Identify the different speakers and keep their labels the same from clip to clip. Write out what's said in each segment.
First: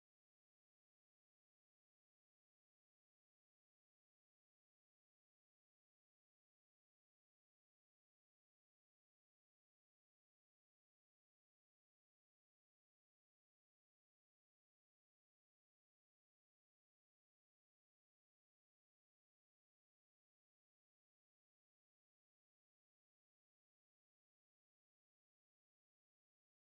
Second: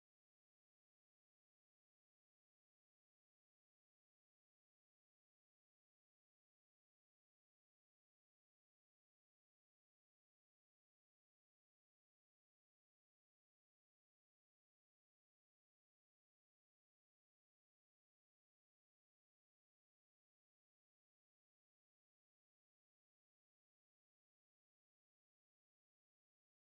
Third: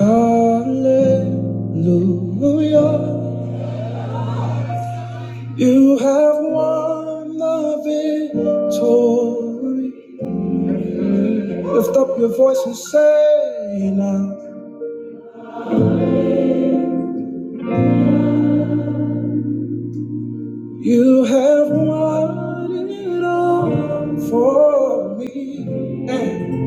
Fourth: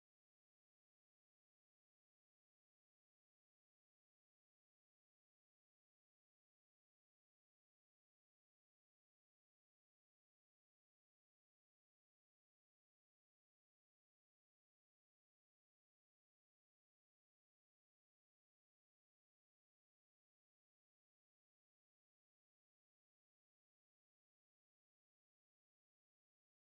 Speaker 1: Hallelujah. You have won the victory. Lift up your voice and say now, You have won it all for me. And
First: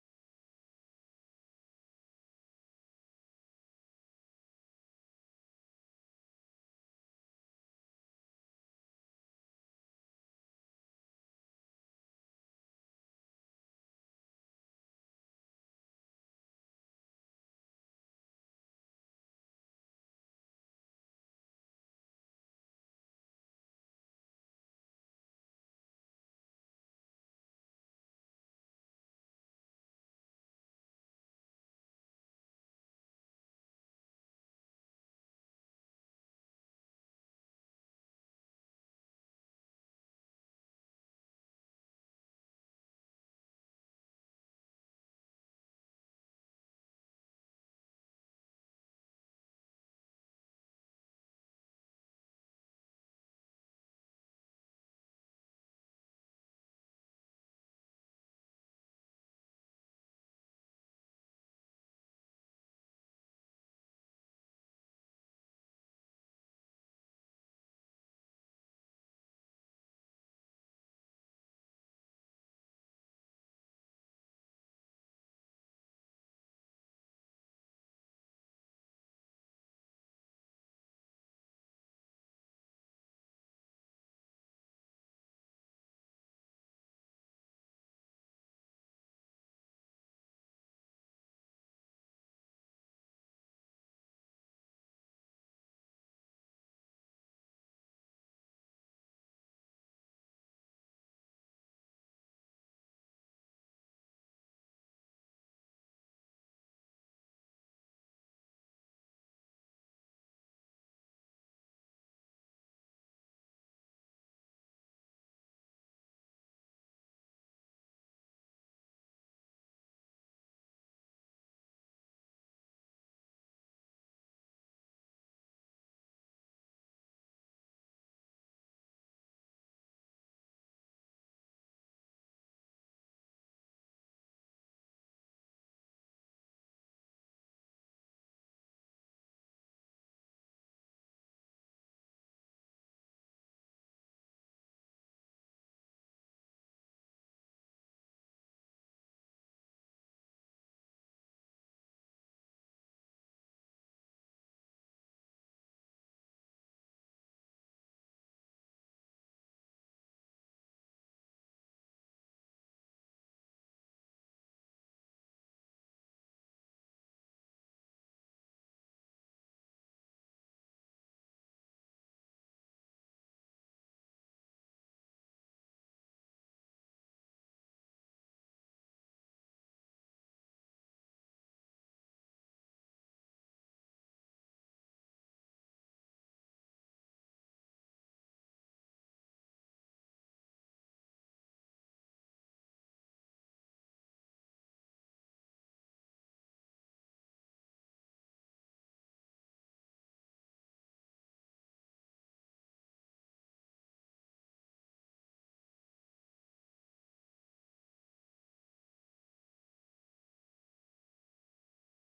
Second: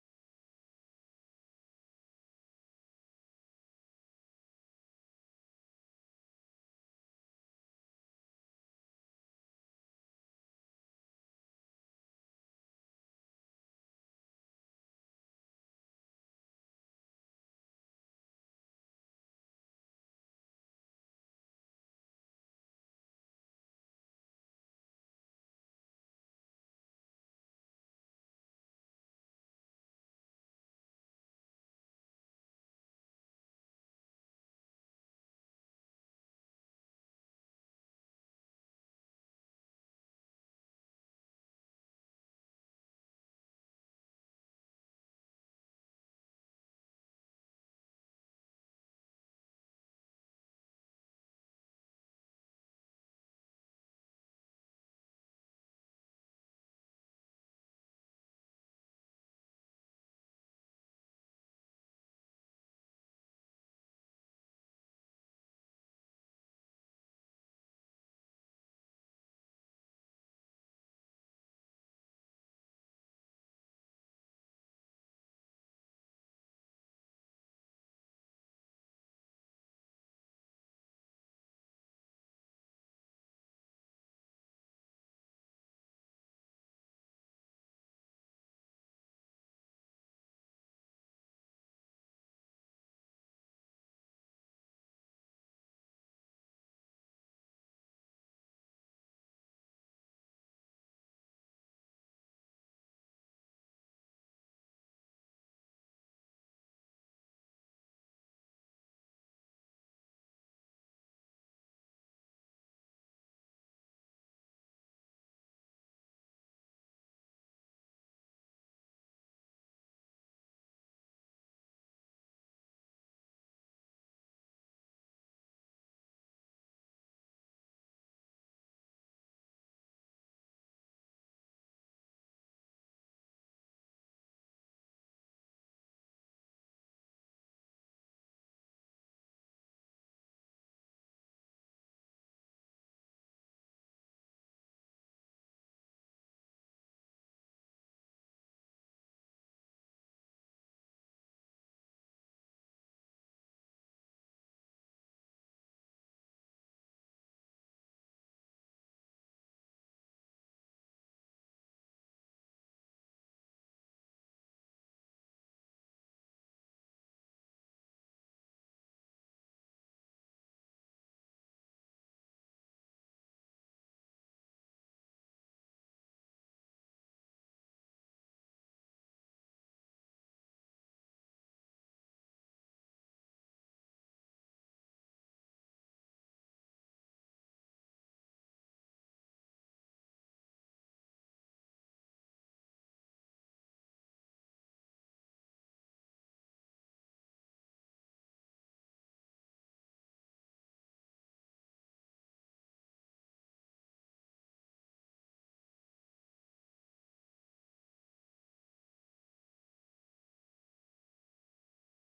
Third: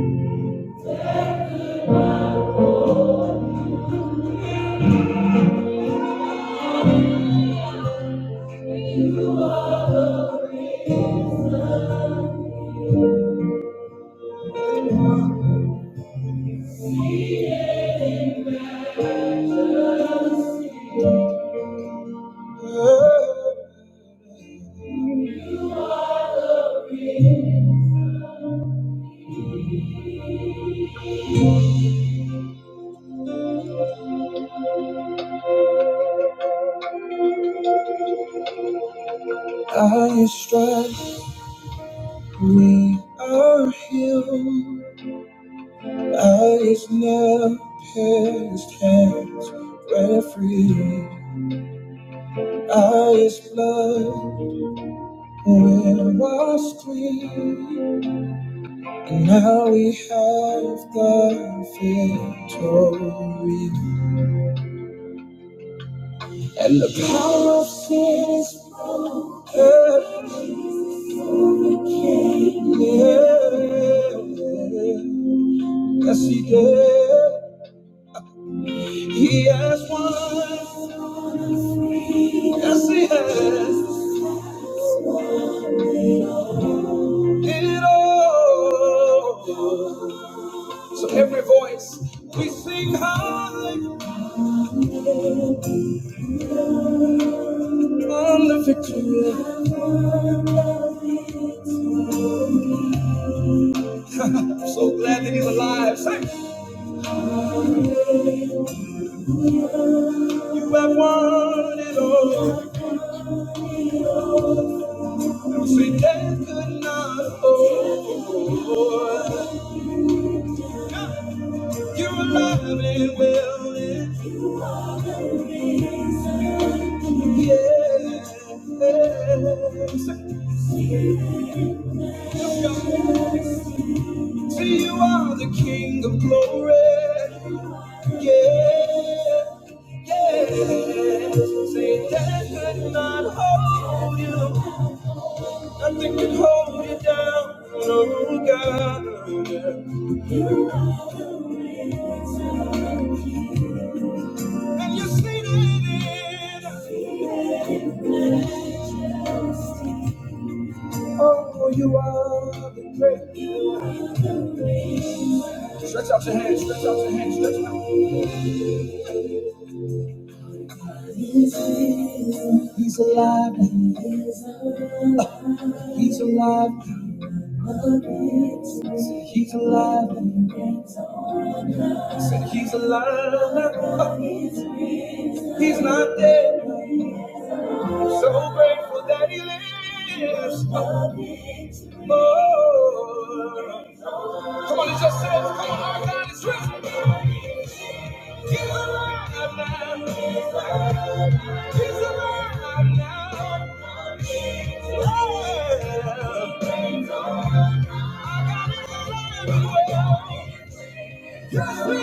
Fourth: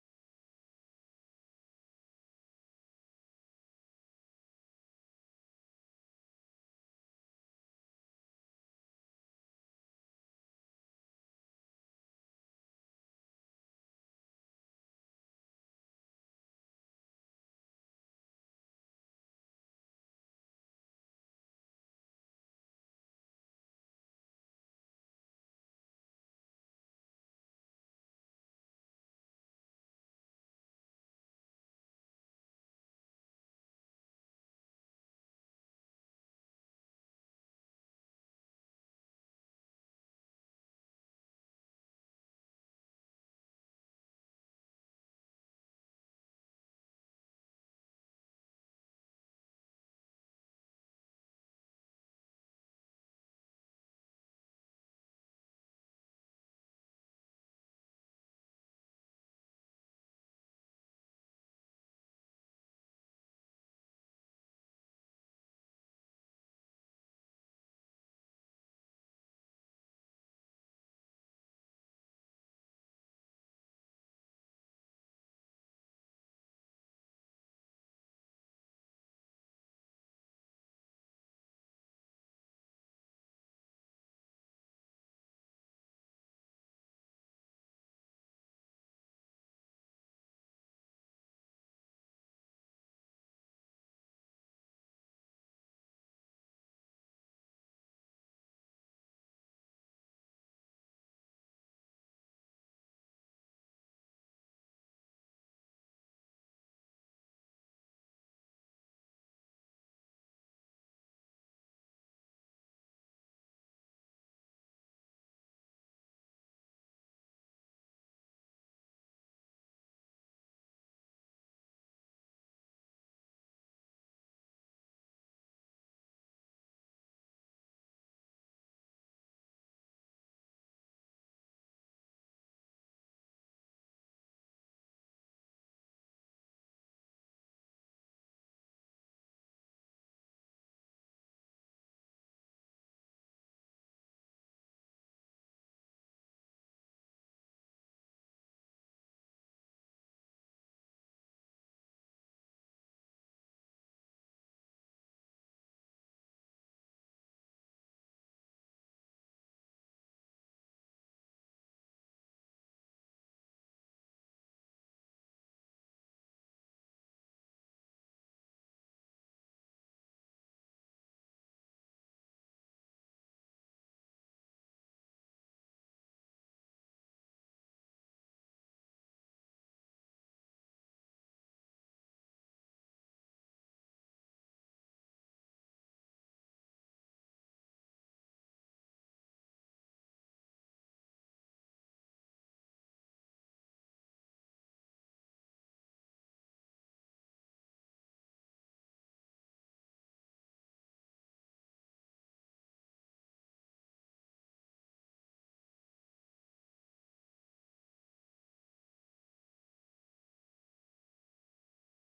Speaker 1: by your stripes we are healed. By his nail pierced hands, we're free. Highest blood will wash clean, and now we have the victory. And the power of sin's death overcame. Yeah. Yes, he did. He has won. Yes, he has. It all. So every voice we sing high. From the victory. I'm so glad that he's alive. Say, you have won it all. And say, death could not hold. You're alive and well. and- Yeah. Say, yes, God. For you are the King of glory. Yeah, yeah. Say death could not hold you. Nothing can hold you down. oh God. You are the reason. And you're seated in. Seated in majesty. Oh, you are the great. You are the great. Stretch out your hands, stretch out your hands, stretch them out. He's alive. He's alive. Uh, he's alive. Say he's alive. Say he's alive. Uh, He's not dead. So grateful that he lives. Uh, Oh, Come on, it's yourself. Come on, our God is risen. He's alive now. He's alive now. Yeah. Our God is alive. Just me.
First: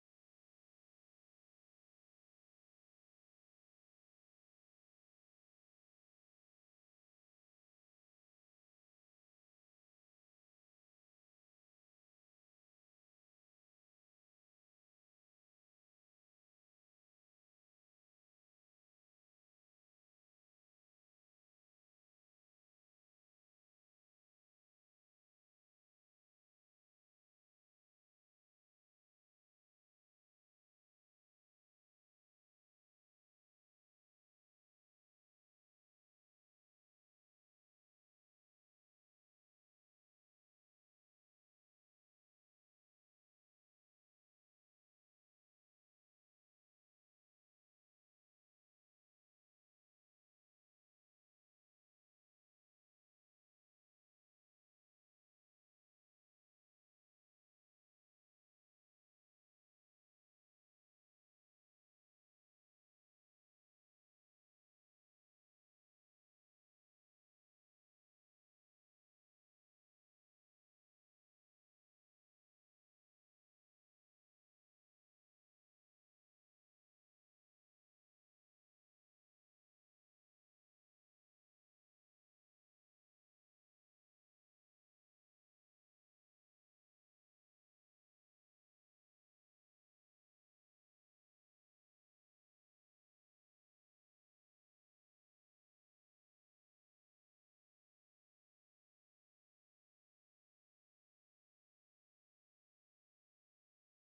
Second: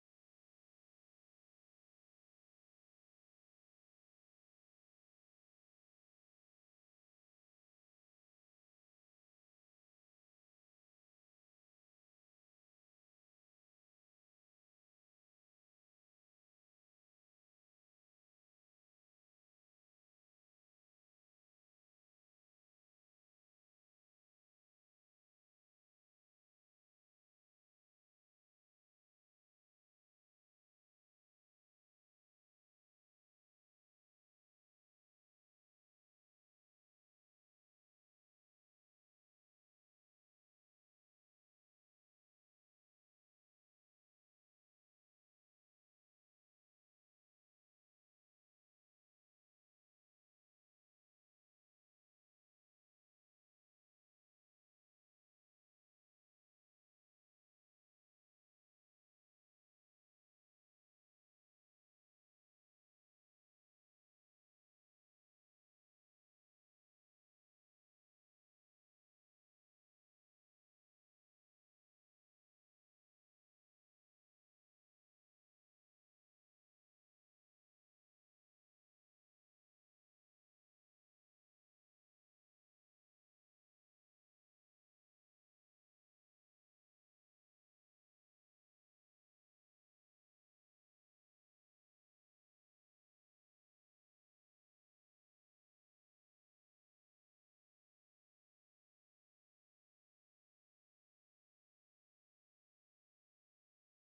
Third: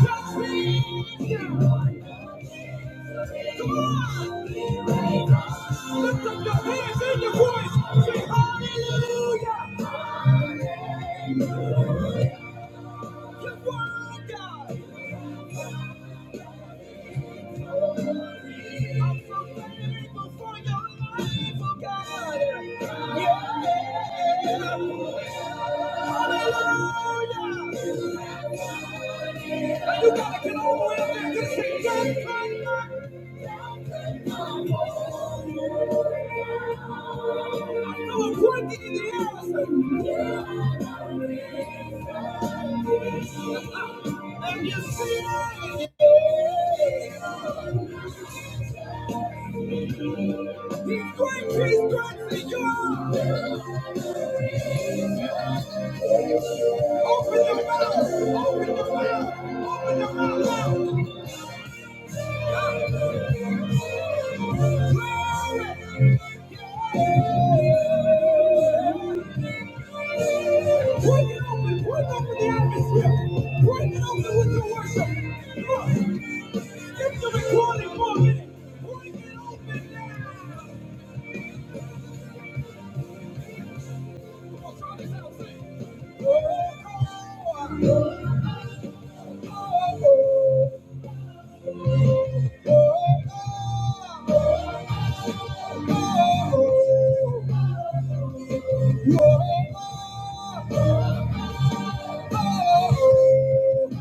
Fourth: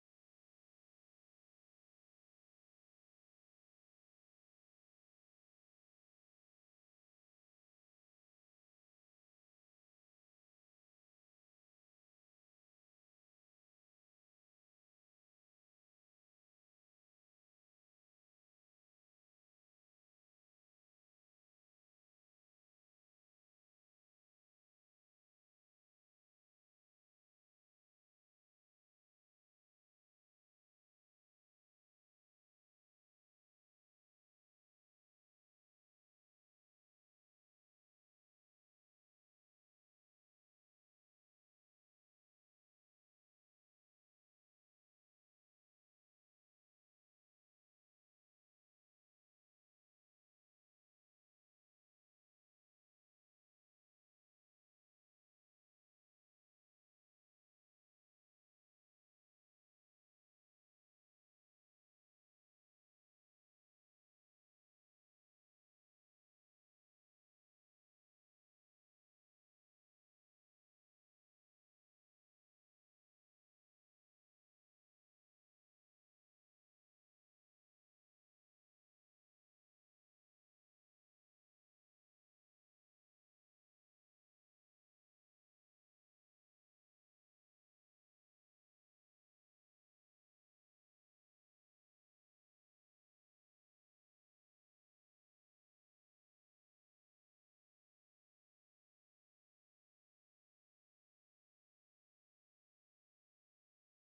Speaker 1: Just me. Come on. Lift up your hands and your voice. Say hallelujah. the I'm Yeah. And you see he's going, he's going to you Open your mouth, open your mouth, open your mouth loud. Break it open, break open the atmosphere. Break it open with your worship. Look, if you record it for a minute, break it open now. Come on, try this out, sing. oh, oh, oh, oh, oh.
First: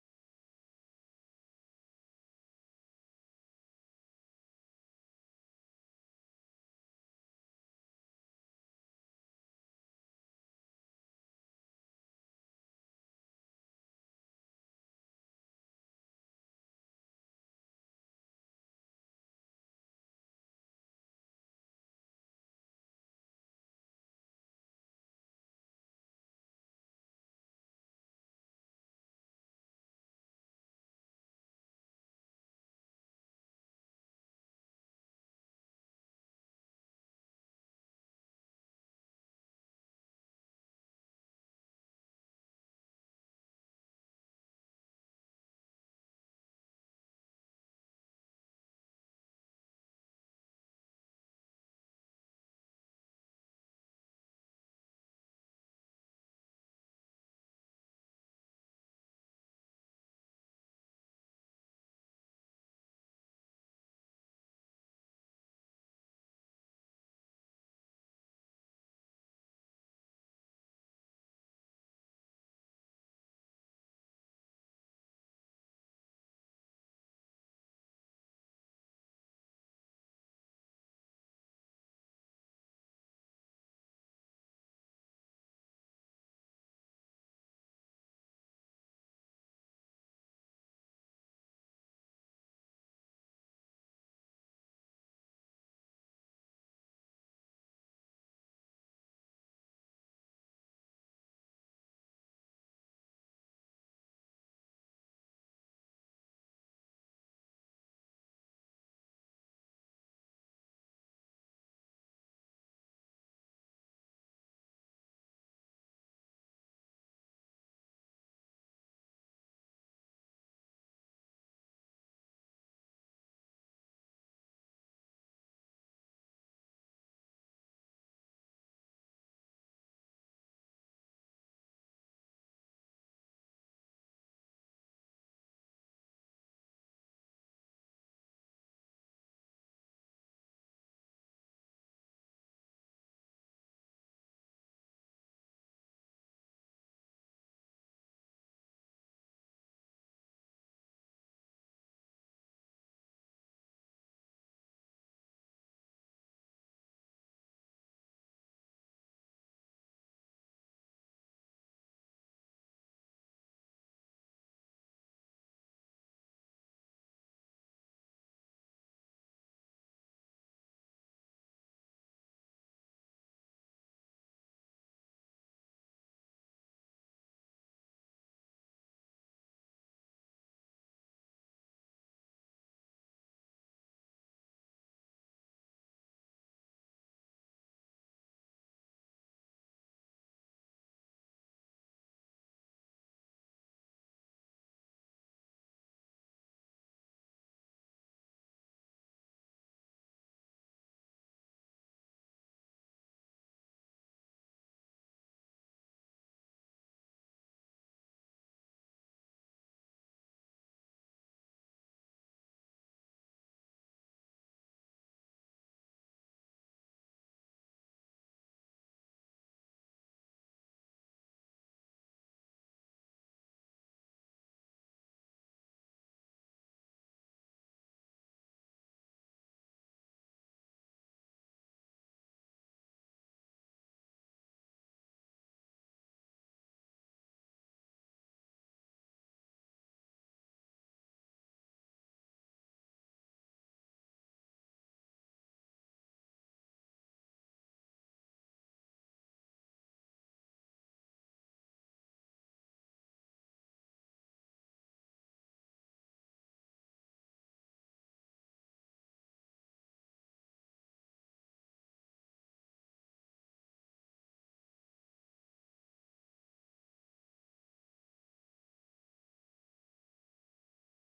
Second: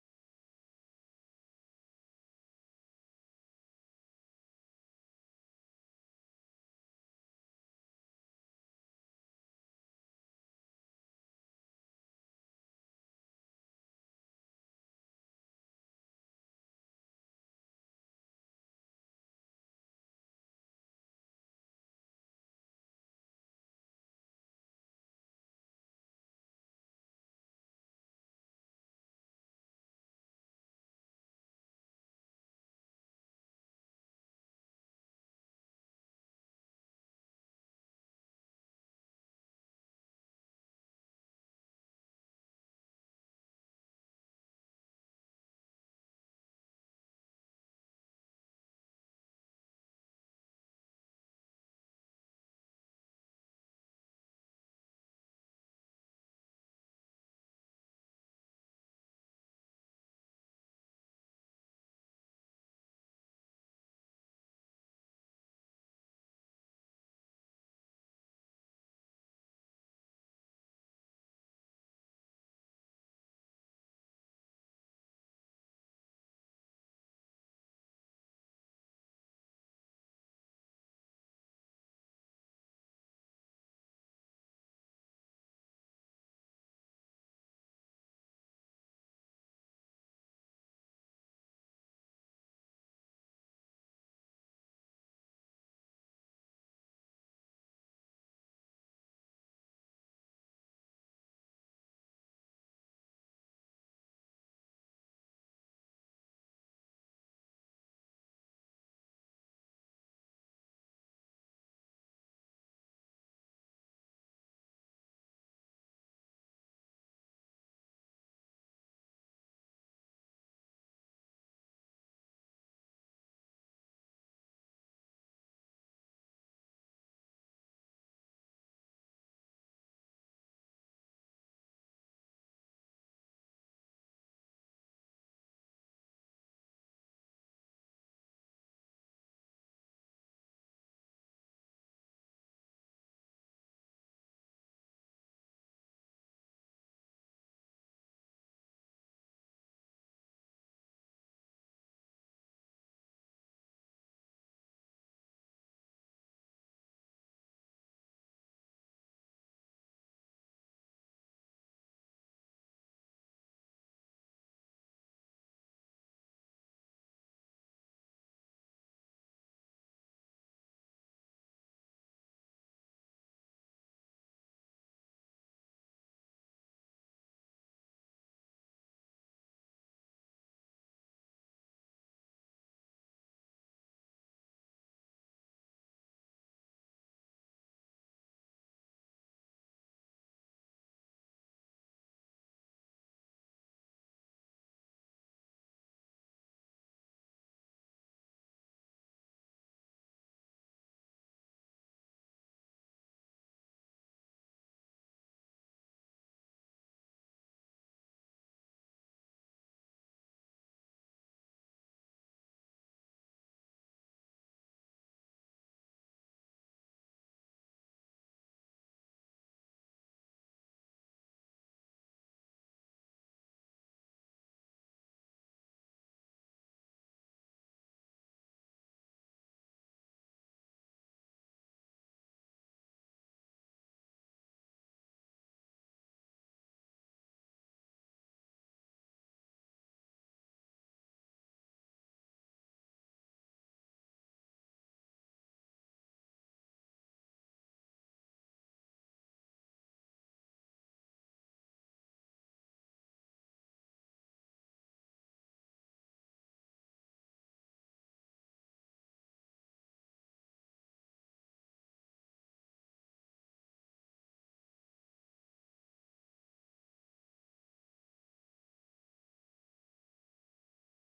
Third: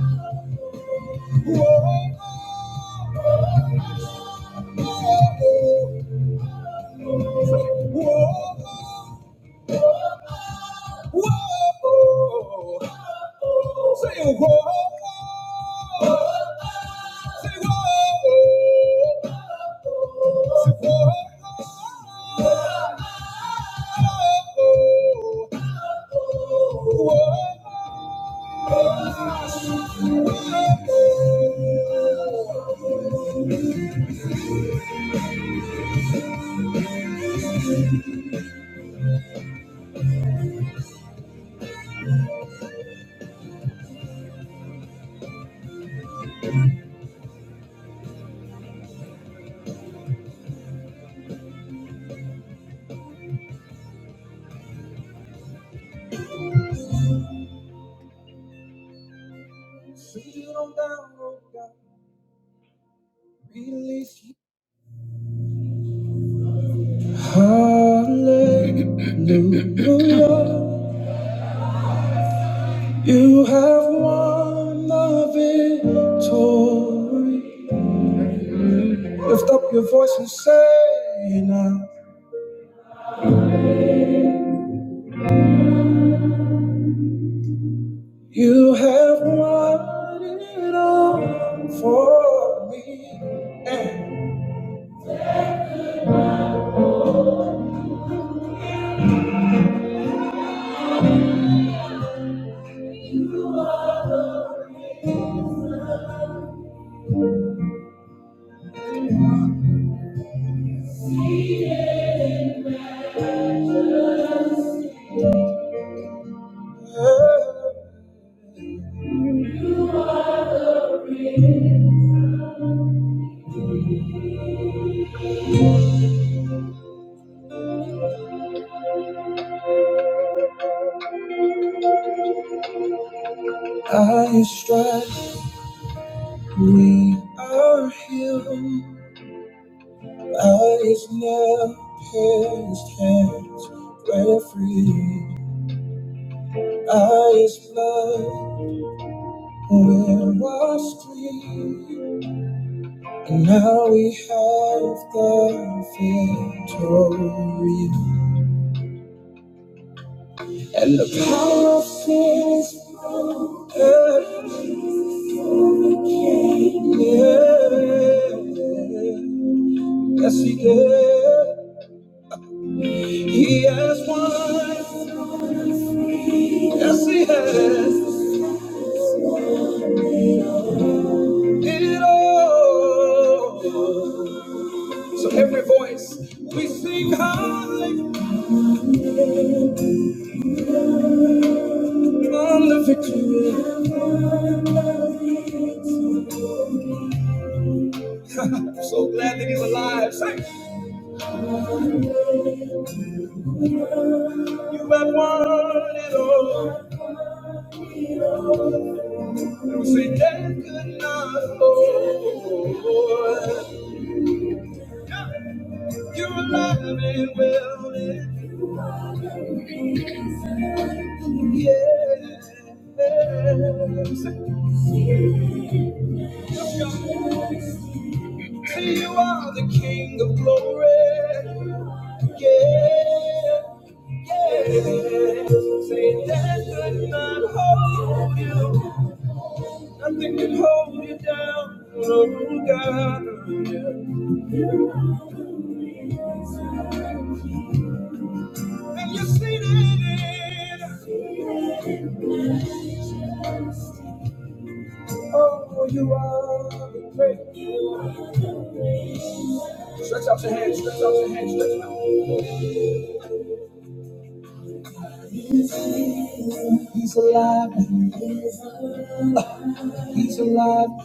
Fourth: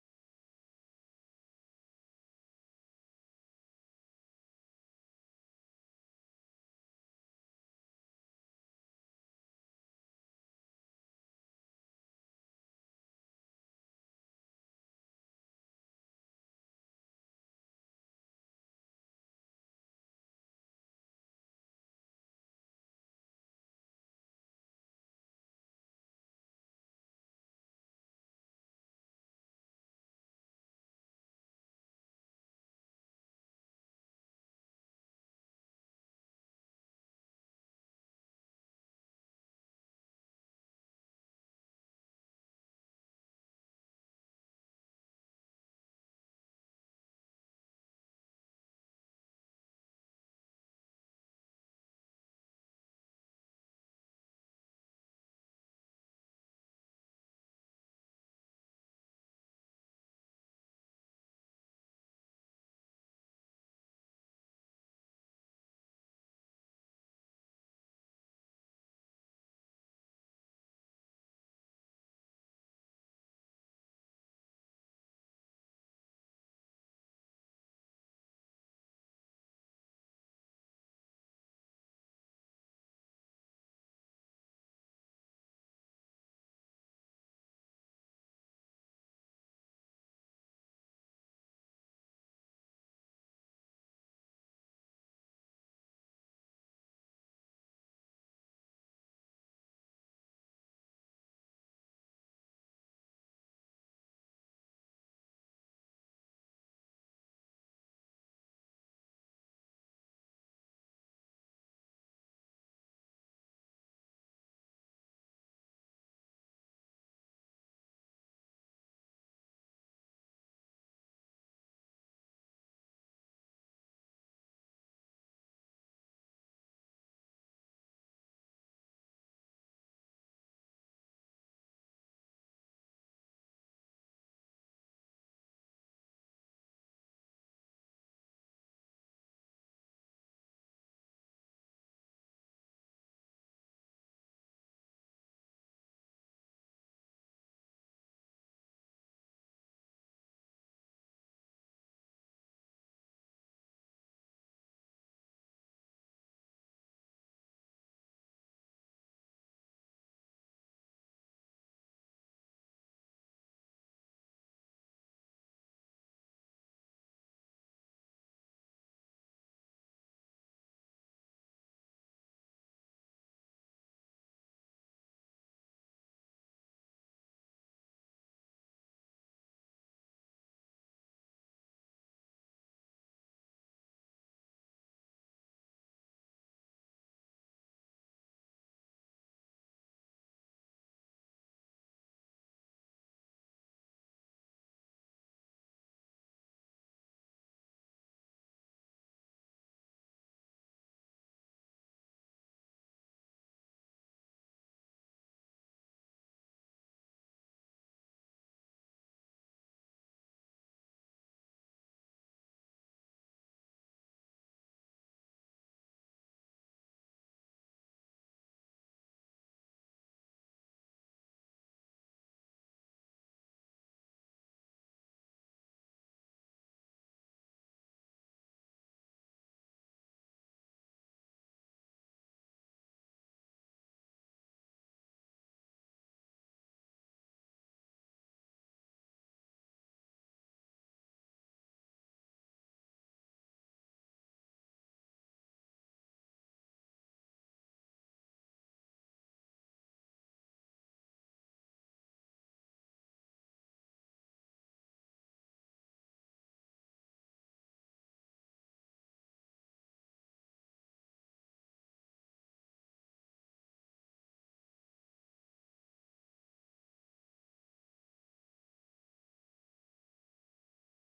Speaker 1: Hallelujah, you have won the victory. Lift up your voice and say now, you have won it all for me. And by your stripes we are healed. By his nail pierced hands we're free. By his blood we're washed clean. And now we have the victory. And the power of sin is perfect. Yes, he did. He has won. Yes, he has it all. So every voice we sing high on the victory. I'm so glad that he's alive. Say, you have won it all. Don't say death could not hold. You're alive and well. and- you're Yes. See, you are the King of glory. Yeah. Yeah. Say death could not hold you. Nothing can hold you down. Oh, God. You are the reason. And you're seated. in. Oh, you are the great. Stretch out your hands. Stretch out your hands. Stretch them out. He's alive. He's alive.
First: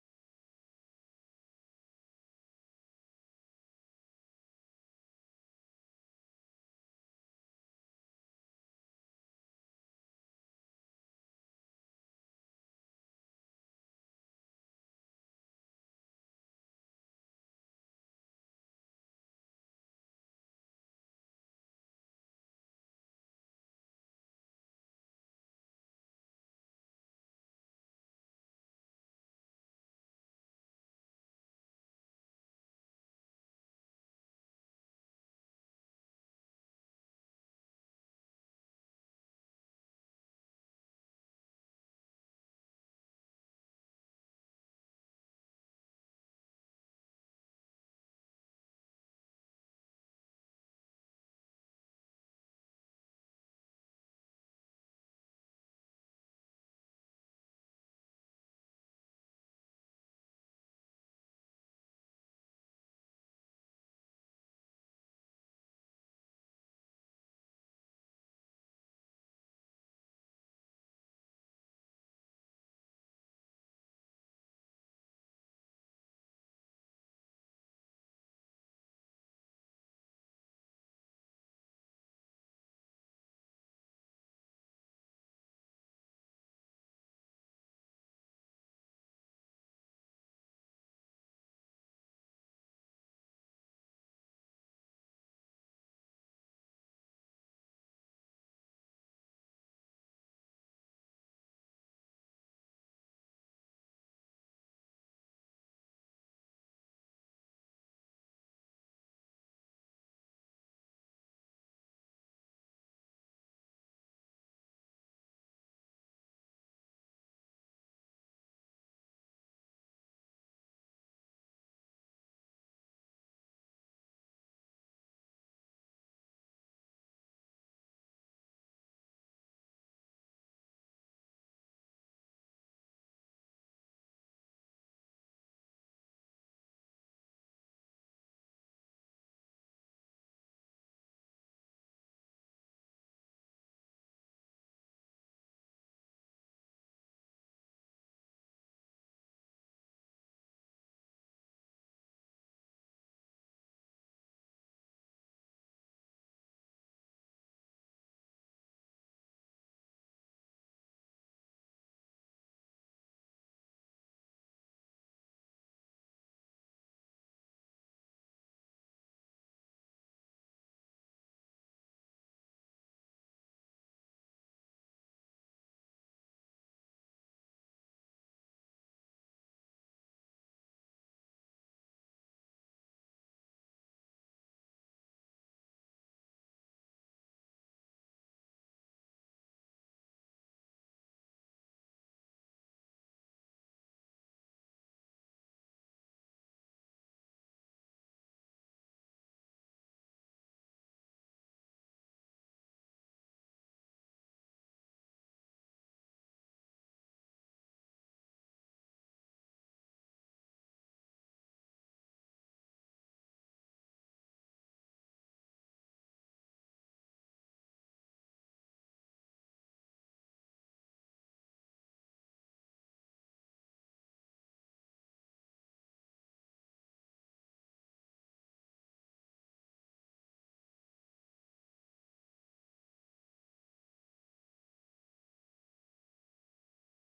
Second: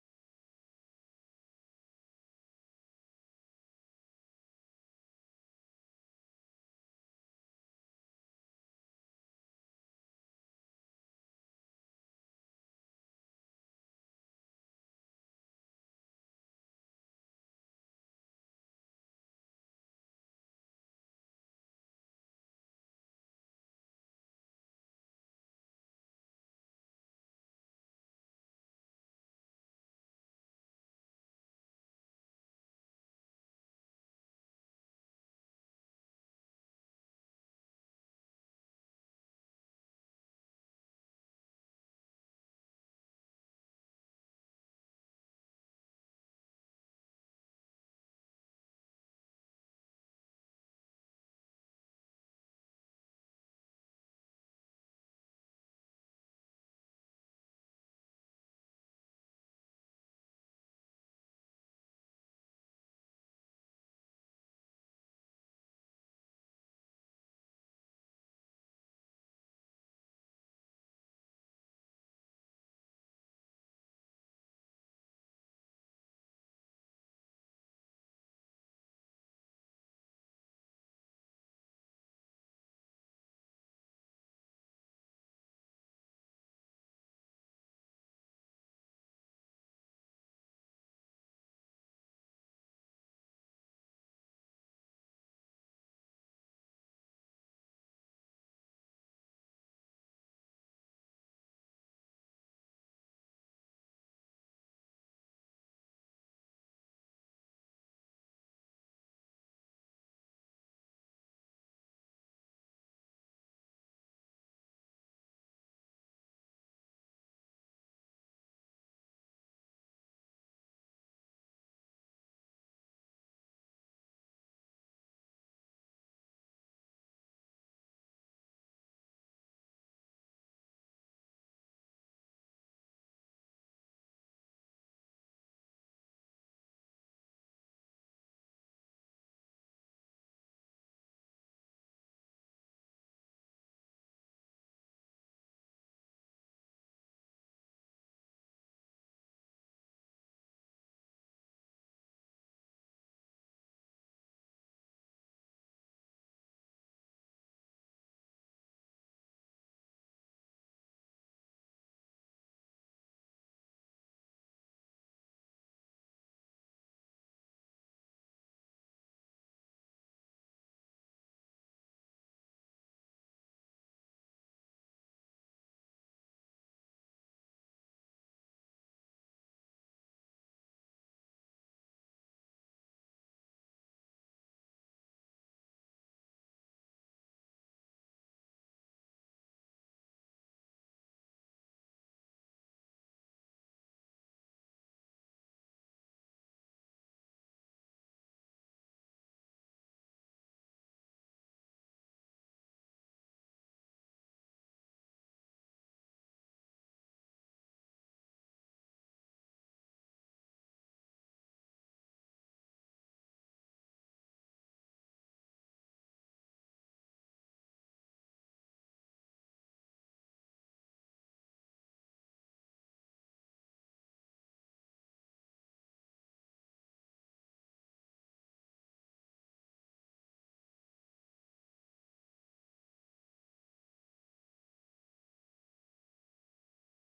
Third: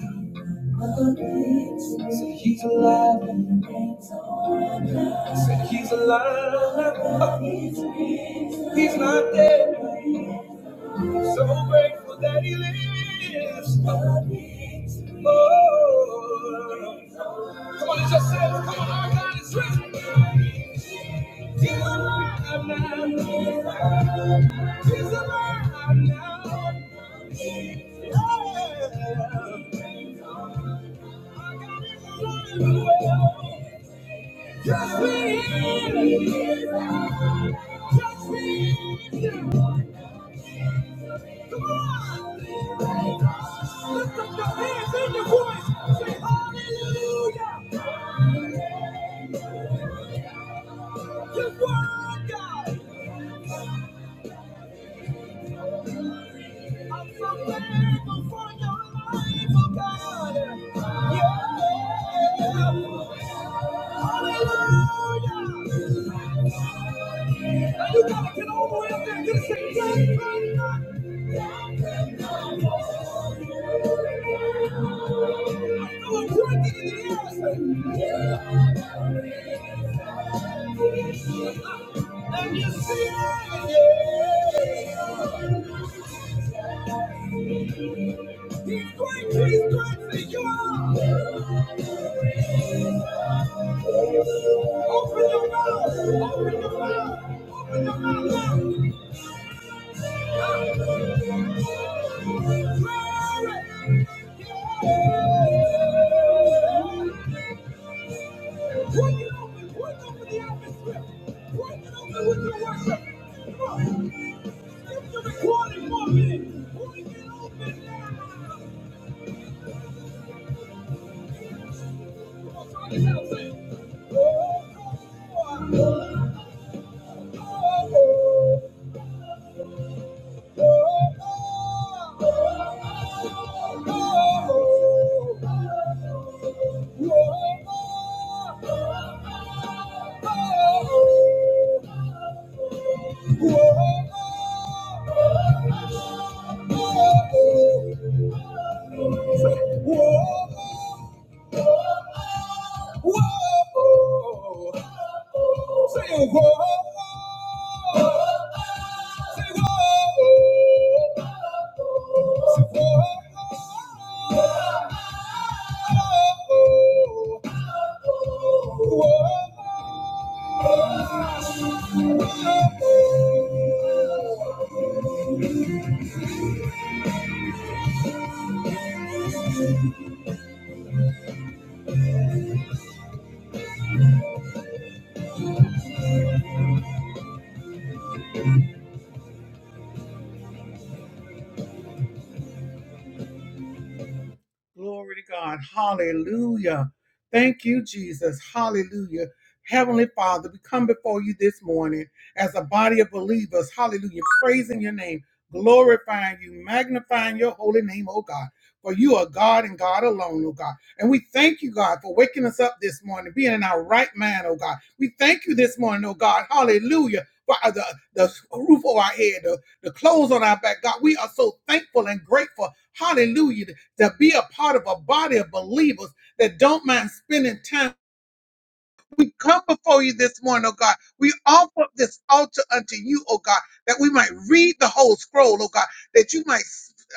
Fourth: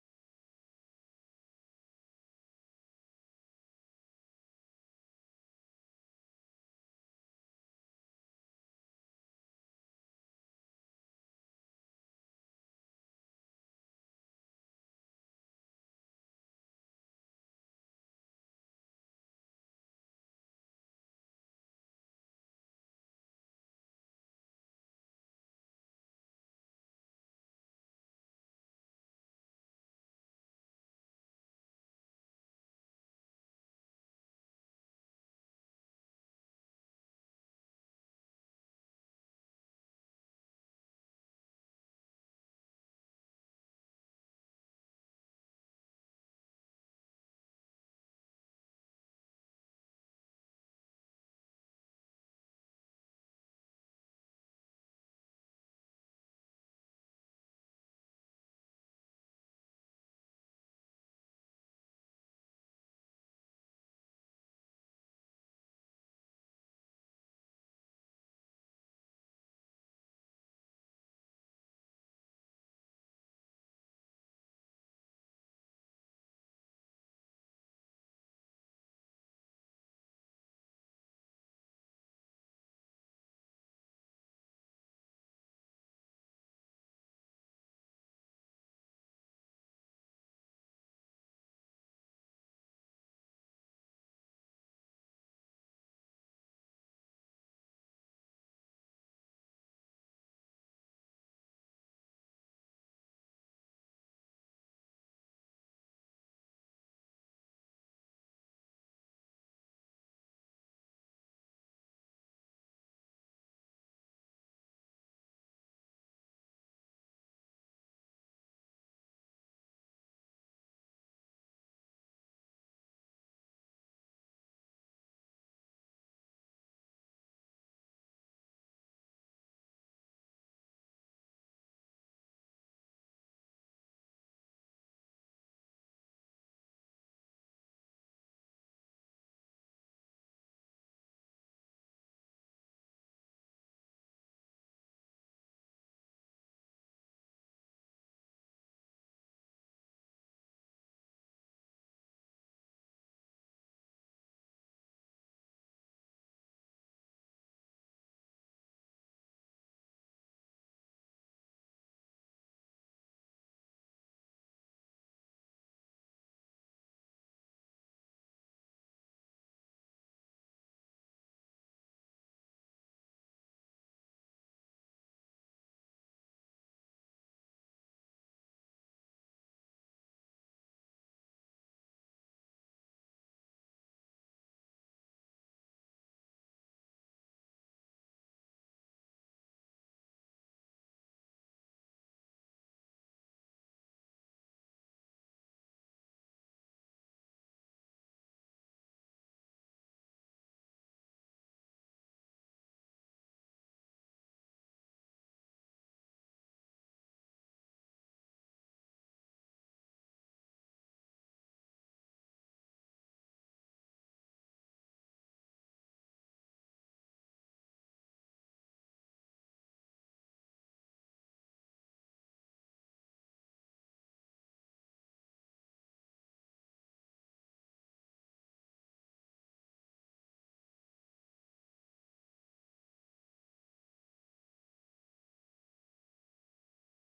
Speaker 1: So he's alive and reigns he's alive. He's not dead. So grateful that he lives. Oh. Come on, it's yourself. Come on, our God is risen. He's alive now. He's alive now. Yeah. Our God is alive well. Trust me in Jesus. Trust me in you. Come on. Lift up your hands and your voice. Say hallelujah. You're worthy, God. I'm so thankful for your life, oh God. Yeah. Hallelujah. Now you gotta get all the way up there and just say, "Thank you, God." And you see it again. He's great, he's great, see you Open your mouth, open your mouth, open your mouth. Oh, oh, oh, oh. Whoa, whoa, say whoa. Whoa. Glory to God. Hallelujah. Thank you, Jesus. Hallelujah. Heavenly Father, we come before you this morning as a body of believers. Hallelujah. Praising your name, glorifying you, magnifying your holy name, oh God. For you are God and God alone, oh God. And we thank you, God, for waking us up this morning, being in our right mind, oh God. We thank you this morning, oh God. Hallelujah. For uh, the, the roof over our head, the, the clothes on our back, God. We are so thankful and grateful. Hallelujah to be a part of a body of believers that don't mind spending time we come before you this morning, oh God. We offer up this altar unto you, oh God, that we might read the whole scroll, oh God, that you might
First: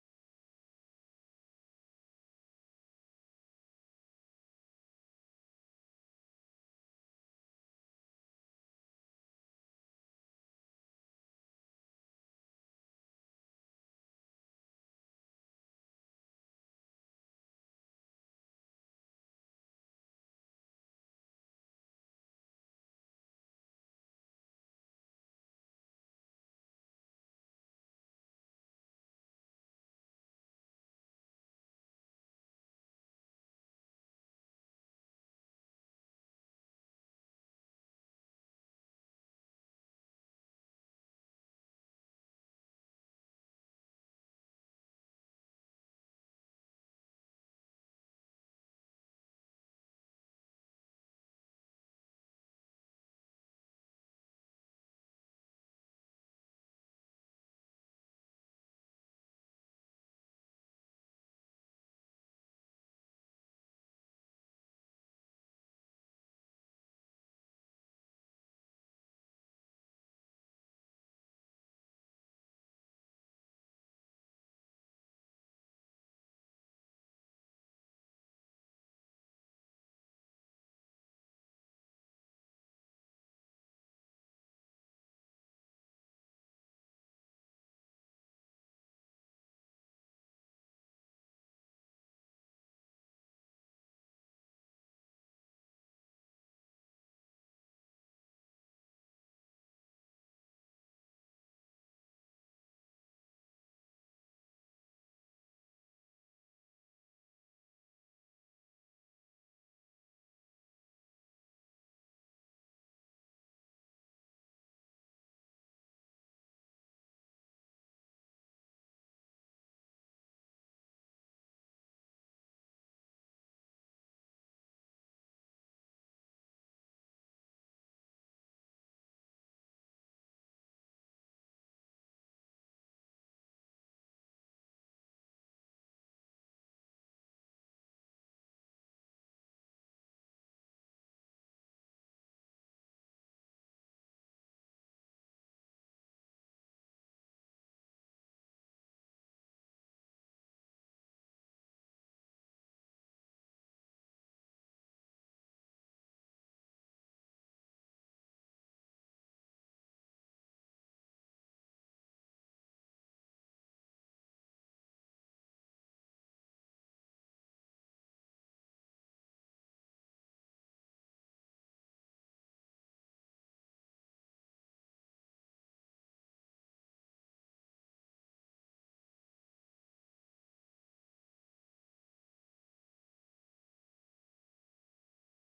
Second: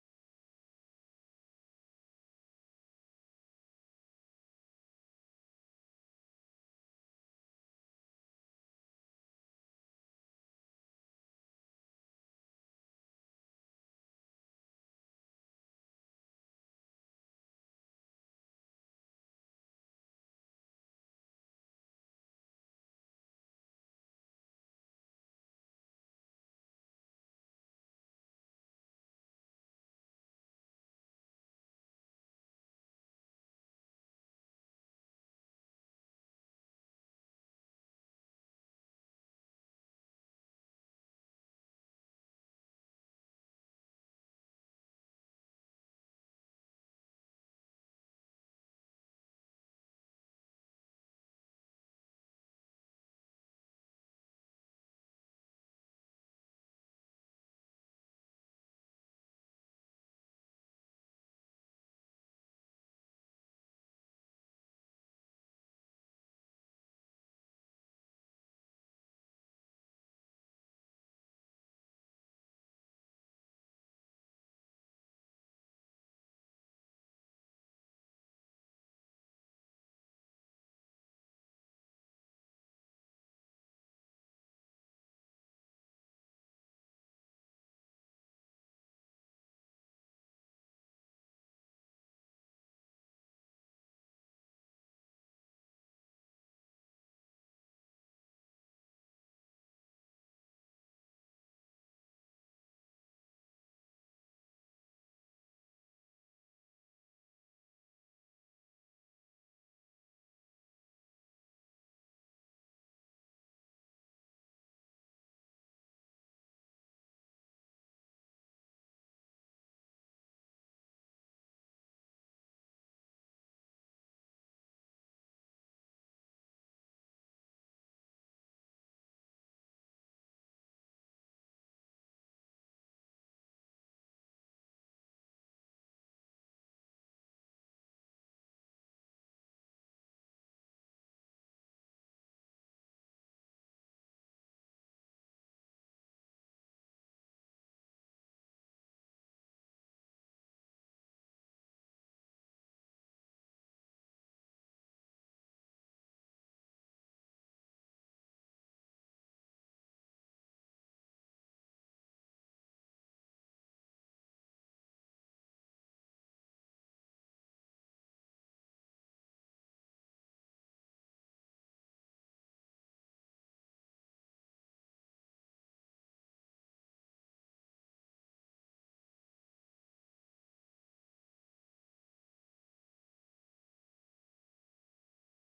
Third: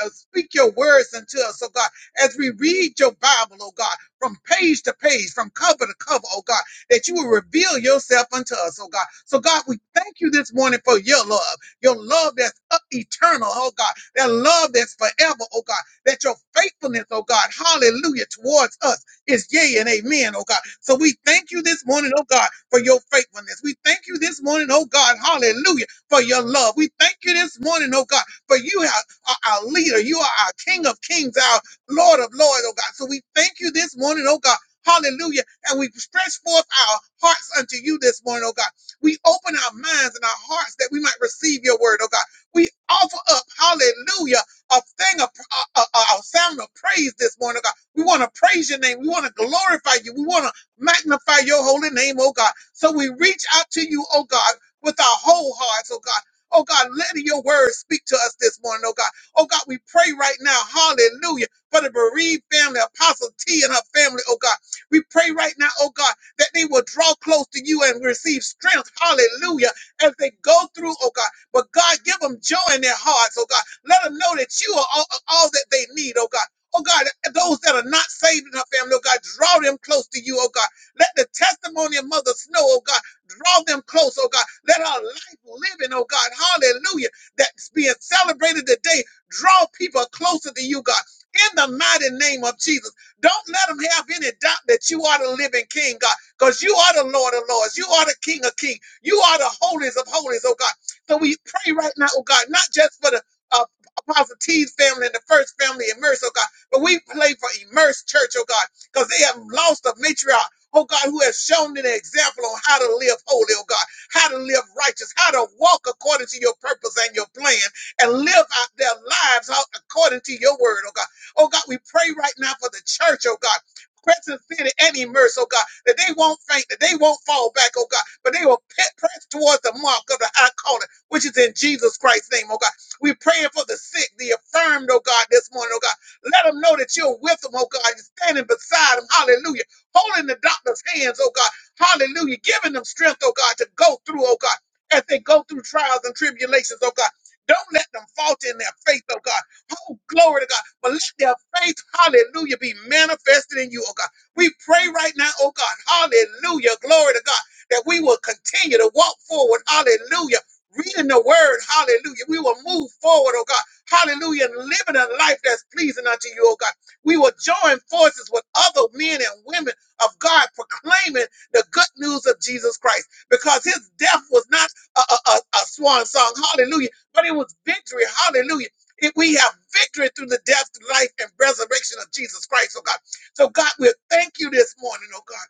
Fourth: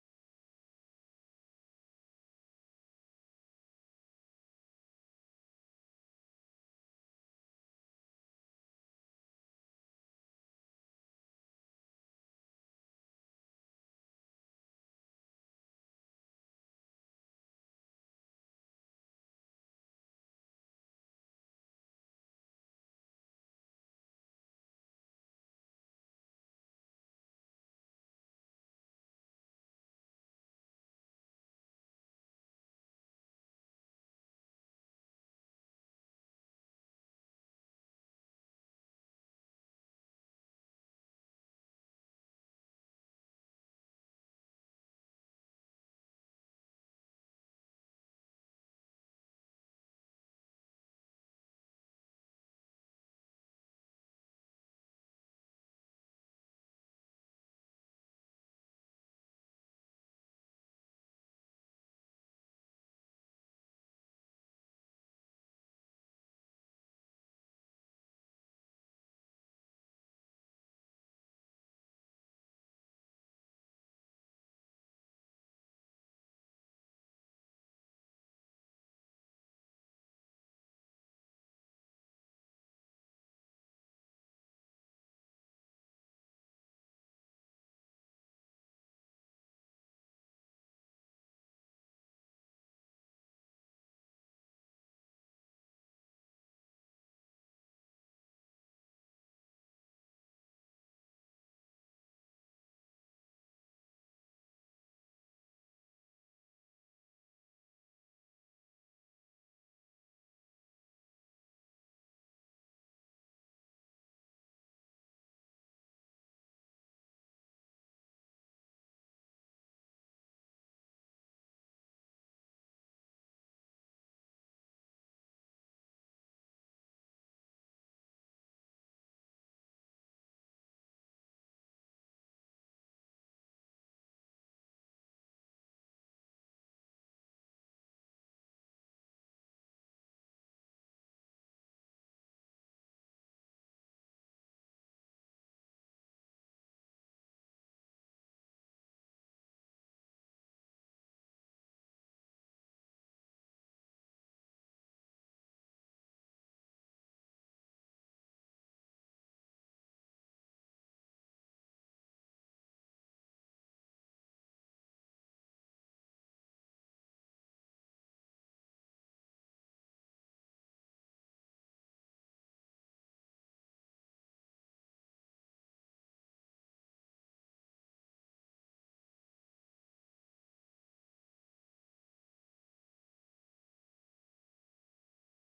Speaker 1: uh, speak your words unto us, oh God, as we read your Bible, oh God, from page to page, from cover to cover, oh God, that you will reveal yourself unto us, oh God. So, God, we thank you this morning for your love, your love that's up eternal, oh God, that love that's forever, oh God, that your faithfulness, oh God, hallelujah, towards us is yea and amen, oh God. So we thank you this morning, oh God, for your faithfulness. We thank you this morning, oh God, hallelujah, for your love. We thank you this morning, oh God, for you are are our leader. You are our King of kings, our Lord of lords, oh God. So we thank you this morning, oh God. Hallelujah. And we stretch forth our hearts unto you this morning, oh God. We open our minds and our hearts that we might receive your word, oh God. We offer up, hallelujah, a thing of a, a, a sound of praise this morning, God. We want to praise your name. We want to glorify you. We want to magnify your holy name, oh God. So we reach out to you, oh God, with our whole hearts, oh God. Oh God, let your words speak to us this morning, oh God. Oh God, we pray right now, hallelujah, for the bereaved family, Apostle T and her family, oh God. We pray right now, oh God, that they will draw close to you and receive strength, hallelujah, as they go through, oh God. But God, give them joy in their hearts, oh God. Let them know that you are all, all that they need, oh God. Oh God, those that are not saved in her family, oh God, draw them close to you, oh God. Let the testimony of Mother Snow, oh God, draw them close, oh God. Let our life living, oh God, hallelujah, that's being celebrated today, draw people closer to you, God. In the mighty name of Jesus. Don't let them have any doubt that you are the living King, God, because you are the Lord of Lords. You are the King of Kings. You are the holies of holies, oh God. So we pray right now, oh God, not just for the uh, Apostle T's family and the first family immersed, oh God, but we pray for immersed church, oh God, because they have lost a matriarch. Oh God, who has shown an example on how to live holy, oh God, how to live righteous, how to walk according to your purpose and your plan, and live out their lives out according to your word, oh God. Oh God, we pray right now for the church, oh God. Crescent City and immerse, oh God, that they won't faint, that they won't fall back, oh God, but they will pe- press towards the mark of the high calling which is in Jesus Christ's name, oh God. We're praying for the sick, the affirmed, oh God, this morning, oh God. Let them know that you're with them, oh God. You're standing beside them, hallelujah. Holding the doctor's hands, oh God, hallelujah. Giving them strength, oh God, to go through, oh God, as they go through trials and tribulations, oh God. Don't let them falter in their faith, oh God. Oh, glory to God. But let their faith, hallelujah, be manifested in you, oh God. We pray right now, oh God, hallelujah, glory to God, that we will continue to walk forward, hallelujah reading the word, hallelujah. We will move forward, oh God, hallelujah, and living a life that's pleasing unto you, oh God. We will join forces with other men and women of God proclaiming the good news of Jesus Christ because his death was not a, a, a, a swan song, hallelujah, but it was victory, hallelujah. If we have victory through the death, life, and resurrection of Jesus Christ, oh God. So, God, we thank you this morning, oh God,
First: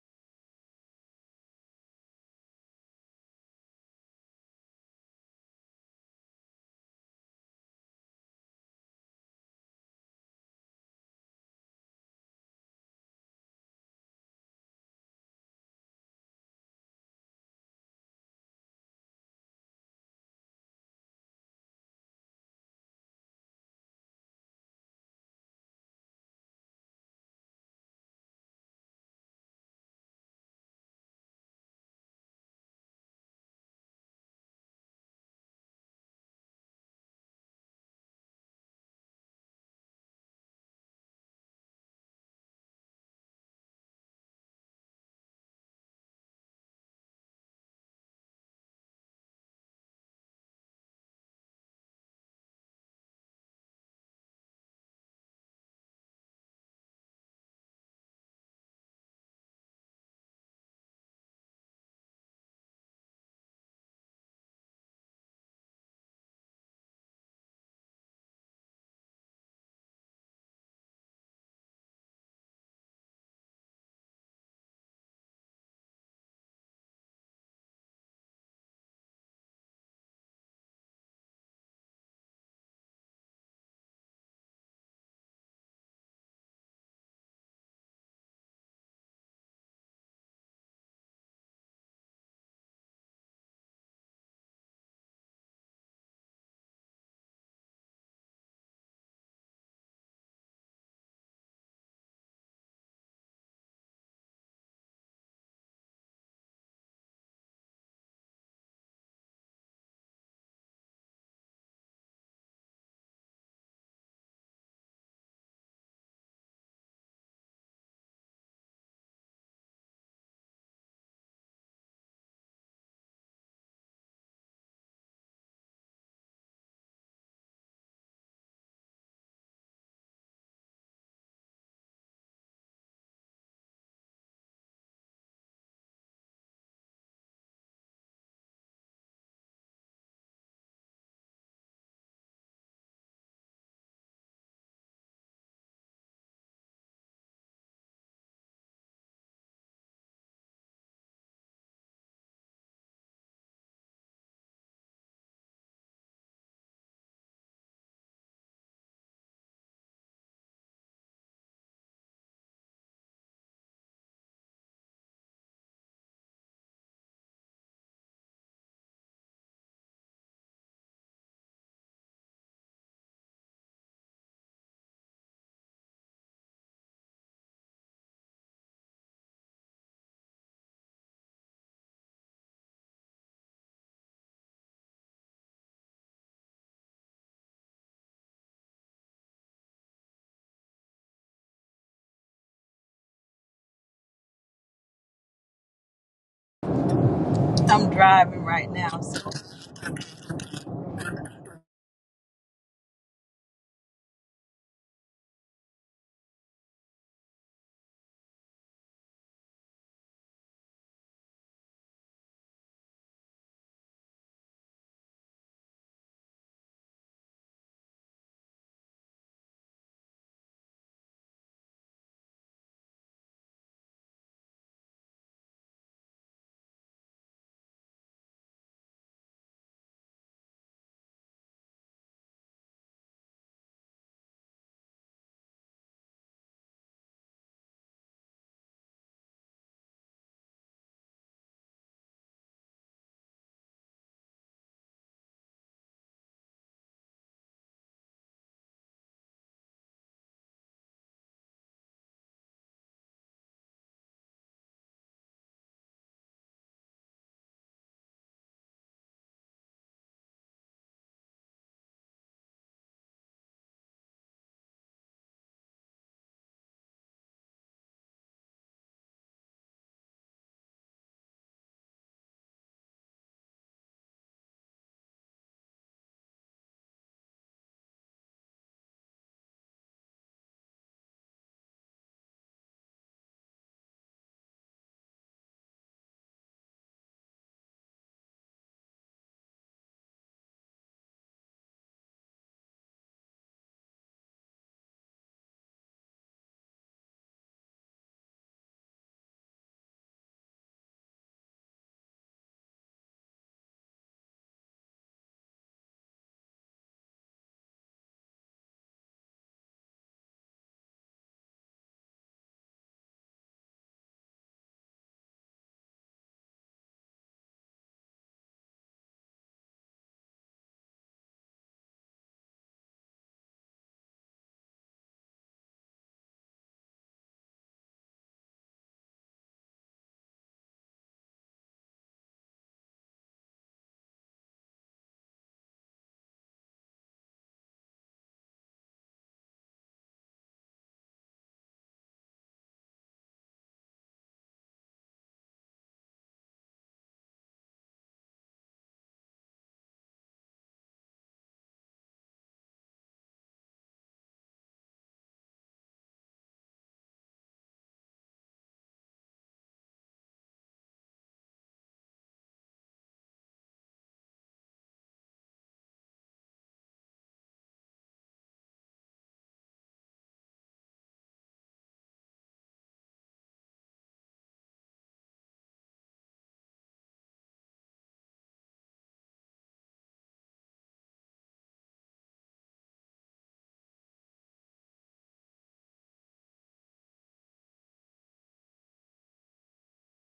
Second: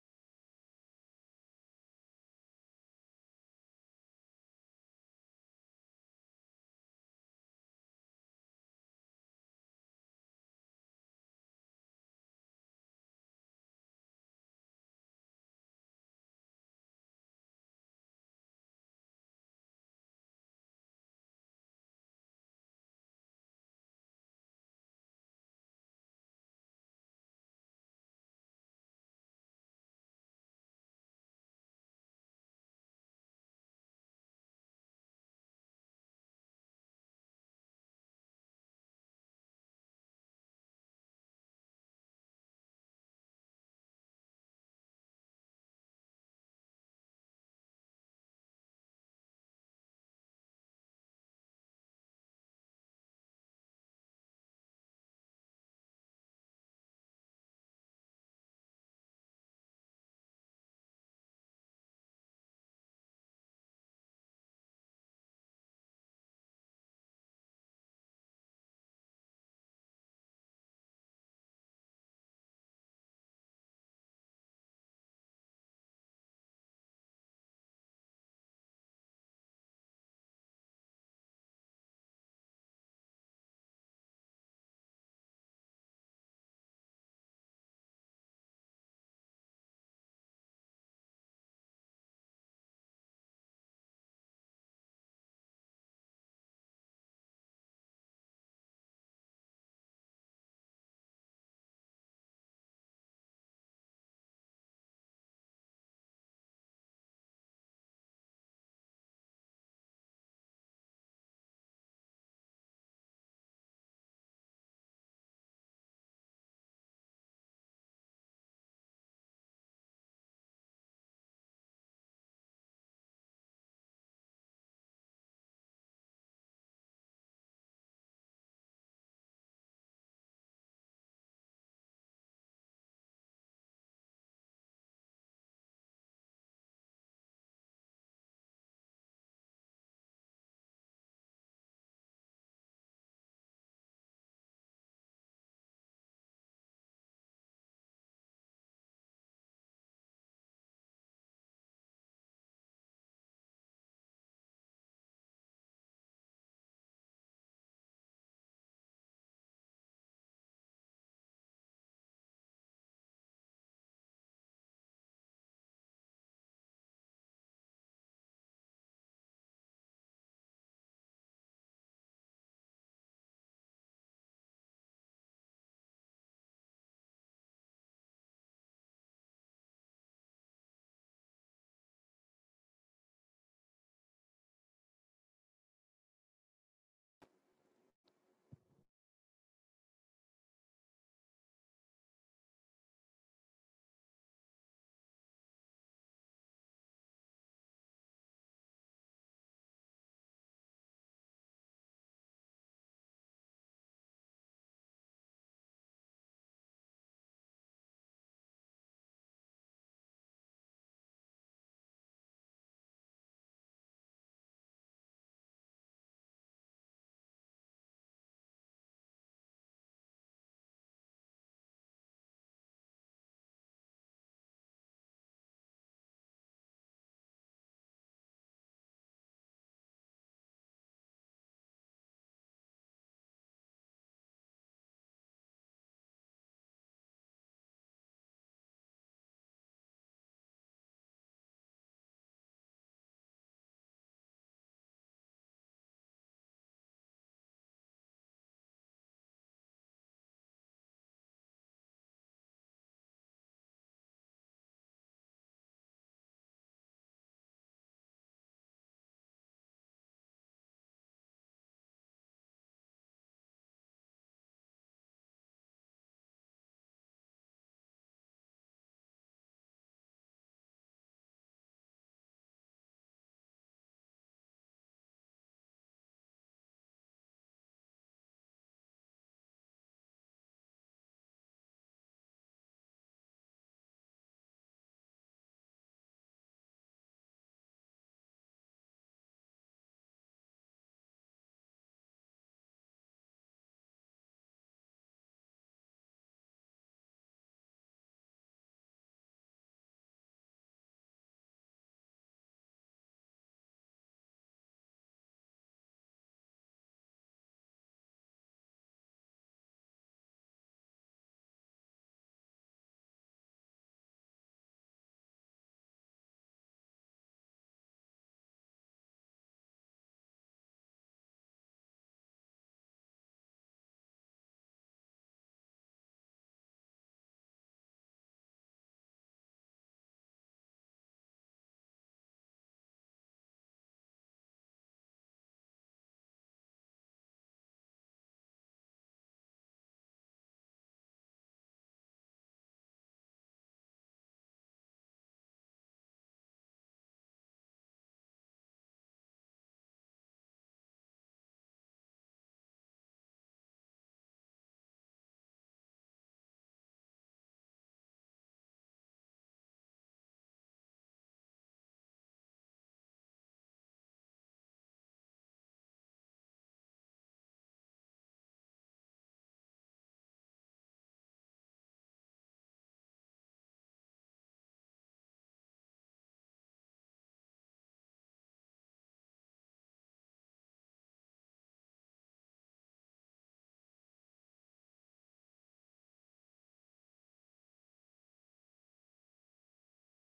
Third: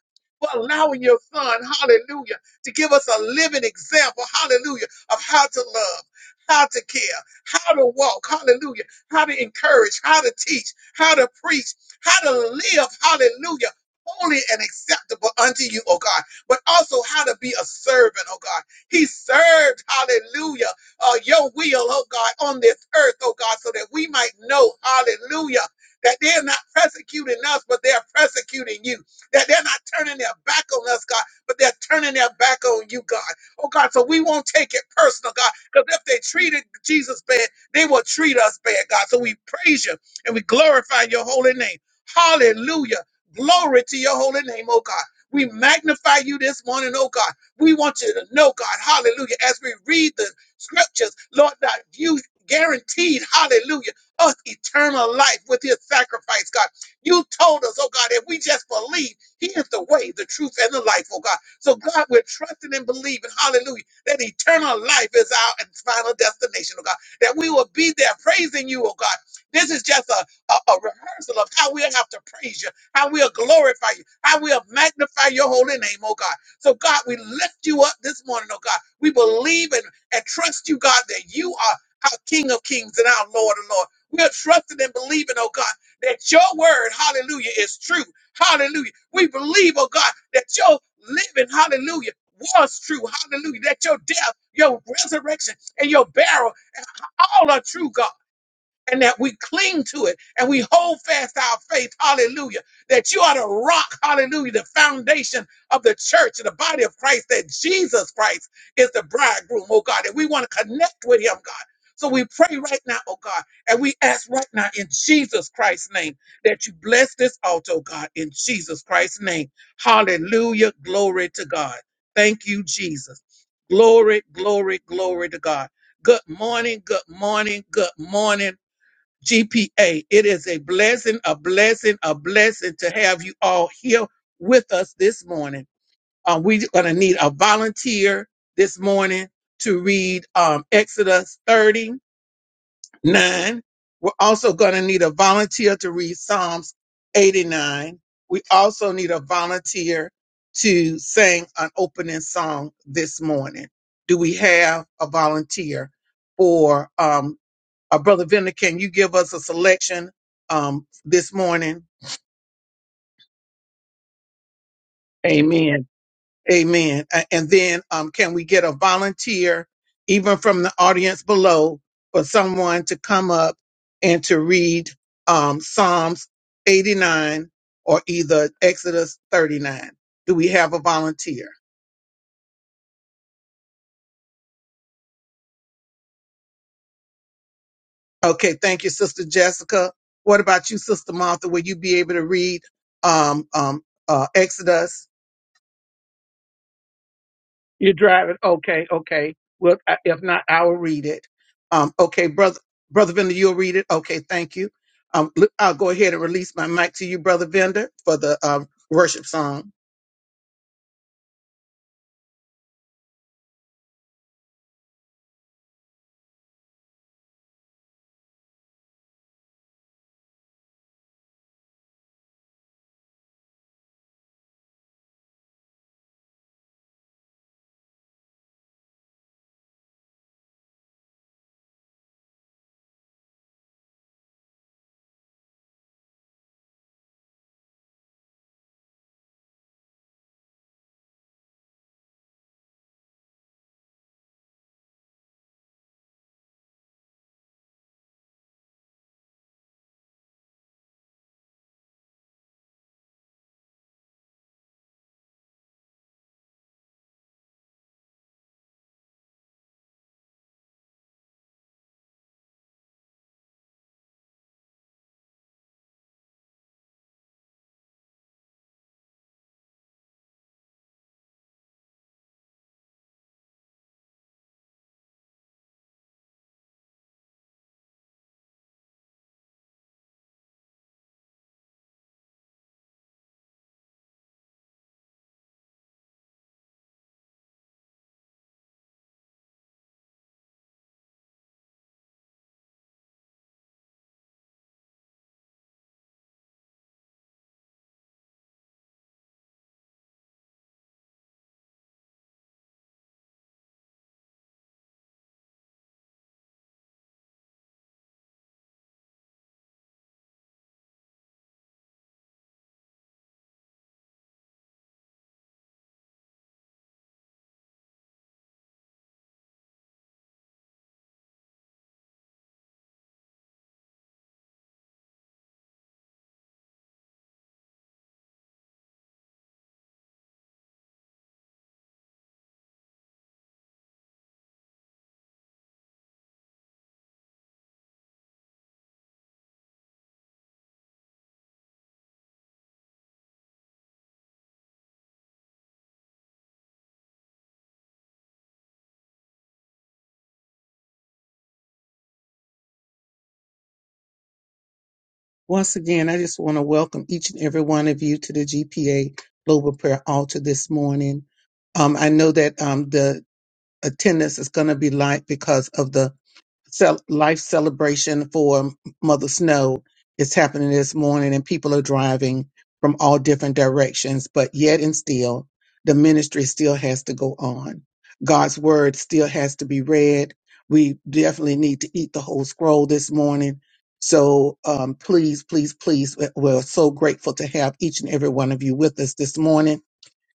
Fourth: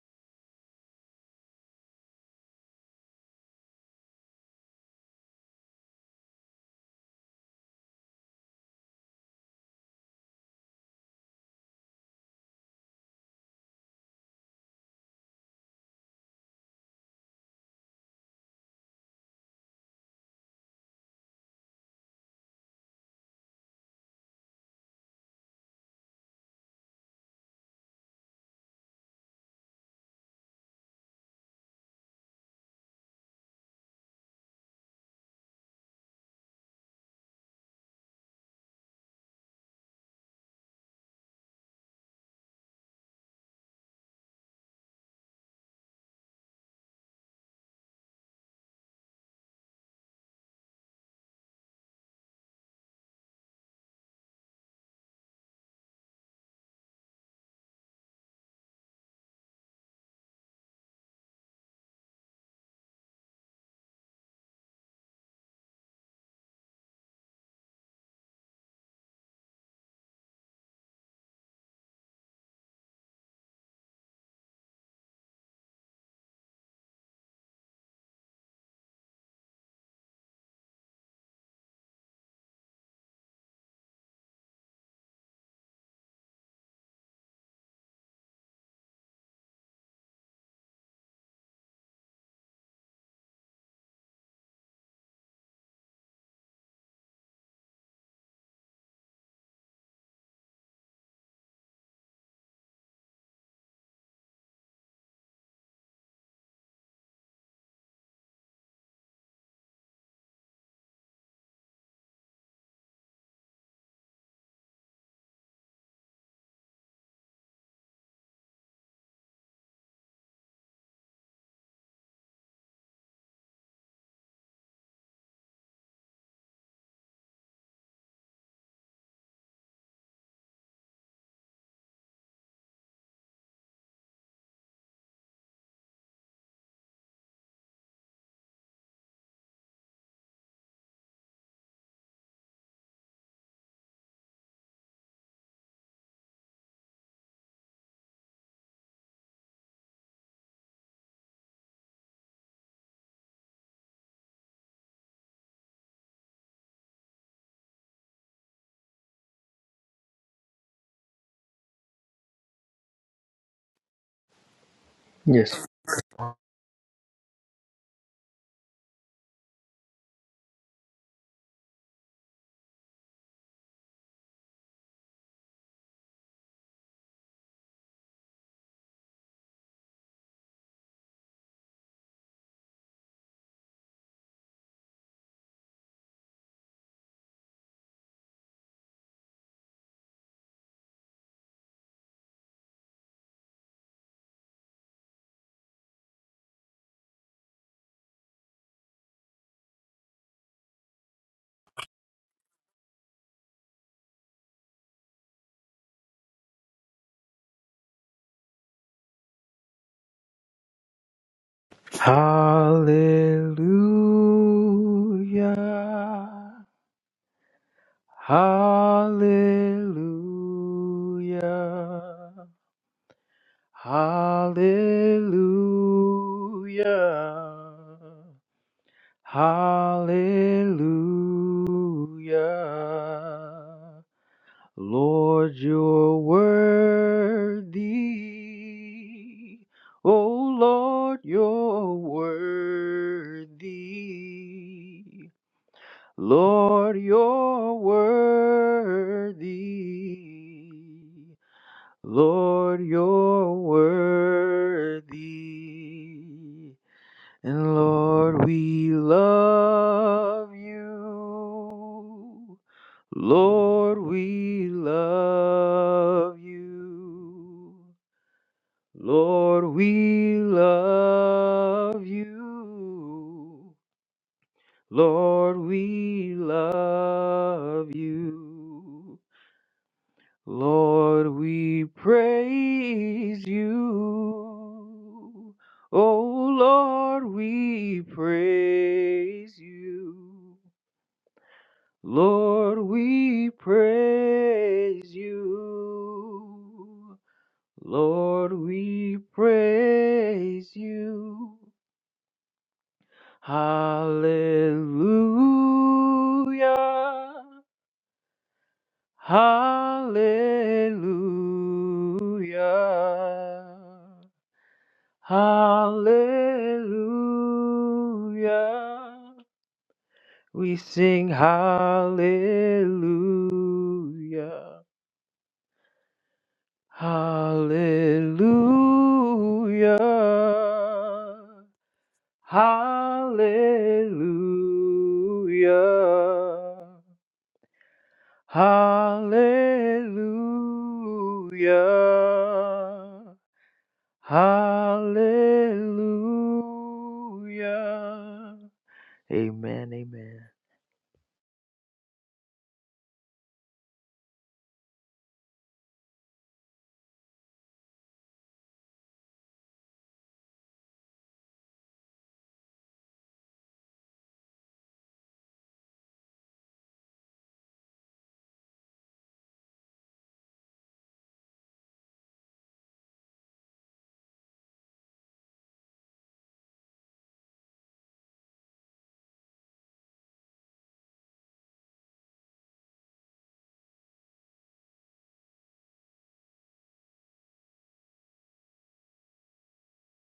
Speaker 1: for allowing your son, hallelujah, to give us a living example, hallelujah of how to love, how to care, how to walk, hallelujah, how to encourage, how to teach, how to preach, how to live, hallelujah, holy and acceptable unto you, oh God, but also how to be a servant, oh God. He served, hallelujah, uh, your will, oh God, on this earth, oh God, so that we might know, hallelujah, that they're not persecuting us, but they're persecuting you. That they're not turning their back on us, God, but they're turning their back on you, God. Oh God, so we won't take it personal, God, because if they treated Jesus bad, they will treat us bad, God. So we praise you and we glorify your holy name. Hallelujah. Glory to your holy name, oh God. We magnify you this morning, oh God. We want you to know, God, hallelujah, as we read the scriptures, Lord God, you guaranteed, hallelujah, us eternal life with his sacrifice, God. You told us, oh God, if we just believe, he is the way, the truth, and the life, oh God. So, God, we're trusting and believing, hallelujah, that eternal life is our final destination, oh God, that we will be there praising you, oh God. This is just a, a, a rehearsal of how we'll have to praise you, how we'll glorify you, how we'll magnify your holy name, oh God. So, God, we lift you up this morning, oh God. We believe and, and trust you, God, that you are our King of kings and our Lord of lords. We are trusting and believing, oh God, that your word, hallelujah, is true. Hallelujah. We believe, oh God, that your living, hallelujah, was true. Hallelujah. That your death, your resurrection, and your burial all are true, God and that we cling to it and we hold fast our faith. Hallelujah. That you are the rock. Hallelujah. The foundation of the church and the body of Christ, that Jesus Christ is the bridegroom, oh God. And we want to connect with him, God. So we pray right now, oh God, and we ask right now in Jesus Christ's name that you bless this altar, oh God, in Jesus Christ's name. Hallelujah. Glory to God. Thank you, Jesus. Glory, glory, glory to God. Good morning, good morning, good morning. GPA. It is a blessing, a blessing, a blessing to have you all here with us this morning. Um, we're going to need a volunteer this morning to read um, Exodus 39. We're also going to need a volunteer to read Psalms 89. We also need a volunteer to sing an opening song this morning. Do we have a volunteer for um, uh, Brother Vender, can you give us a selection um, this morning?
Speaker 2: Yes.
Speaker 1: Amen. Amen. A- And then um, can we get a volunteer, even from the audience below, for someone to come up and to read um, Psalms 89 or either Exodus 39? Do we have a volunteer? Okay, thank you, Sister Jessica. What about you, Sister Martha? Will you be able to read um, um, uh, Exodus?
Speaker 3: I'm
Speaker 1: You're driving.
Speaker 3: driving right
Speaker 1: Okay,
Speaker 3: now, so
Speaker 1: okay. Well, I- if not, I will read it. Um, okay, brother, brother Vender, you'll read it. Okay, thank you. Um, l- I'll go ahead and release my mic to you, brother Vender, for the um, worship song.
Speaker 2: Hallelujah. Hallelujah. Hallelujah. Hallelujah. Lord, you're worthy. Oh, Lord, you're worthy. Lord, you're worthy. Lord, you're worthy. And Lord, we love you. Lord, we love you. Lord, we love you. Lord, we love you. Lord, we praise you. Oh, Lord, we praise you. Lord, we praise you. Lord, we praise you. Hallelujah. Hallelujah. Hallelujah. We sing hallelujah. Hallelujah. Hallelujah. Hallelujah. Hallelujah. Amen. Amen.
Speaker 1: Once again, I just want to welcome each and every one of you to the GPA Global Prayer Altar this morning. Um, I know that um, attendance is going to be light because of the cel- life celebration for Mother Snow. It's happening this morning, and people are driving from all different directions. But yet and still, the ministry still has to go on. God's word still has to be read. We definitely need to eat the whole scroll this morning. So um, please, please, please, we're we're so grateful to have each and every one of you with us this morning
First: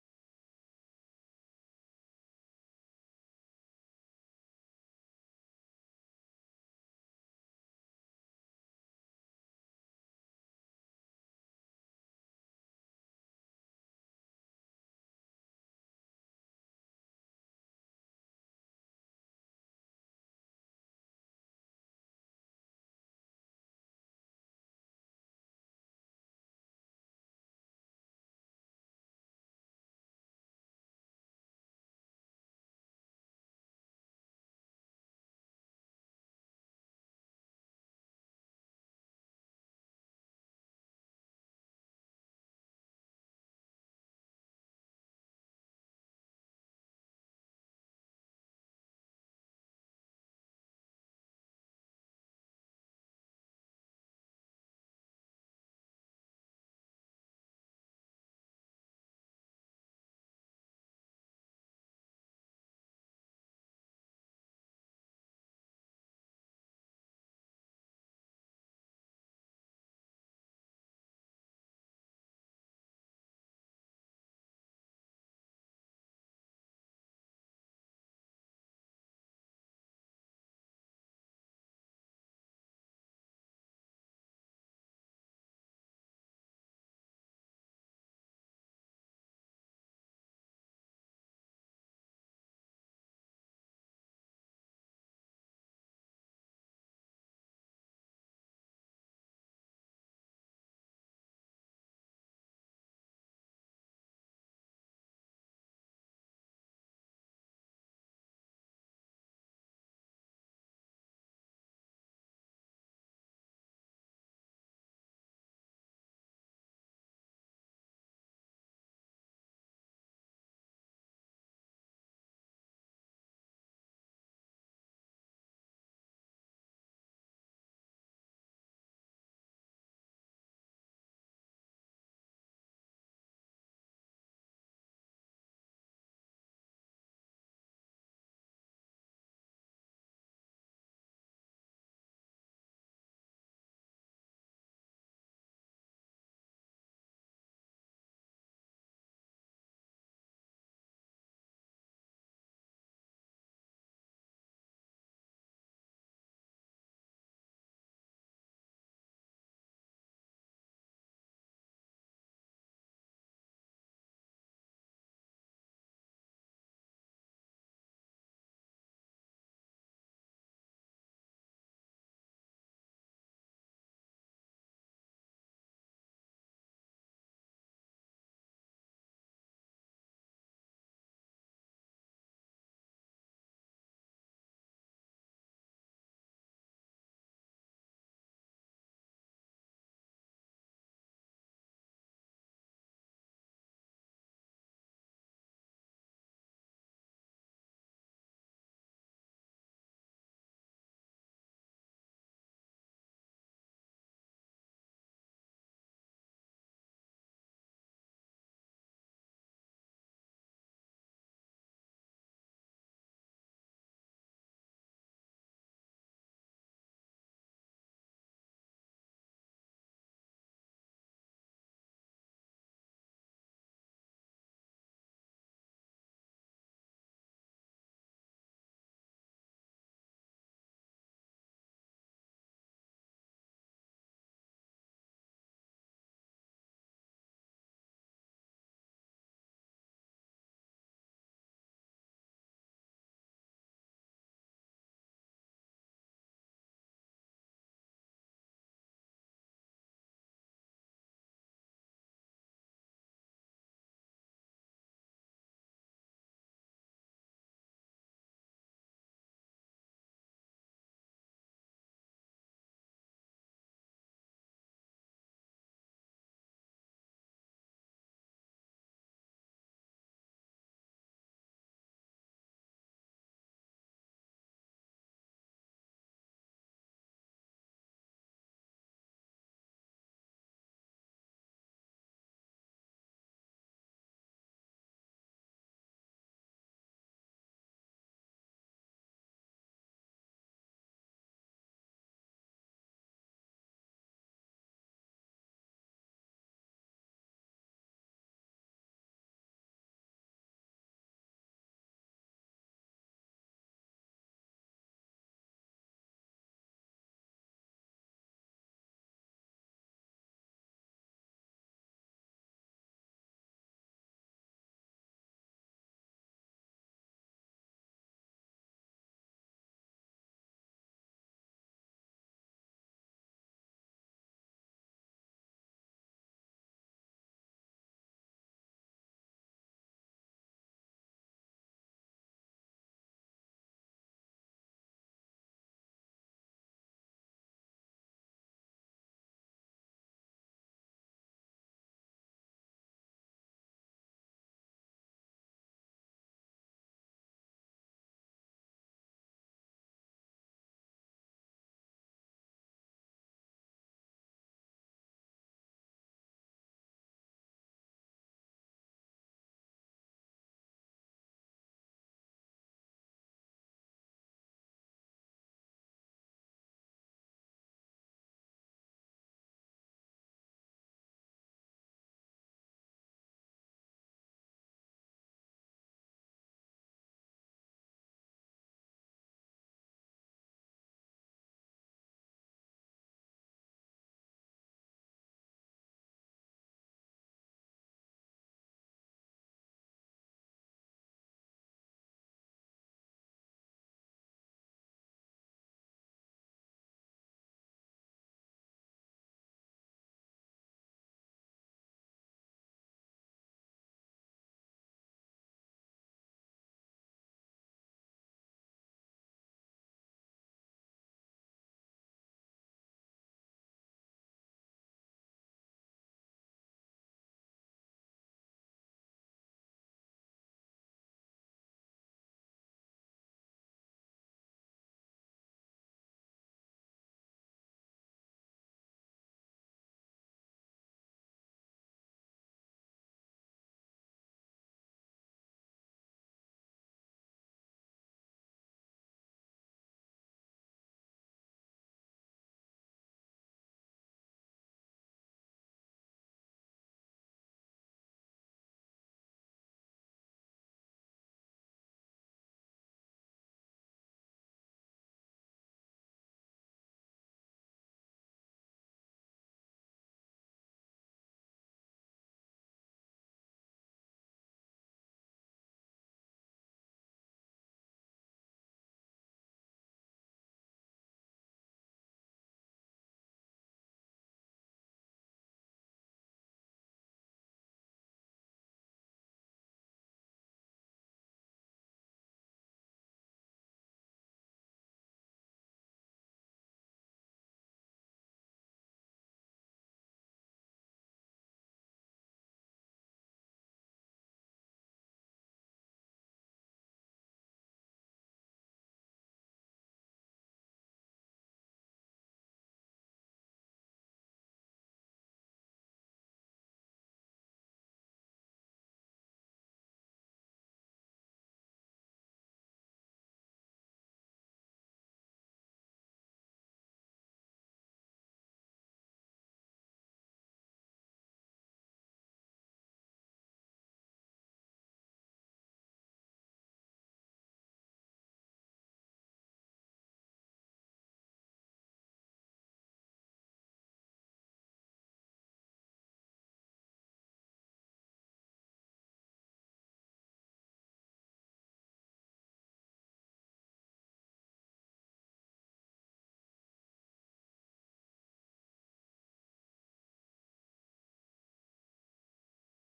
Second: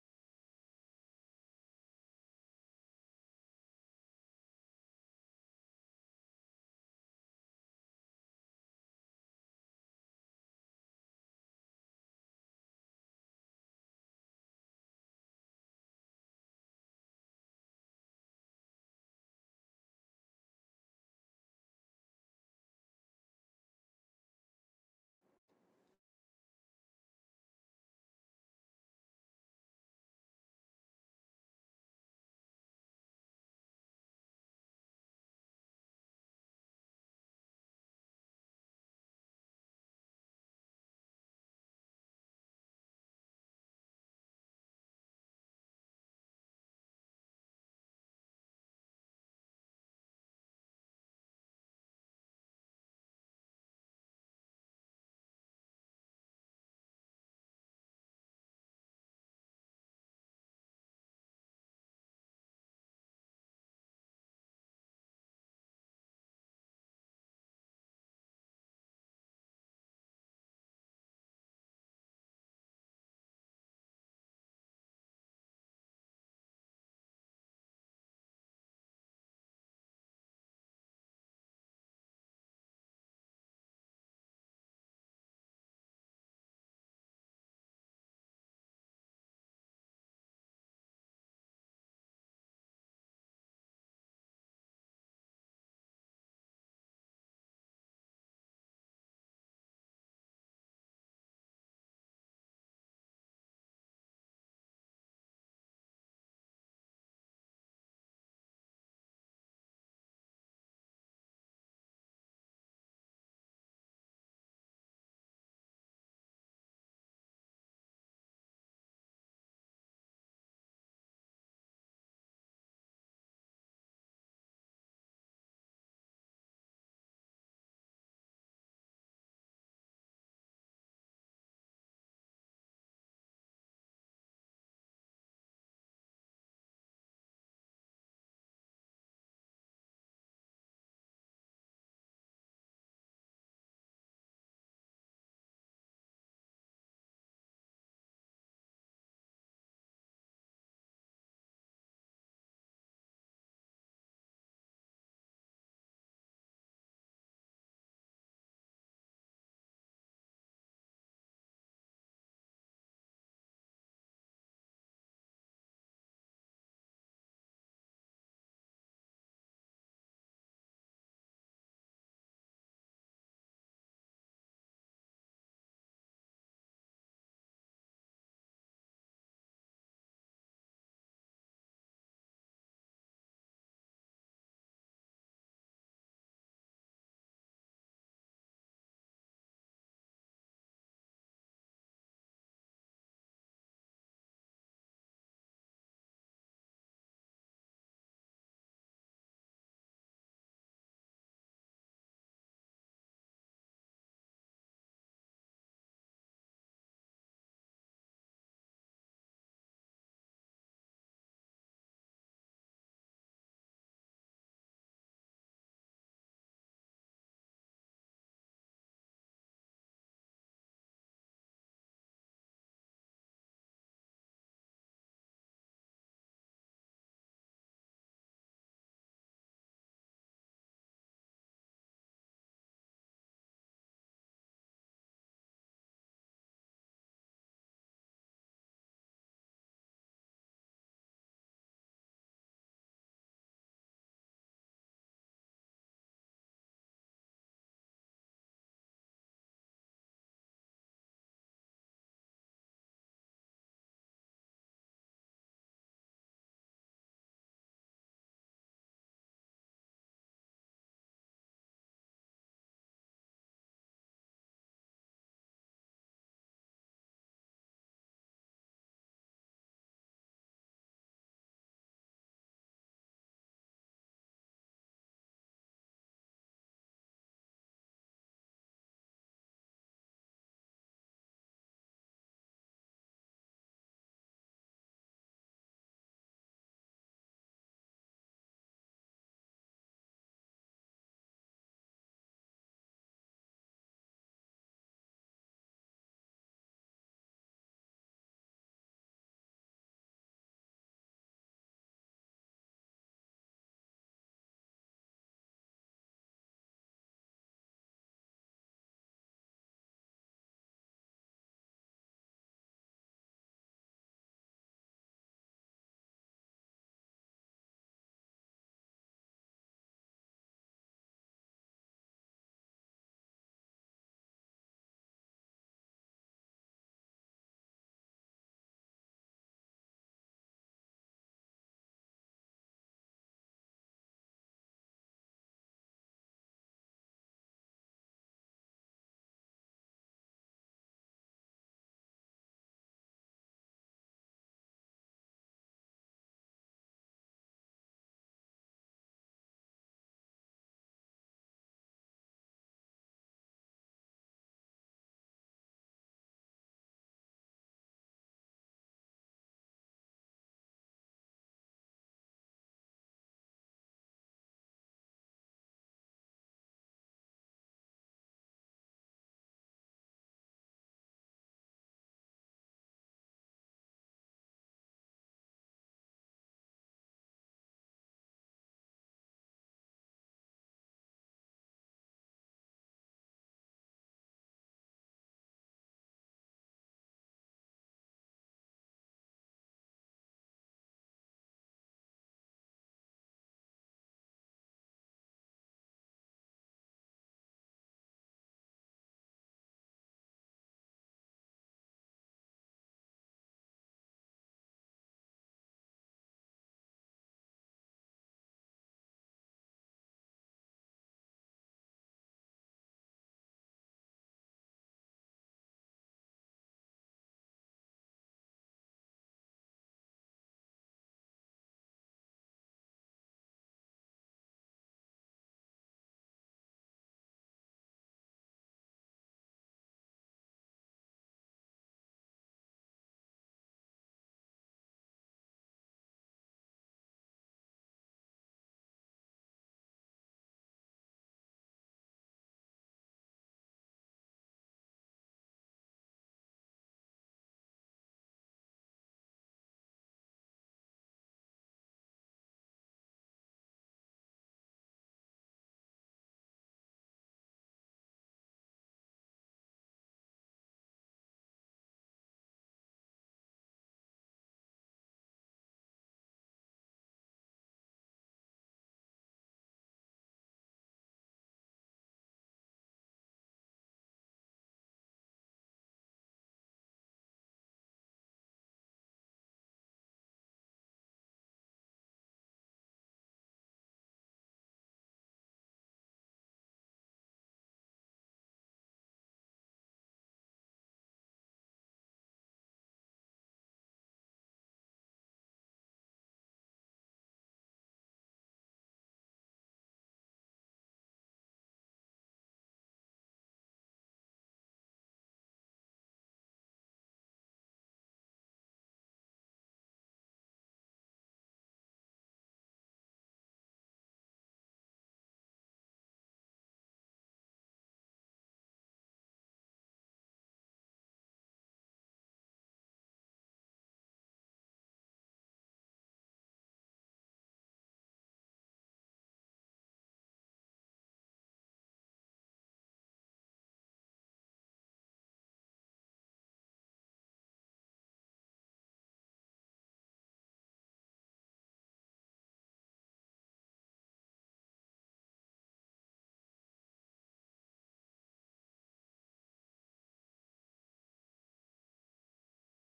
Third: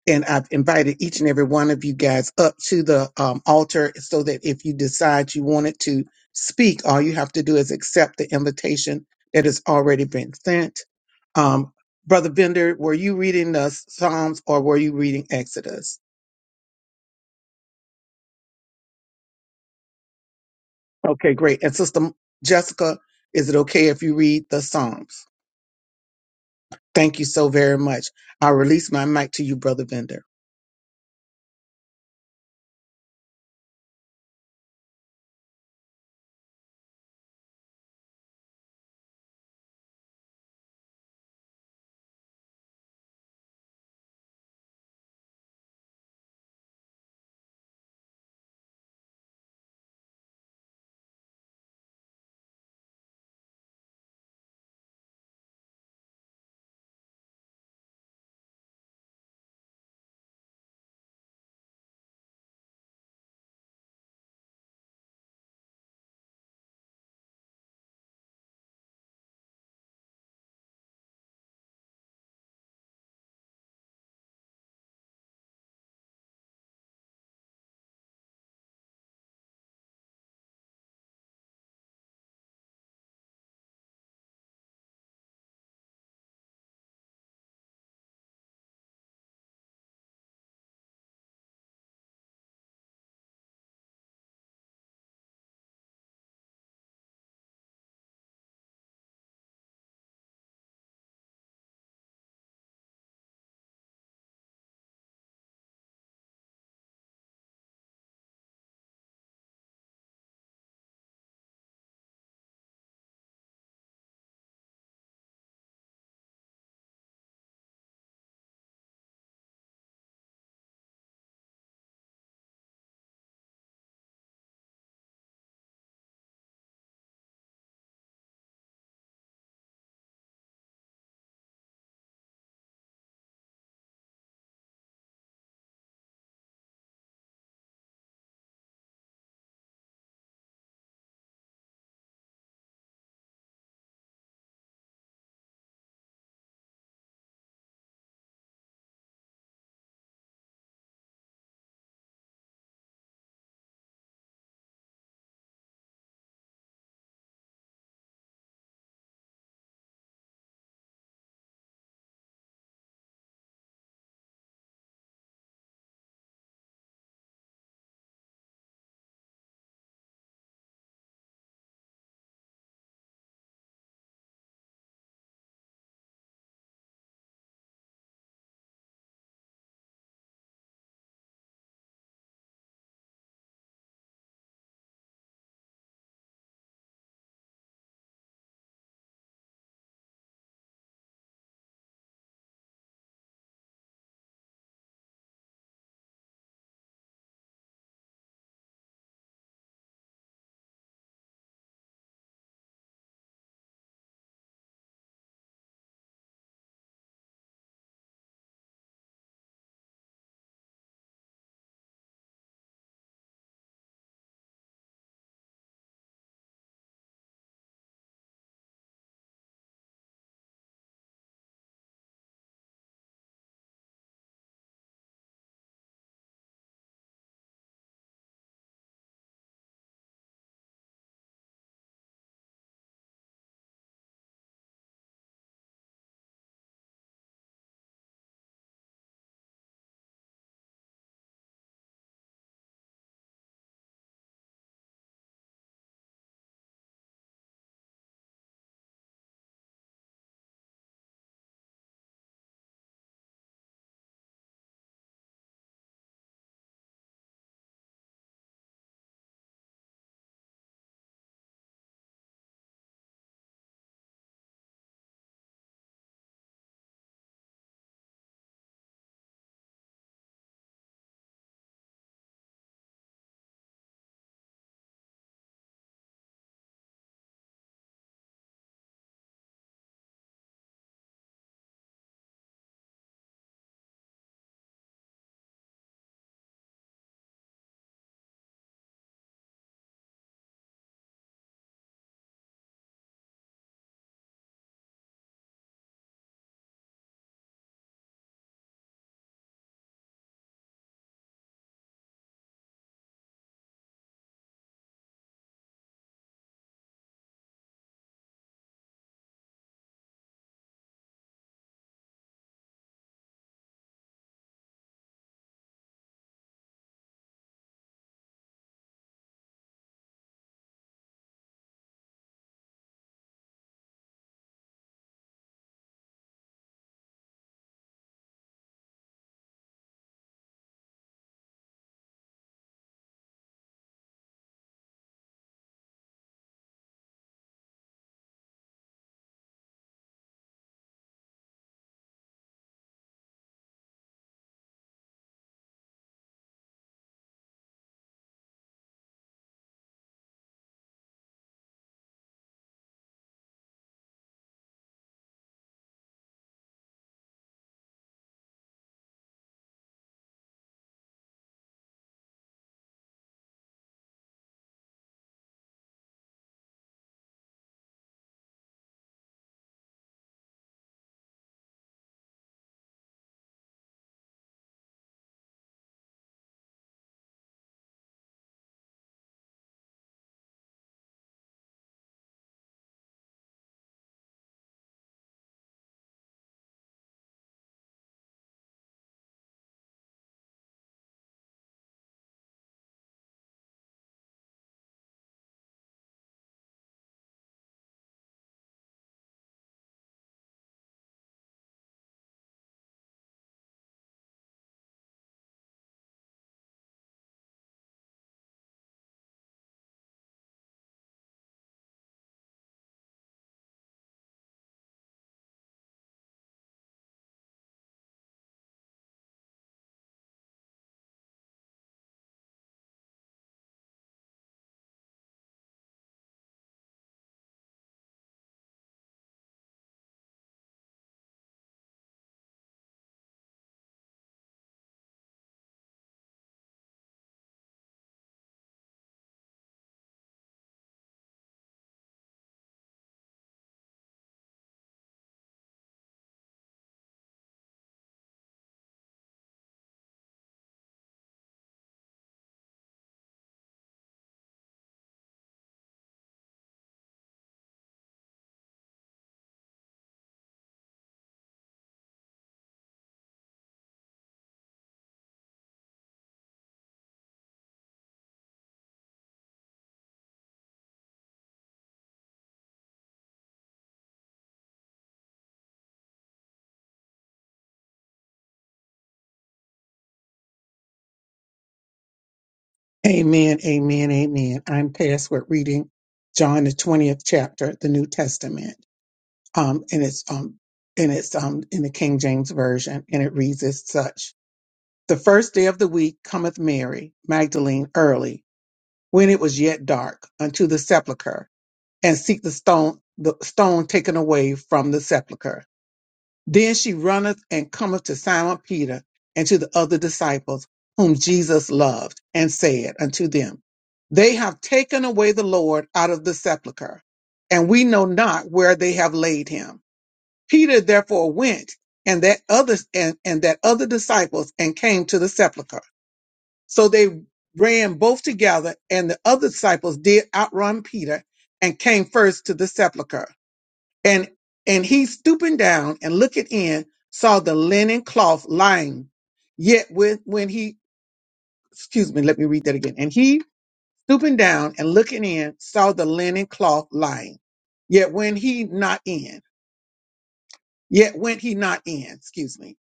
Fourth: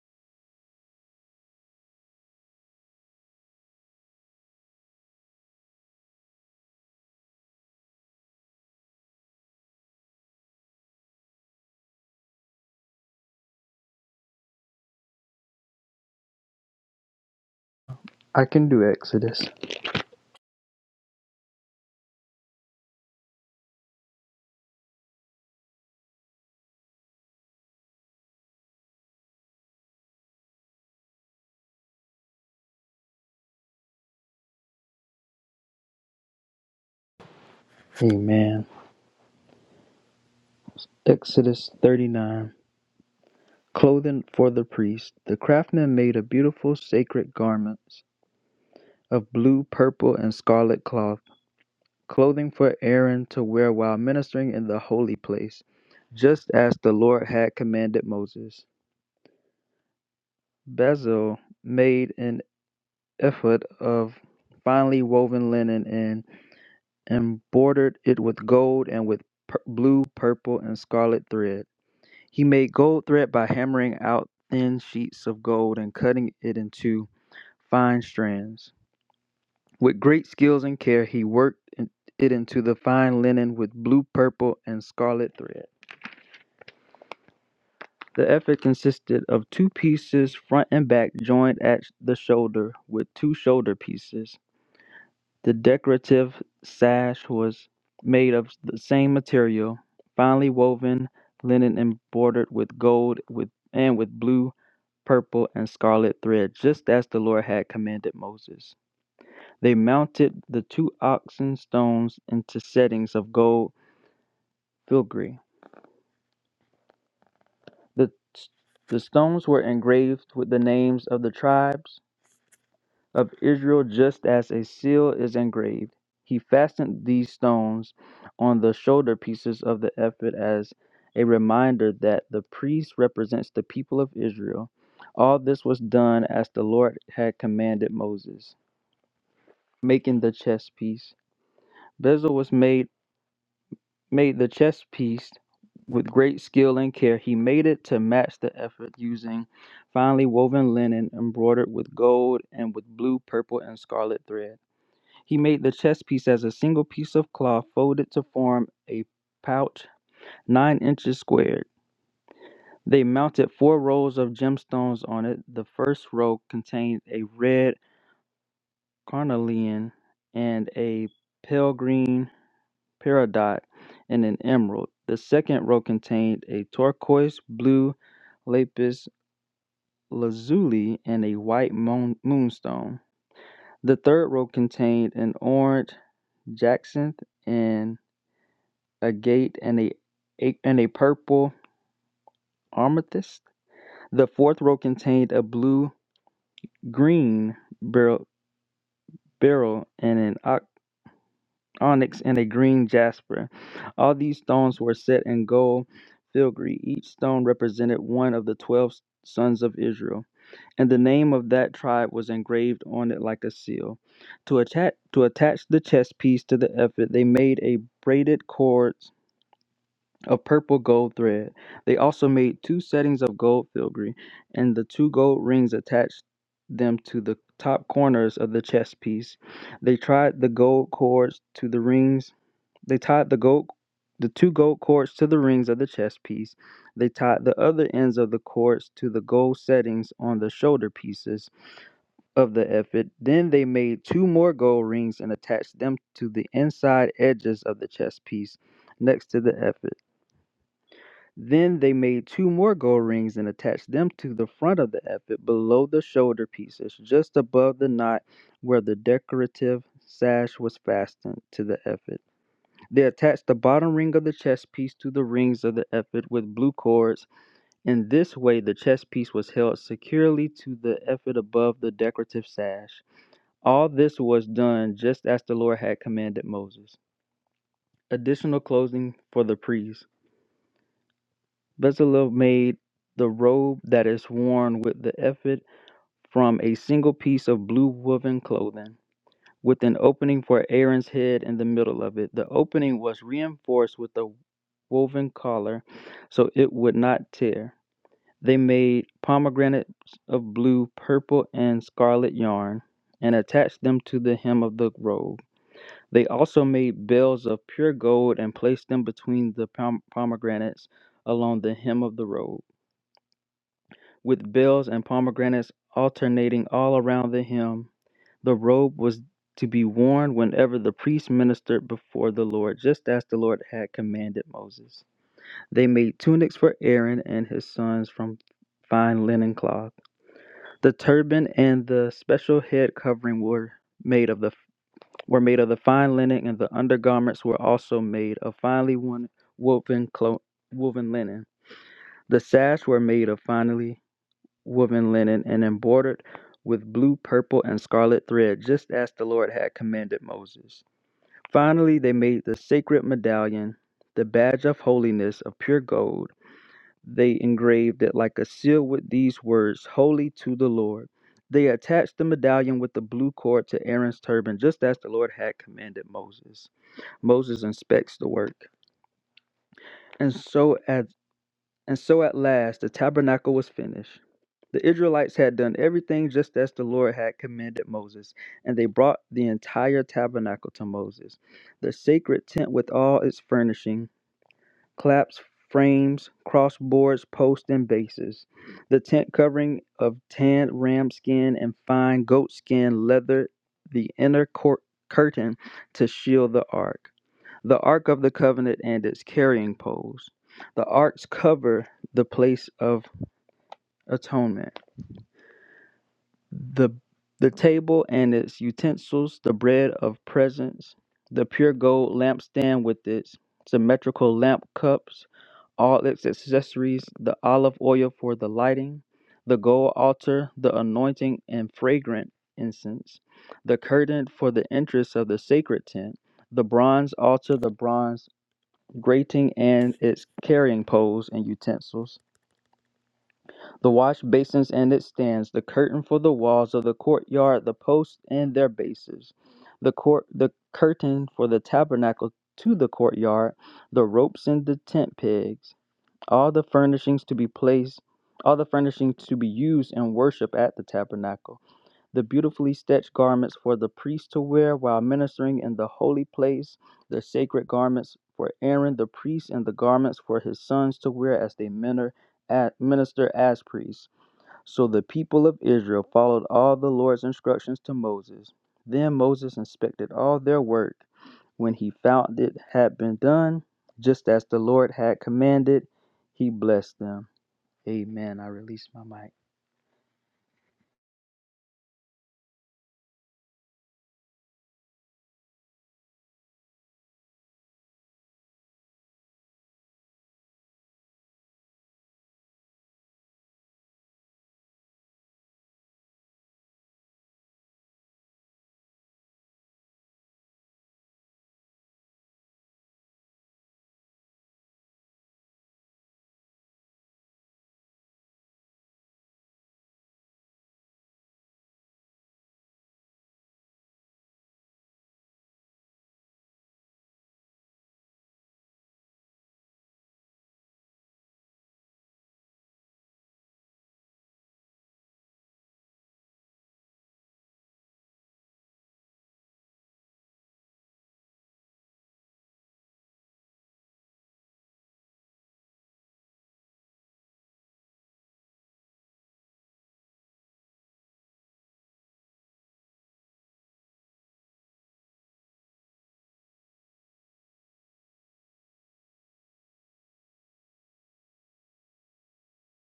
Speaker 1: and I've invited each and every one of you guys up to the um, altar so that if you decide you wanted to speak, all you have to do is accept the invitation that has already been sent. Um, Brother Bender, were you reading the Psalms or were you reading Exodus?
Speaker 2: I can do Exodus.
Speaker 1: Okay, great. And Sister Jessica, is it okay if you read the Psalms? Thank you so very much. I'll release my mic to you, Brother Bender.
Speaker 2: Amen. Exodus 39. Clothing for the priest. The craftsman made a beautiful sacred garments. of blue, purple, and scarlet cloth, clothing for Aaron to wear while ministering in the holy place, just as the Lord had commanded Moses. Bezalel made an ephod of finely woven linen and embroidered it with gold and with pur- blue, purple, and scarlet thread. He made gold thread by hammering out thin sheets of gold and cutting it into fine strands. With great skills and care, he worked it into the fine linen with blue, purple, and scarlet thread. The effort consisted of two pieces, front and back, joined at the shoulder with two shoulder pieces. The decorative sash was made of the same material, finely woven linen embroidered with gold with and with blue, purple, and scarlet thread, just as the Lord had commanded Moses. They mounted the two oxen stones into settings of gold filigree. The, the stones were engraved with the names of the tribes of Israel, just as a seal is engraved. He fastened these stones on the shoulder pieces of the ephod as a reminder that the priest represents the people of Israel. All this was done as the Lord had commanded Moses. Making the chess piece. Bezel was made made the chess piece with great skill and care. He made it to match the effort using finely woven linen embroidered with gold and with blue, purple, and scarlet thread. He made the chess piece as a single piece of cloth folded to form a pouch nine inches squared. They mounted four rows of gemstones on it. The first row contained a red carnelian and a pale green peridot, and an emerald. The second row contained a turquoise blue lapis lazuli and a white moon- moonstone. The third row contained an orange jacinth and a gate and a, a and a purple amethyst. The fourth row contained a blue green beryl, beryl and an onyx, and a green jasper. All these stones were set in gold filigree. Each stone represented one of the twelve sons of Israel, and the name of that tribe was engraved on it like a seal. To attach to attach the chest piece to the ephod, they made a braided cords of purple gold thread. They also made two settings of gold filigree, and the two gold rings attached them to the top corners of the chest piece. They tied the gold cords to the rings they tied the gold, the two gold cords to the rings of the chest piece. They tied the other ends of the cords to the gold settings on the shoulder pieces of the ephod. Then they made two more gold rings and attached them to the inside edges of the chest piece next to the ephod. Then they made two more gold rings and attached them to the front of the ephod below the shoulder pieces, just above the knot where the decorative sash was fastened to the ephod. They attach the bottom ring of the chess piece to the rings of the ephod with blue cords. In this way, the chess piece was held securely to the ephod above the decorative sash. All this was done just as the Lord had commanded Moses. Additional clothing for the priests. Bezalel made the robe that is worn with the ephod from a single piece of blue woven clothing, with an opening for Aaron's head in the middle of it. The opening was reinforced with a woven collar so it would not tear. They made pomegranates of blue, purple, and scarlet yarn and attached them to the hem of the robe. They also made bells of pure gold and placed them between the pom- pomegranates along the hem of the robe. With bells and pomegranates alternating all around the hem, the robe was to be worn whenever the priest ministered before the Lord, just as the Lord had commanded Moses. They made tunics for Aaron and his sons from fine linen cloth. The turban and the special head covering were made of the were made of the fine linen, and the undergarments were also made of finely woven clo- woven linen. The sash were made of finely woven linen and embroidered with blue, purple, and scarlet thread, just as the Lord had commanded Moses. Finally, they made the sacred medallion, the badge of holiness of pure gold They engraved it like a seal with these words Holy to the Lord. They attached the medallion with the blue cord to Aaron's turban, just as the Lord had commanded Moses. Moses inspects the work. And so at and so at last the tabernacle was finished. The Israelites had done everything just as the Lord had commanded Moses, and they brought the entire tabernacle to Moses. The sacred tent with all its furnishing claps, frames, crossboards, posts, and bases. The tent covering of tanned ram skin and fine goat skin leather the inner court curtain to shield the ark. The ark of the covenant and its carrying poles. The arks cover the place of atonement. The the table and its utensils, the bread of presence, the pure gold lampstand with its symmetrical lamp cups, all its accessories, the olive oil for the lighting, the gold altar, the anointing and fragrant incense, the curtain for the entrance of the sacred tent, the bronze altar, the bronze grating and its carrying poles and utensils, the wash basins and its stands, the curtain for the walls of the courtyard, the posts and their bases, the court the curtain for the tabernacle to the courtyard, the ropes and the tent pegs all the furnishings to be placed, all the furnishings to be used in worship at the tabernacle, the beautifully stitched garments for the priests to wear while ministering in the holy place, the sacred garments for Aaron the priest, and the garments for his sons to wear as they minister. At, minister as priests. So the people of Israel followed all the Lord's instructions to Moses. Then Moses inspected all their work when he found it had been done, just as the Lord had commanded, he blessed them. Amen. I release my mic.
Speaker 1: Amen, amen, amen. I'm tasked with reading John the 20th chapter, the New Testament. Um, and it's um and it's um in the King James Version, and it reads as such. The first day of the week cometh Mary, Magdalene early, when it was yet dark, unto the sepulchre, and seek the stone the stone taken away from the sepulchre. Then she runneth and cometh to Simon Peter and to the other disciples whom Jesus loved, and said unto them, They have taken away the Lord out of the sepulchre, and we know not where they have laid him. Peter therefore went and that other and, and that other disciples and came to the sepulchre. So they ran both together, and the other disciples did outrun Peter and came first to the sepulchre and and he stooping down and looking in, saw the linen cloth lying. Yet with when he excuse me, let me read that again. And he stooping down and looking in, saw the linen cloth lying. Yet when he not in, yet went he not in, excuse me.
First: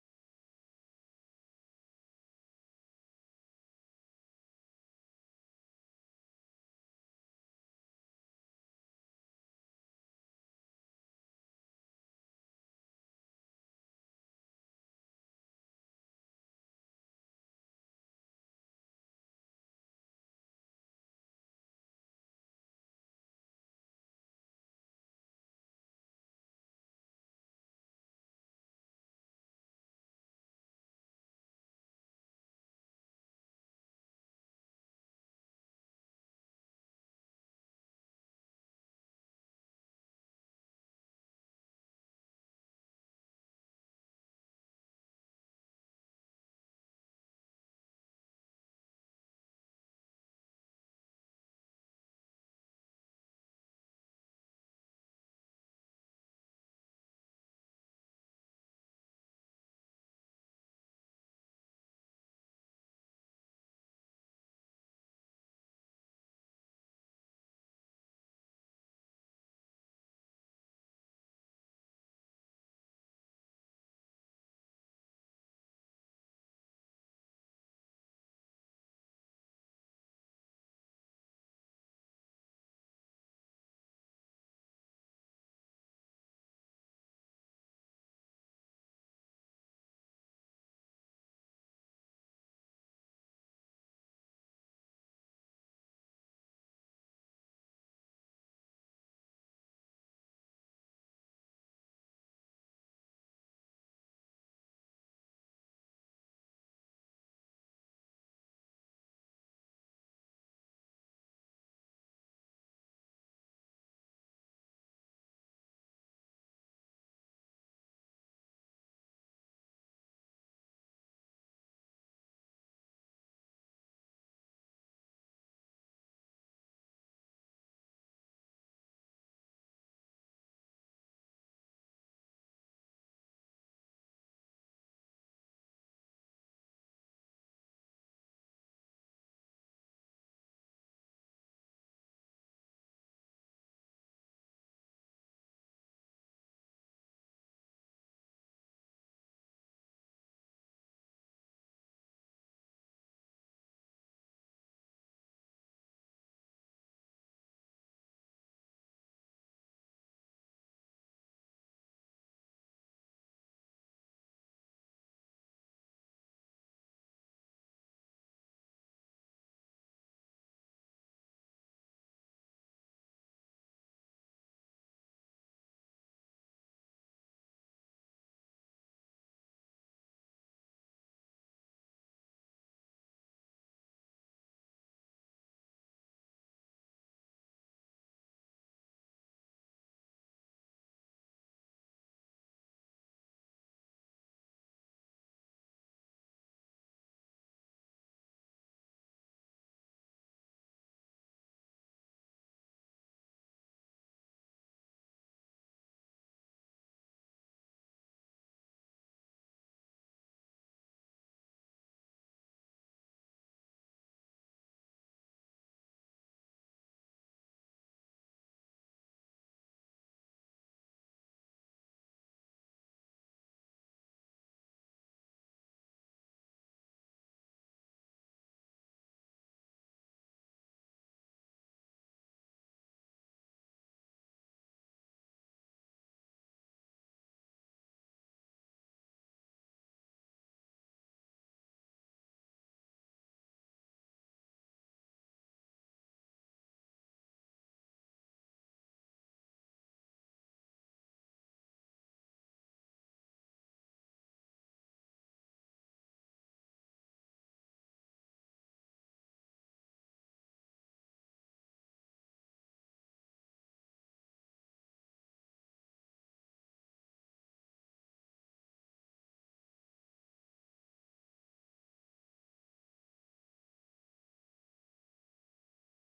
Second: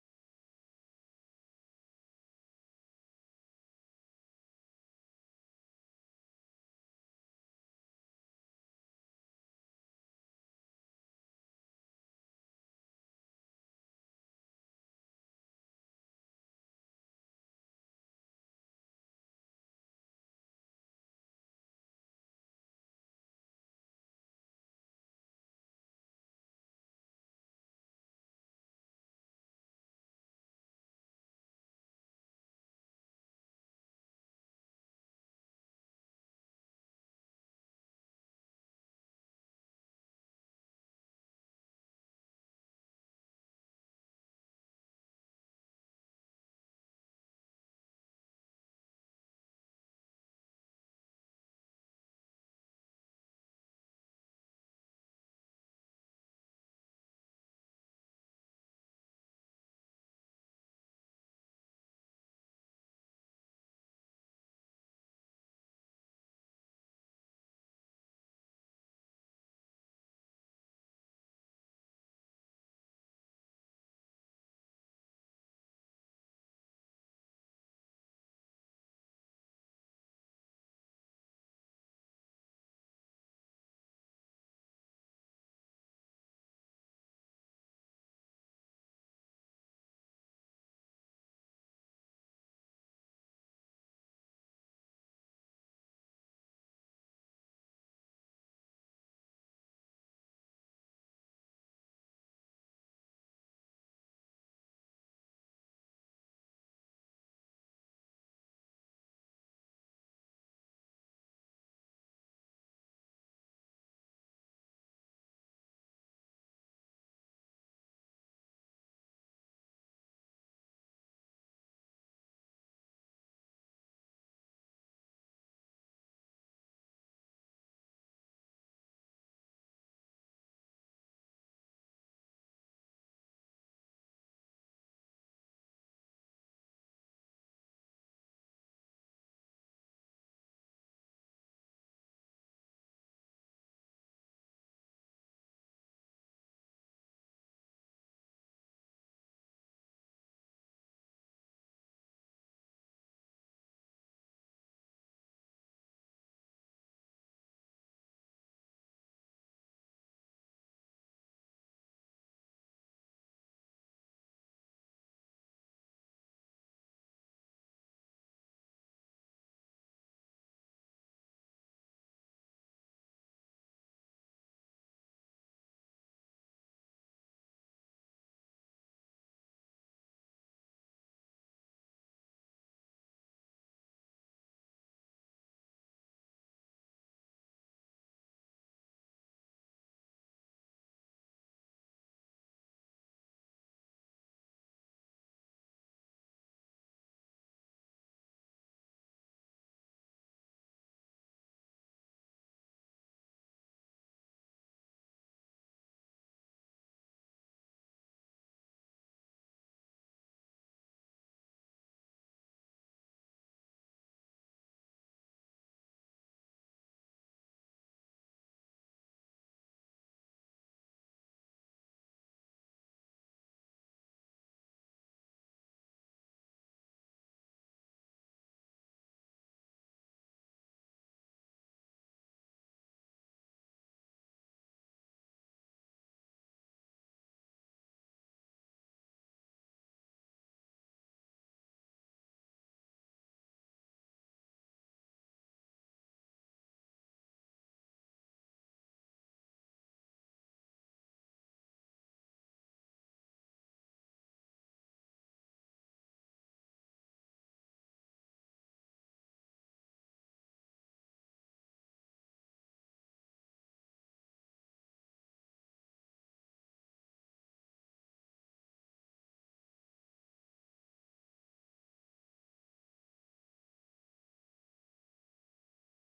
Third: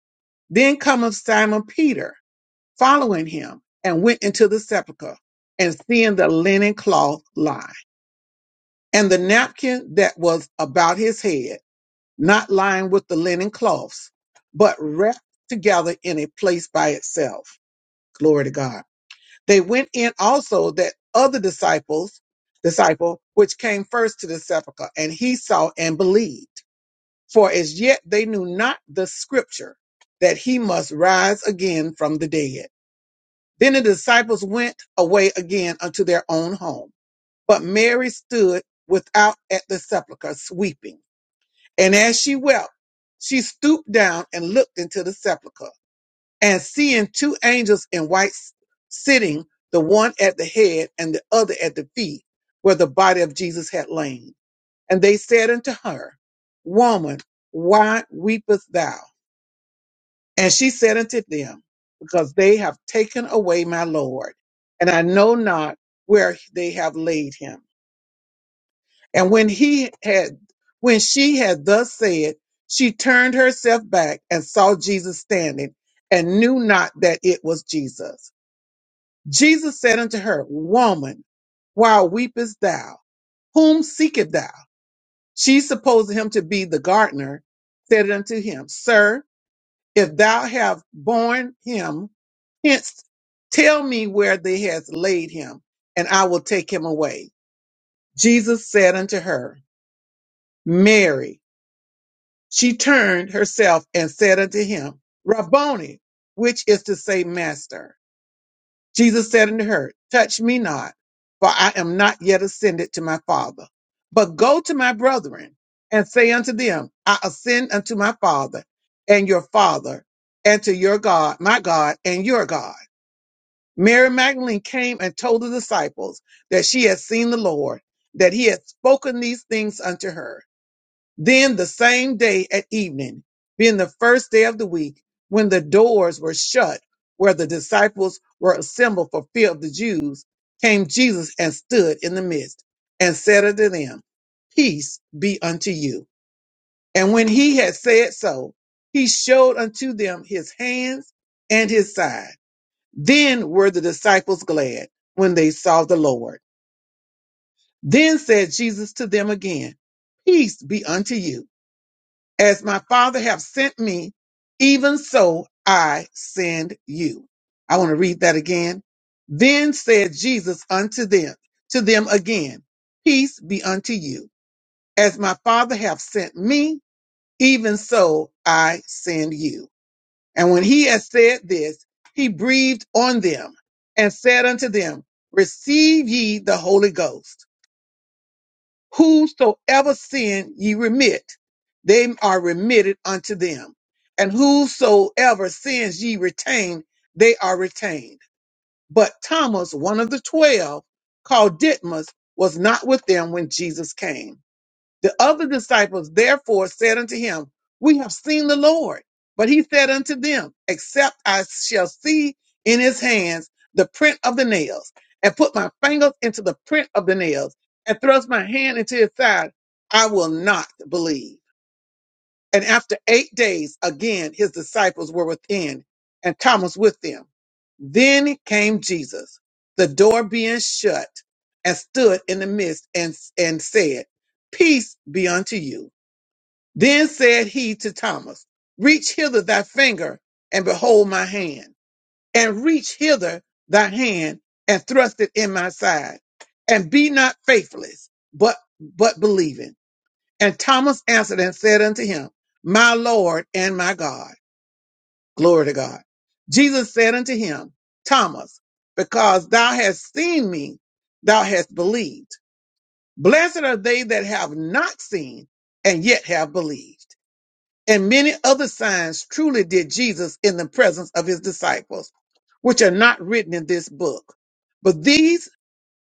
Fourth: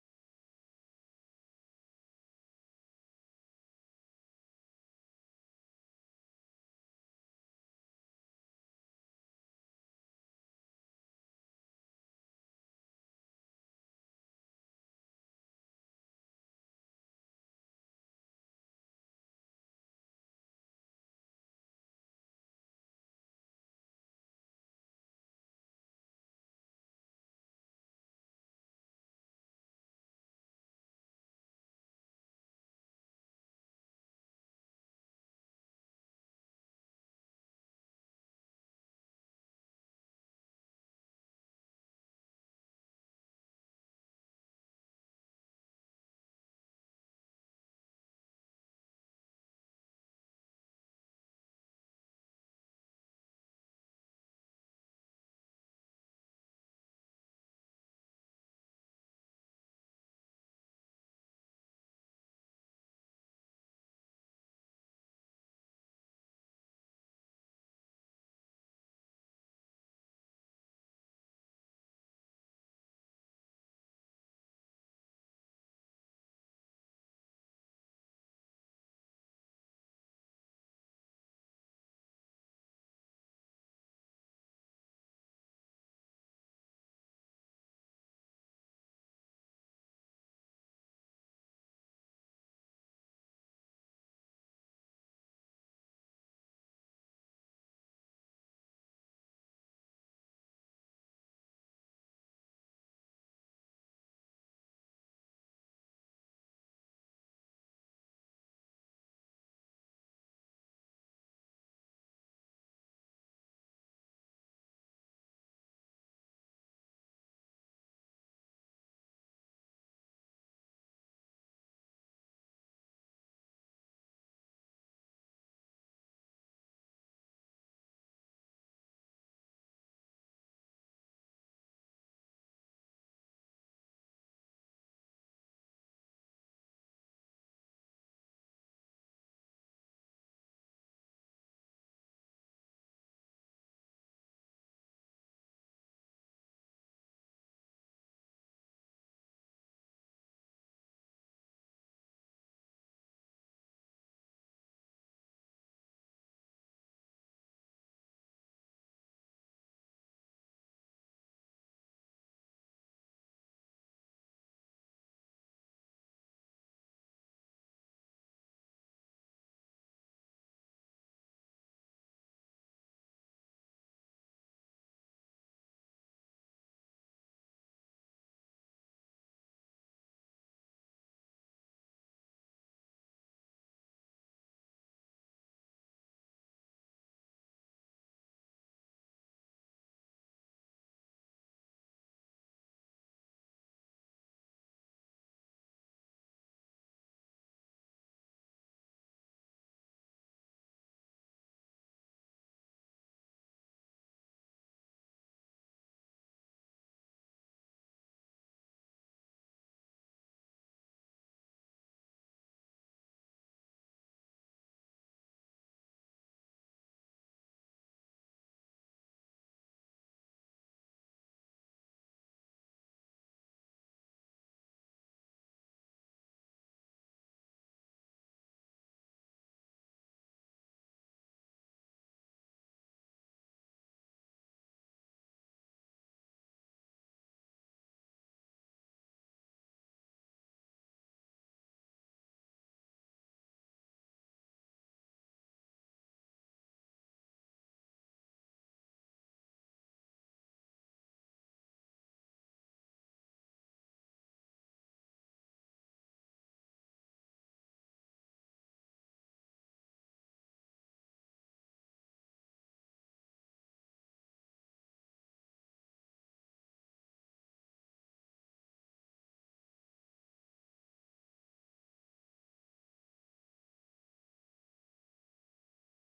Speaker 1: Then cometh Simon Peter following him and went into the sepulchre and seeing the linen cloth lie and the napkin that was about his head not lying with the linen cloths, but wrapped together in a place by itself. Glory to God. They went in also that other disciples, disciple, which came first to the sepulchre, and he saw and believed. For as yet they knew not the scripture that he must rise again from the dead. Then the disciples went away again unto their own home. But Mary stood without at the sepulchre, weeping. And as she wept, she stooped down and looked into the sepulchre. And seeing two angels in white s- sitting, the one at the head and the other at the feet, where the body of Jesus had lain. And they said unto her, Woman, why weepest thou? And she said unto them, Because they have taken away my Lord, and I know not where they have laid him. And when he had, when she had thus said, she turned herself back and saw Jesus standing and knew not that it was Jesus. Jesus said unto her, Woman, why weepest thou? Whom seekest thou? She supposed him to be the gardener, said unto him, Sir, if thou have borne him, hence tell me where they has laid him, and I will take him away. Jesus said unto her, Mary. She turned herself and said unto him, Rabboni, which is to say, Master. Jesus said unto her, Touch me not, for I am not yet ascended to my Father. But go to my brethren and say unto them, I ascend unto my Father and your Father, and to your God, my God, and your God. Mary Magdalene came and told the disciples that she had seen the Lord, that he had spoken these things unto her. Then the same day at evening, being the first day of the week, when the doors were shut, where the disciples were assembled for fear of the Jews, came Jesus and stood in the midst and said unto them, Peace be unto you. And when he had said so, he showed unto them his hands and his side. Then were the disciples glad when they saw the Lord. Then said Jesus to them again, Peace be unto you. As my Father have sent me, even so I send you. I want to read that again. Then said Jesus unto them, to them again, Peace be unto you. As my Father hath sent me, even so I send you. And when he had said this, he breathed on them and said unto them, Receive ye the Holy Ghost whosoever sin ye remit, they are remitted unto them. And whosoever sins ye retain, they are retained. But Thomas, one of the twelve, called Didymus, was not with them when Jesus came. The other disciples therefore said unto him, We have seen the Lord. But he said unto them, Except I shall see in his hands the print of the nails, and put my fingers into the print of the nails, and thrust my hand into his side, I will not believe. And after eight days, again, his disciples were within and Thomas with them. Then came Jesus, the door being shut, and stood in the midst and, and said, Peace be unto you. Then said he to Thomas, Reach hither thy finger and behold my hand, and reach hither thy hand and thrust it in my side, and be not faithless, but, but believing. And Thomas answered and said unto him, My Lord and my God. Glory to God. Jesus said unto him, Thomas, because thou hast seen me, thou hast believed. Blessed are they that have not seen and yet have believed. And many other signs truly did Jesus in the presence of his disciples, which are not written in this book. But these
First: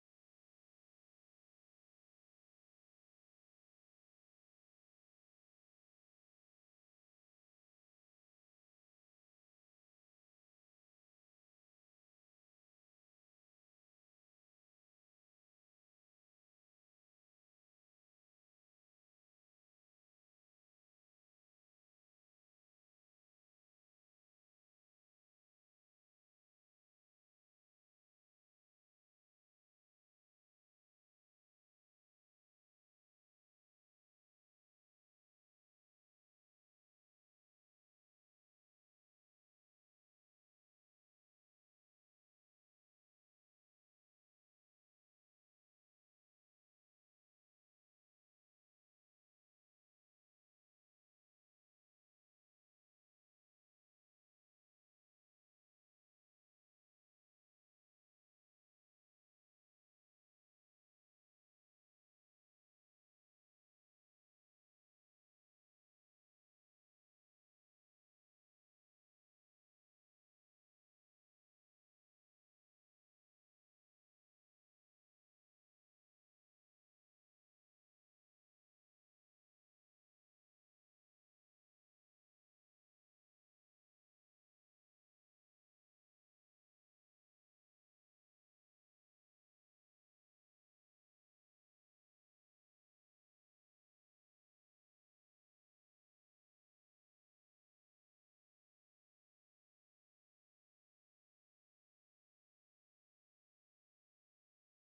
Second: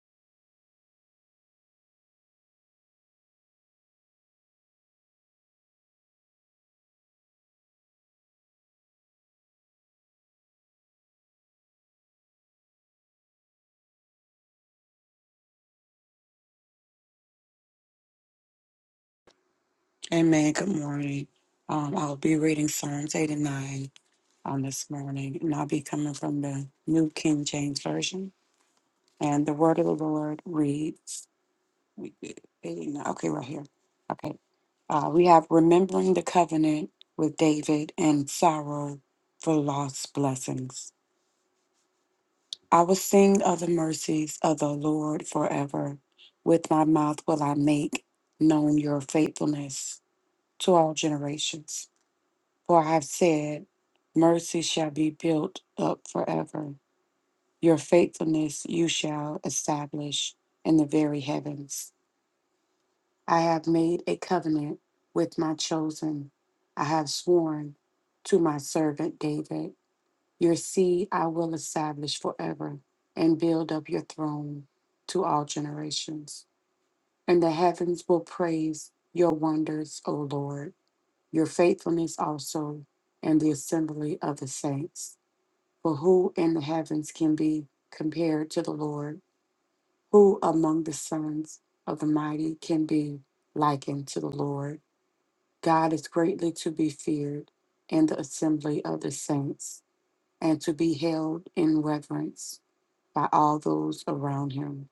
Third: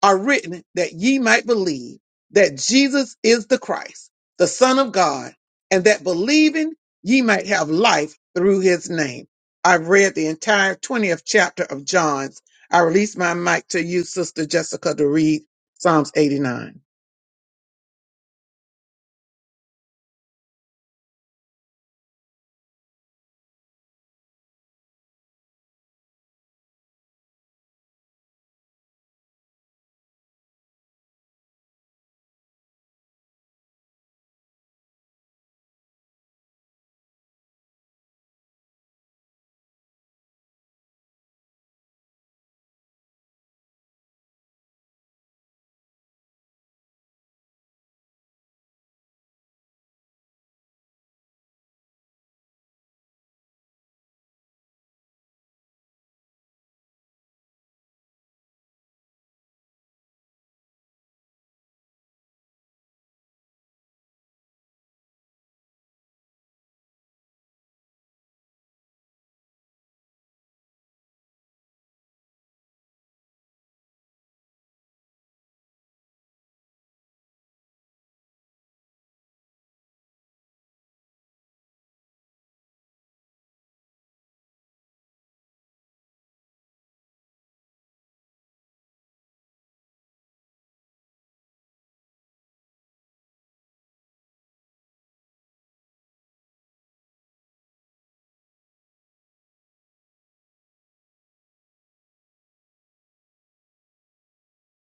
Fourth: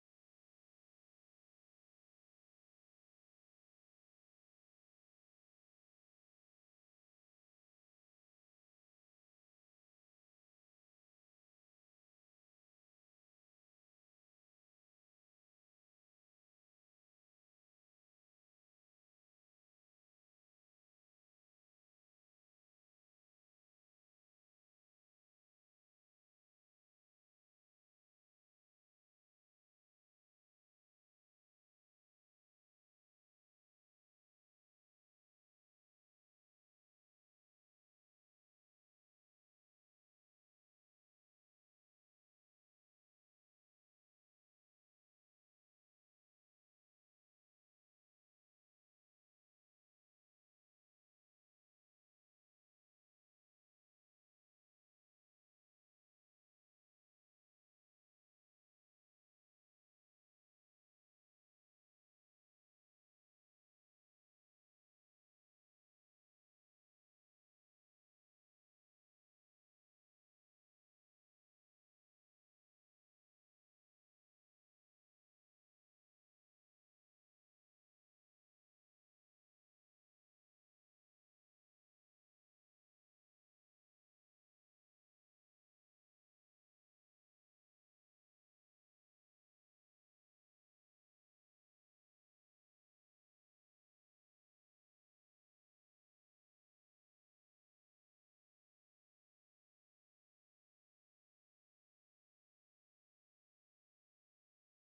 Speaker 1: are written that ye might believe that Jesus is the Christ, the Son of God, and that believing ye might have life through his name. I've read the entire 20th chapter of John's. I release my mic to you, Sister Jessica, to read Psalms 89.
Speaker 4: Amen. Good morning. Um, I'll be reading Psalms 89 on this morning, and I'll be coming from the New King James Version. And the word of the Lord reads, eighty-nine, okay, right here. Okay. Uh, we have remembering the covenant with David and sorrow for lost blessings. I will sing of the mercies of the Lord forever. With my mouth will I make known your faithfulness to all generations. For I have said, Mercy shall be built up forever. Your faithfulness you shall establish in the very heavens. I have made a covenant with my chosen. I have sworn to my servant David, Your seed I will establish forever and build up your throne to all generations. And the heavens will praise your wonders, O Lord, your faithfulness also, and the assembly of the saints For who in the heavens can be compared to the Lord? Who among the sons of the mighty can be likened to the Lord? God is greatly to be feared in the assembly of the saints and to be held in reverence by all those around him.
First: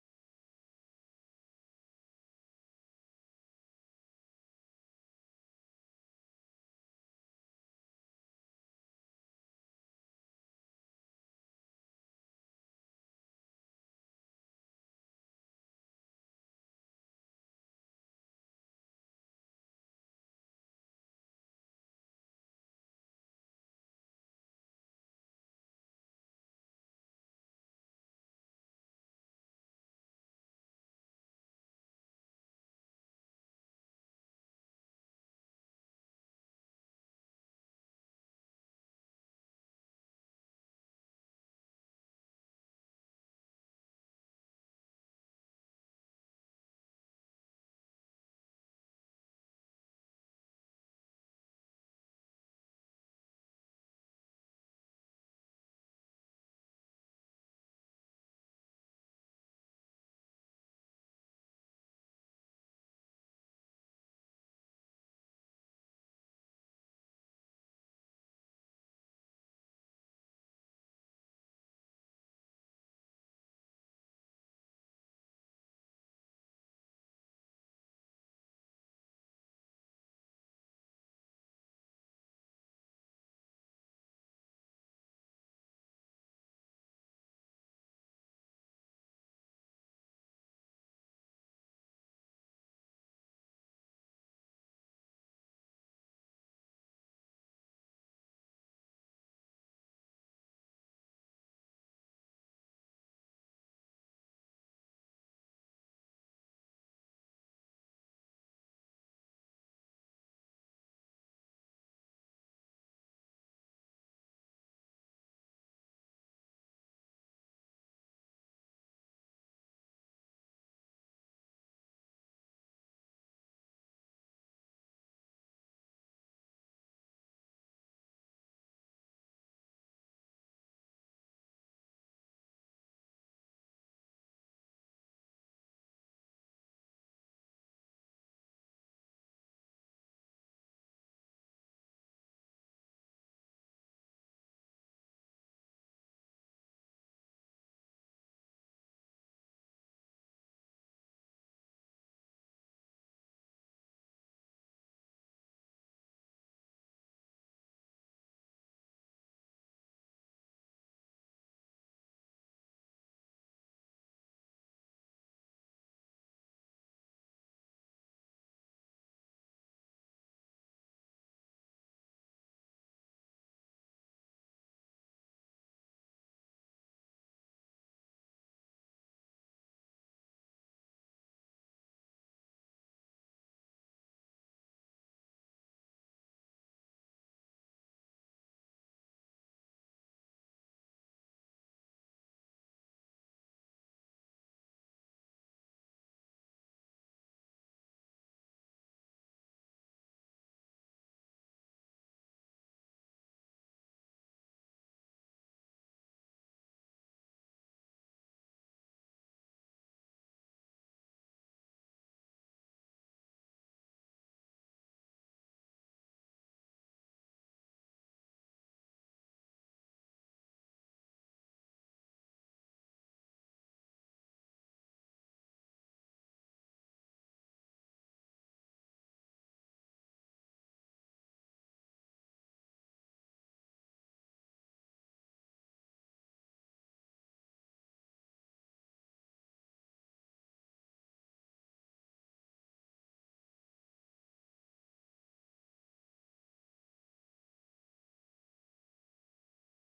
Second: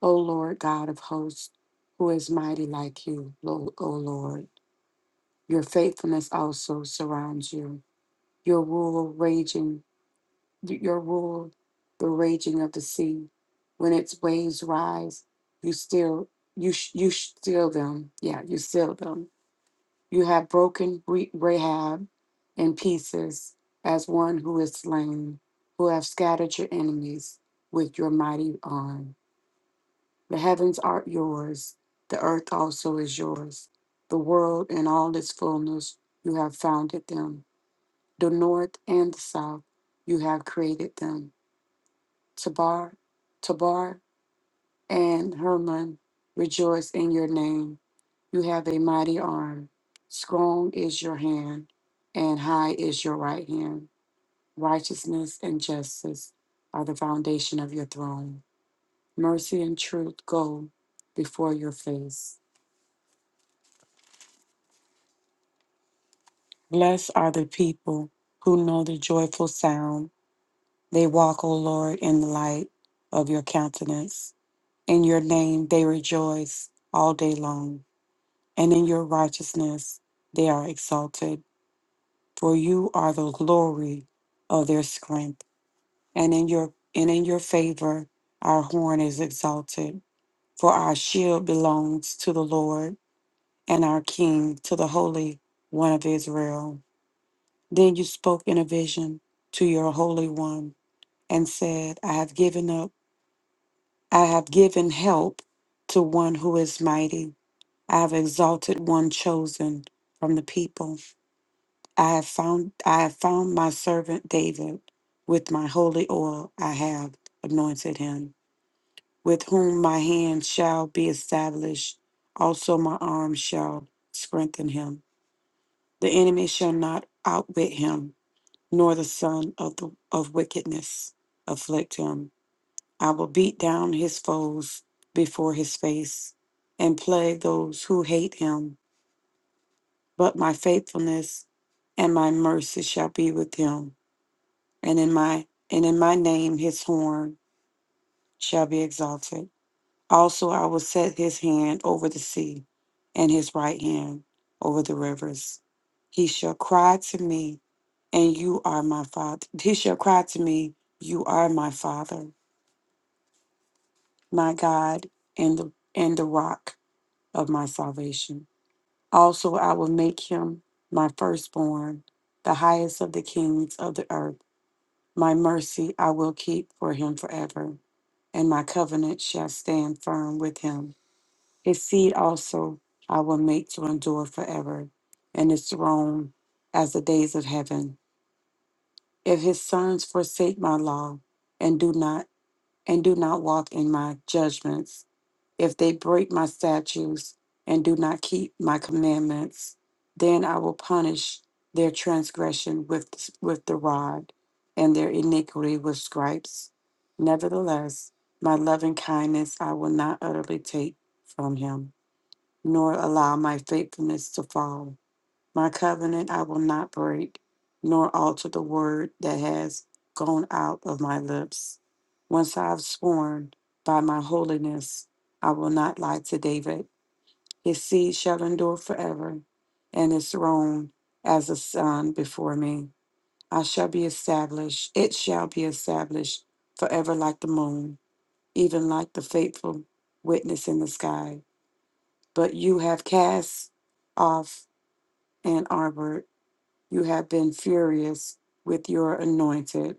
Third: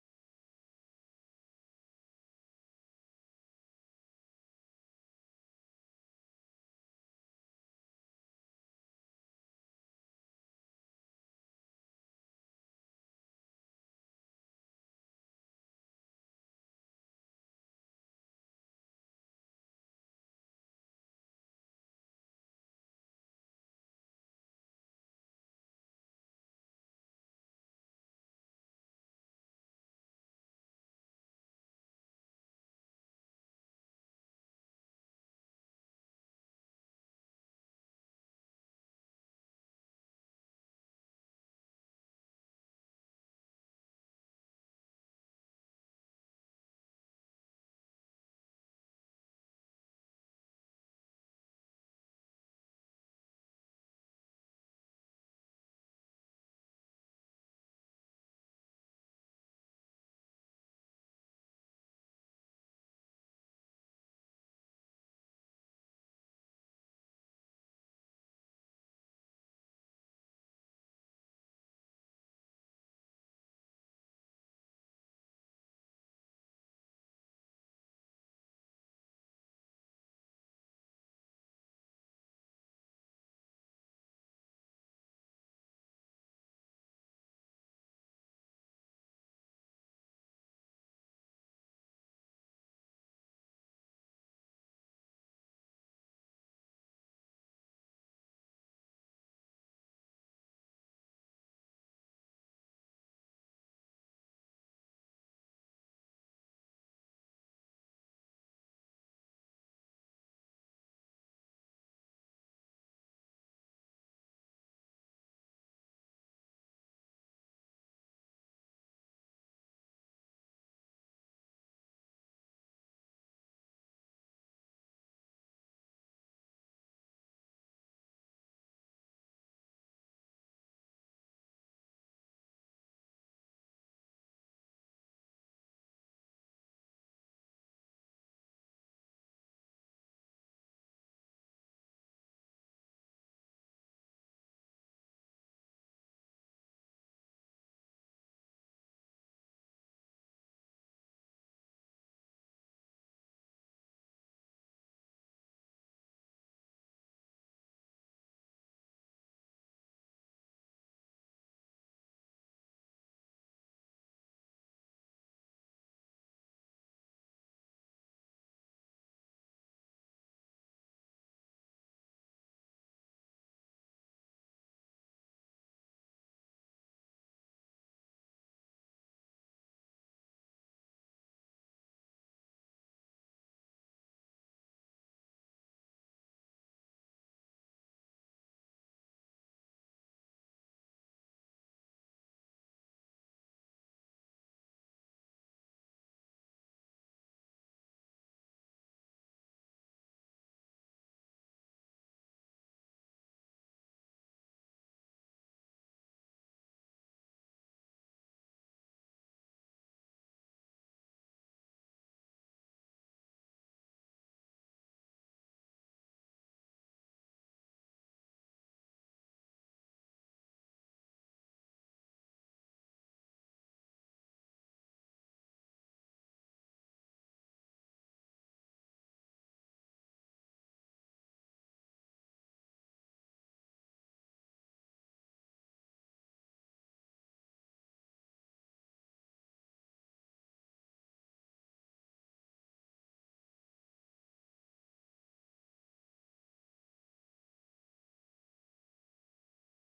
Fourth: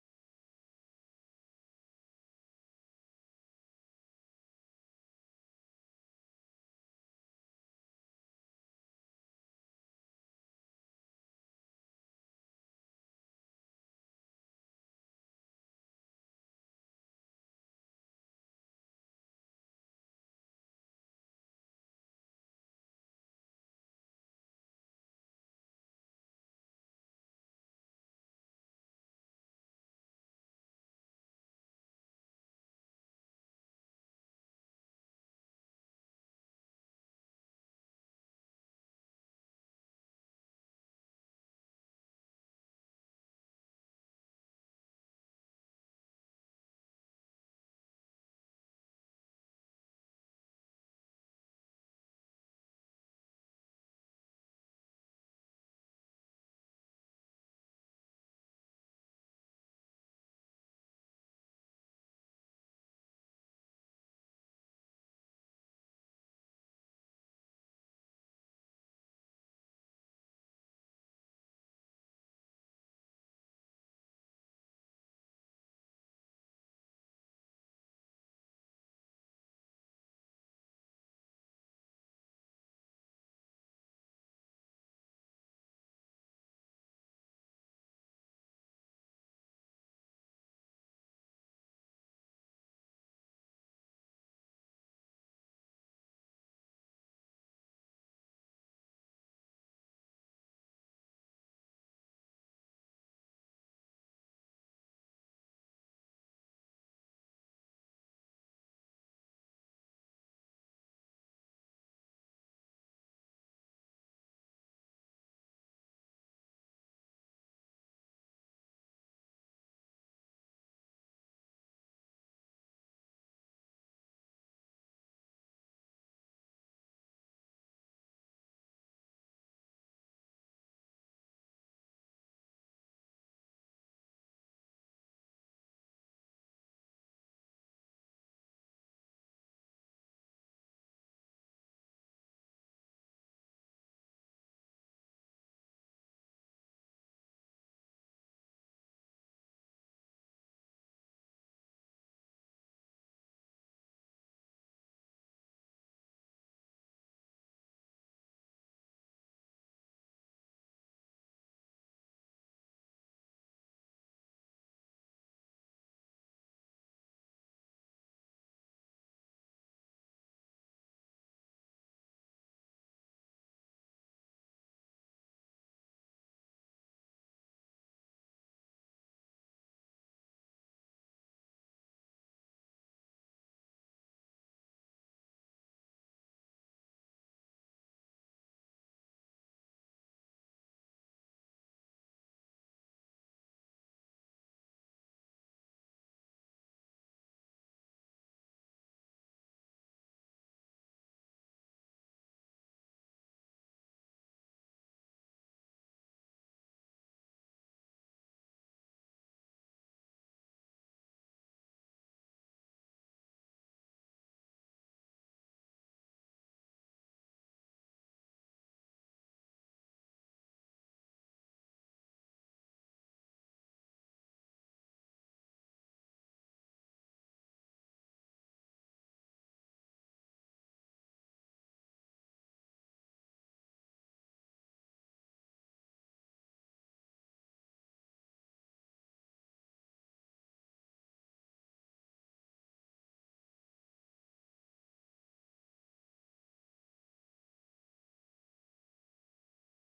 Speaker 4: O Lord God of hosts, who is mighty like you, Lo- O Lord? Your faithfulness also surrounds you, your rule raging y- your rule the raging of the sea. When its waves rise, you still you sh- you sh- still them. Yeah, you still them. You have broken Re- Rahab in pieces as one who is slain, who have scattered your enemies with your mighty arm. The heavens are yours, the earth also is yours. The world and all its fullness, you have founded them. The north and the south, you have created them Tabar, Tabar, and Hermon rejoice in your name. You have a mighty arm. Strong is your hand, and high is your right hand. Righteousness and justice are the foundation of your throne. Mercy and truth go before your face. Blessed are the people who know the joyful sound. They walk, O Lord, in the light of your countenance. In your name they rejoice all day long. and in your righteousness they are exalted for you are the glory of their strength and in your and in your favor our horn is exalted for our shield belongs to the lord and our king to the holy one of israel then you spoke in a vision to your holy one and said i have given up i have given help to one who is mighty i have exalted one chosen from the people I have found I have found my servant David with my holy oil I have anointed him, with whom my hand shall be established, also my arm shall strengthen him. The enemy shall not outwit him, nor the son of the of wickedness afflict him. I will beat down his foes before his face and plague those who hate him, but my faithfulness and my mercy shall be with him and in my and in my name his horn shall be exalted. Also I will set his hand over the sea, and his right hand over the rivers. He shall cry to me, and you are my father. He shall cry to me, you are my father, my God, and the and the rock of my salvation. Also I will make him my firstborn, the highest of the kings of the earth. My mercy I will keep for him forever and my covenant shall stand firm with him. His seed also I will make to endure forever, and his throne as the days of heaven. If his sons forsake my law and do not and do not walk in my judgments, if they break my statutes and do not keep my commandments, then I will punish their transgression with, with the rod and their iniquity with stripes. Nevertheless, my loving kindness I will not utterly take from him, nor allow my faithfulness to fall. My covenant I will not break, nor alter the word that has gone out of my lips. Once I have sworn by my holiness, I will not lie to David. His seed shall endure forever, and his throne as a sun before me. I shall be established, it shall be established forever like the moon, even like the faithful witness in the sky. But you have cast off and armored you have been furious with your anointed.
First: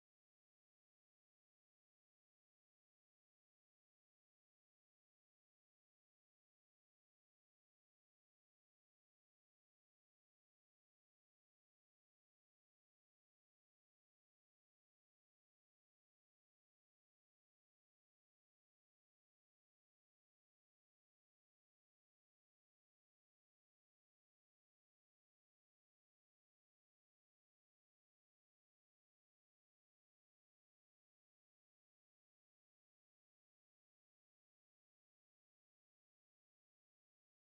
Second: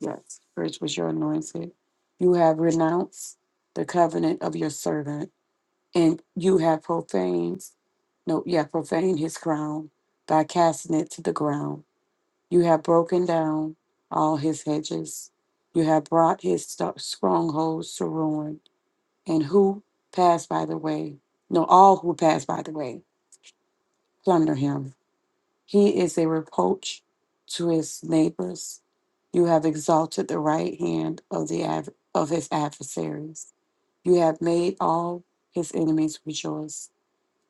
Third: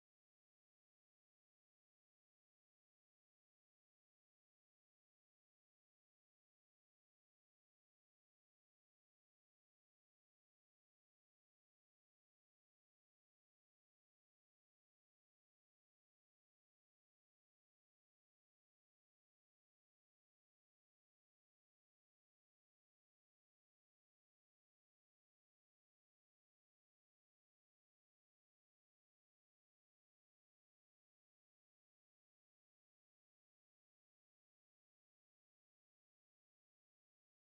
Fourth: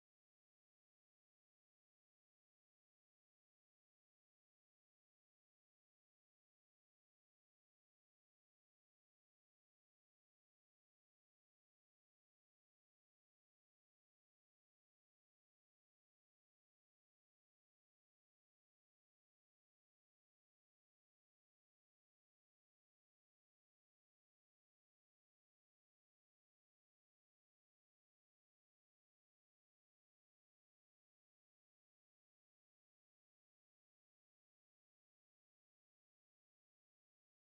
Speaker 4: Yes, Rich was your anointed. You have renounced the covenant of your servant, and you have profaned, no, you have profaned his crown by casting it to the ground. You have broken down all his hedges. You have brought his sto- strongholds to ruin. And who pass by the way? No, all who pass by the way plunder him. He is a reproach to his neighbors. You have exalted the right hand of the adver- of his adversaries. You have made all his enemies rejoice.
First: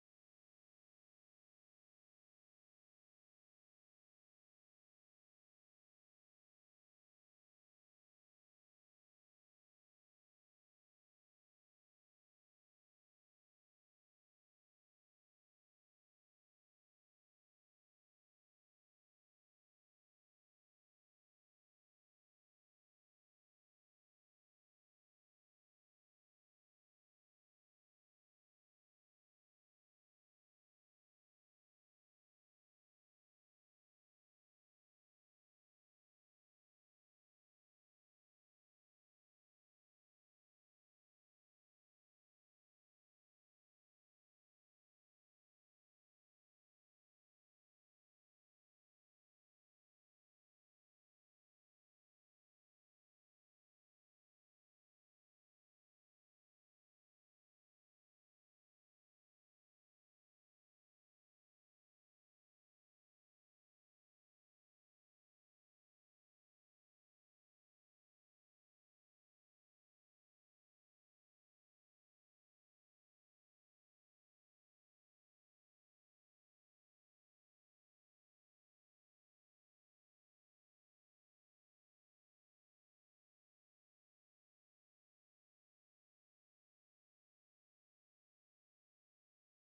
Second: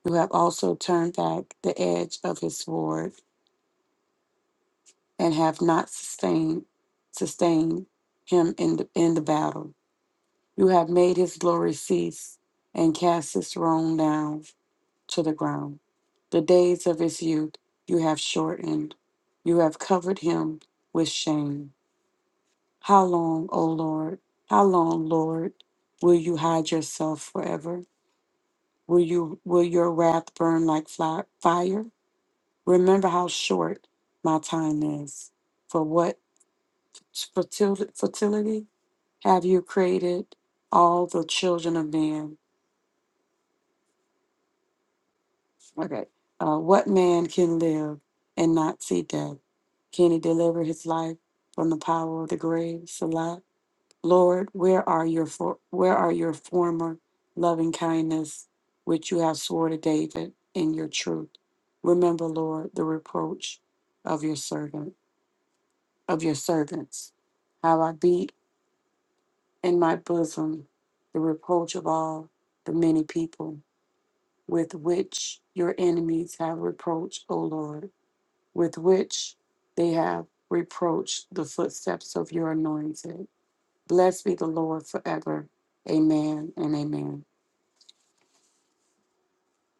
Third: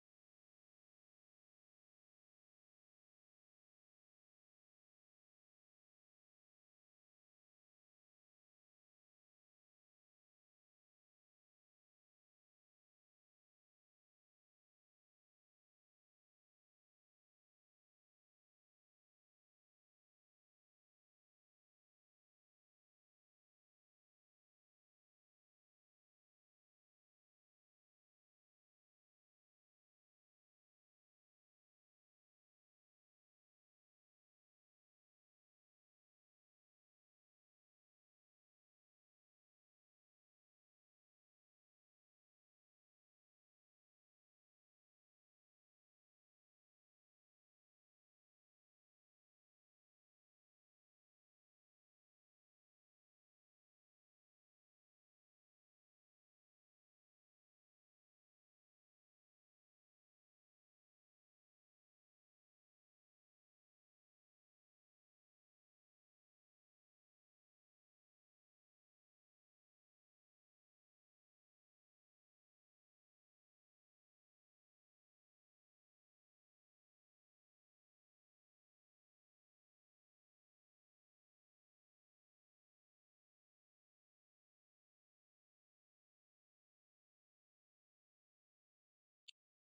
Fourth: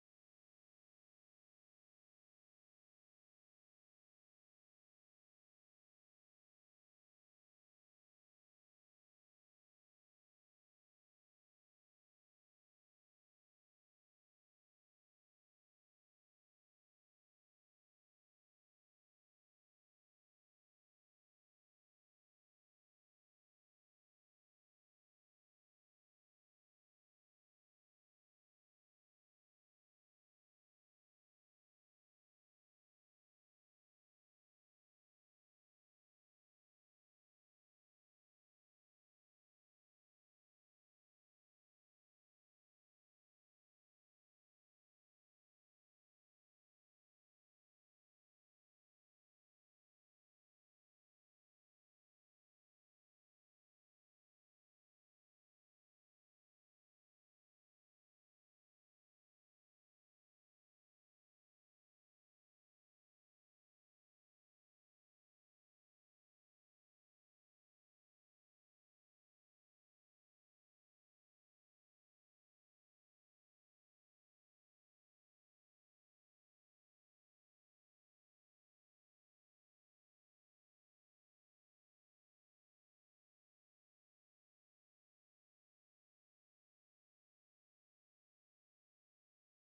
Speaker 4: You have also turned back the edge of his sword and have not sustained sustained him in the, in the battle. You have made his glory cease and cast his throne down. to the ground. The days of his youth you have shortened. You have covered him with shame. How long, O Lord? How long, Lord, will you hide yourself forever? Will you will your wrath burn like fly, fire? Remember how short my time is. For what fertil- fertility have you created all the children of man? Okay. Uh, what man can live and not see death? Can he deliver his life from the power of the grave? Salah. Lord, where are your for, where are your former loving kindness, which you have sworn to David in your truth? Remember, Lord, the reproach of your servant of your servants. How I beat in my bosom the reproach of all the many people with which your enemies have reproached, O Lord. with which they have reproached the footsteps of your anointed. Blessed be the Lord forever. Amen and amen.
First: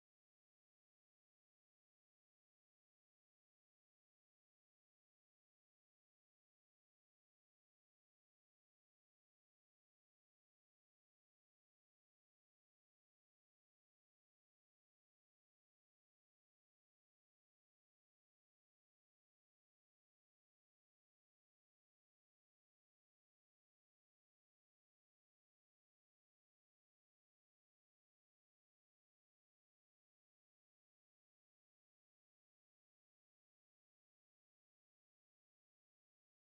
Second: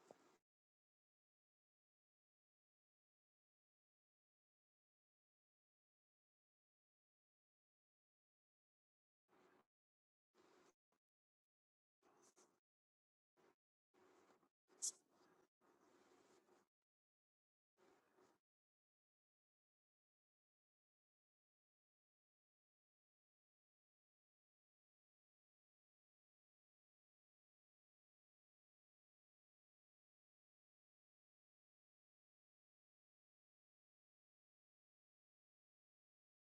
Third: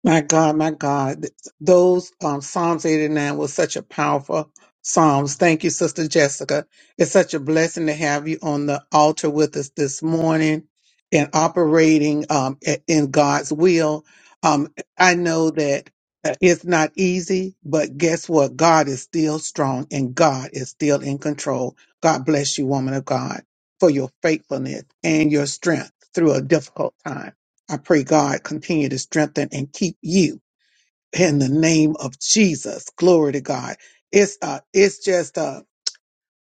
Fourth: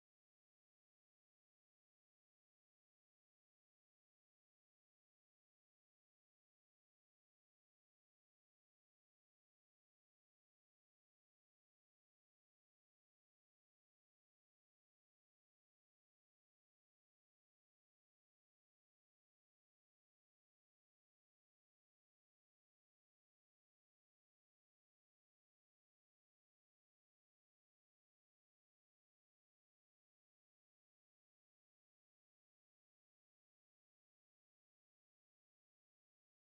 Speaker 1: My God, my God, those um, Psalms 89 was such a powerful Psalms. Thank you, Sister Jessica. It's such a blessing to have you on the altar with us this morning and operating um, i- in God's will. Um, I know that uh, it's not easy, but guess what? God is still strong and God is still in control. God bless you, woman of God, for your faithfulness and your strength through a difficult time. I pray God continue to strengthen and keep you in the name of Jesus. Glory to God. It's uh, it's just uh,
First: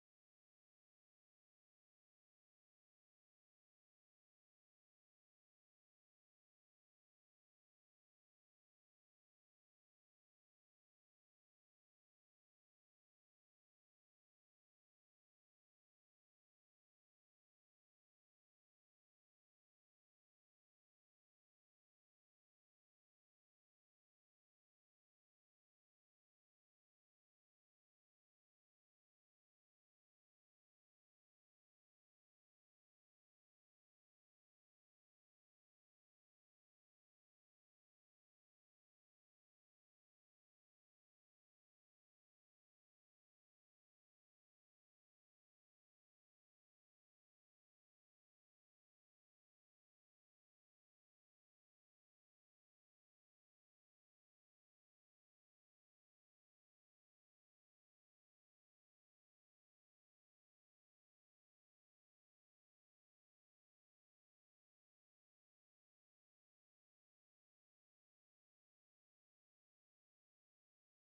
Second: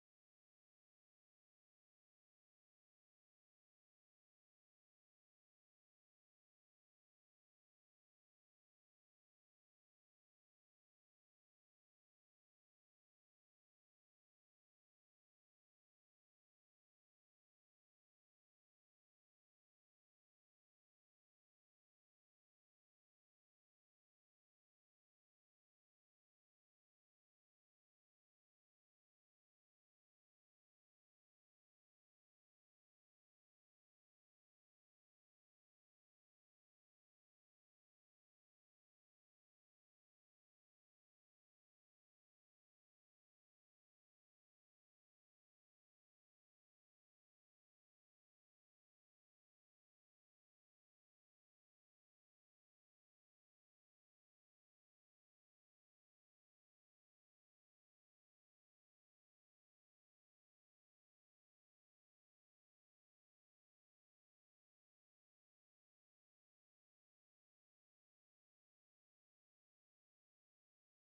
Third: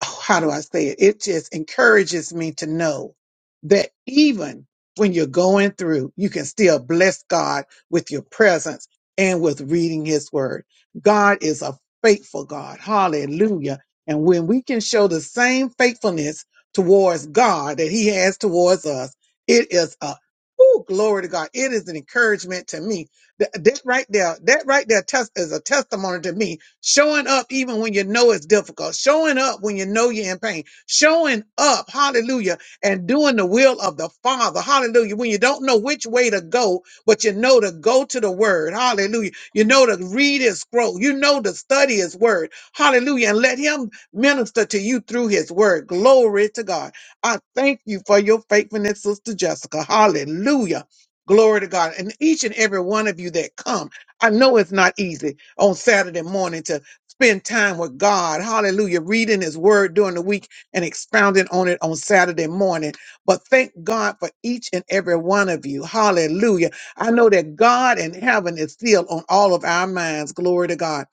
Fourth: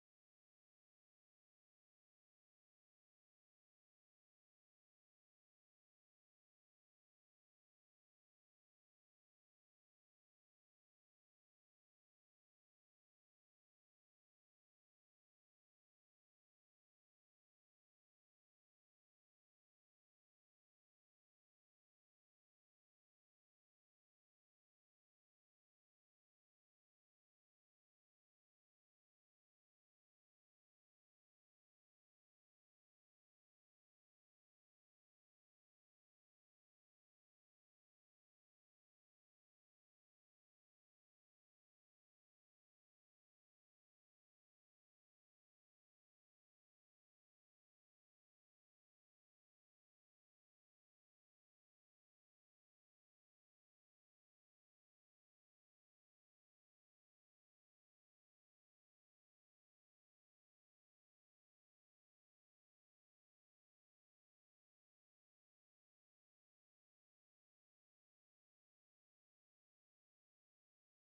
Speaker 1: Oh, how do I say it? It just encourages me to know that even when you're going through, you can still bless God with your presence and with reading his word. God is a faithful God. Hallelujah. And when we can show the same faithfulness towards God that he has towards us, it is a Ooh, glory to God. It is an encouragement to me. That, that right there, that right there test is a testimony to me showing up even when you know it's difficult, showing up when you know you're in pain, showing up, hallelujah, and doing the will of the Father, hallelujah, when you don't know which way to go, but you know to go to the Word, hallelujah, you know to read His scroll, you know to study His Word, hallelujah, and let Him minister to you through His Word. Glory to God. I thank you for your faithfulness, Sister Jessica, hallelujah. Glory to God. And each and every one of you that come, I know it's not easy on Saturday morning to spend time with God. Hallelujah. Reading his word during the week and expounding on it on Saturday morning. But thank God for each and every one of you. Hallelujah. I know that God and heaven is still on all of our minds. Glory to God.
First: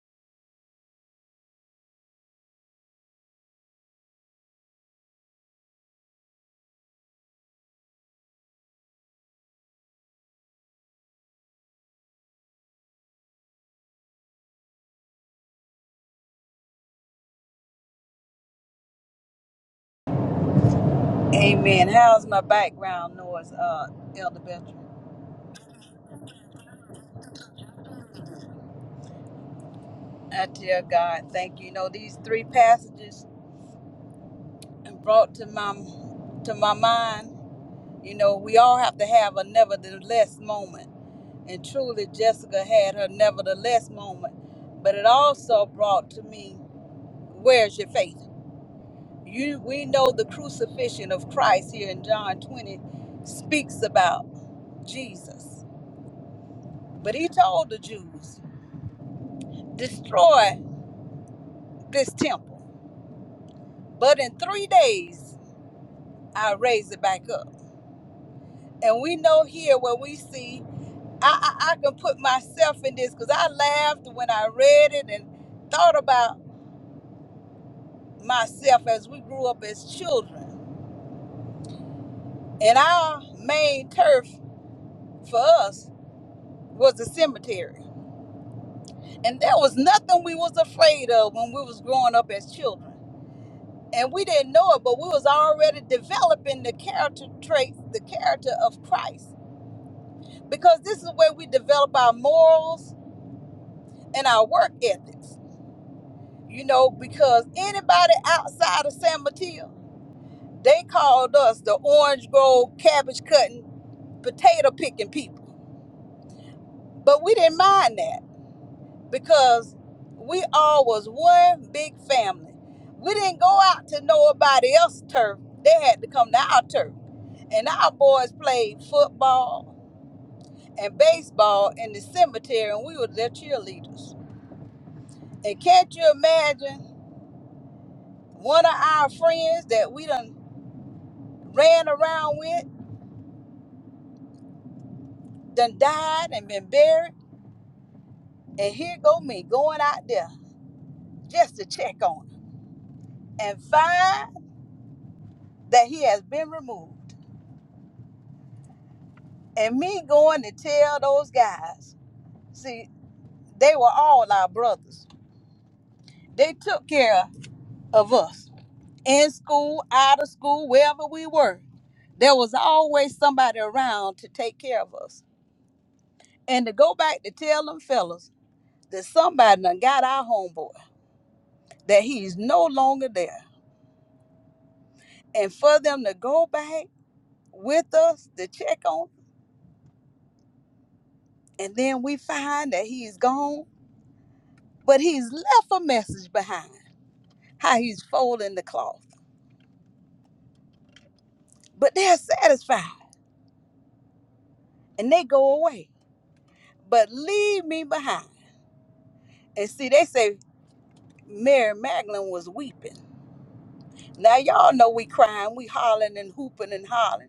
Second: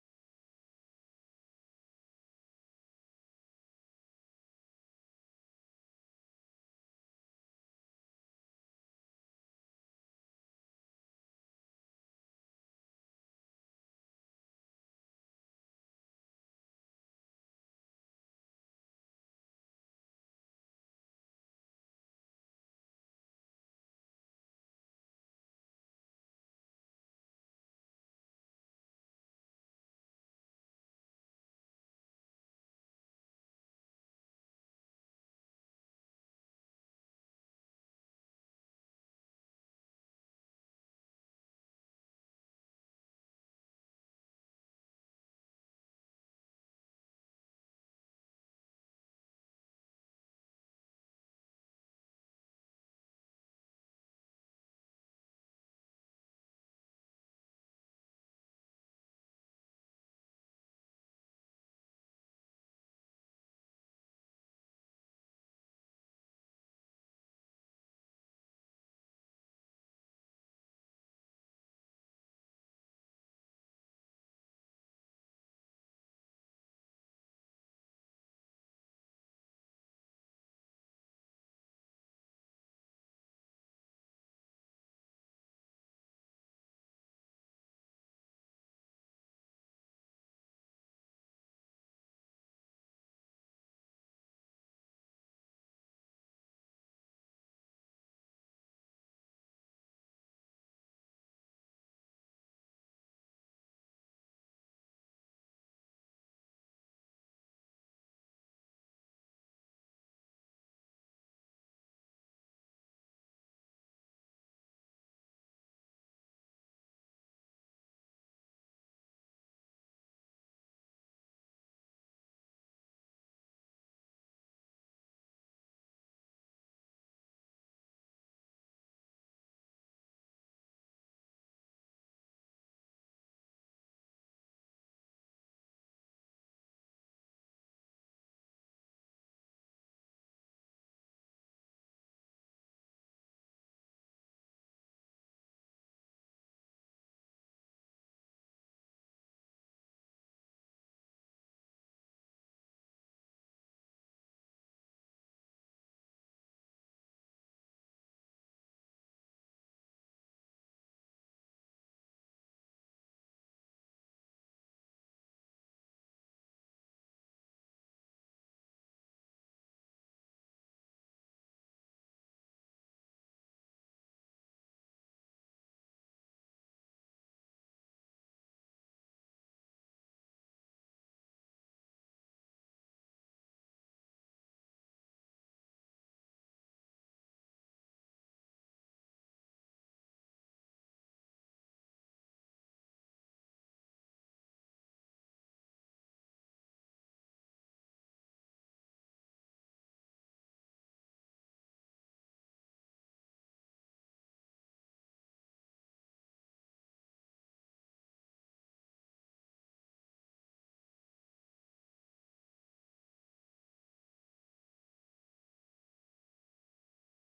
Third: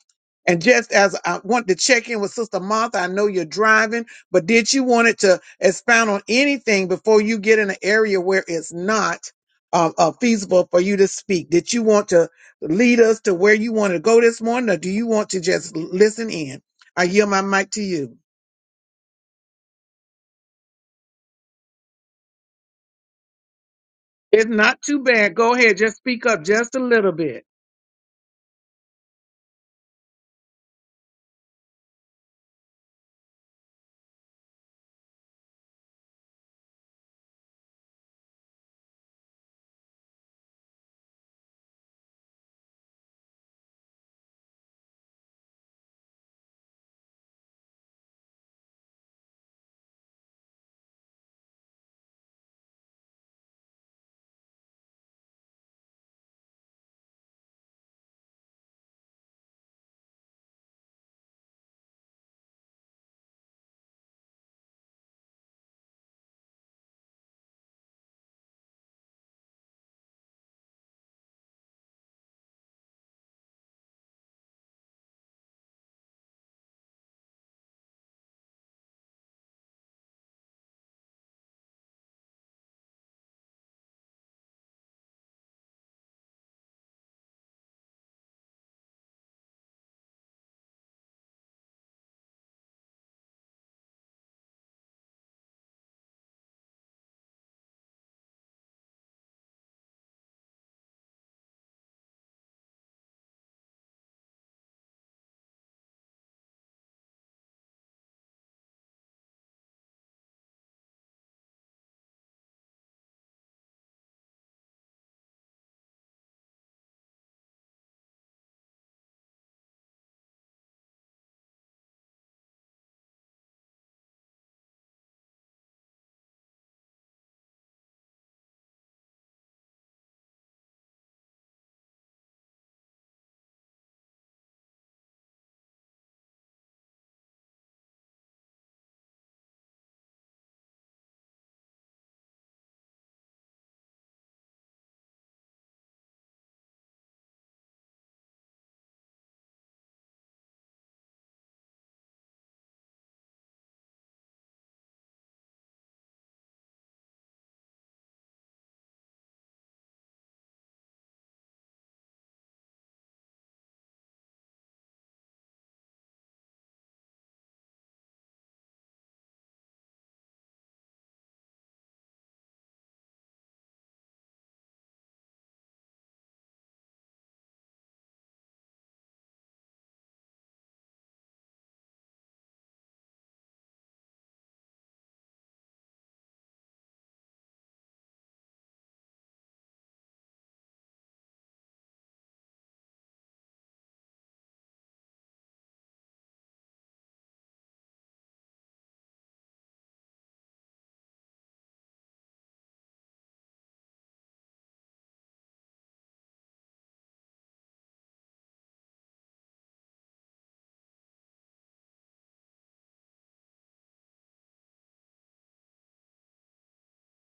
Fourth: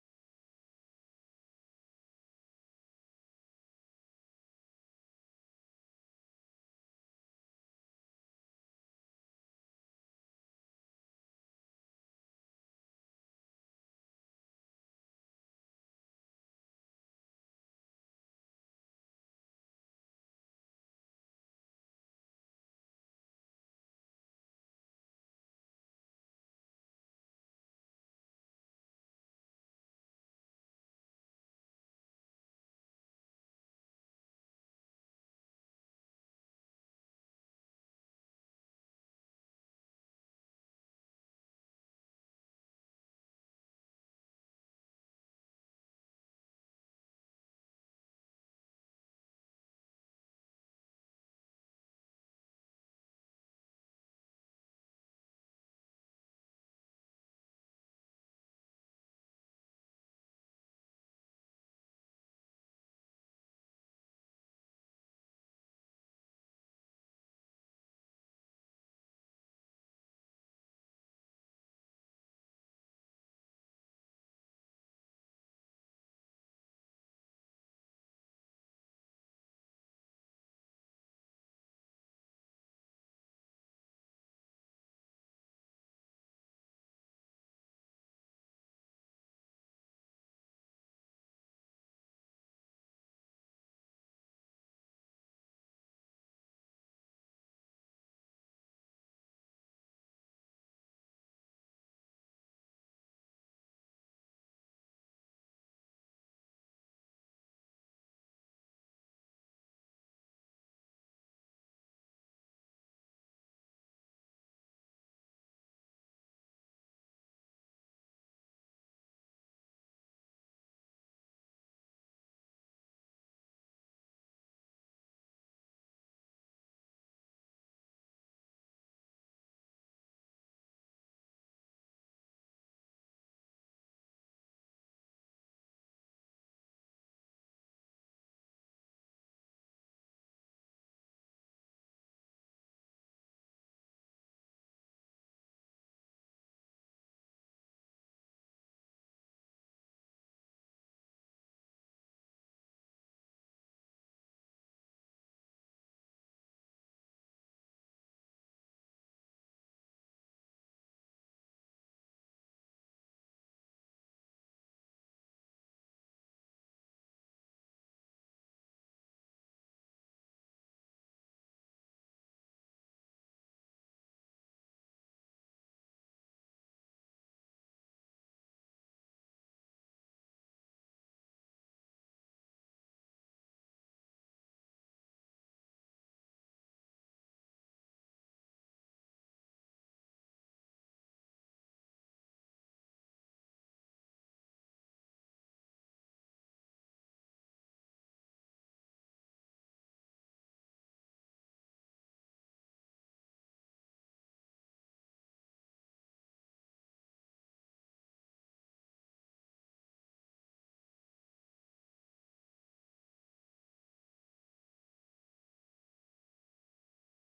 Speaker 1: And just as I want to check in with Sister Martha, I know you're driving, but did you want it to expound on anything before you get in an area where it's not um, uh, feasible for you to speak? Did you want to lead us to where you want to go this morning, or do you want to just listen in? I yield my mic to you.
Speaker 3: amen. How's my background noise, uh, Elder
Speaker 1: It's
Speaker 3: Belcher?
Speaker 1: not too bad. Go ahead. Just speak up just a little bit.
Speaker 3: I tell God, thank you. You know, these three passages brought to my to my mind, you know, we all have to have a nevertheless moment. And truly Jessica had her nevertheless moment. But it also brought to me, where's your faith? You we know the crucifixion of Christ here in John 20 speaks about Jesus. But he told the Jews, destroy this temple. But in three days, I'll raise it back up. And we know here where we see, I, I, I can put myself in this because I laughed when I read it and thought about myself as we grew up as children. And our main turf for us was the cemetery. And there was nothing we was afraid of when we was growing up as children. And we didn't know it, but we was already developing the character traits, the character of Christ because this is where we develop our morals and our work ethics. You know, because anybody outside of San Mateo, they called us the orange grove cabbage cutting, potato picking people. But we didn't mind that because we all was one big family. We didn't go out to nobody else's turf. They had to come to our turf. And our boys played football and baseball in the cemetery, and we were their cheerleaders And can't you imagine one of our friends that we done ran around with, done died and been buried, and here go me going out there just to check on him and find that he has been removed. And me going to tell those guys, see, they were all our brothers. They took care of us in school, out of school, wherever we were. There was always somebody around to take care of us. And to go back to tell them fellas that somebody done got our homeboy, that he's no longer there. And for them to go back with us to check on, and then we find that he's gone, but he's left a message behind how he's folding the cloth. But they're satisfied and they go away, but leave me behind. And see, they say Mary Magdalene was weeping. Now, y'all know we crying, we hollering and hooping and hollering.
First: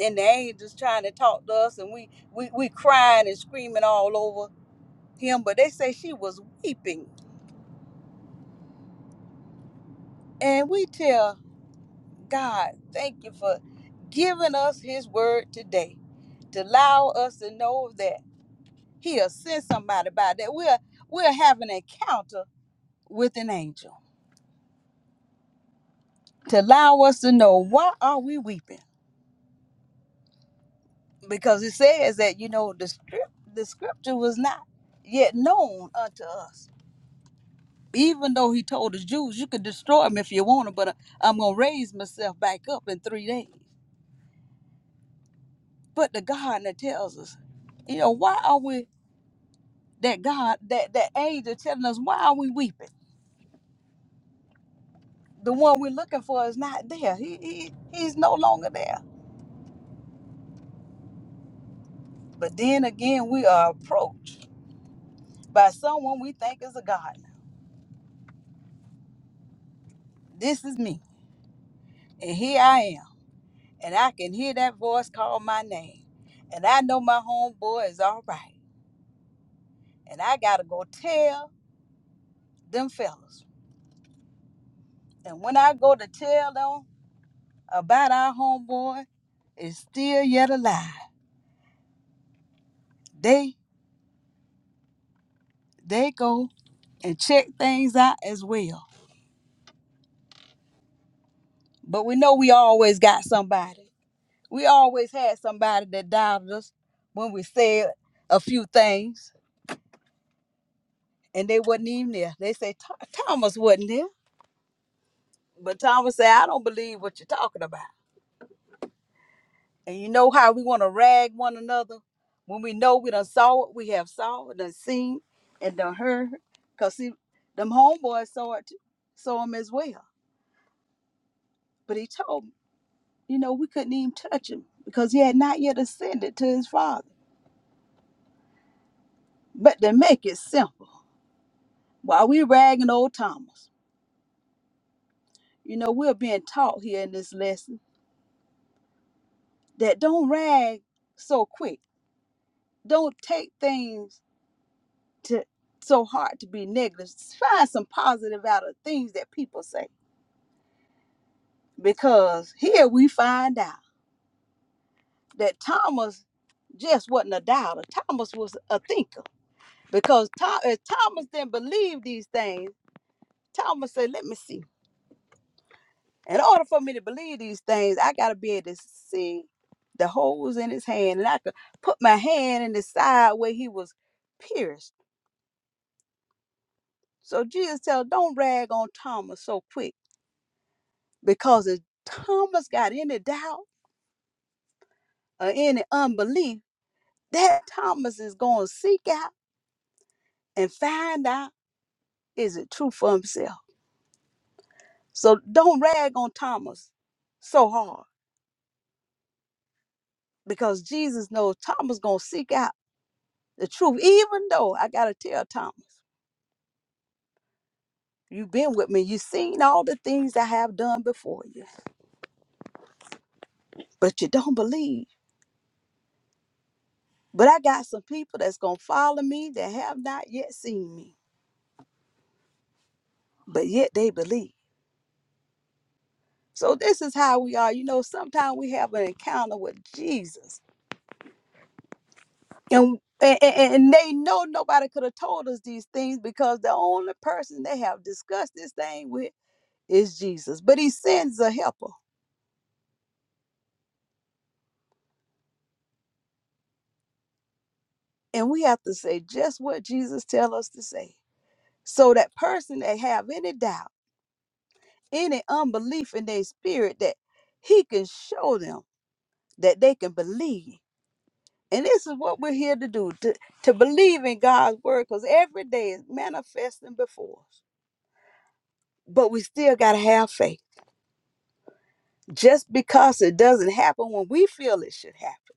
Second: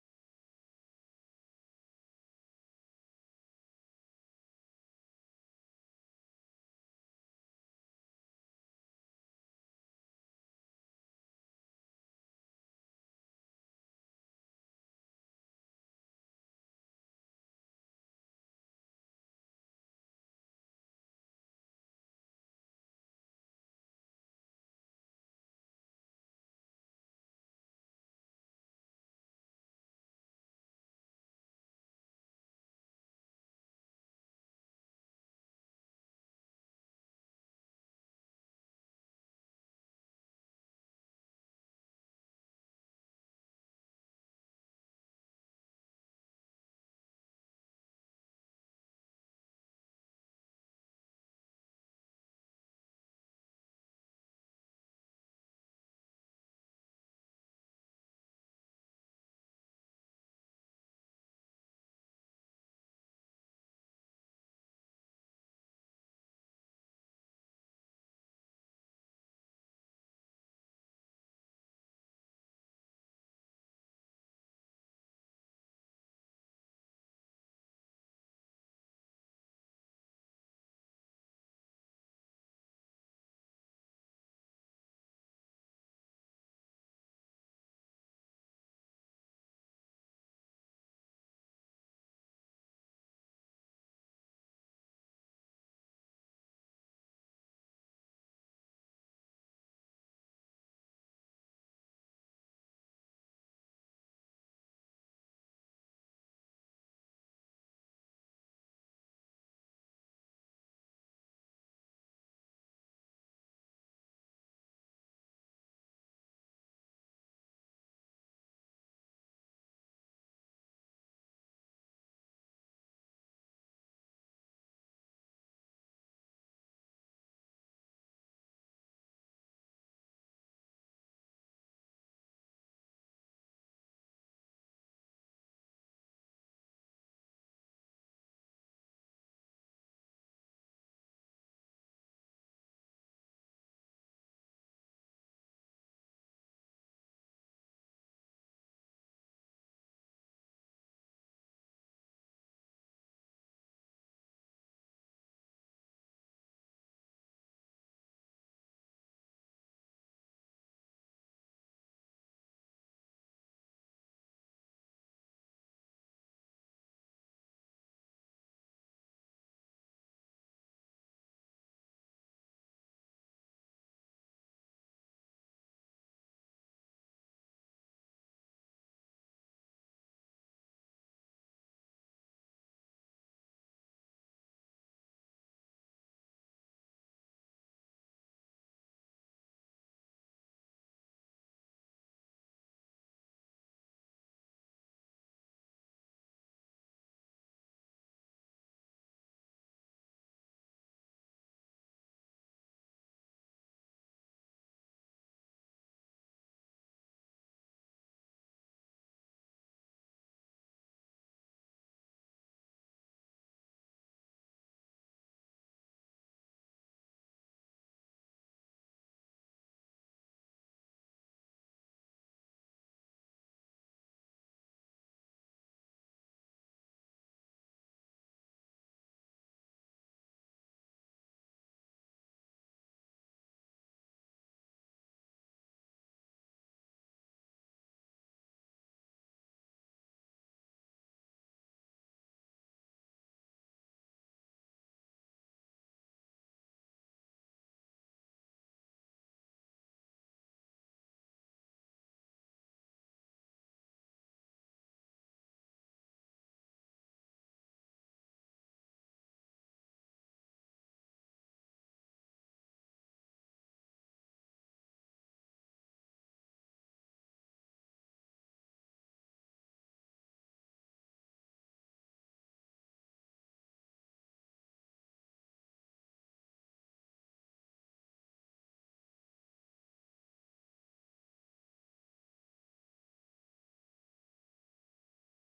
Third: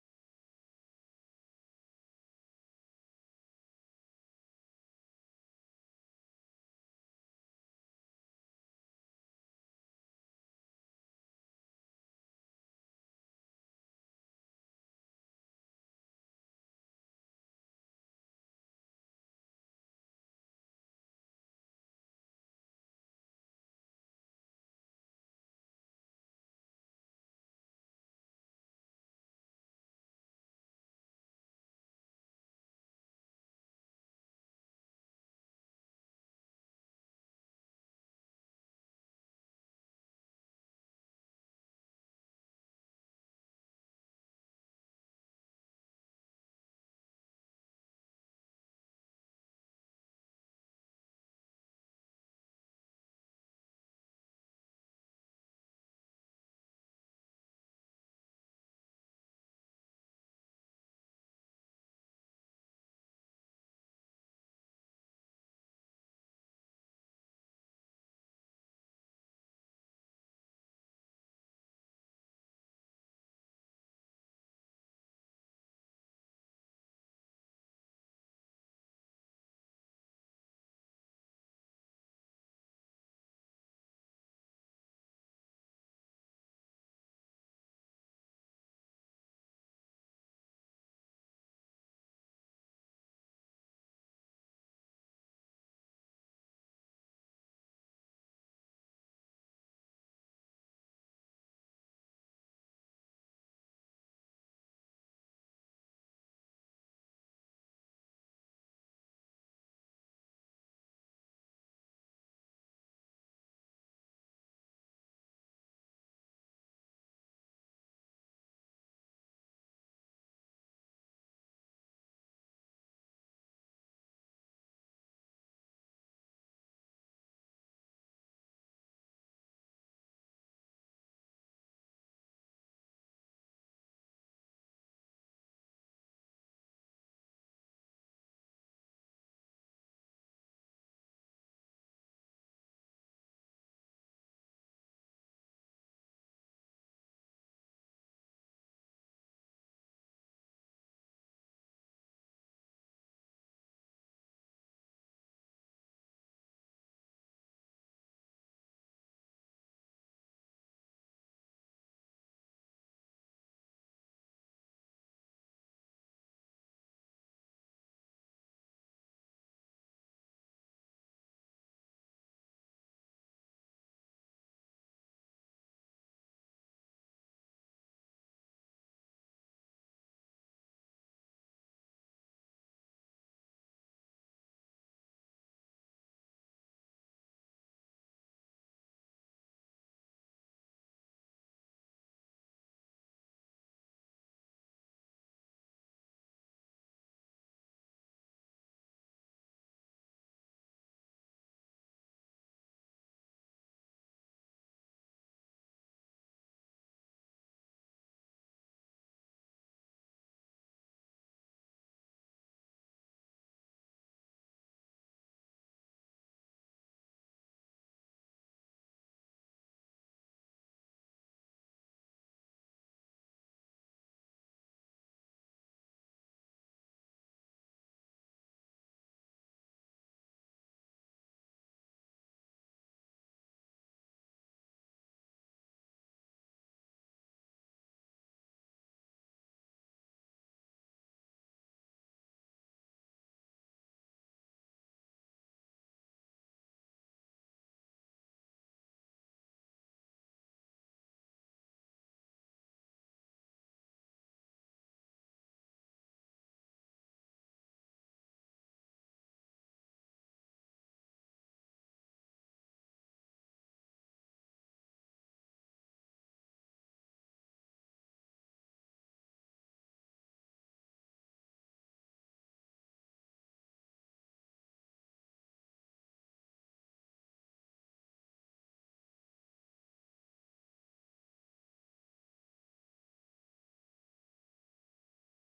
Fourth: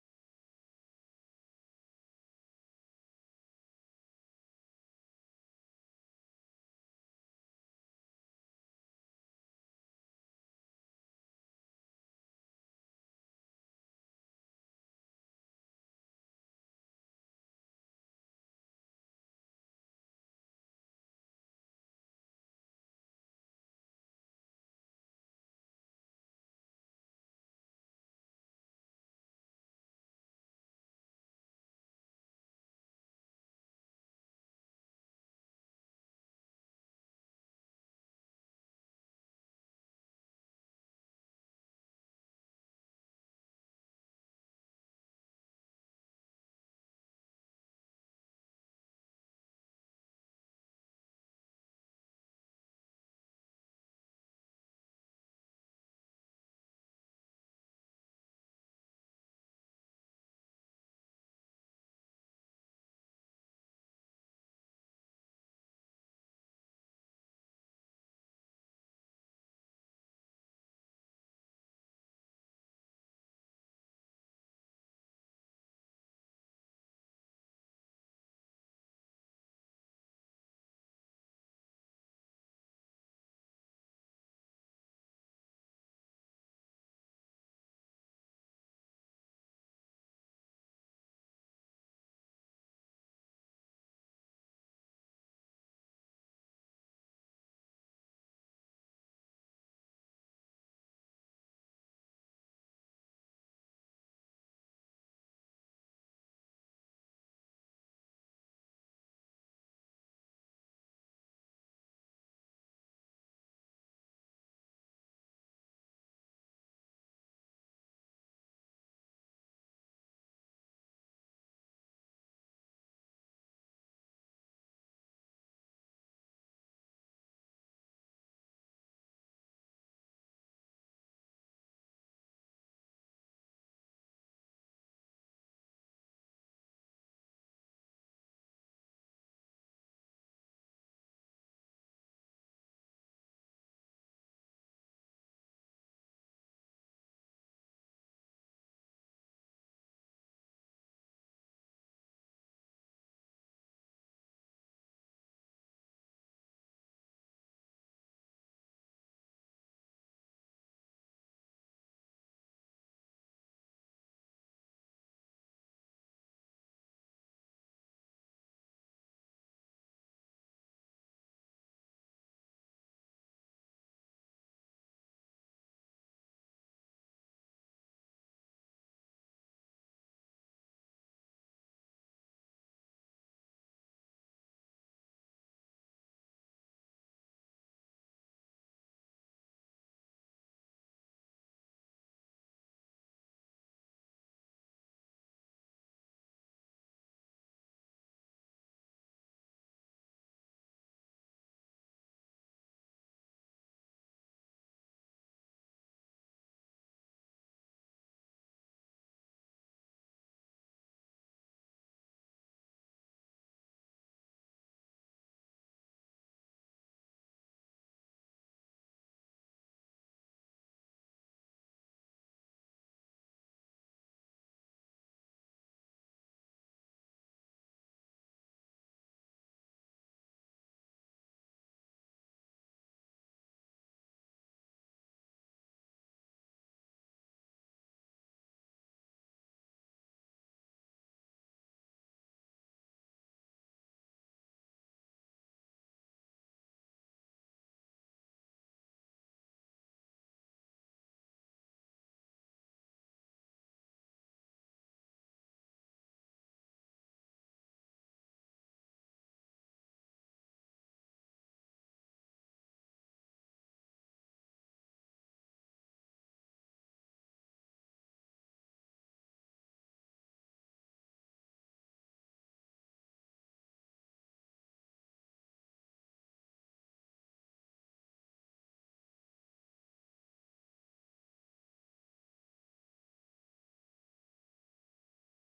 Speaker 3: And the angels trying to talk to us, and we, we, we crying and screaming all over him, but they say she was weeping. And we tell God, thank you for giving us his word today to allow us to know that he'll send somebody by that we'll we'll have an encounter with an angel to allow us to know why are we weeping because it says that you know the script the scripture was not yet known unto us even though he told the jews you could destroy them if you want to but uh, i'm gonna raise myself back up in three days But the God that tells us, you know, why are we that God, that that angel telling us why are we weeping? The one we're looking for is not there. He, he he's no longer there. But then again, we are approached by someone we think is a God. This is me, and here I am, and I can hear that voice call my name, and I know my homeboy is all right, and I gotta go tell them fellas. And when I go to tell them about our homeboy, is still yet alive. they they go and check things out as well. But we know we always got somebody. We always had somebody that doubted us when we said a few things, and they wasn't even there. They say "Tho- Thomas wasn't there, but Thomas said, "I don't believe what you're talking about." And you know how we want to rag one another when we know we done saw it, we have saw it, done seen, and done heard. Cause see, them homeboys saw it, too, saw him as well. But he told me. you know, we couldn't even touch him because he had not yet ascended to his father. But to make it simple, while we ragging old Thomas, you know, we're being taught here in this lesson that don't rag so quick. Don't take things to so hard to be negative. Find some positive out of things that people say. Because here we find out that Thomas just wasn't a doubter. Thomas was a thinker because Tom, Thomas didn't believe these things. Thomas said, "Let me see. In order for me to believe these things, I gotta be able to see the holes in his hand, and I could put my hand in the side where he was pierced. So Jesus tell, don't rag on Thomas so quick, because if Thomas got any doubt or any unbelief, that Thomas is gonna seek out and find out is it true for himself. So don't rag on Thomas so hard, because Jesus knows Thomas gonna seek out the truth, even though I gotta tell Thomas. You've been with me. You've seen all the things I have done before you, but you don't believe. But I got some people that's going to follow me that have not yet seen me, but yet they believe. So this is how we are. You know, sometimes we have an encounter with Jesus. And, and, and and they know nobody could have told us these things because the only person they have discussed this thing with is Jesus. But he sends a helper. And we have to say just what Jesus tell us to say. So that person that have any doubt any unbelief in their spirit that he can show them that they can believe. And this is what we're here to do to, to believe in God's word because every day is manifesting before us. But we still got to have faith. Just because it doesn't happen when we feel it should happen,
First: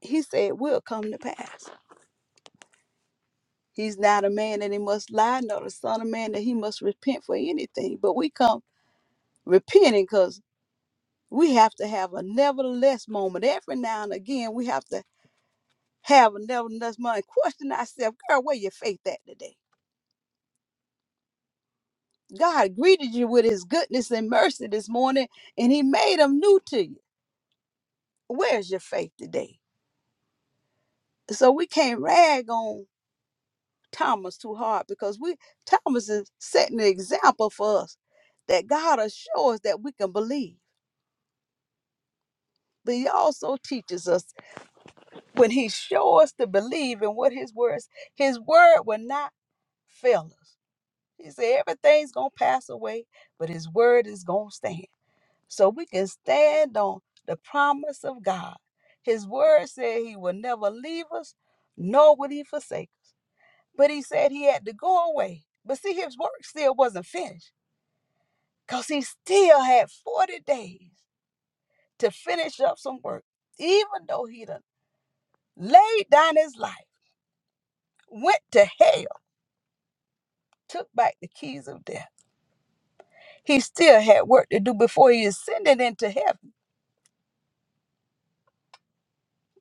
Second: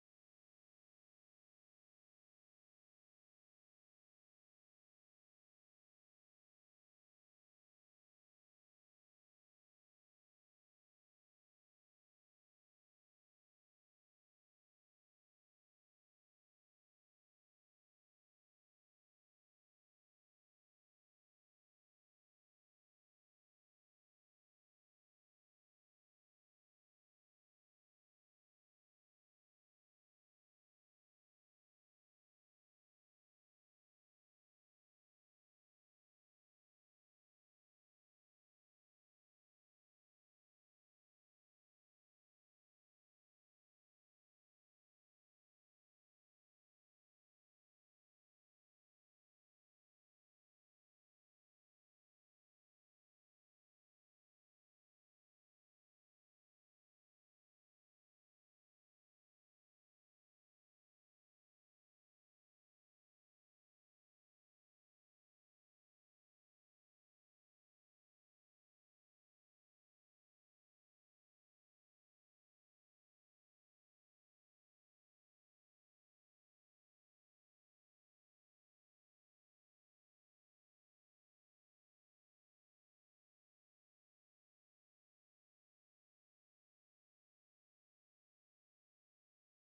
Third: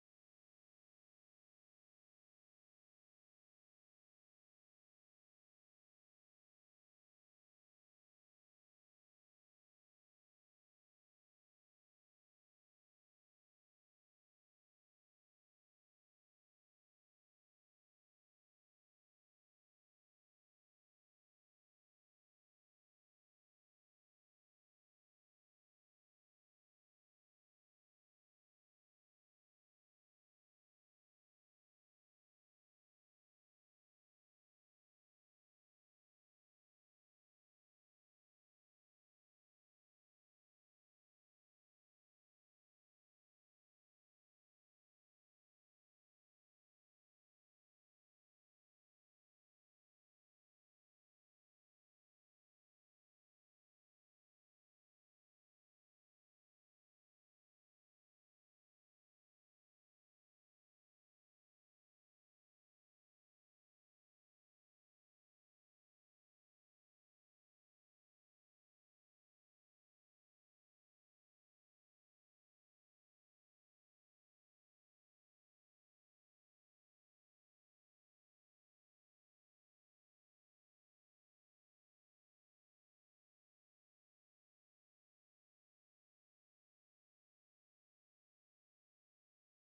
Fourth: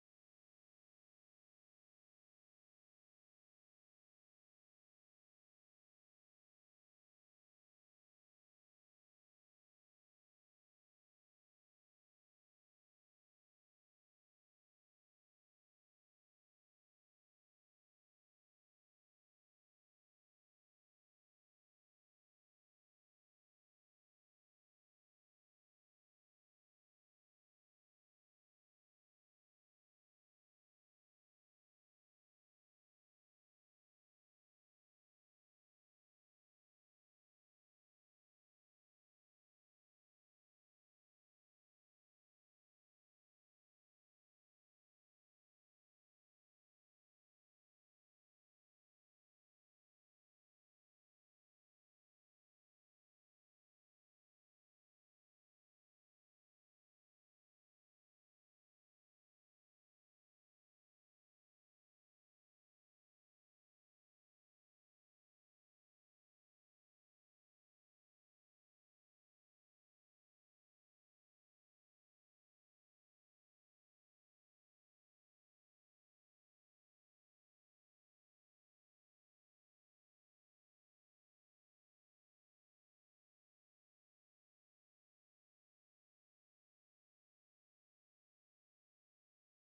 Speaker 3: he said it will come to pass. He's not a man that he must lie, nor the son of man that he must repent for anything. But we come repenting because we have to have a nevertheless moment. Every now and again, we have to have a nevertheless mind. Question thyself, girl, where your faith at today? God greeted you with his goodness and mercy this morning, and he made them new to you. Where's your faith today? So we can't rag on Thomas too hard because we Thomas is setting an example for us that God assures that we can believe. But he also teaches us when he shows us to believe in what his words, his word will not fail us. He said everything's gonna pass away, but his word is gonna stand. so we can stand on the promise of God. His word said he will never leave us, nor would he forsake us. But he said he had to go away. But see, his work still wasn't finished because he still had 40 days to finish up some work, even though he done laid down his life, went to hell, took back the keys of death. He still had work to do before he ascended into heaven.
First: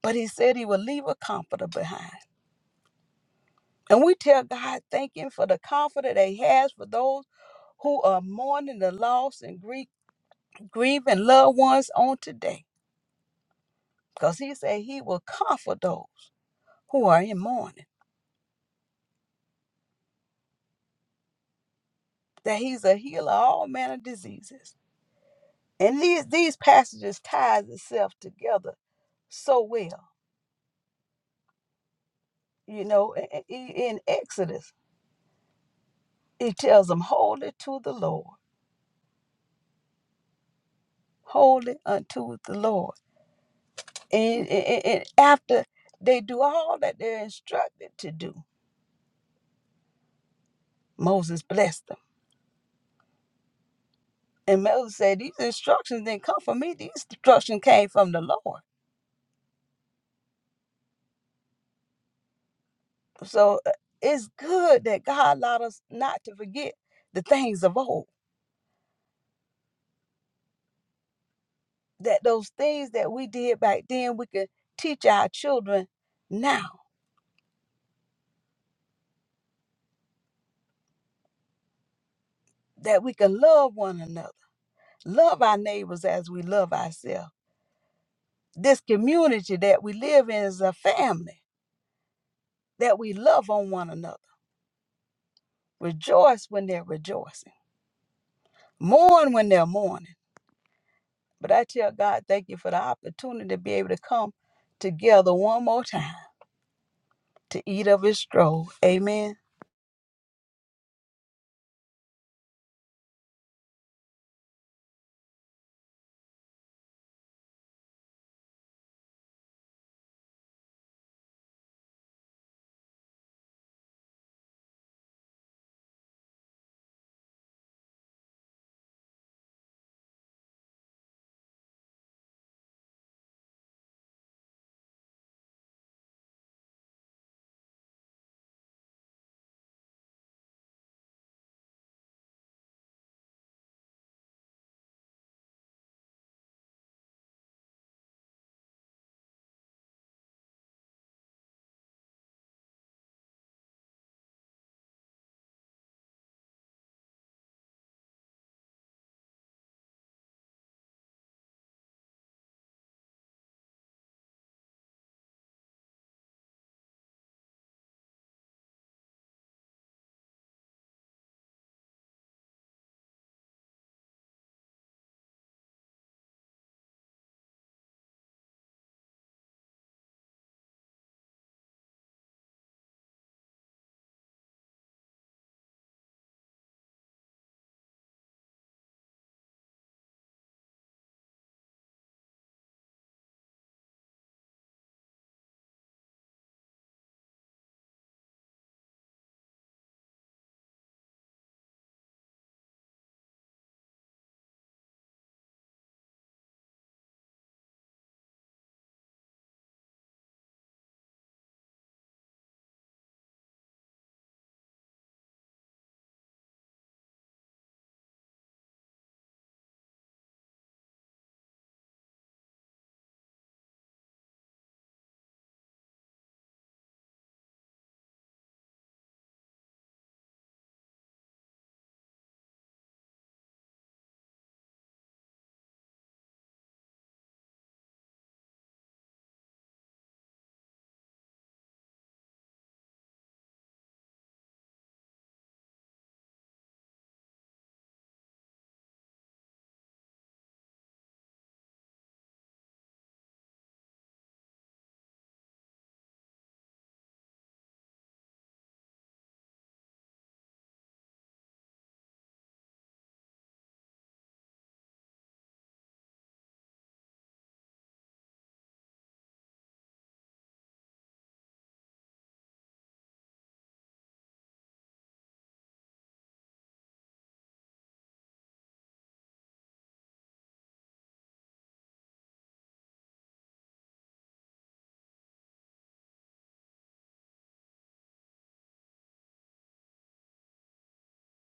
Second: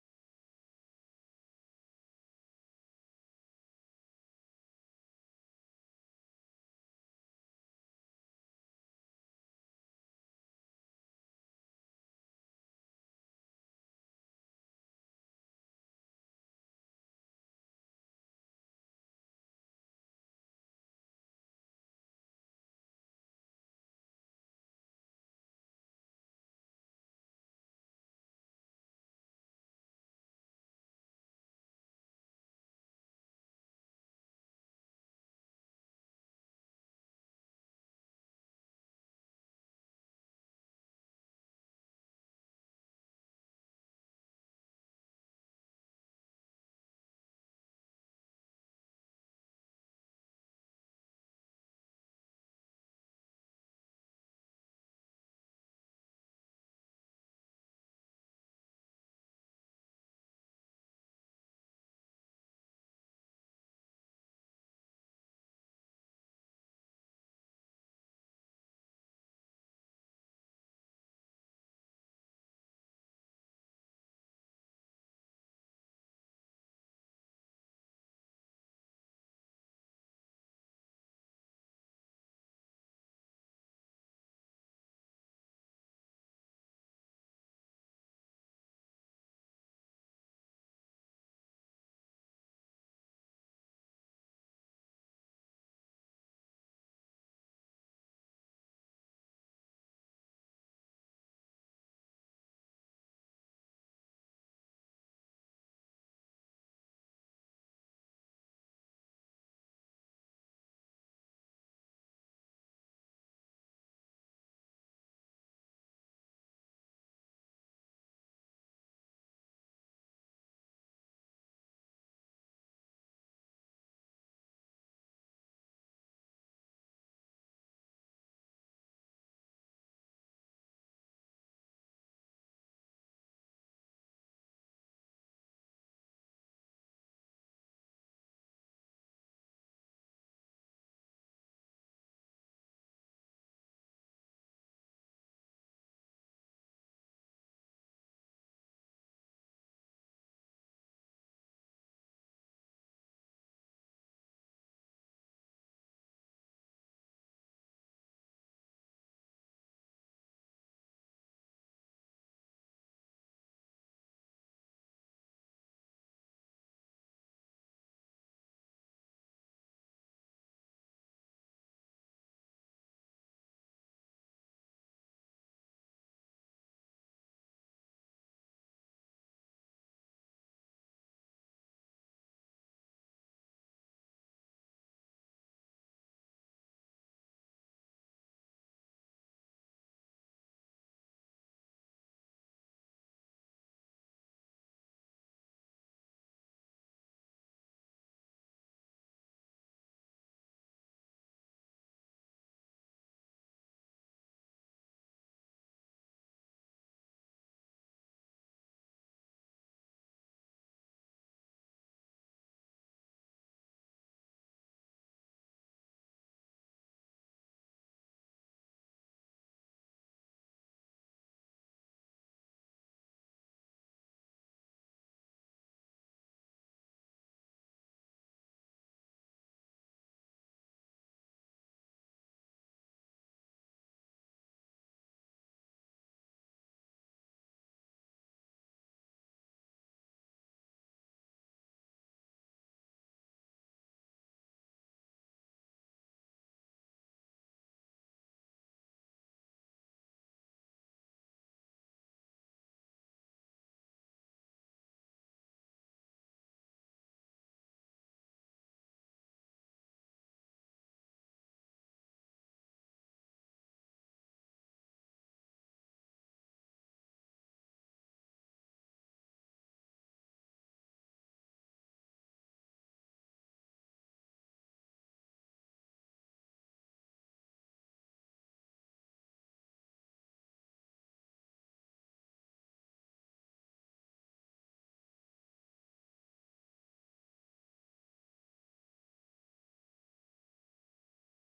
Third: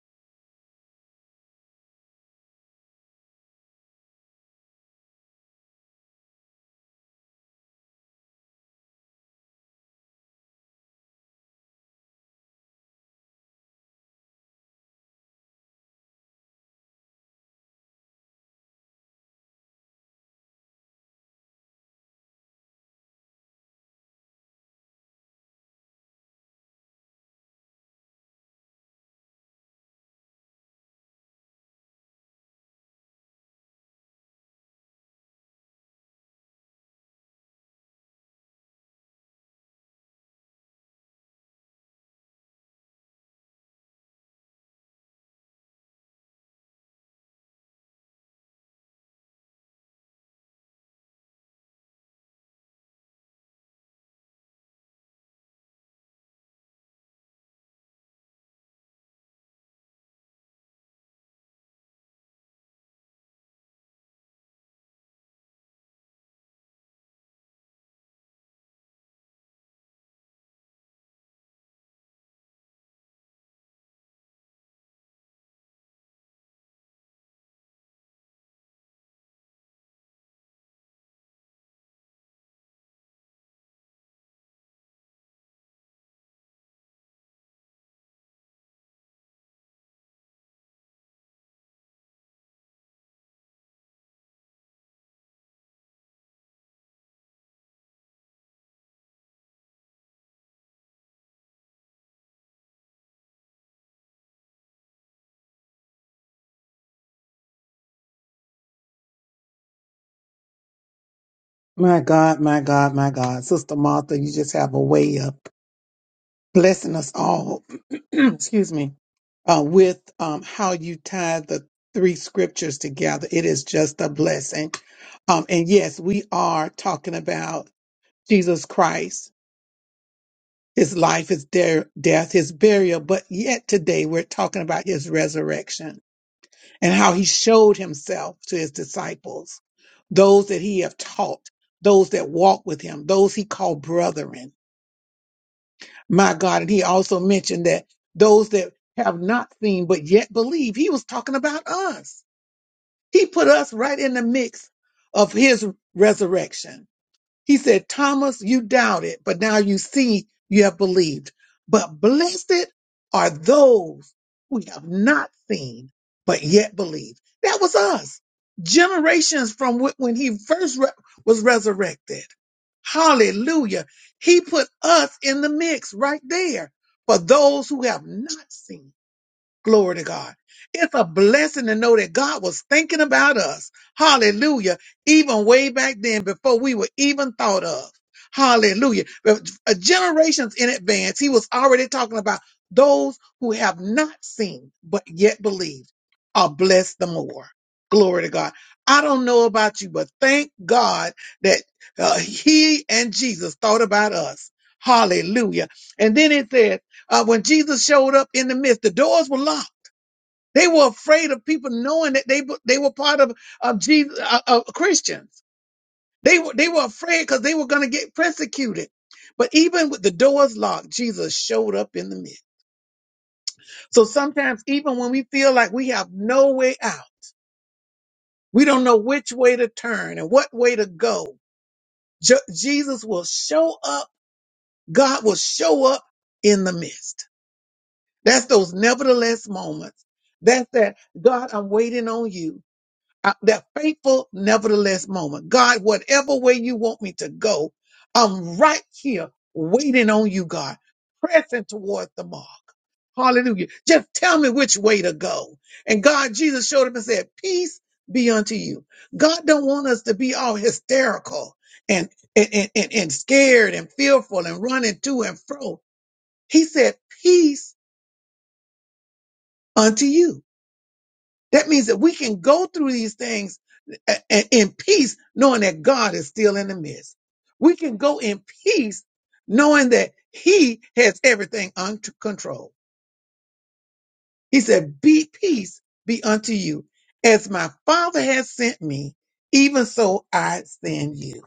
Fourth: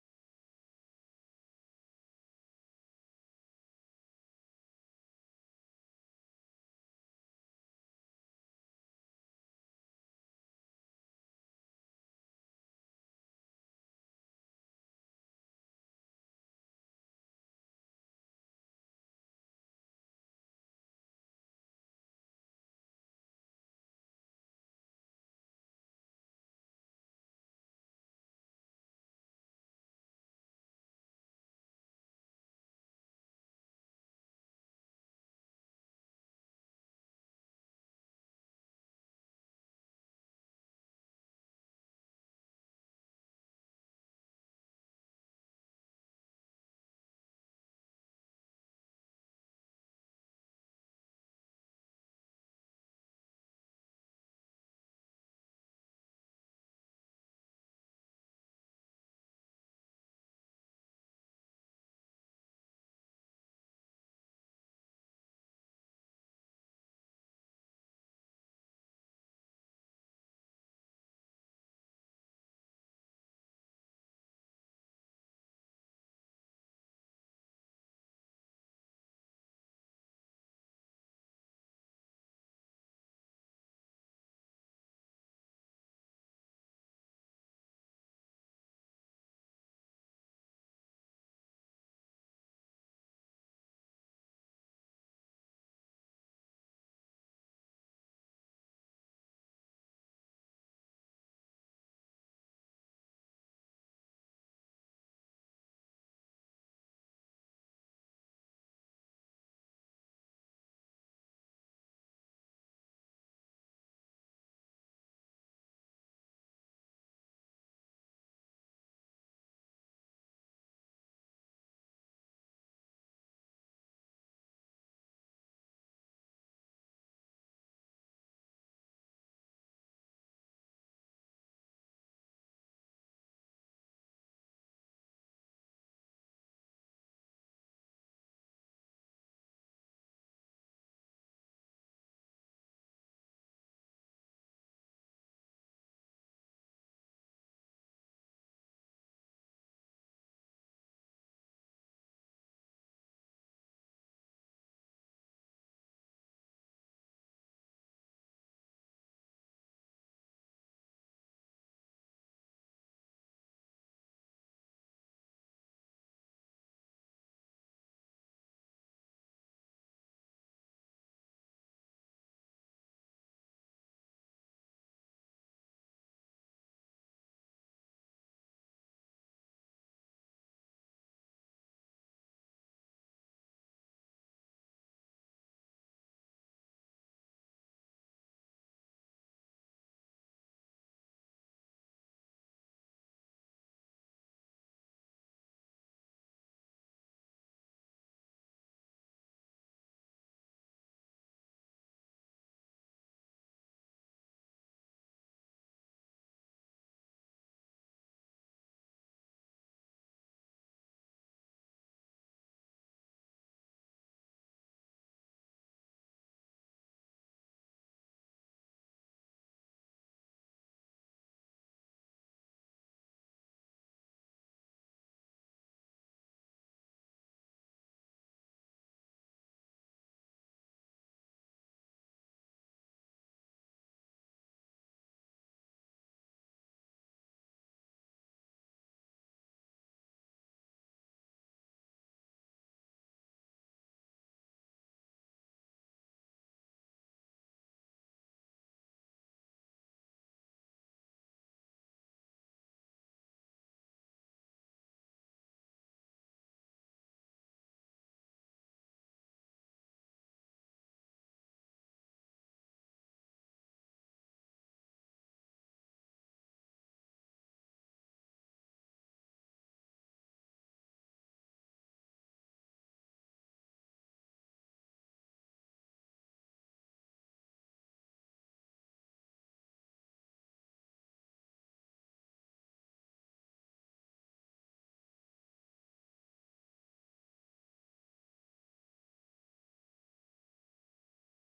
Speaker 3: But he said he would leave a comforter behind. And we tell God, thank Him for the comfort that He has for those who are mourning the loss and grief, grieving loved ones on today. Because He said He will comfort those who are in mourning, that He's a healer of all manner of diseases. And these, these passages ties itself together so well. You know, i- i- in Exodus, He tells them, hold it to the Lord, hold it unto the Lord. and, and, and after they do all that they're instructed to do, Moses blessed them. And Moses said, These instructions didn't come from me, these instructions came from the Lord. So uh, it's good that God allowed us not to forget the things of old, that those things that we did back then, we can teach our children now, that we can love one another, love our neighbors as we love ourselves. This community that we live in is a family, that we love on one another Rejoice when they're rejoicing. Mourn when they're mourning. But I tell God, thank you for the opportunity to be able to come together one more time to eat of his stroll. Amen.
Speaker 1: My God, my God, my God. Sister Martha, you just have a way of blessing us all, excuse me, uh, with um, how you tie the three scriptures together. It is just a blessing. Um, and yes, we are talking about Jesus Christ his life, his de- death, his burial, but yet today we're talking about his resurrection and how he showed himself to his disciples, those that he have taught, those that walk with him, those he called brethren. My God. And he also mentioned that those that have not seen but yet believe, he was talking about us. He put us right in the mix of his resurrection. He said, Thomas, you doubted, but now you see you have believed. But blessed are those who have not seen, but yet believe. That was us, generations from wh- when he first re- was resurrected. Hallelujah. He put us in the mix right there for those who have not seen Glory to God. It's a blessing to know that God was thinking about us. Hallelujah. Even way back then before we were even thought of. Hallelujah. But uh, Generations in advance, he was already talking about those who have not seen but yet believe are blessed the more. Glory to God. I don't know about you, but thank God that uh, he and Jesus thought about us. Hallelujah. And then it says, uh, when Jesus showed up in the midst, the doors were locked. They were afraid of people knowing that they they were part of of Jesus uh, uh, Christians. They were they were afraid because they were going to get persecuted. But even with the doors locked, Jesus showed up in the midst. So sometimes, even when we feel like we have no way out, we don't know which way to turn and what way to go. Je- Jesus will show up. God will show up in the midst. That's those nevertheless moments. That's that, God, I'm waiting on you. I- that faithful nevertheless moment. God, whatever way you want me to go, I'm right here waiting on you, God, pressing towards the mark. Hallelujah. Just tell me which way to go. And God, Jesus showed up and said, peace be unto you. God don't want us to be all hysterical and, and, and, and and scared and fearful and running to and fro. He said, peace unto you That means that we can go through these things a- a- in peace, knowing that God is still in the midst. We can go in peace, knowing that He has everything under control. He said, Be peace be unto you. As my Father has sent me, even so I send you.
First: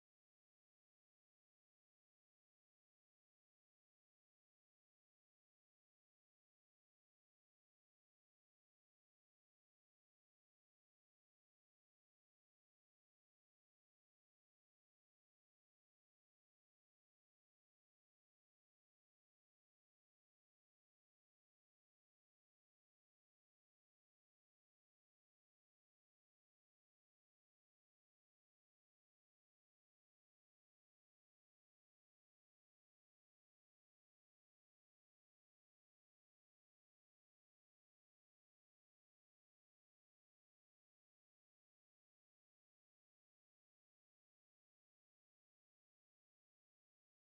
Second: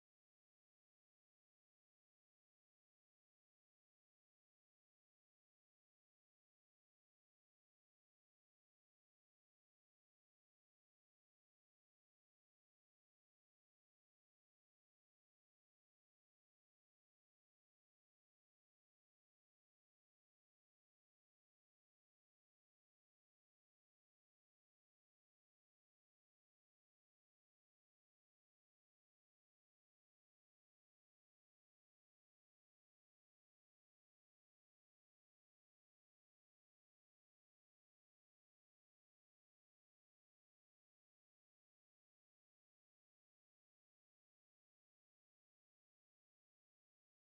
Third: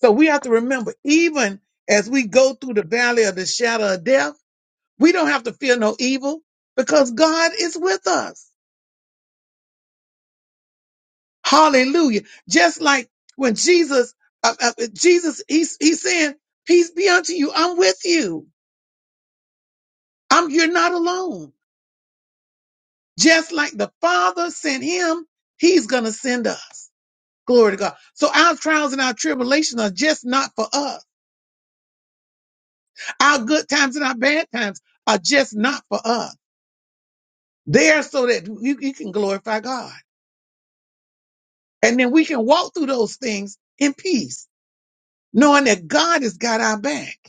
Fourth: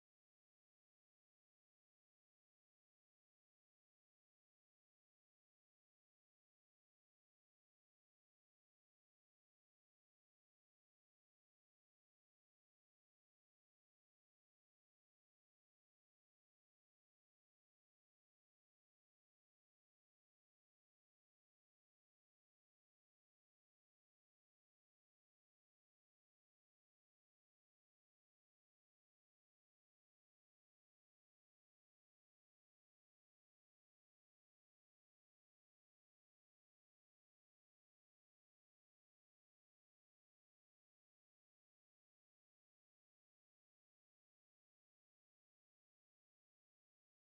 Speaker 1: So we have to remember, even as we go through the valley of the shadow of death, we don't have to fear no evil because God is with us. Hallelujah. Just like when Jesus, uh, uh, uh, Jesus, he's, he's saying, peace be unto you. I'm with you. I'm, you're not alone. Just like the Father sent him, he's going to send us. Glory to God. So our trials and our tribulations are just not for us. Our good times and our bad times are just not for us. They're so that you, you can glorify God. And then we can walk through those things in peace, knowing that God has got our back.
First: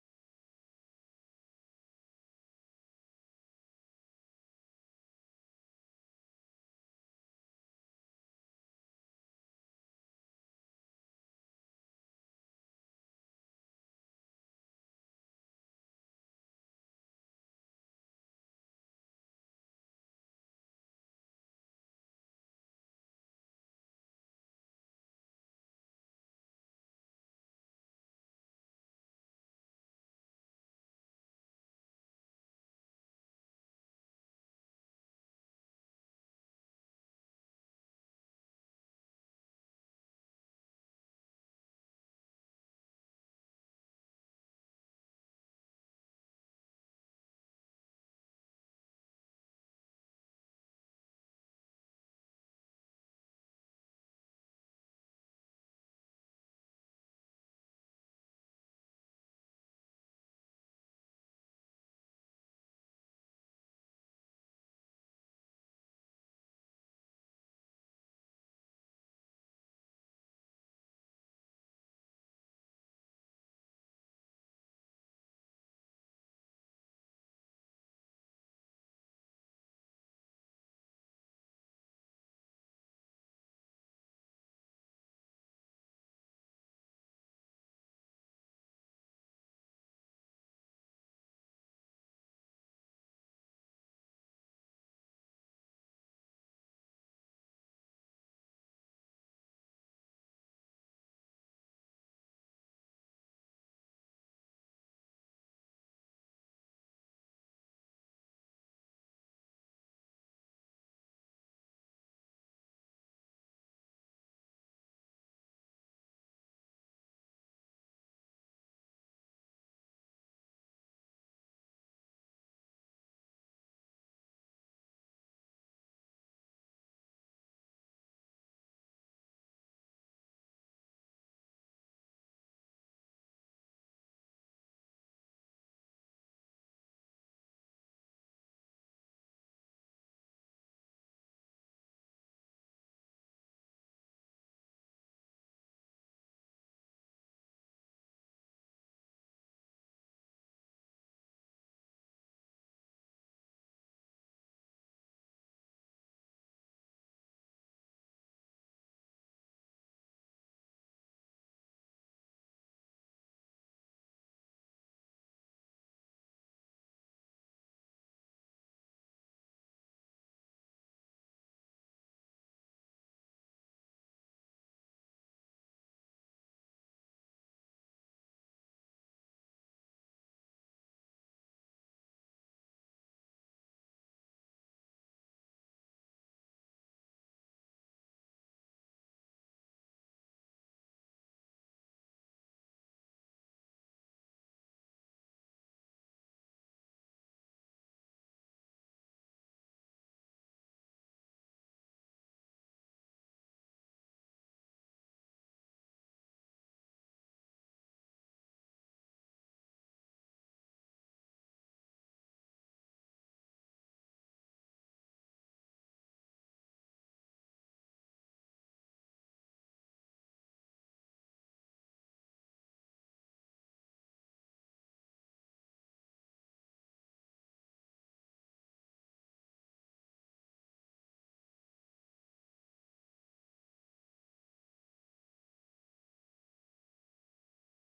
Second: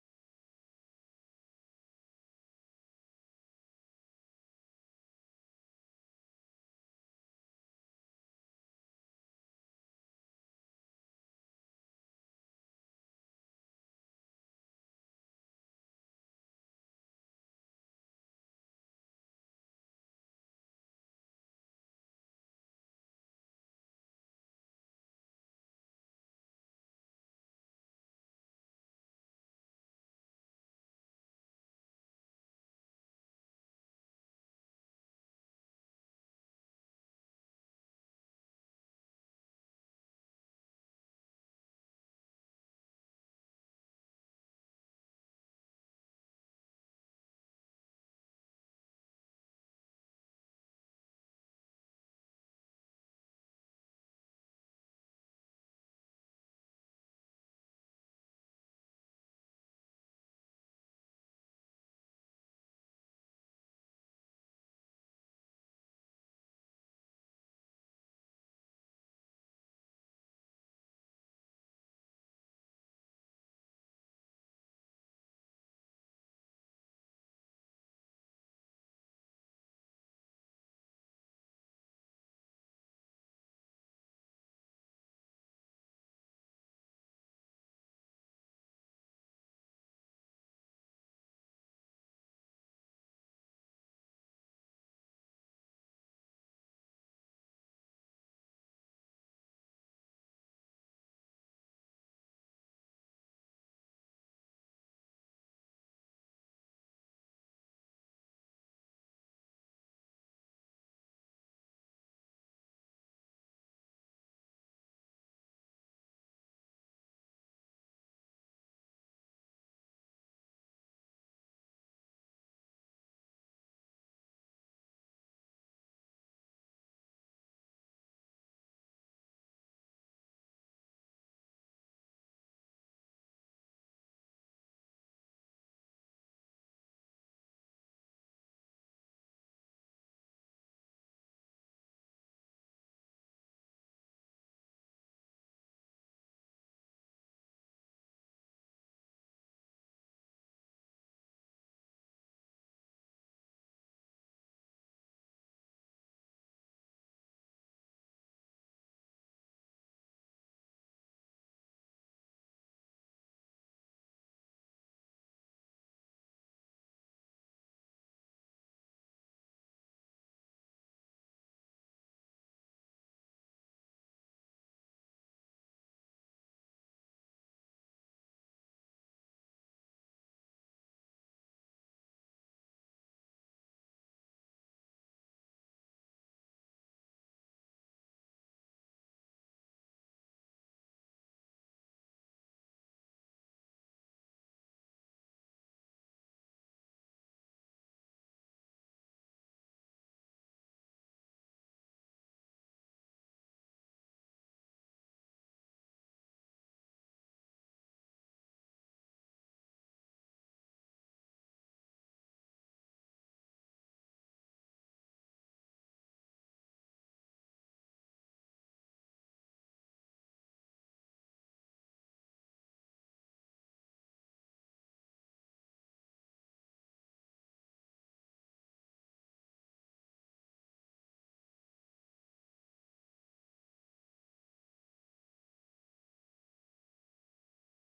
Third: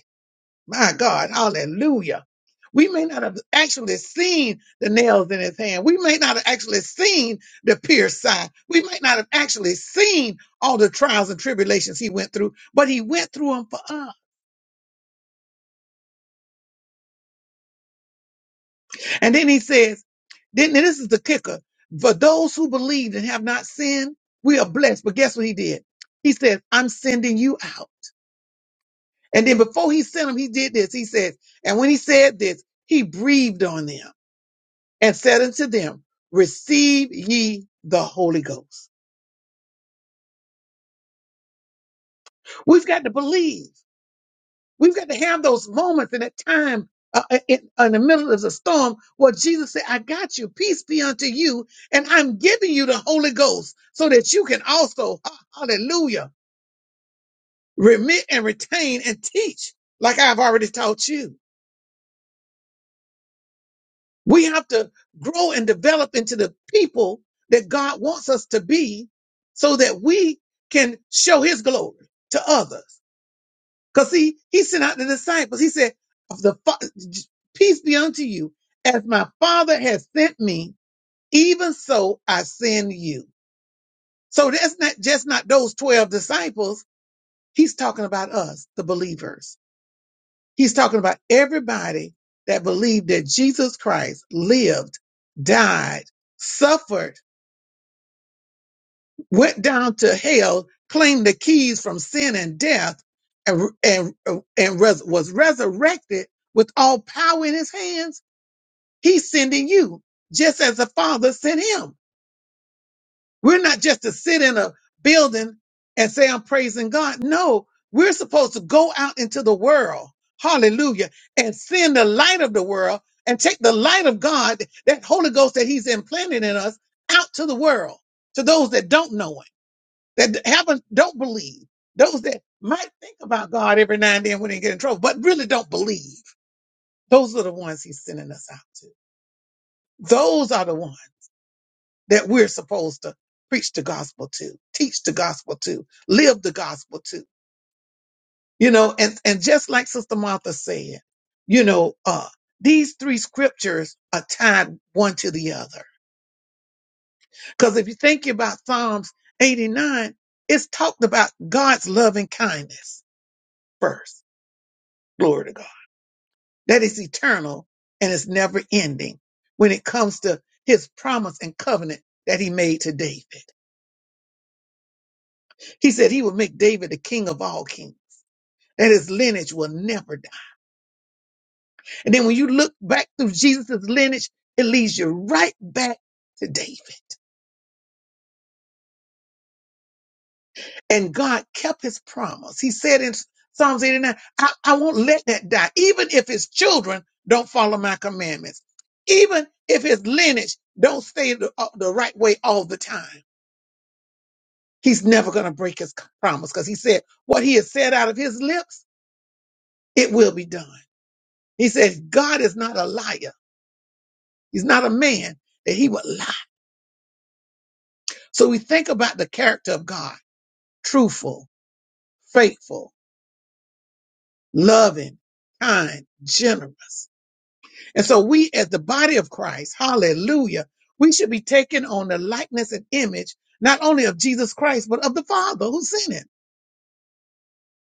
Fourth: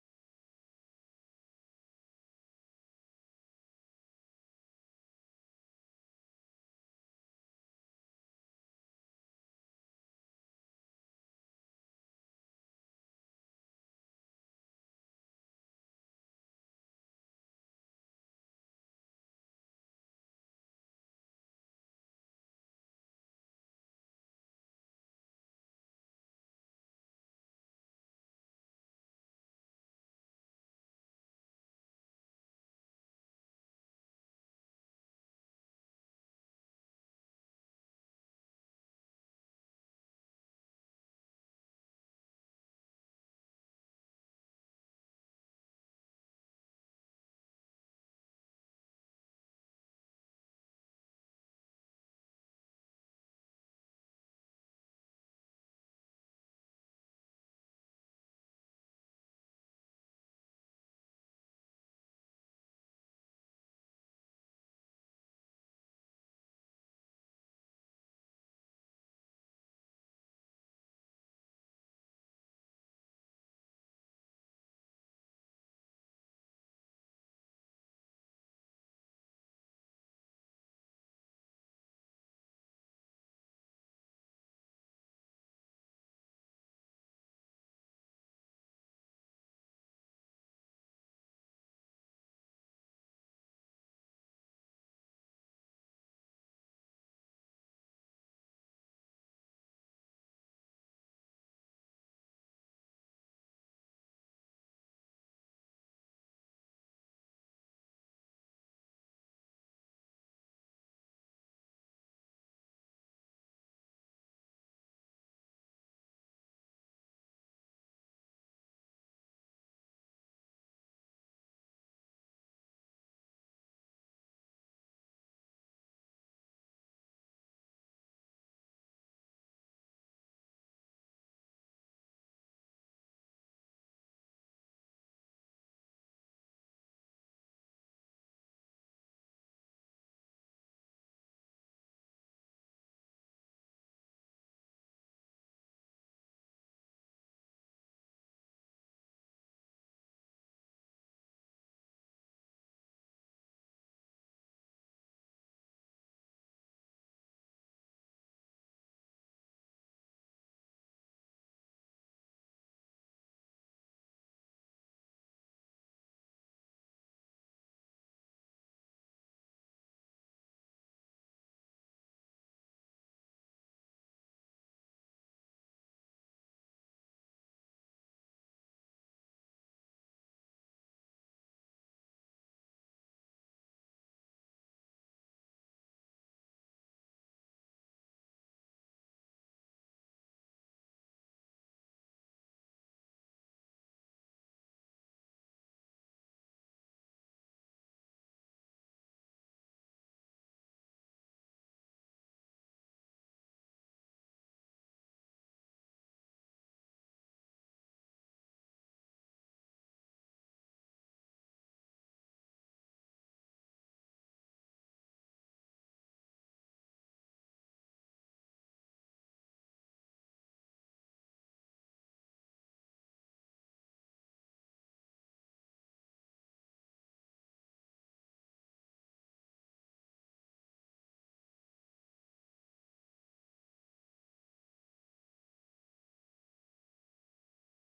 Speaker 1: My God, hallelujah. We may not have actually seen the nails in his hand. We may not have actually seen the pierced side. We might not have actually seen all the trials and tribulations he went through, but he went through them for us. And then he says, then and this is the kicker. For those who believed and have not sinned, we are blessed. But guess what he did? He said, I'm sending you out. And then before he sent them, he did this. He says, and when he said this, he breathed on them. and said unto them, Receive ye the Holy Ghost. We've got to believe. We've got to have those moments in that time uh, uh, in, in the middle of the storm where Jesus said, I got you. Peace be unto you. And I'm giving you the Holy Ghost so that you can also, ha- hallelujah, remit and retain and teach like I've already taught you. We have to grow and develop into the people that God wants us to be so that we can show his glory to others. Cause see, he sent out the disciples. He said, of the fa- peace be unto you. As my father has sent me, even so I send you. So that's not just not those 12 disciples. He's talking about us, the believers. He's talking about everybody that believed that Jesus Christ lived, died, suffered, went down to hell, claimed the keys from sin and death, and, and, and res- was resurrected with all power in his hands. He's sending you just as the Father sent him. We're not just to sit in a building and say, I'm praising God. No, we're supposed to go out into the world, hallelujah, and send the light of the world and take the light of God, that Holy Ghost that He's implanted in us, out to the world, to those that don't know Him, that haven't, don't believe, those that might think about God every now and then when they get in trouble, but really don't believe. Those are the ones He's sending us out to. Those are the ones that we're supposed to preach the gospel to, teach the gospel to, live the gospel to. You know, and, and just like Sister Martha said, you know, uh, these three scriptures are tied one to the other. Because if you think about Psalms 89, it's talked about God's loving kindness first. Glory to God. That is eternal and it's never ending when it comes to his promise and covenant that he made to David. He said he would make David the king of all kings. that his lineage will never die. And then when you look back through Jesus' lineage, it leads you right back to David. And God kept his promise. He said in Psalms 89, I, I won't let that die, even if his children don't follow my commandments, even if his lineage don't stay the, uh, the right way all the time. He's never going to break his promise because he said what he has said out of his lips, it will be done. He said, God is not a liar. He's not a man that he would lie So we think about the character of God truthful, faithful, loving, kind, generous. And so we, as the body of Christ, hallelujah, we should be taking on the likeness and image not only of Jesus Christ, but of the Father who sent him.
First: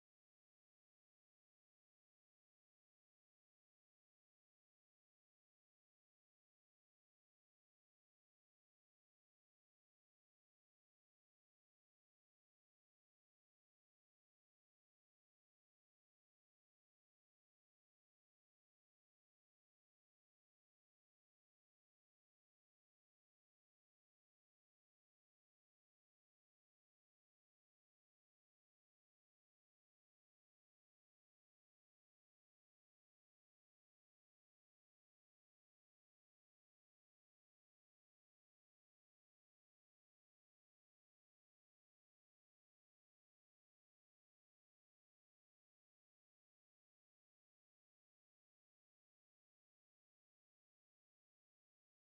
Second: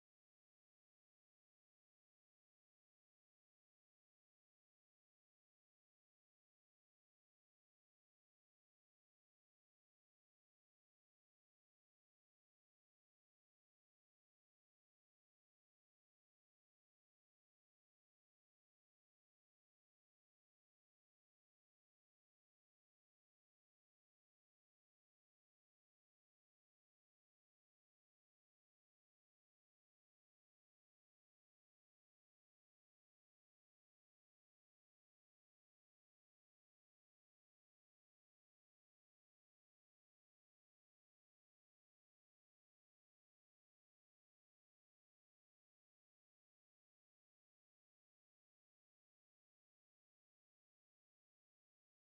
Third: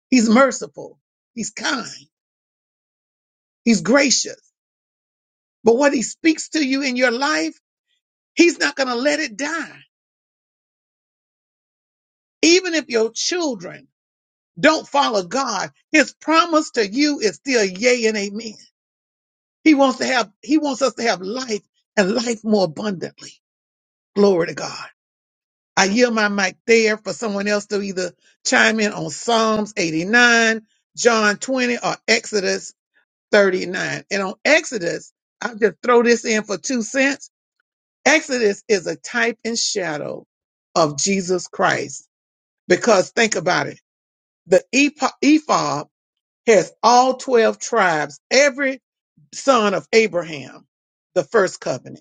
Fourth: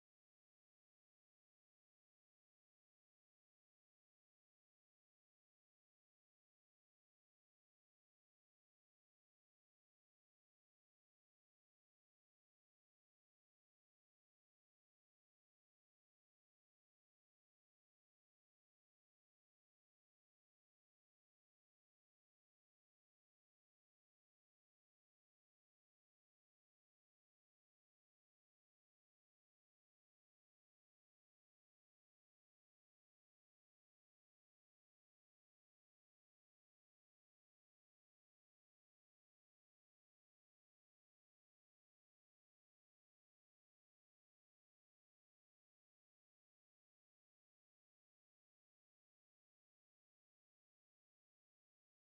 Speaker 1: He's merciful, he's kind, he's gracious. But what he speaks to you in your life, he's not going to let it die. Even if your children don't follow God, his promise to you is still yea and amen. He wants to have, he wants us to have life and life more abundantly. Glory to God. I yield my mic there for someone else to either chime in on Psalms 89, John 20, or Exodus 39. And on Exodus, I'll just throw this in for two cents. Exodus is a type and shadow of Jesus Christ. Because think about it. The epo- ephod has all 12 tribes, every son of Abraham, the first covenant.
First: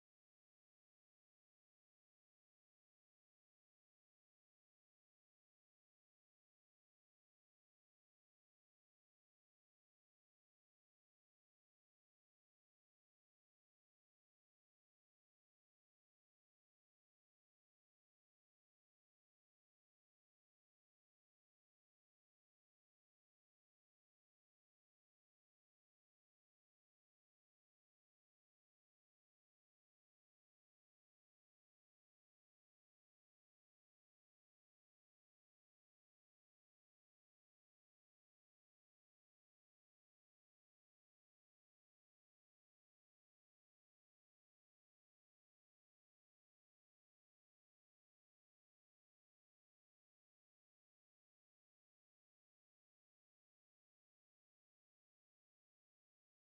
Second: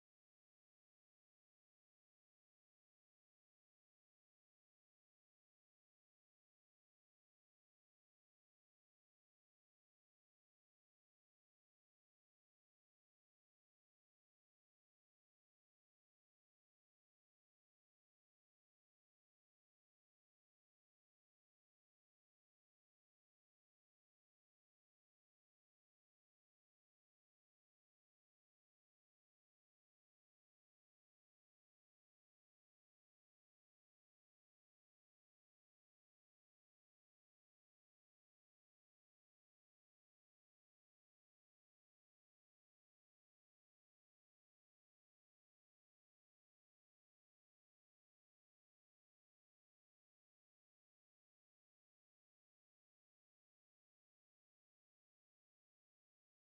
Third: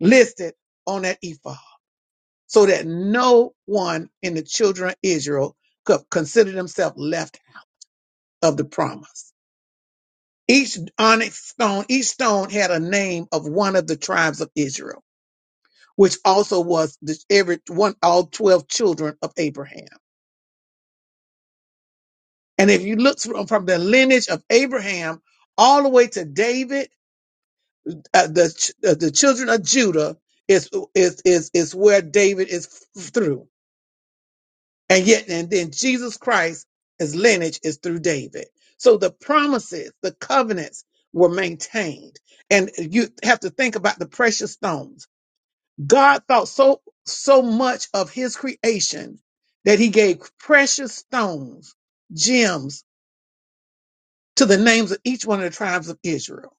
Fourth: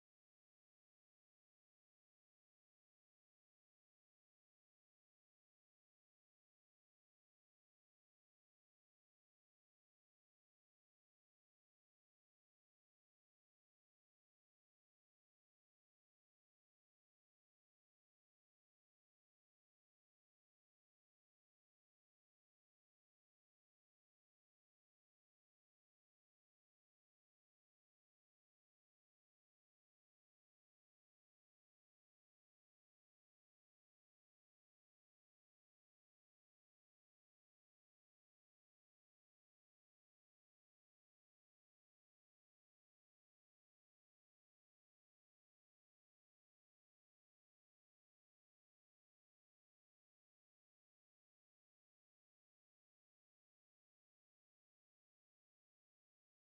Speaker 1: listed on that ephod so that no one in the children of Israel could consider themselves left of the promise. Each onyx stone, each stone had a name of one of the tribes of Israel, which also was the, every one, all 12 children of Abraham. And if you look from, from the lineage of Abraham all the way to David, uh, the, ch- uh, the children of Judah is, is, is, is where David is f- through. And yet, and then Jesus Christ, his lineage is through David. So the promises, the covenants were maintained. And you have to think about the precious stones. God thought so, so much of his creation that he gave precious stones, gems to the names of each one of the tribes of Israel.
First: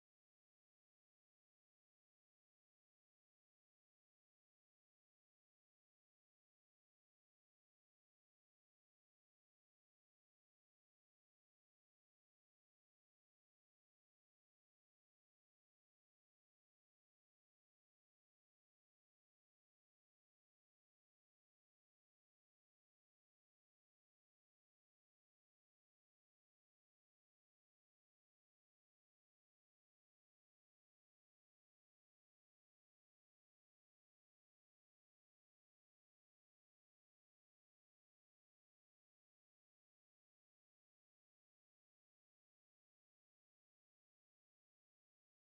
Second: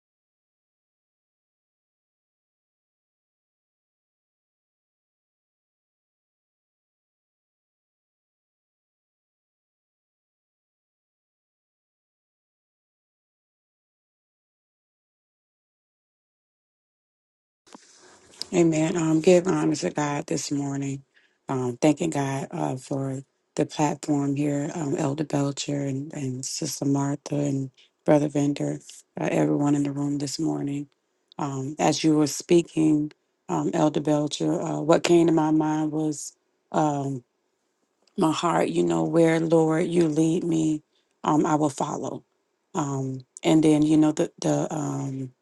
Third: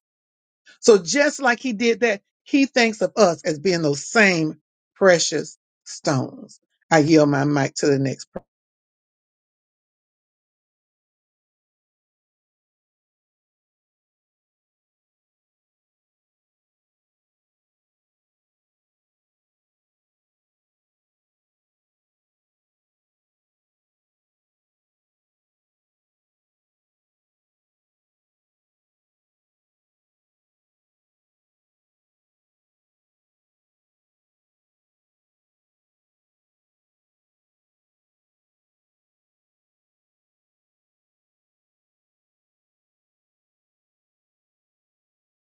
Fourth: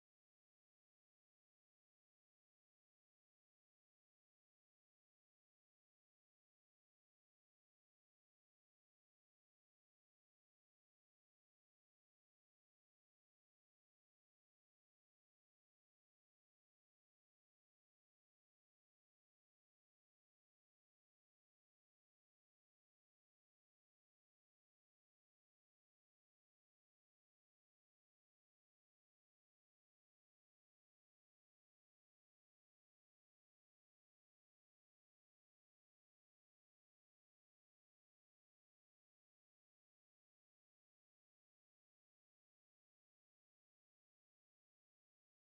Speaker 1: So just like he did that, he thinks of us as being those same precious stones. I yield my mic to the next. person.
Speaker 4: Amen. Um, give honor to God this morning. Um, thanking God uh, for the platform here, um, Elder Belcher and, and Sister Martha and Brother Vender, uh, everyone in the room this morning. Um, as you were speaking, um, Elder Belcher, uh, what came to my mind was um, my heart, you know, where Lord you lead me, um, I will follow. Um, and then, you know, the the um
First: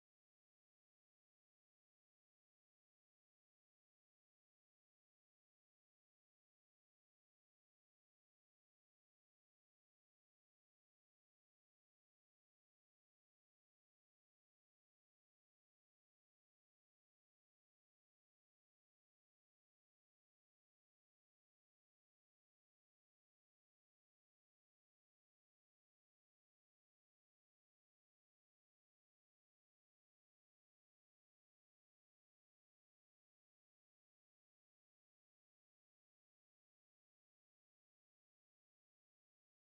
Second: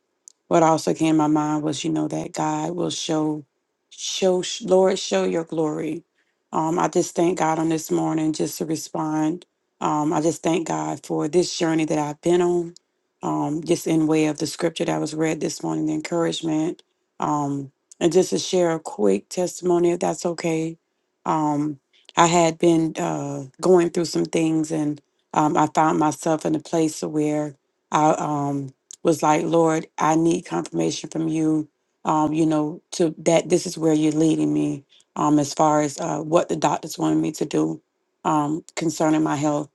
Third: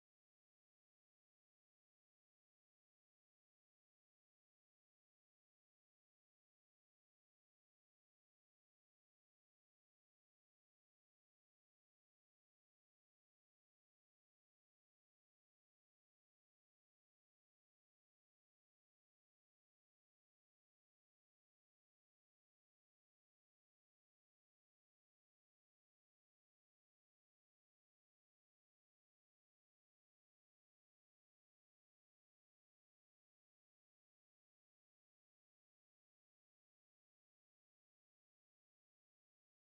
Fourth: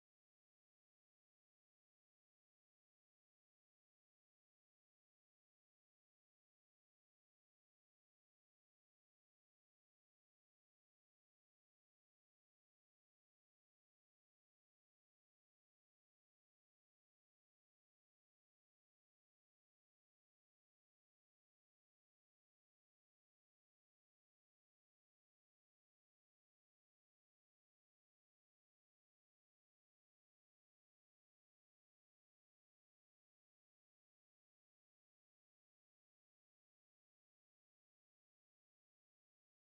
Speaker 4: what also came to my mind was, you know, that God will show, show, Lord, show your glory. Um, I just thank God on this morning just to respond. Um, I just thank God for this journey that I've been on, um, just in way of the scripture that was read this morning, the encouragement. Um, and just to share a quick testimony, if that's okay. Um, I had been uh, going through some things and um, I found myself in a place where. I um was like, Lord, I need confirmation from you, um, you know, to that this is where you're leading me, um, as far as uh, what the doctors wanted me to do, um, concerning my health.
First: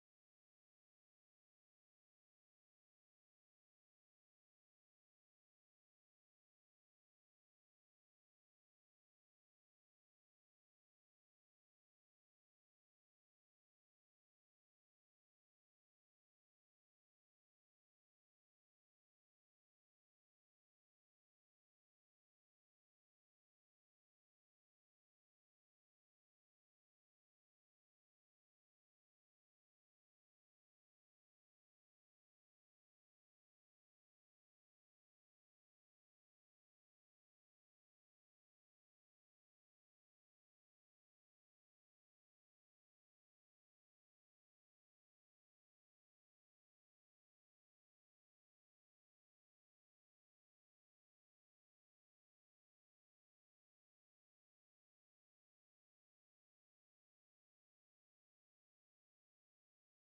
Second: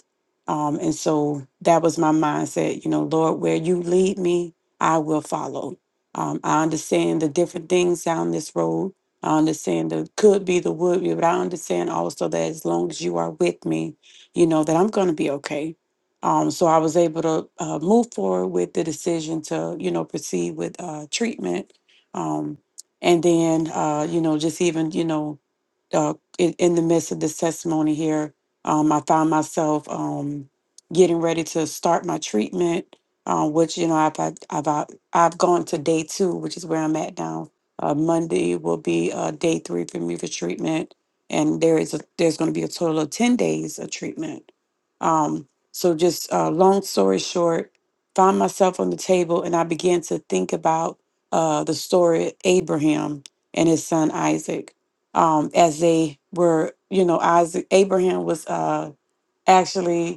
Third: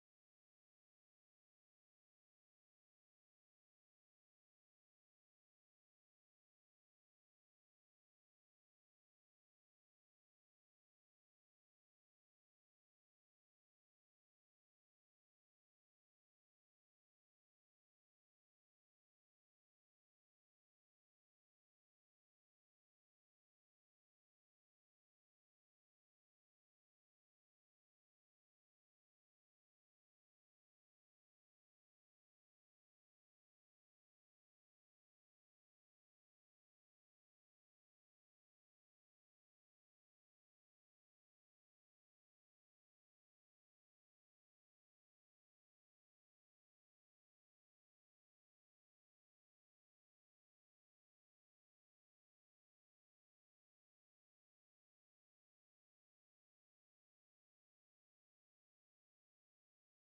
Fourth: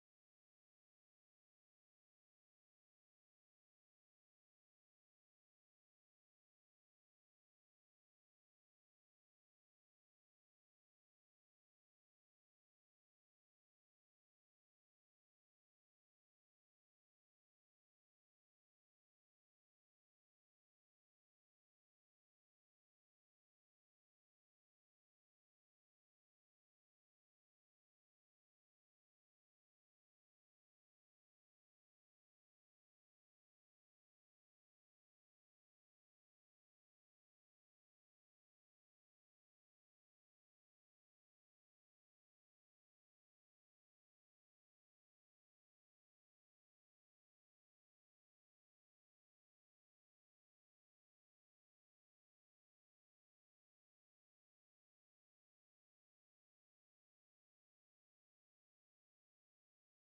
Speaker 4: Um, and so that was my mindset, you know, Lord, where you lead me, I will follow. Um, I understand the different things down this road. I understand the could be, the would be, but I understand also that as long as you are with me, you know, that I'm going to be okay um, so I was able to uh, move forward with the decision to, you know, proceed with uh, treatment. Um, and then, uh, you know, just even, you know, uh, in, in the midst of this testimony here, um, I found myself um, getting ready to start my treatment, uh, which you know I've, had- I've out- I've gone to day two, which is where I'm at now. Uh, Monday will be uh, day three for me for treatment, and there is a, there's going to be a total of ten days of treatment. Um, so just uh, long story short, found myself on the table, and I began to think about uh, the story of Abraham and his son Isaac um, as they were, you know, Isaac, Abraham was uh, actually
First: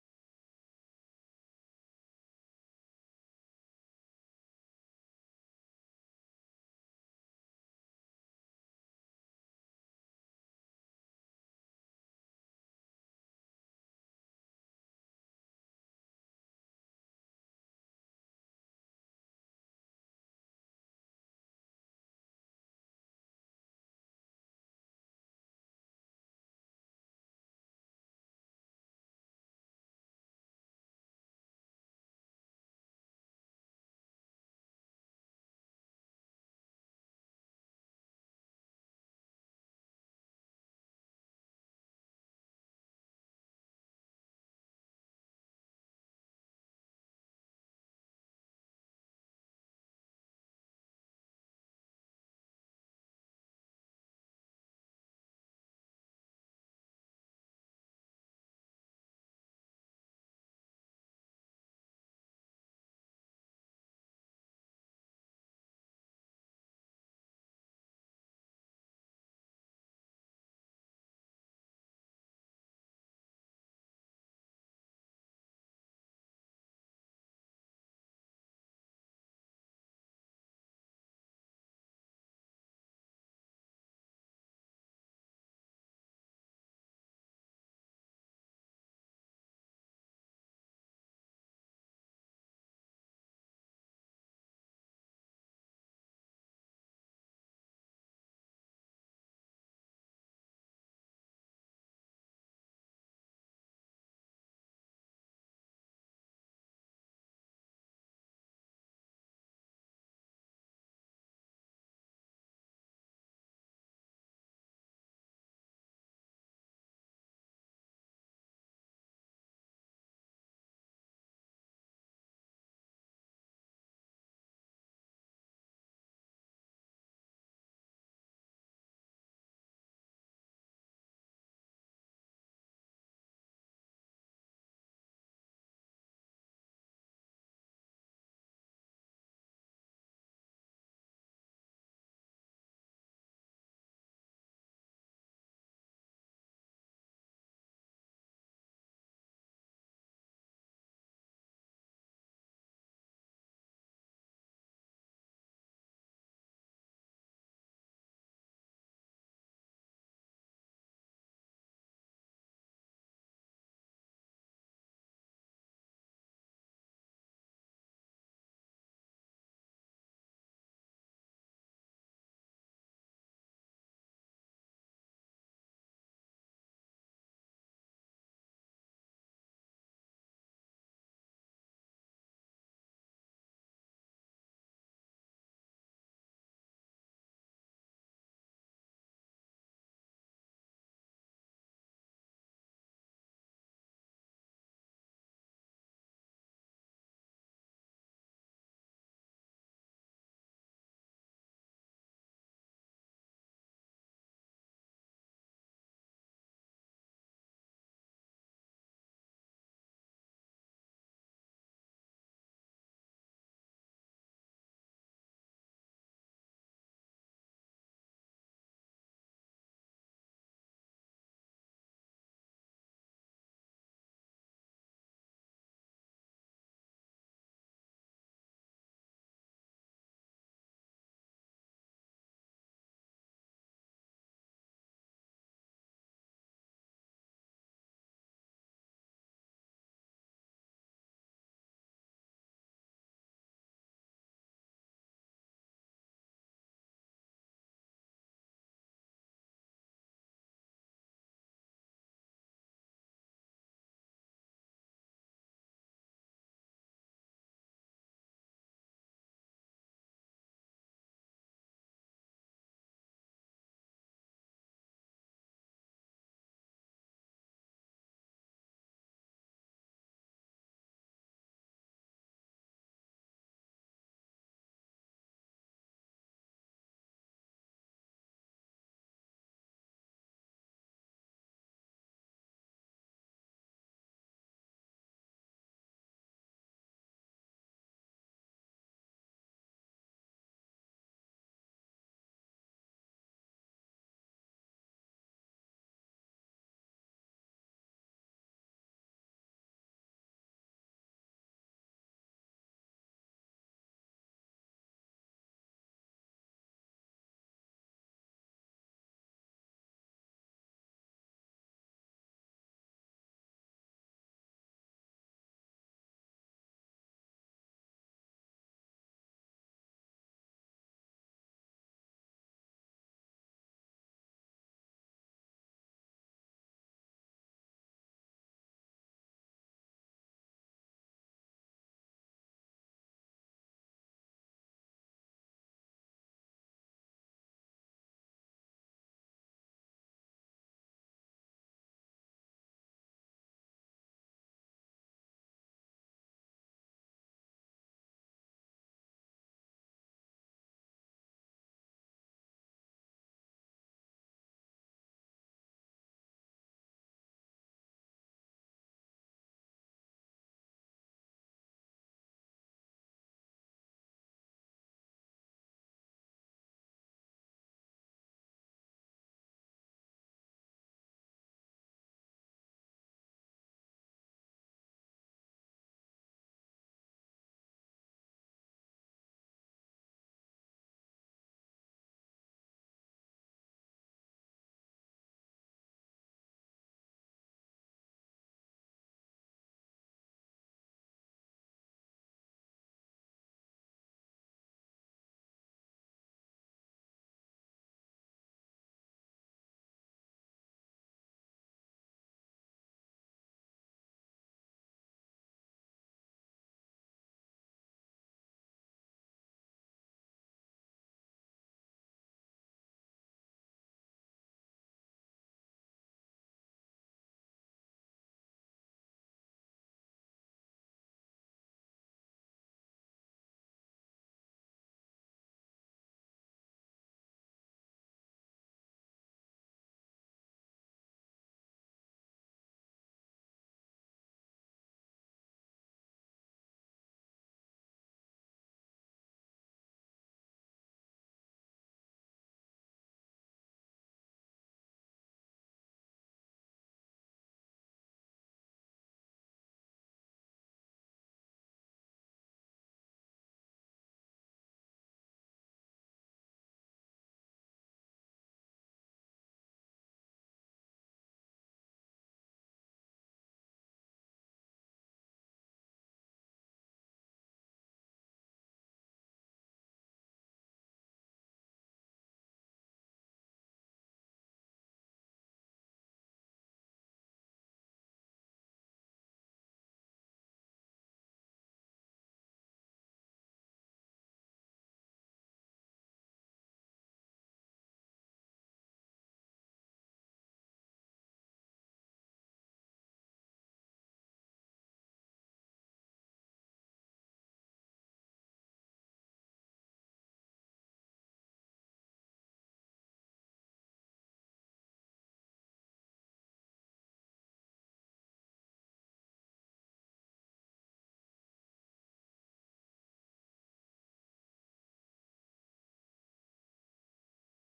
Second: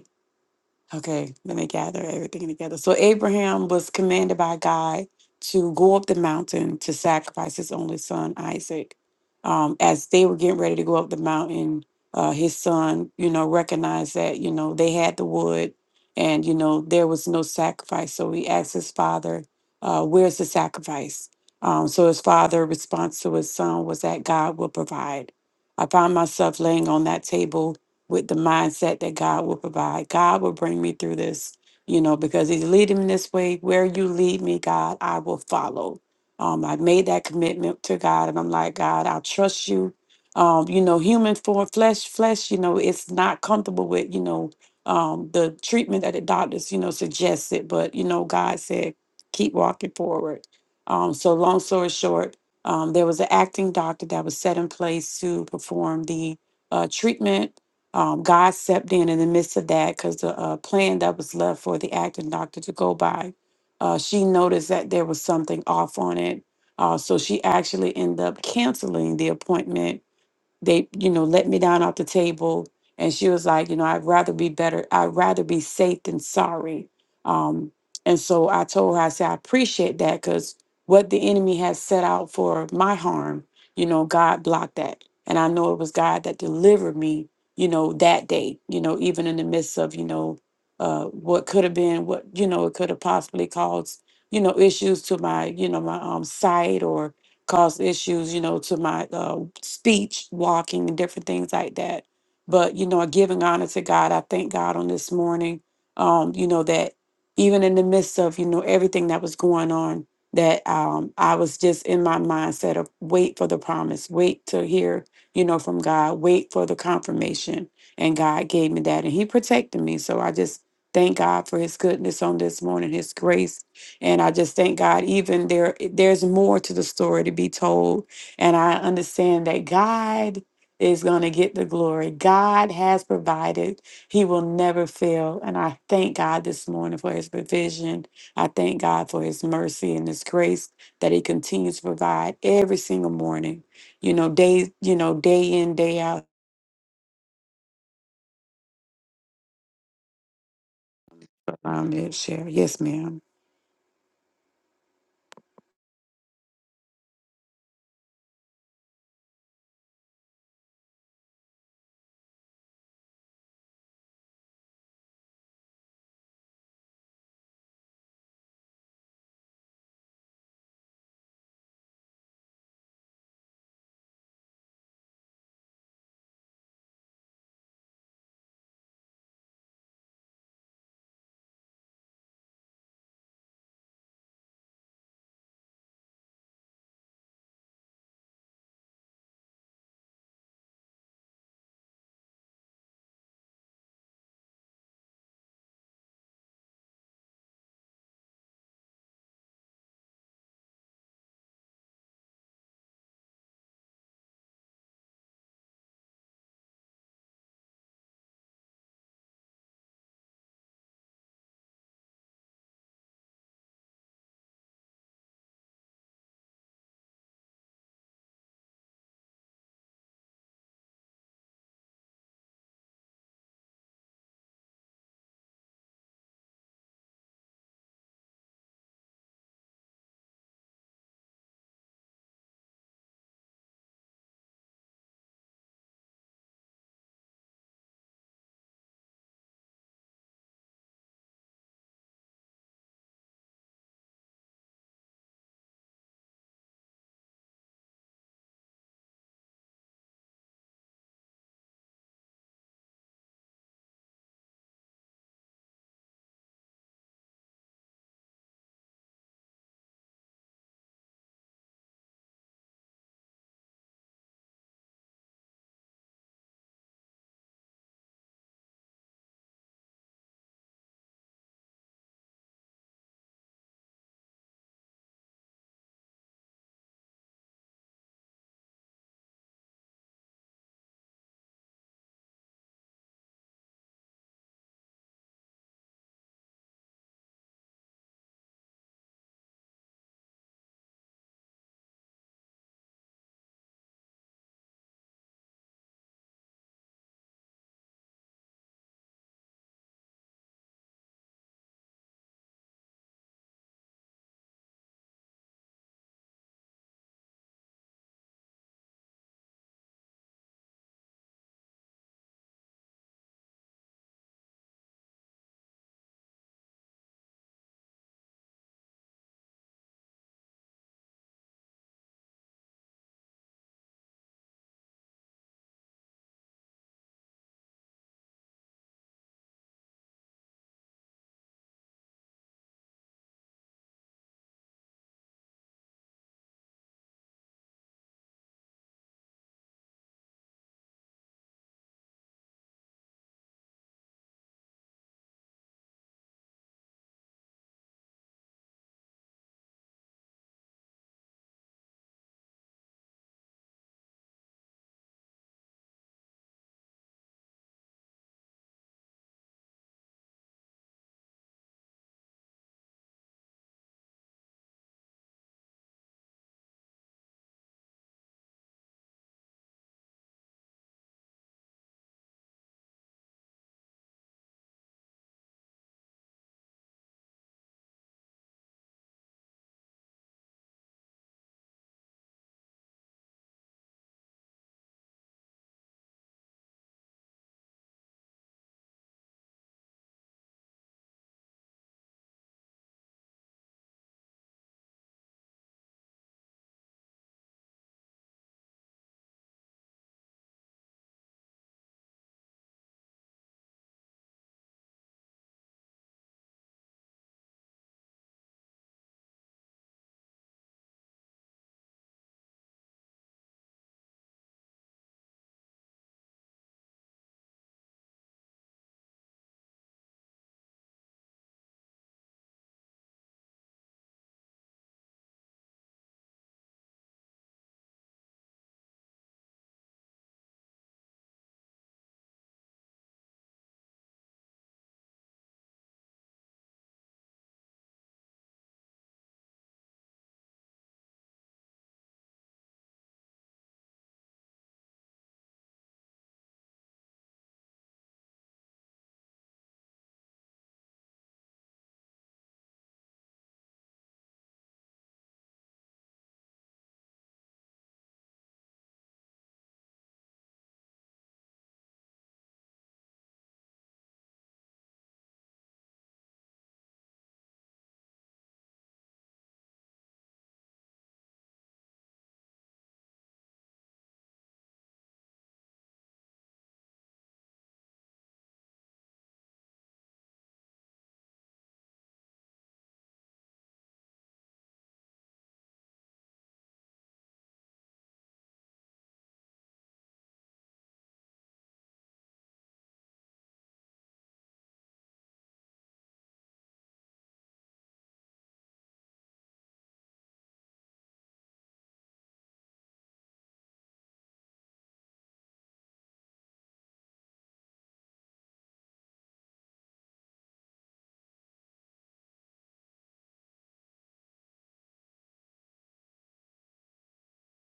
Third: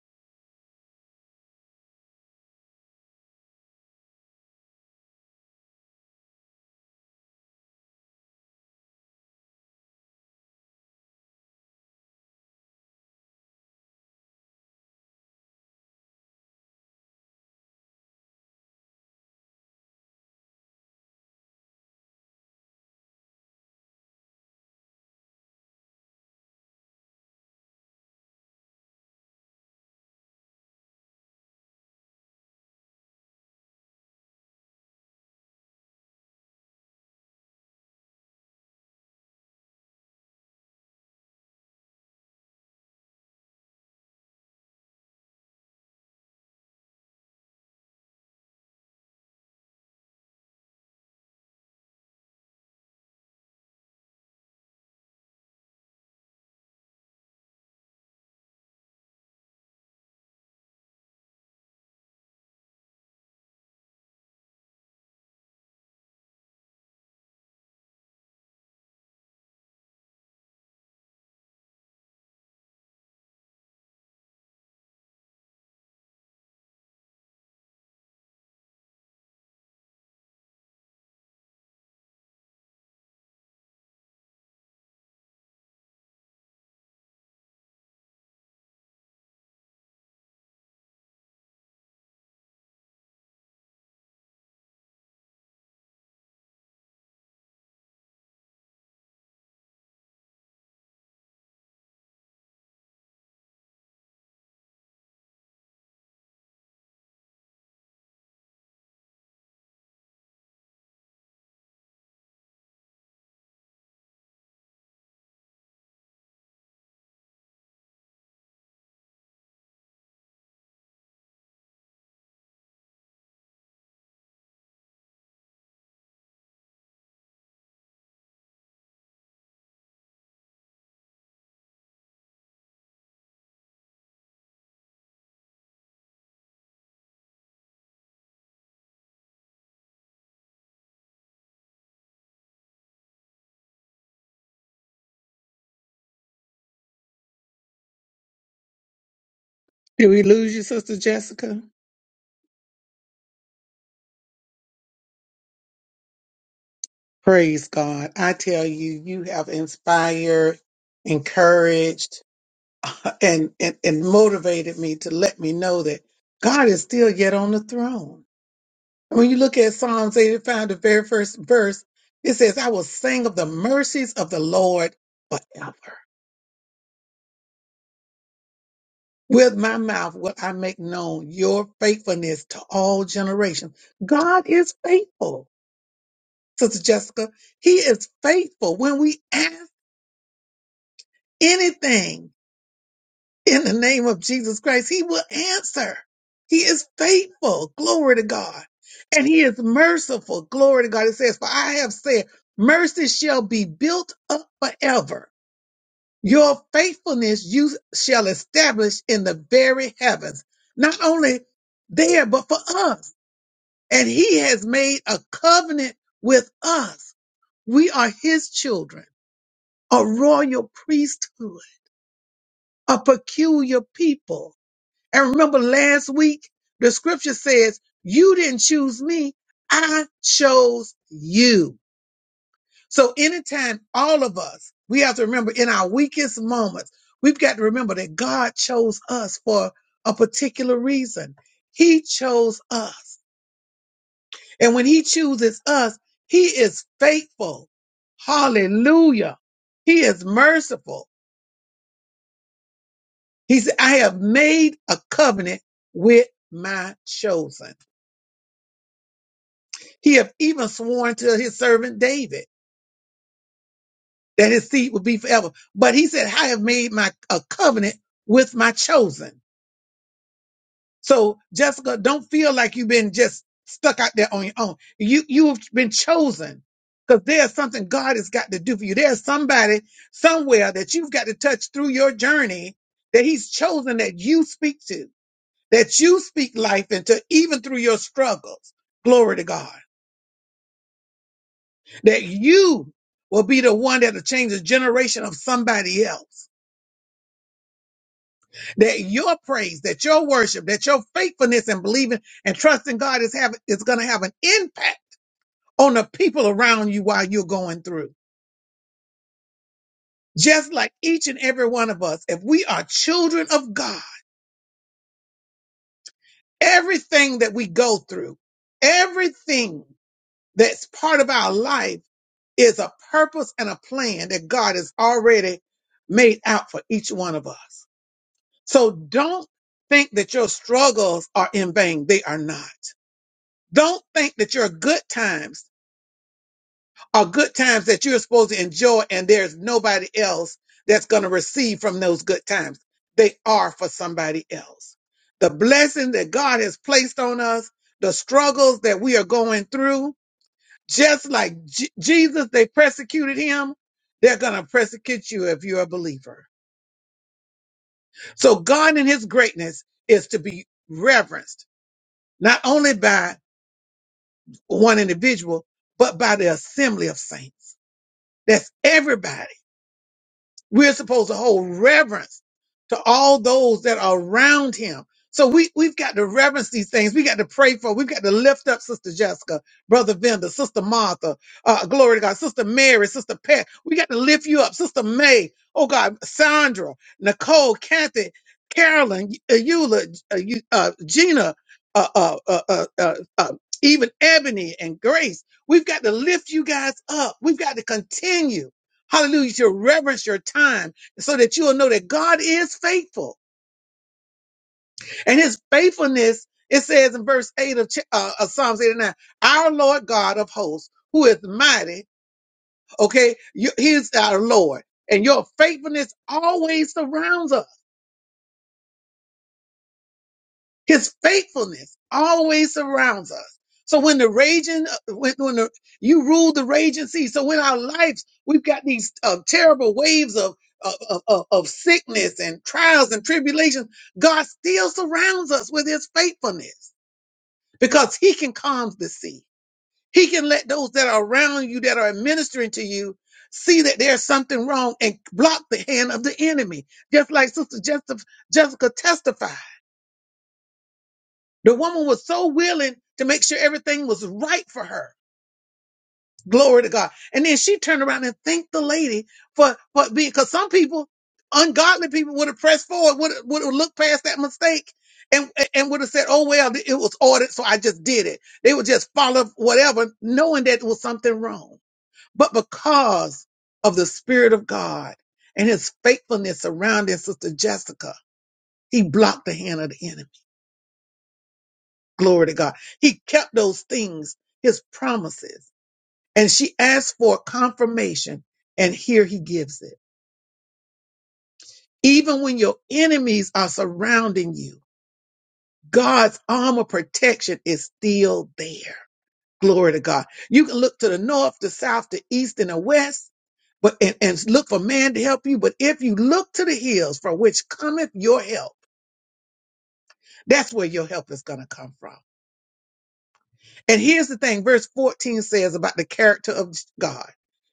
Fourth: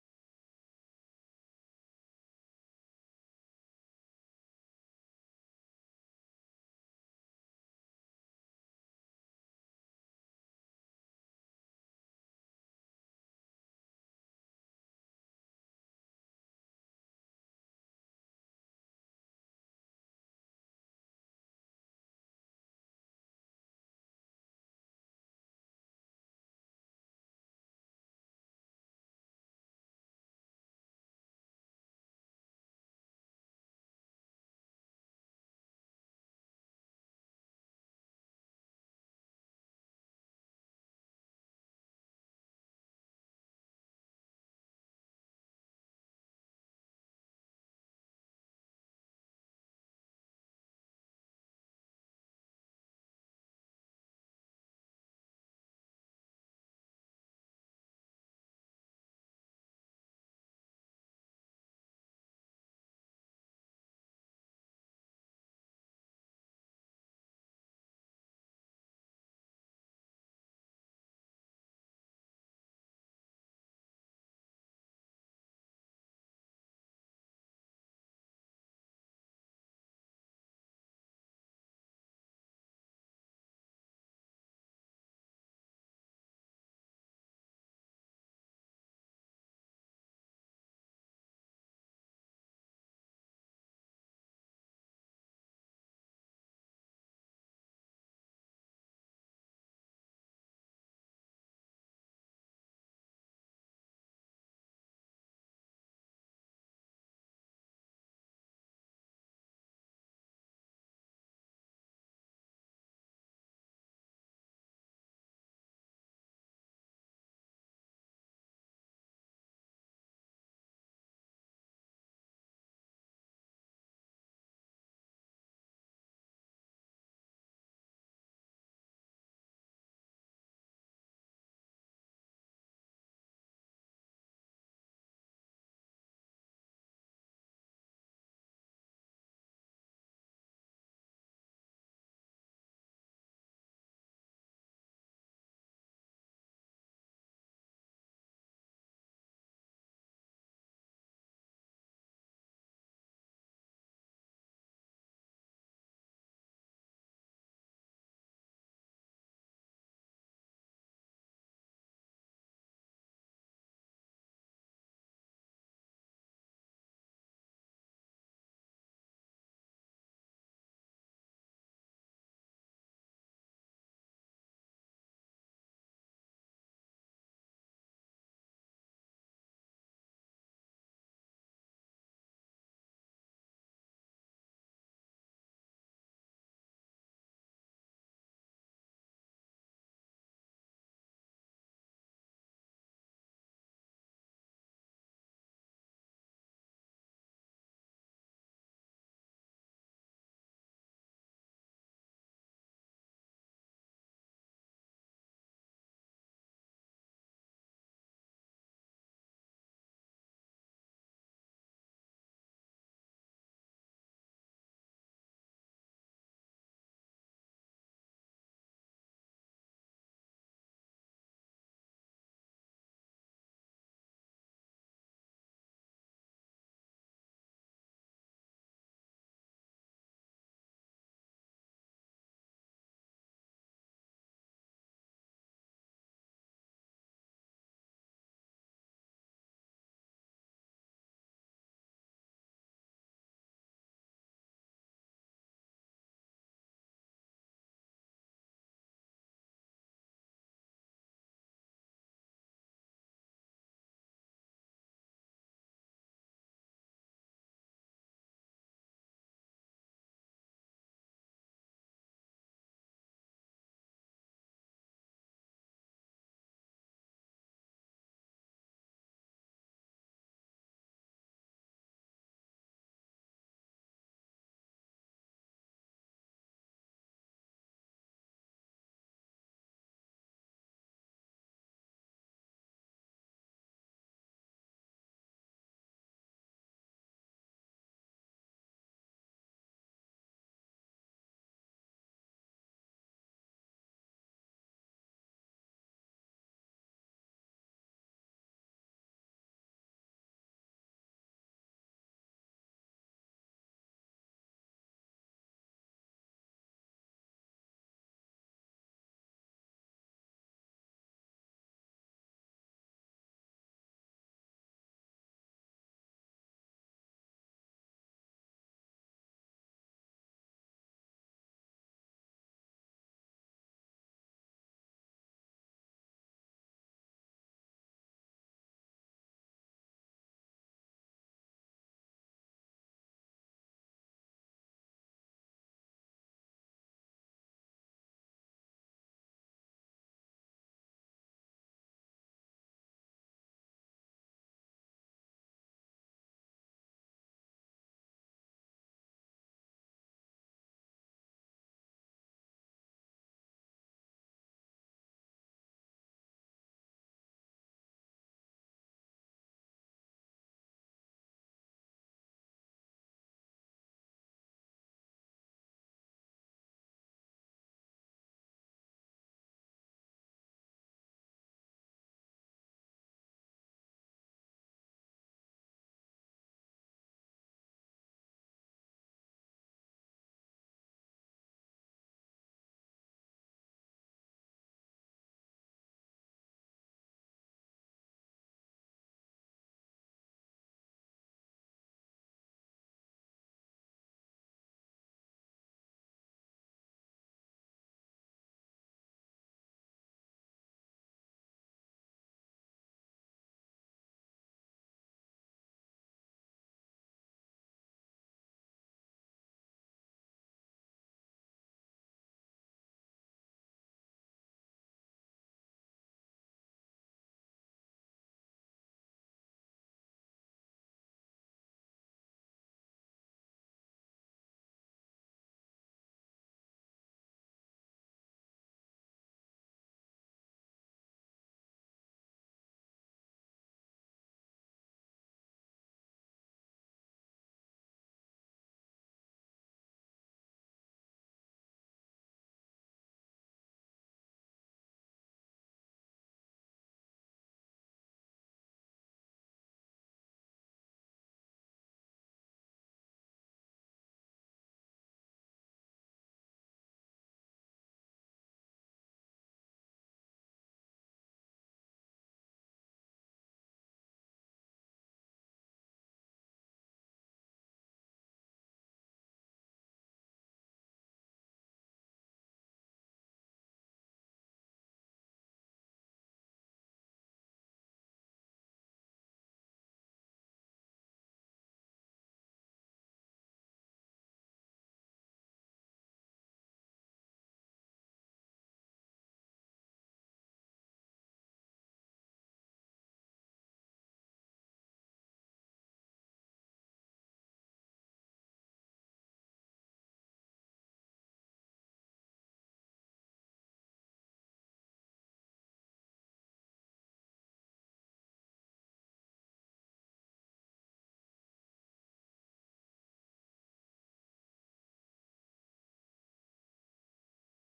Speaker 4: Okay, let me gather everything together. So Abraham was commanded by God to go up the mountain to sacrifice his only son Isaac. Um, as they were getting ready to go up the mountain, uh, his son, you know, recognized that you know they had the wood, and you know there was no sacrifice. So he asked his father, uh, "Where's the sacrifice?" Um, so his father' response to his son was that God will provide. I found myself laying on that table with the mindset that God will provide. God will bring me through this, you know, because He's leading me this way. Where you lead me, God, I will follow. Um, I made that commitment to God, and I'm like, God, I'll trust you. Um, you know, human form, flesh, flesh, you know, it's not comfortable with, you know, um, the treatment that the doctors, you know, suggested. But, you know, God said, keep walking forward. Um, so, long story short, um, there was an acting doctor that was set in place to perform the uh, treatment um, God stepped in in the midst of that because the uh, plan that was left for the acting doctor to go by, uh, she noticed that there was something off on it. Uh, so she actually ended up canceling the appointment they you know let me down off the table and she was like you know i'd rather be better i'd rather be safe than sorry um and so i told her i said i appreciate that because what the enemy has set out for my harm you know god blocked that and i know it was god that delivered me you know that day you know even in the midst of you know uh what could have been what you know it could have possibly caused you know issues to my you know my um sight or caused issues, you know, to my uh, speech, walking, and different things like that. But you know, giving honor to God, I thank God on this morning. Um, you know that even in the midst of you know everything that was going on, that um, I was just in my mindset of wait for the promise, wait to hear, you know, from God, wait for the confirmation, and God gave me that, and He protected me. So I just thank God for His goodness on this morning, His grace and I just thank God, even there, there's more to the story to be told. And I understand that God is going to get the glory. God has provided, He will never fail. And I thank God this morning for His provision. I thank God for His mercy and His grace that He continues to provide every single morning, you know, day, you know, day in, day out.
Speaker 1: Did we lose you, Sister Jessica?
Speaker 4: Um, yeah, share. Yes, ma'am.
Speaker 1: Praise God. I tell you, you have inspired, encouraged, and, and, and motivated me to let me know that God is still yet on the throne. And When you look at Psalms 85, the very first verse, it says, I will sing of the mercies of the Lord forever. With my mouth will I make known your faithfulness to all generations. God is faithful, Sister Jessica. He is faithful when we ask anything. in the name of Jesus Christ. He will answer. He is faithful. Glory to God. And he is merciful. Glory to God. It says, For I have said, mercy shall be built up forever. Your faithfulness you shall establish in the very heavens. Not only there, but for us. And he has made a covenant with us. We are his children, a royal priesthood, a peculiar people And remember last week, the scripture says, You didn't choose me, I chose you. So, anytime all of us, we have to remember in our weakest moments, we've got to remember that God chose us for a particular reason. He chose us. And when He chooses us, He is faithful. Hallelujah. He is merciful. He said, I have made a covenant with my chosen. He have even sworn to his servant David that his seed would be forever. But he said, I have made my a covenant with my chosen. So Jessica, don't feel like you've been just stuck out there on your own. You you've been chosen because there's something God has got to do for you. There's somebody somewhere that you've got to touch through your journey that He's chosen that you speak to, that you speak life into, even through your struggles. Glory to God. that you will be the one that'll change the generation of somebody else. That your praise, that your worship, that your faithfulness and believing and trusting God is having is gonna have an impact on the people around you while you're going through. Just like each and every one of us, if we are children of God, everything that we go through, everything that's part of our life is a purpose and a plan that God has already made out for each one of us. So don't think that your struggles are in vain. They are not. Don't think that your good times are good times that you're supposed to enjoy and there's nobody else that's going to receive from those good times. They are for somebody else. The blessing that God has placed on us, the struggles that we are going through, just like J- Jesus, they persecuted him. They're going to persecute you if you're a believer. So God in his greatness is to be reverenced not only by one individual, but by the assembly of saints. That's everybody. We're supposed to hold reverence to all those that are around him. So we, we've got to reverence these things. We got to pray for, we've got to lift up Sister Jessica, Brother Venda, Sister Martha, uh, glory to God, Sister Mary, Sister Pat. We got to lift you up, Sister May, oh God, Sandra, Nicole, Kathy, Carolyn, uh, Eula, uh, you- uh, Gina, uh, uh, uh, uh, uh, uh, even Ebony and Grace. We've got to lift you guys up. We've got to continue. Hallelujah. You should reverence your time so that you will know that God is faithful. And his faithfulness, it says in verse 8 of, Ch- uh, of Psalms 89, our Lord God of hosts, who is mighty, okay, you, he is our Lord. And your faithfulness always surrounds us. His faithfulness always surrounds us. So when the raging, when, when the, you rule the raging sea, so in our lives we've got these uh, terrible waves of of, of of of sickness and trials and tribulations. God still surrounds us with His faithfulness because He can calm the sea. He can let those that are around you that are administering to you see that there's something wrong and block the hand of the enemy, just like Sister Jessica, Jessica testified. The woman was so willing to make sure everything was right for her. Glory to God. And then she turned around and thanked the lady for, for being, cause some people, ungodly people would have pressed forward, would have, would have looked past that mistake and, and would have said, Oh, well, it was ordered. So I just did it. They would just follow whatever, knowing that it was something wrong. But because of the spirit of God and his faithfulness surrounding Sister Jessica, he blocked the hand of the enemy. Glory to God. He kept those things, his promises. And she asked for confirmation, and here he gives it. Even when your enemies are surrounding you, God's arm of protection is still there. Glory to God. You can look to the north, the south, the east, and the west, but and, and look for man to help you. But if you look to the hills from which cometh your help, that's where your help is going to come from. And here's the thing, verse 14 says about the character of God.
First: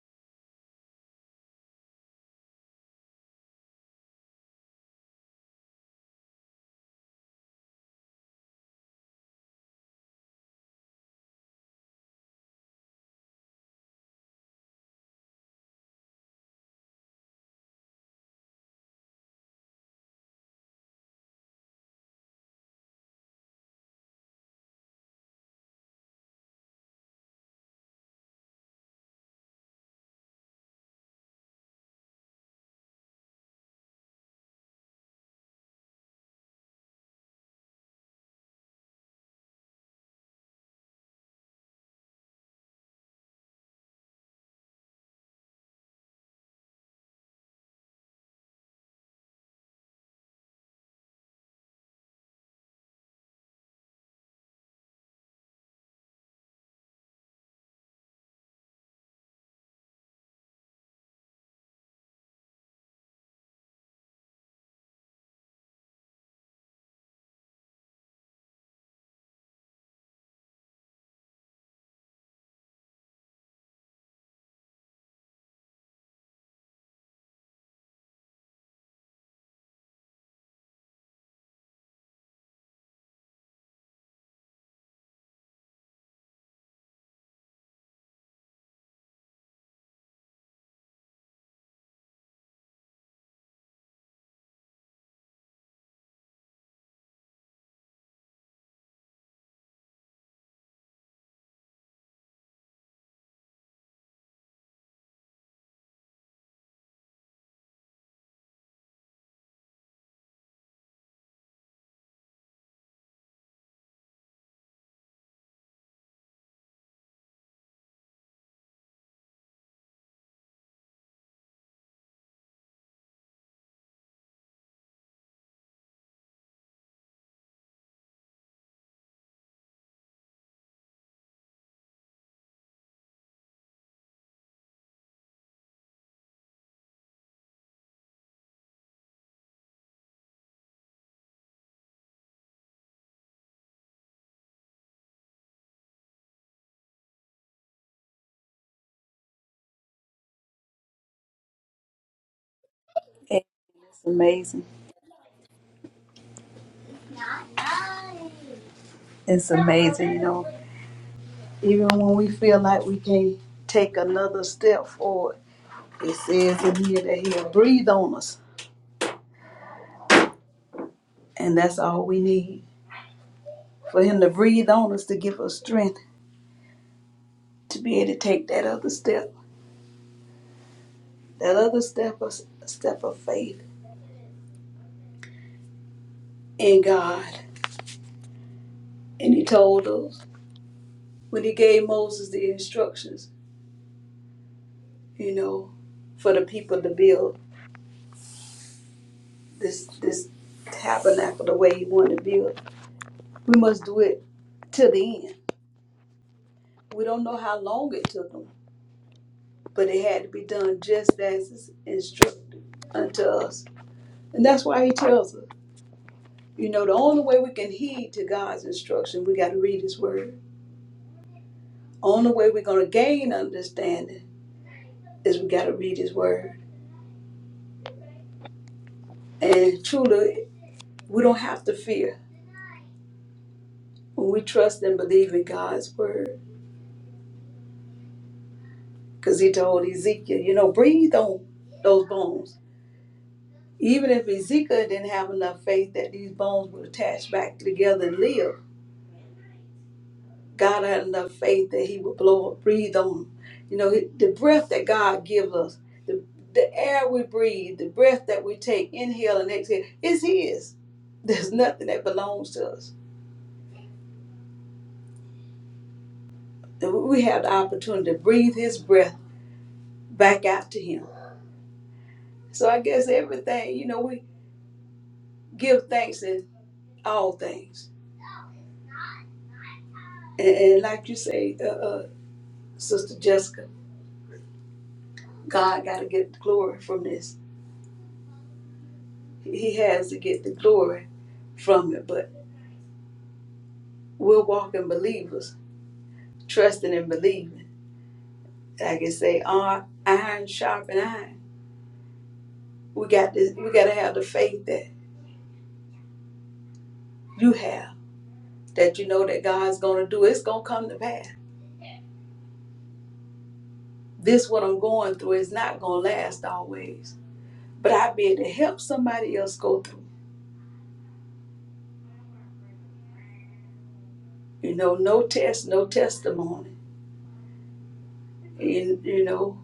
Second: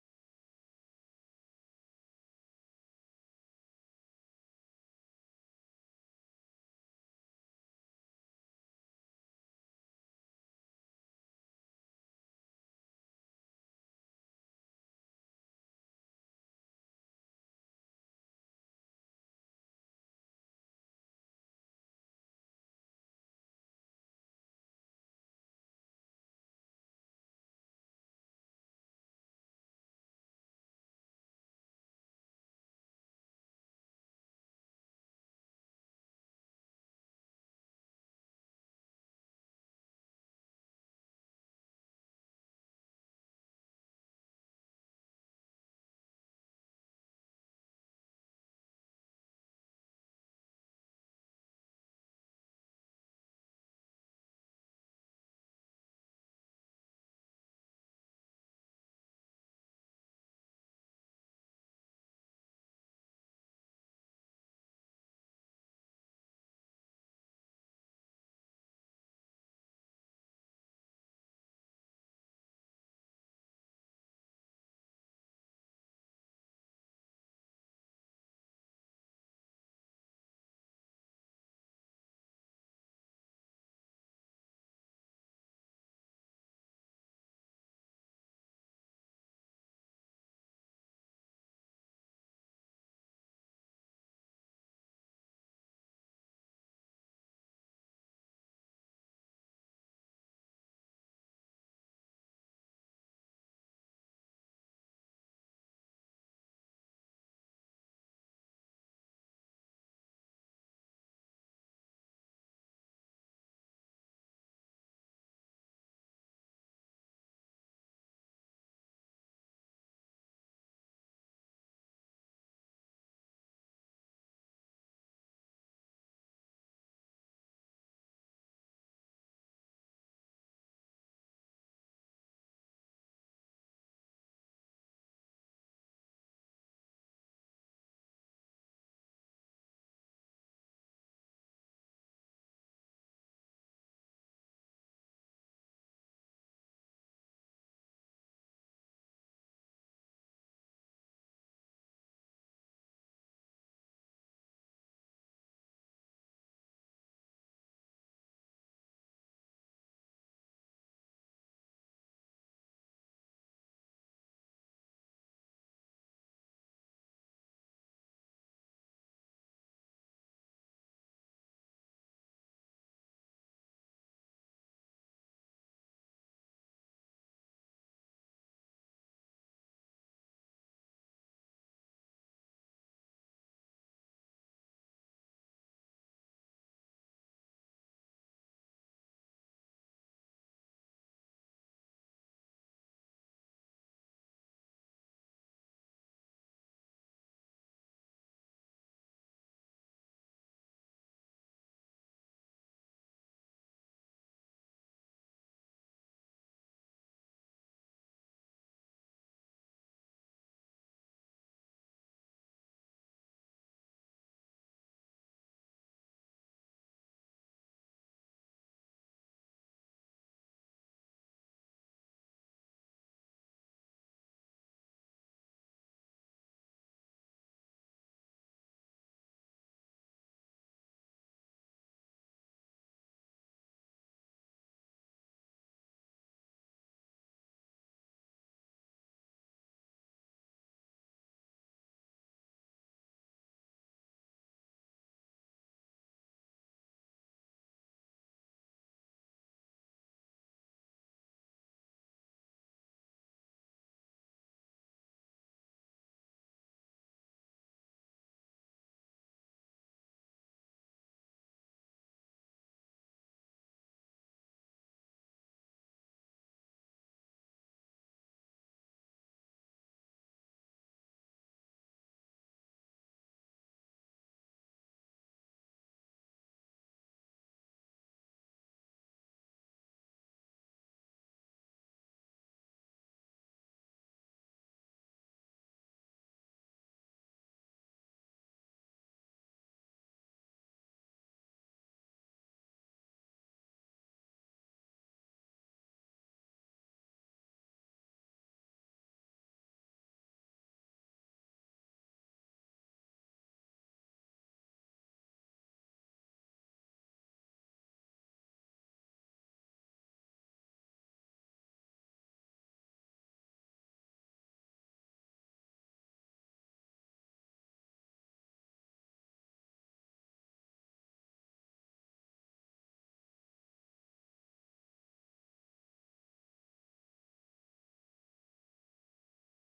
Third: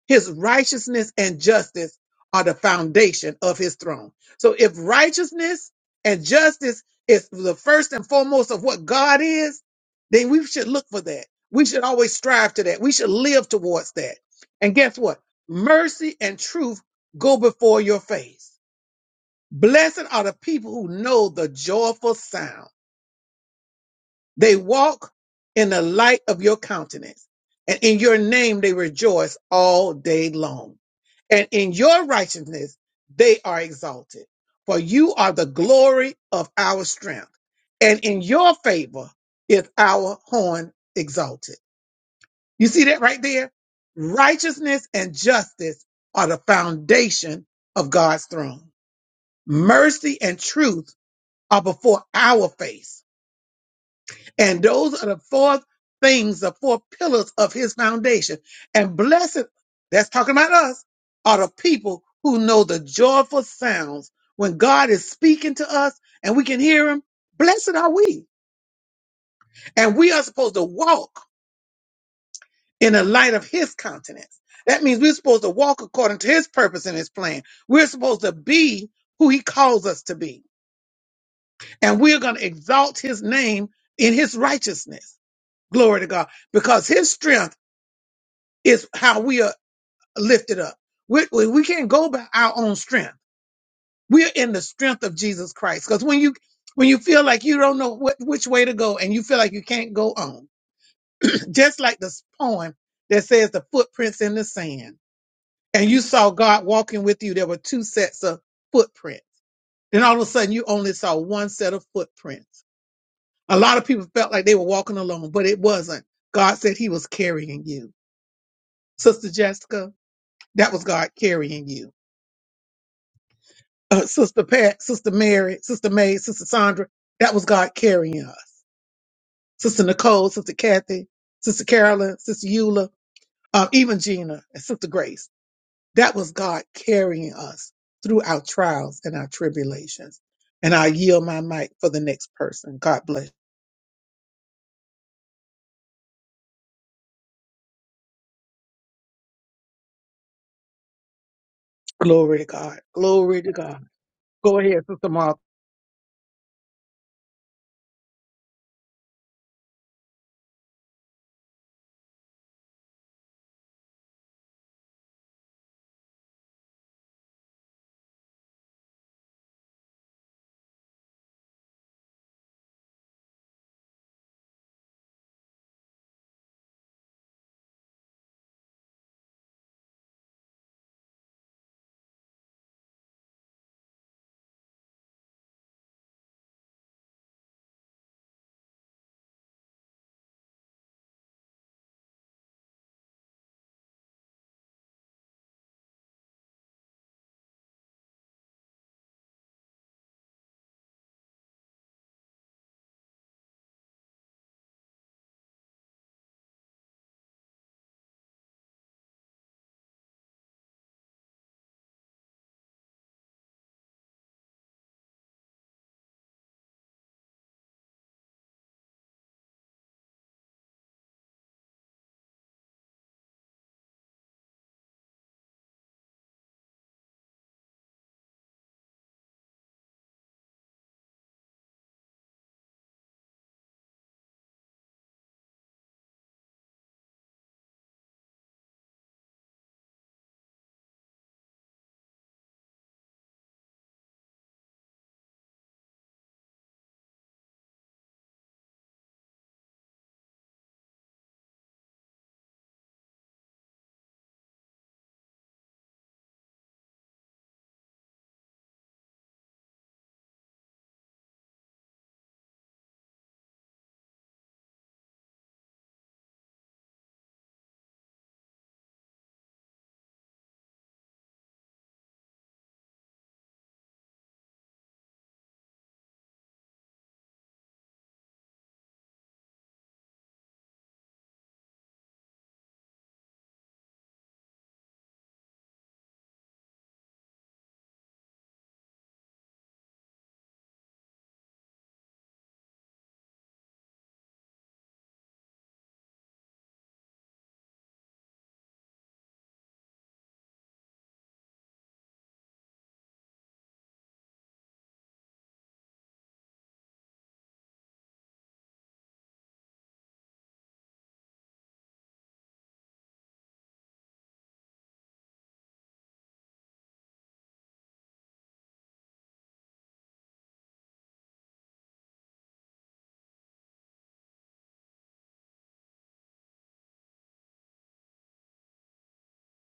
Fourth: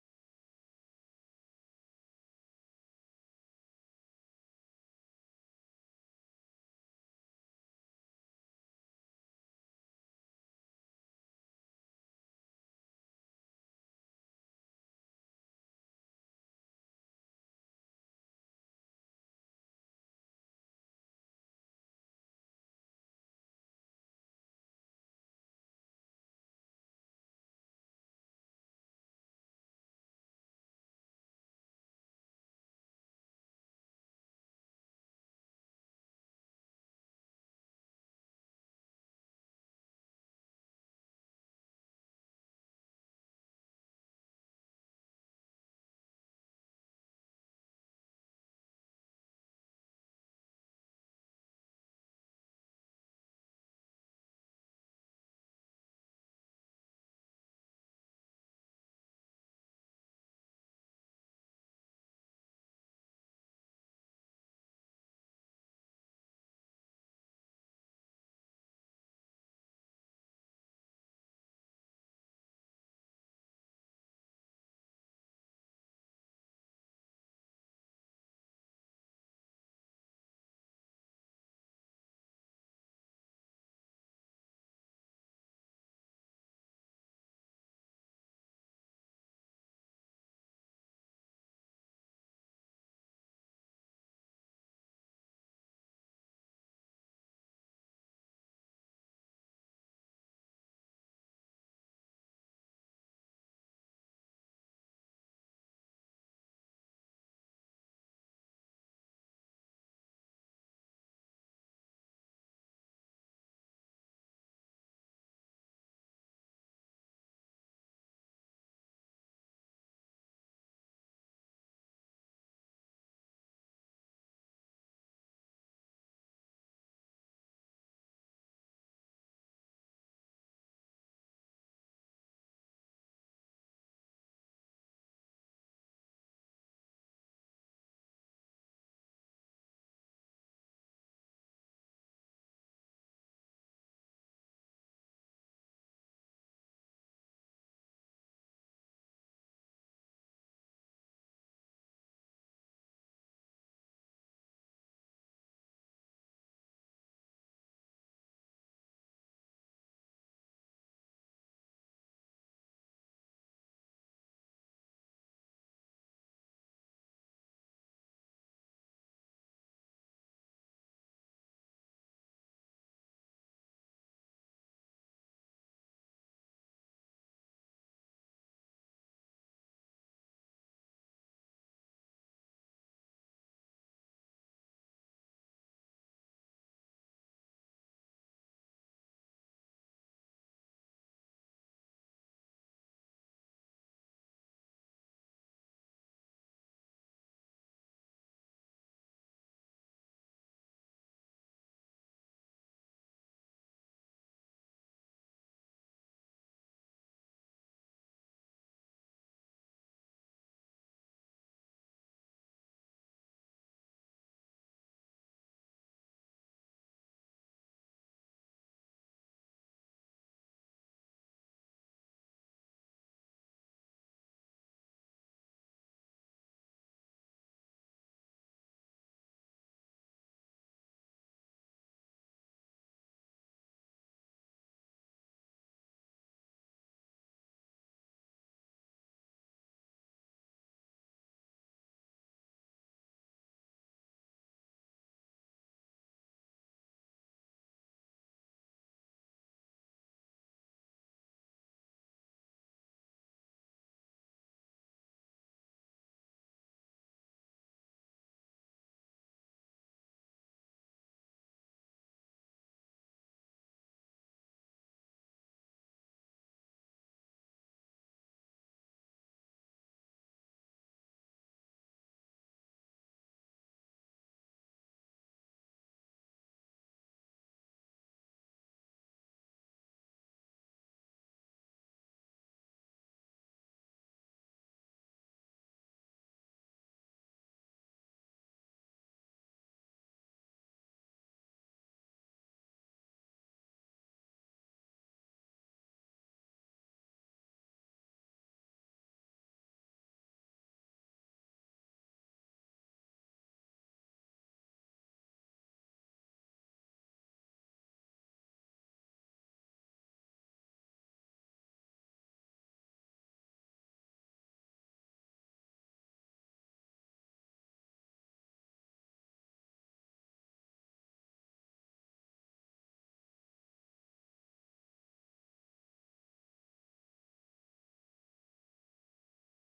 Speaker 1: His righteousness and justice are the foundation of his throne. So if righteousness and justice is the first and foremost of what God is, then we should look for that. We should always strive to that. We should live towards that. And guess what? Mercy and truth go before your face. Blessed are the people who know the joyful sound. They walk in the light of your countenance, and in your name they rejoice all day long. And in your righteousness they are exalted, for you are the glory of our strength, and in your favor is our horn exalted. You see that right there? Righteousness and justice are the foundation of God's throne. Mercy and truth are before our face And those are the four things, the four pillars of his foundation. And blessed, that's talking about us, are the people who know the joyful sounds when God is speaking to us and we can hear him. Blessed are we. And we are supposed to walk in the light of his countenance. That means we're supposed to walk according to his purpose and his plan. We're supposed to be who he calls us to be. And we're going to exalt his name in his righteousness. Glory to God. Because his strength is how we are lifted up. We, we we can't go by our own strength. We're in the strength of Jesus Christ. Because when you when you feel like you don't know what, which way to go and you feel like you can't go on, just like this poem that says the footprints in the sand, and you saw God walking with you, there were two sets of footprints. Then all of a sudden, you only saw one set of footprints. A lot of people felt like they were walking alone, but it wasn't. God said He was carrying you, Sister Jessica. That was God carrying you uh, Sister Pat, Sister Mary, Sister May, Sister Sandra. That was God carrying us. Sister Nicole, Sister Kathy, Sister Carolyn, Sister Eula, uh, even Gina and Sister Grace. That was God carrying us through our trials and our tribulations. And I yield my mic for the next person. God bless. Glory to God. Glory
Speaker 3: It's
Speaker 1: to God. Go
Speaker 3: amazing.
Speaker 1: ahead, Sister Martha.
Speaker 3: It's amazing, you know. Even when we feel like we can't take another step forward, it says in here that He'll breathe on us. And that's all we need for Him to breathe on us to give us strength to be able to take that other step. that other step of, step of faith in God. And he told us when he gave Moses the instructions, you know, for the people to build this this tabernacle the way he wanted to build, we must do it to the end. We don't know how long it took them, but it had to be done just as it's instructed unto us. And that's why he tells us, you know, the only way we can heed to God's instruction, we got to read his word. Only way we're going to gain understanding is we got to read his word. And truly, we don't have to fear when we trust and believe in God's word. Because he told Ezekiel, you know, breathe on those bones. Even if Ezekiel didn't have enough faith that these bones would attach back together and live, God had enough faith that he would blow up, breathe on them. You know, the breath that God gives us, the, the air we breathe, the breath that we take, inhale and exhale, is his. There's nothing that belongs to us. that we have the opportunity to breathe his breath back out to him. So I guess everything, you know, we give thanks in all things. And, and like you say, uh, uh, Sister Jessica, God got to get the glory from this. He has to get the glory from it. But we're walking believers, trusting and believing. Like I say, iron, iron sharpen iron. We got this. We got to have the faith that you have, that you know that God's going to do. It's going to come to pass This what I'm going through is not gonna last always. But I be able to help somebody else go through. You know, no test, no testimony. And you know,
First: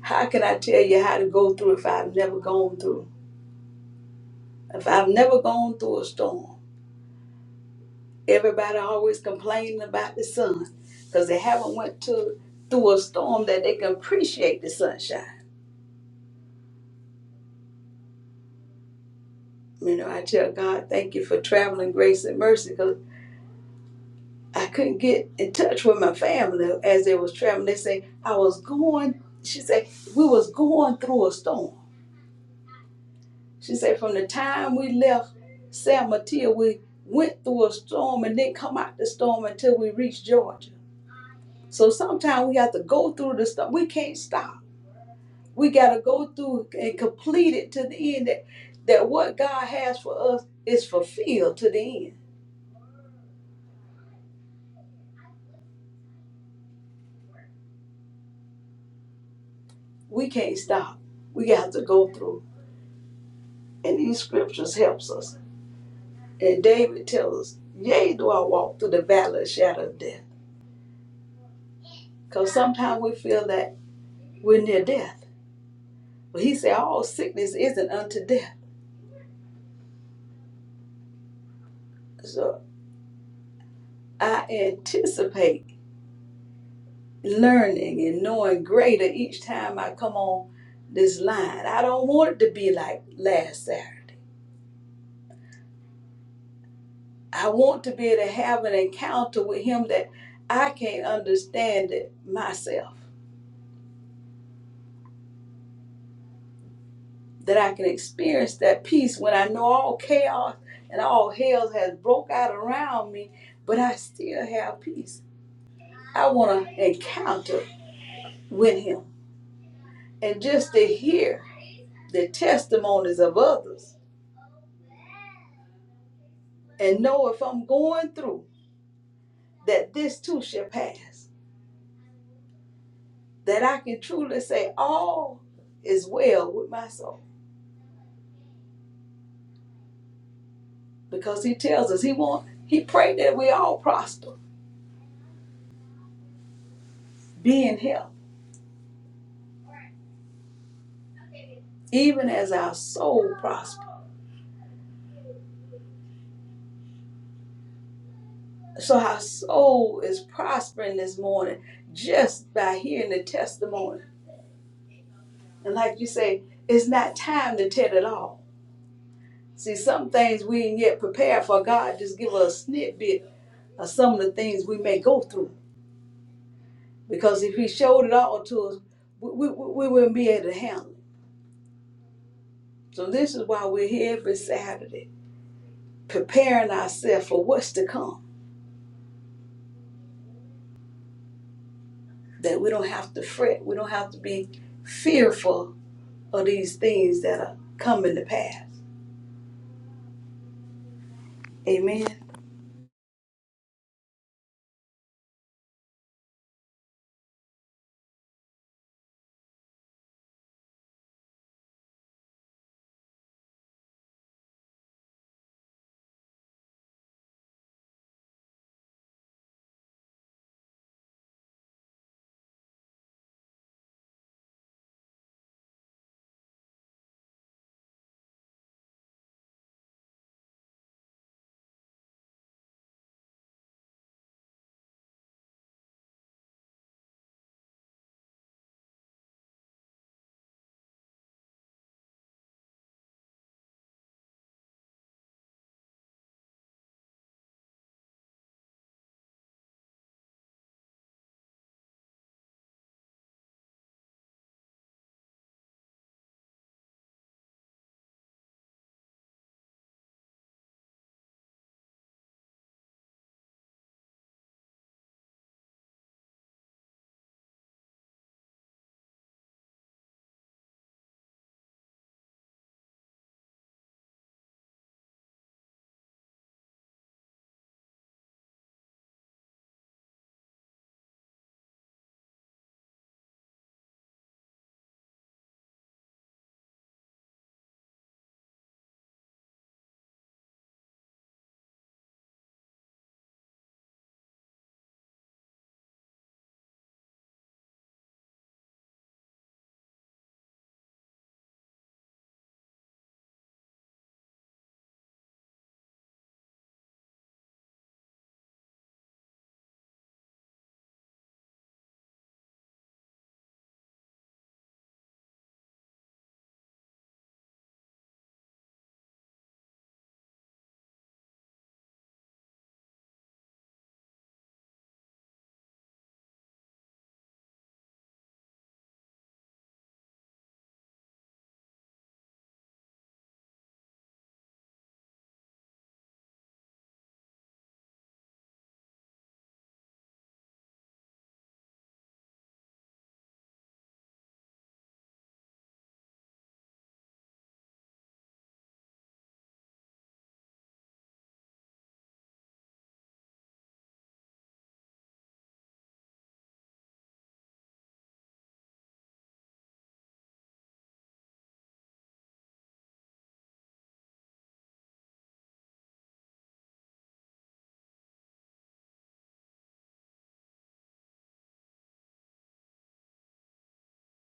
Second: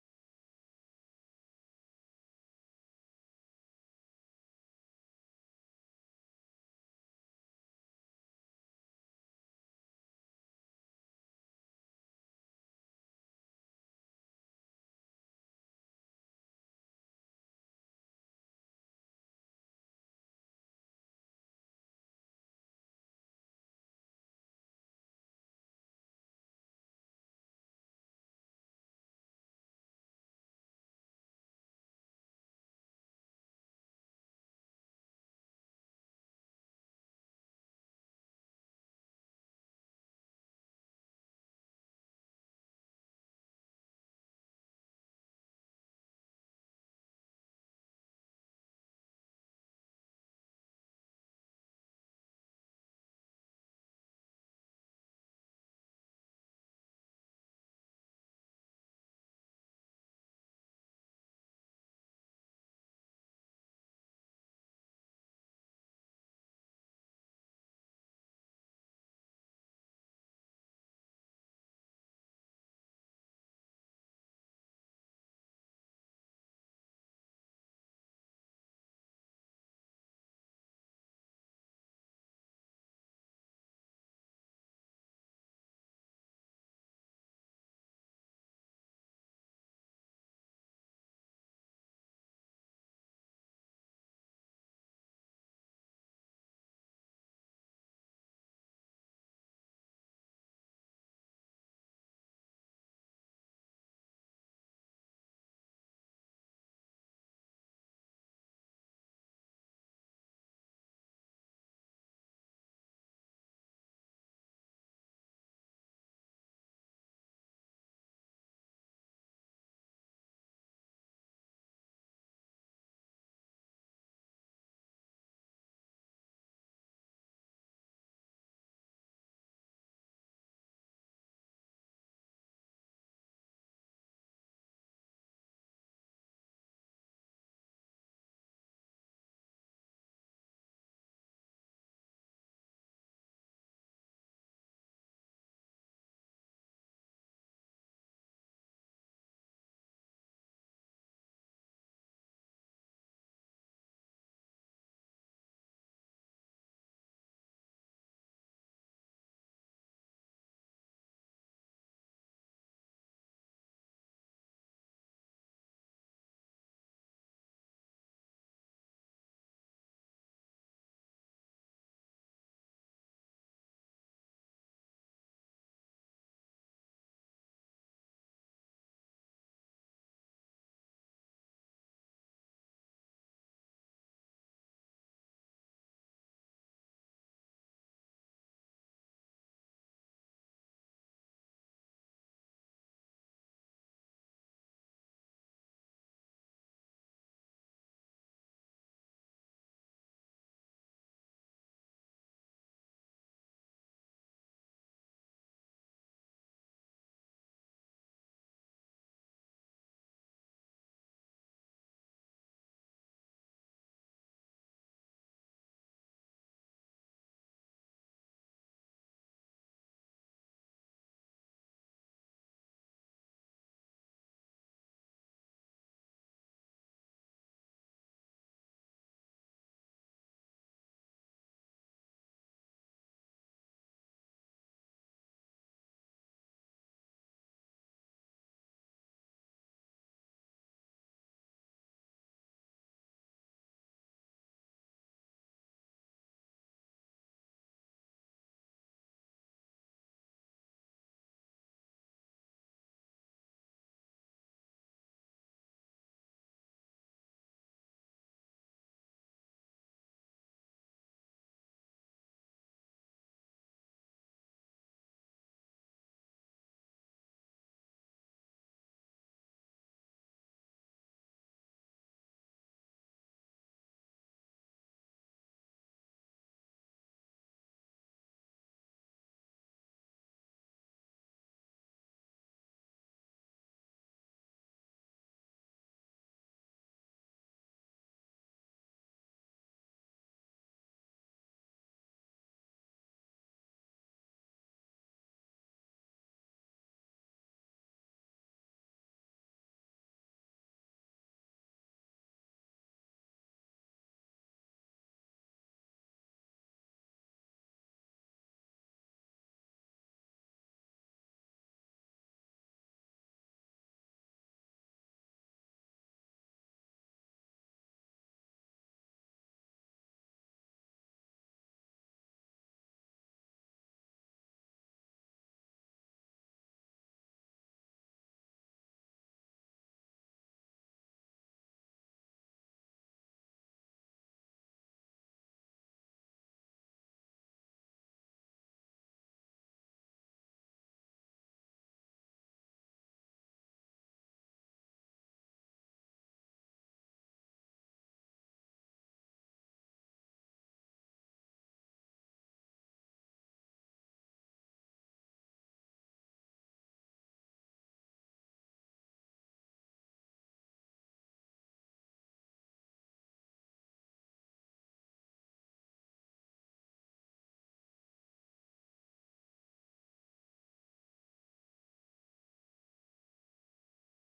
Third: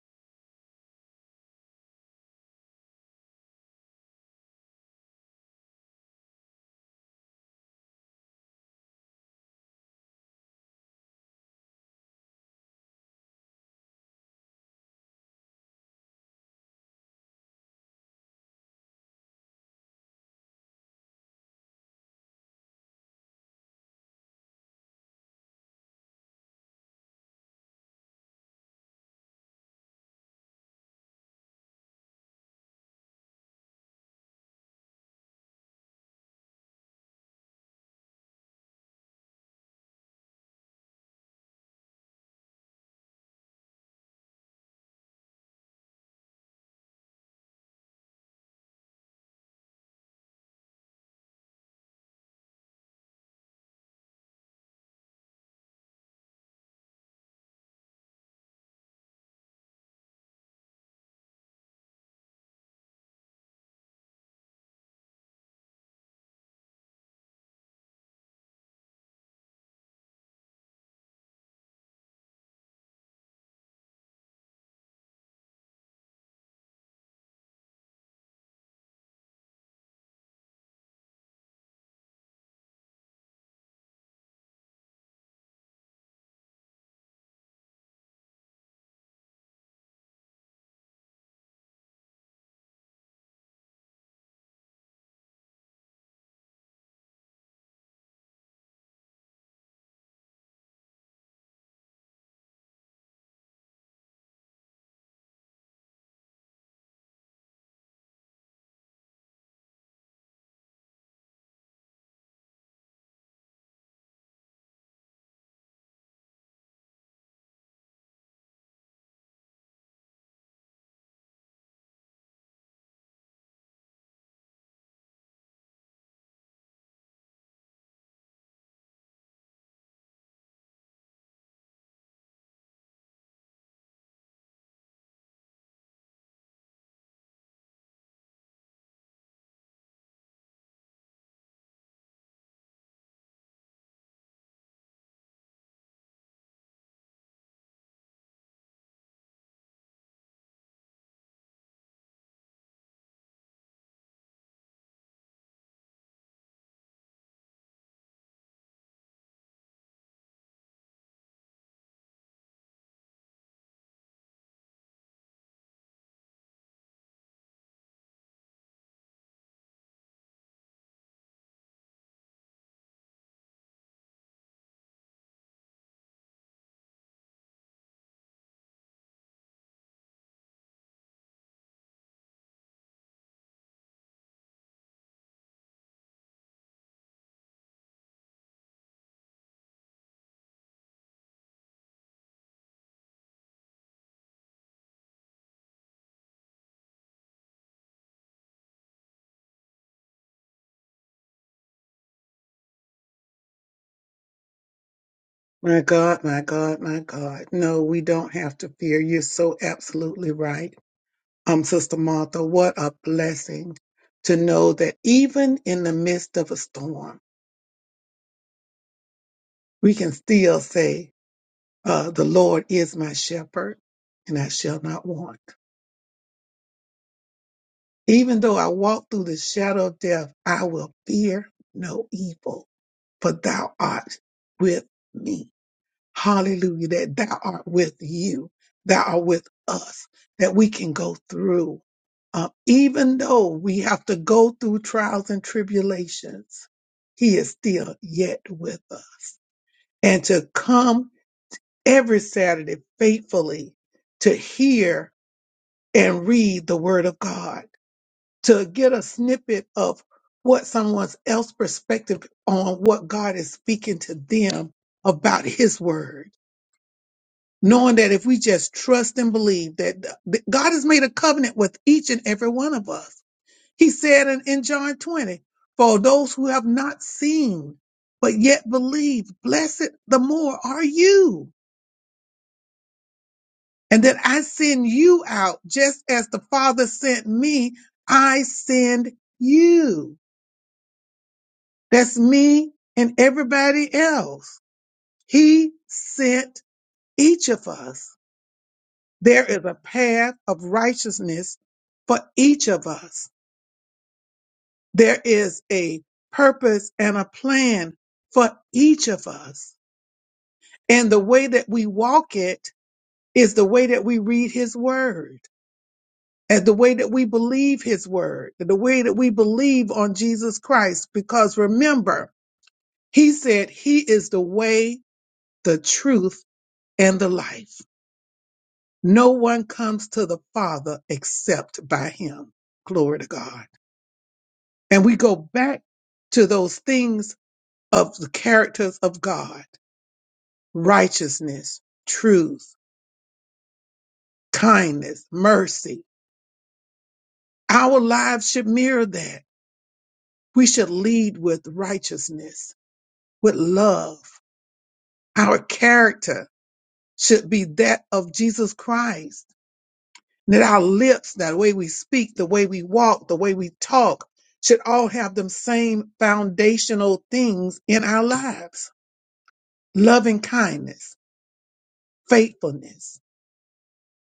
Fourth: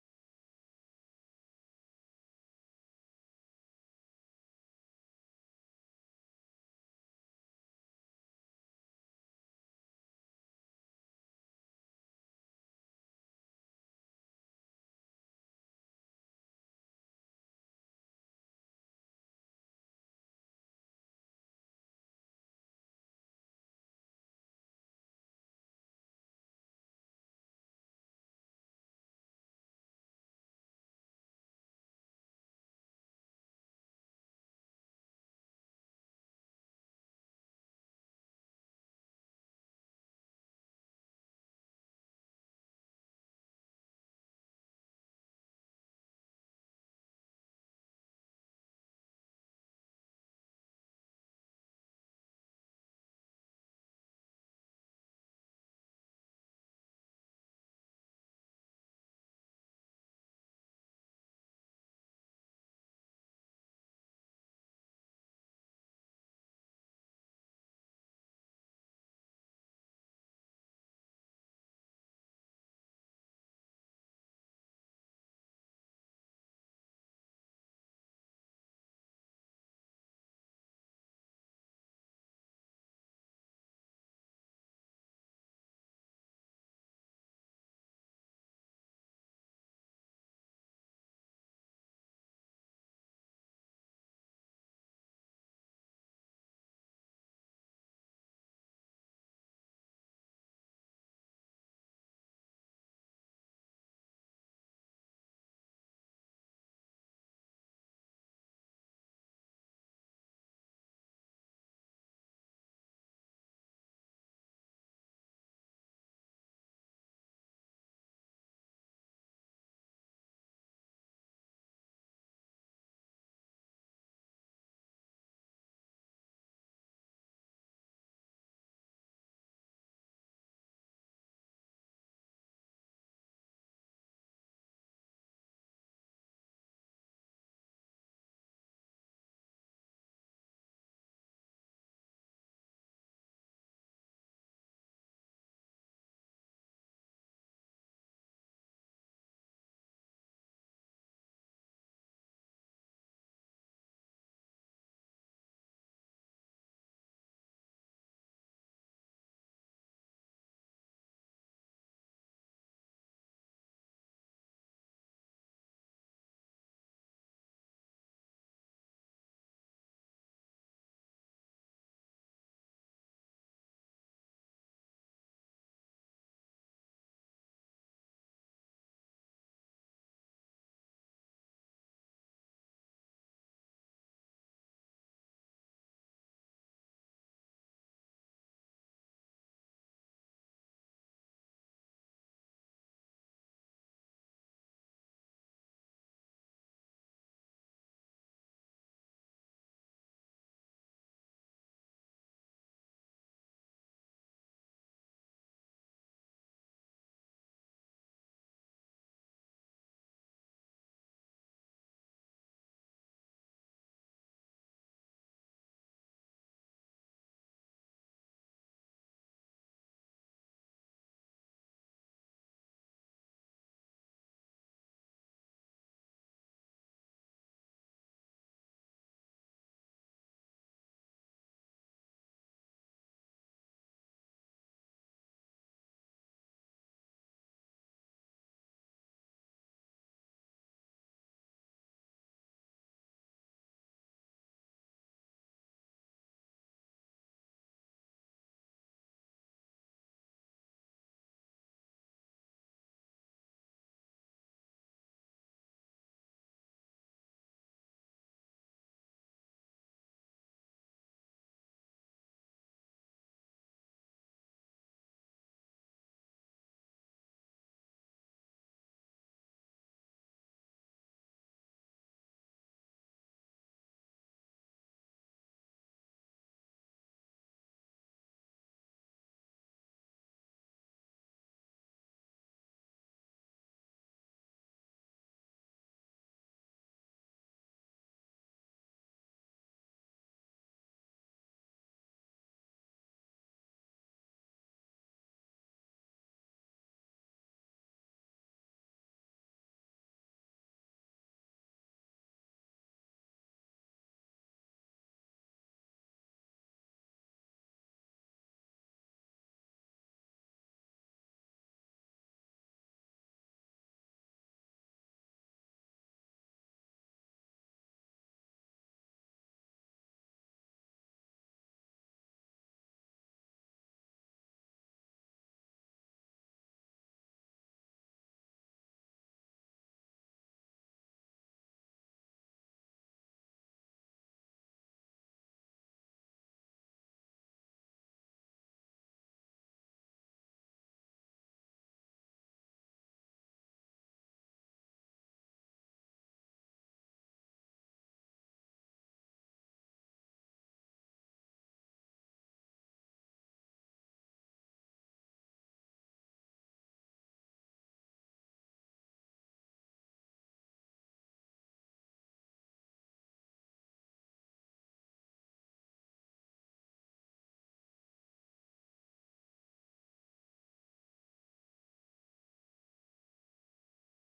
Speaker 3: how can I tell you how to go through if I've never gone through? If I've never gone through a storm, everybody always complaining about the sun because they haven't went to through a storm that they can appreciate the sunshine. You know, I tell God, thank you for traveling grace and mercy 'cause I couldn't get in touch with my family as they was traveling. They say I was going. She said we was going through a storm. She said from the time we left San Mateo, we went through a storm and didn't come out the storm until we reached Georgia. So sometimes we have to go through the storm. We can't stop. We got to go through and complete it to the end. That that what God has for us is fulfilled to the end. We can't stop. We got to go through, and these scriptures helps us. And David tells us, Yea, do I walk through the valley of shadow of death. Because sometimes we feel that we're near death. But he said, All sickness isn't unto death. So I anticipate learning and knowing greater each time I come on this line. I don't want it to be like last Saturday. I want to be able to have an encounter with him that I can't understand it myself. that I can experience that peace when I know all chaos and all hell has broke out around me, but I still have peace. I want to encounter with him and just to hear the testimonies of others and know if I'm going through that this too shall pass, that I can truly say all is well with my soul because he tells us he want he prayed that we all prosper, be in health, even as our soul prosper. So our soul is prospering this morning just by hearing the testimony. And like you say, it's not time to tell it all. See, some things we ain't yet prepared for. God just give us a snippet of some of the things we may go through. Because if He showed it all to us, we, we, we wouldn't be able to handle it. So this is why we're here every Saturday, preparing ourselves for what's to come. That we don't have to fret. We don't have to be fearful of these things that are coming to pass Amen.
Speaker 1: My God, my God, my God. No, we don't have to fear. You're so absolutely right. um, Sister Martha, what a blessing to know that even in the midst of a storm, we can still say, uh, the Lord is my shepherd and I shall not want. Even though I walk through the shadow of death, I will fear no evil, for thou art with me. Hallelujah. That thou art with you, thou art with us, that we can go through. Uh, even though we have to go through trials and tribulations, he is still yet with us. And to come every Saturday faithfully to hear and read the word of God, to get a snippet of what someone else's perspective on what God is speaking to them about his word knowing that if we just trust and believe that that God has made a covenant with each and every one of us. He said in, in John 20, for those who have not seen, but yet believe, blessed the more are you. And that I send you out just as the Father sent me, I send you. That's me and everybody else. He sent each of us. There is a path of righteousness for each of us. There is a purpose and a plan for each of us. And the way that we walk it is the way that we read his word and the way that we believe his word, and the way that we believe on Jesus Christ. Because remember, he said he is the way, the truth, and the life. No one comes to the Father except by him. Glory to God. and we go back to those things of the characters of God righteousness, truth, kindness, mercy. Our lives should mirror that. We should lead with righteousness, with love. Our character should be that of Jesus Christ. That our lips, that way we speak, the way we walk, the way we talk, should all have them same foundational things in our lives loving kindness, faithfulness,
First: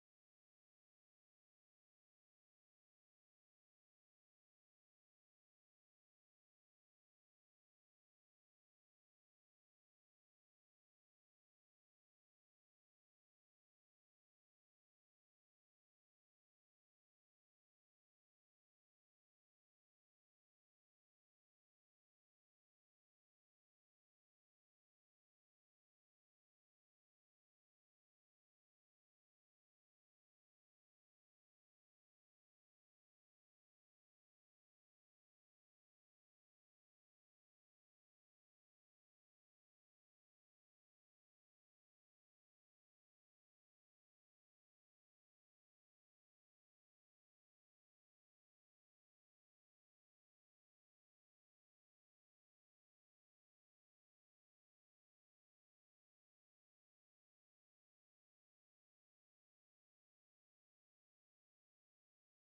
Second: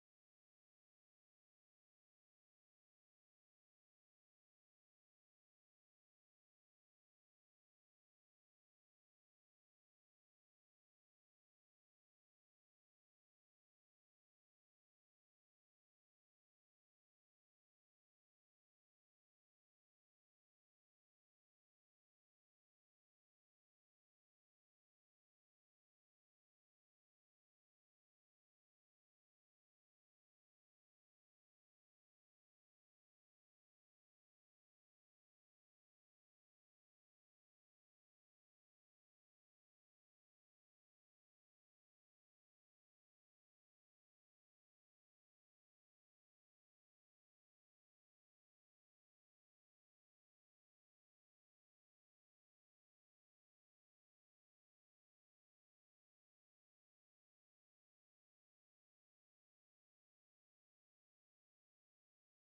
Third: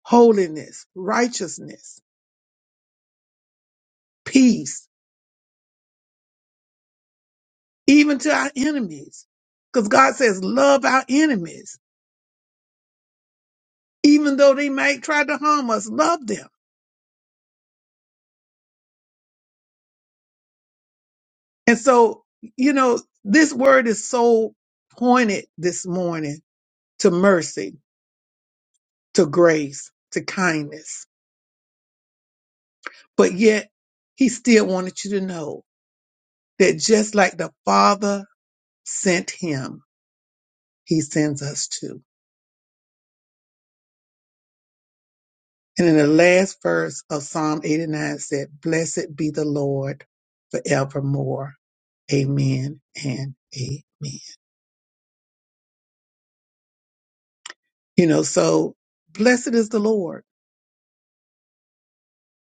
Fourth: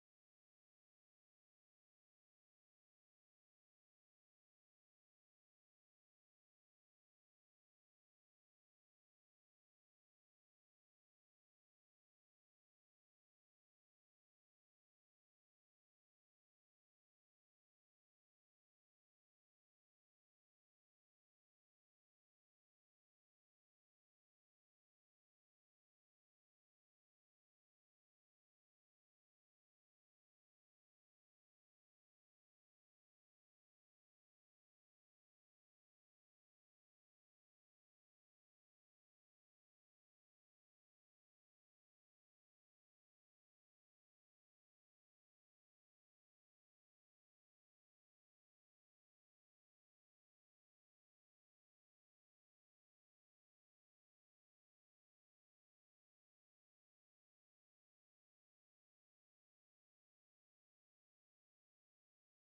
Speaker 1: holiness, righteousness, peace, even to our enemies. Because God says, love our enemies, even though they might try to harm us, love them. And so, you know, this word is so pointed this morning to mercy, to grace, to kindness. But yet, he still wanted you to know that just like the Father sent him, he sends us too. And in the last verse of Psalm 89 said, Blessed be the Lord forevermore. Amen and amen. You know, so blessed is the Lord,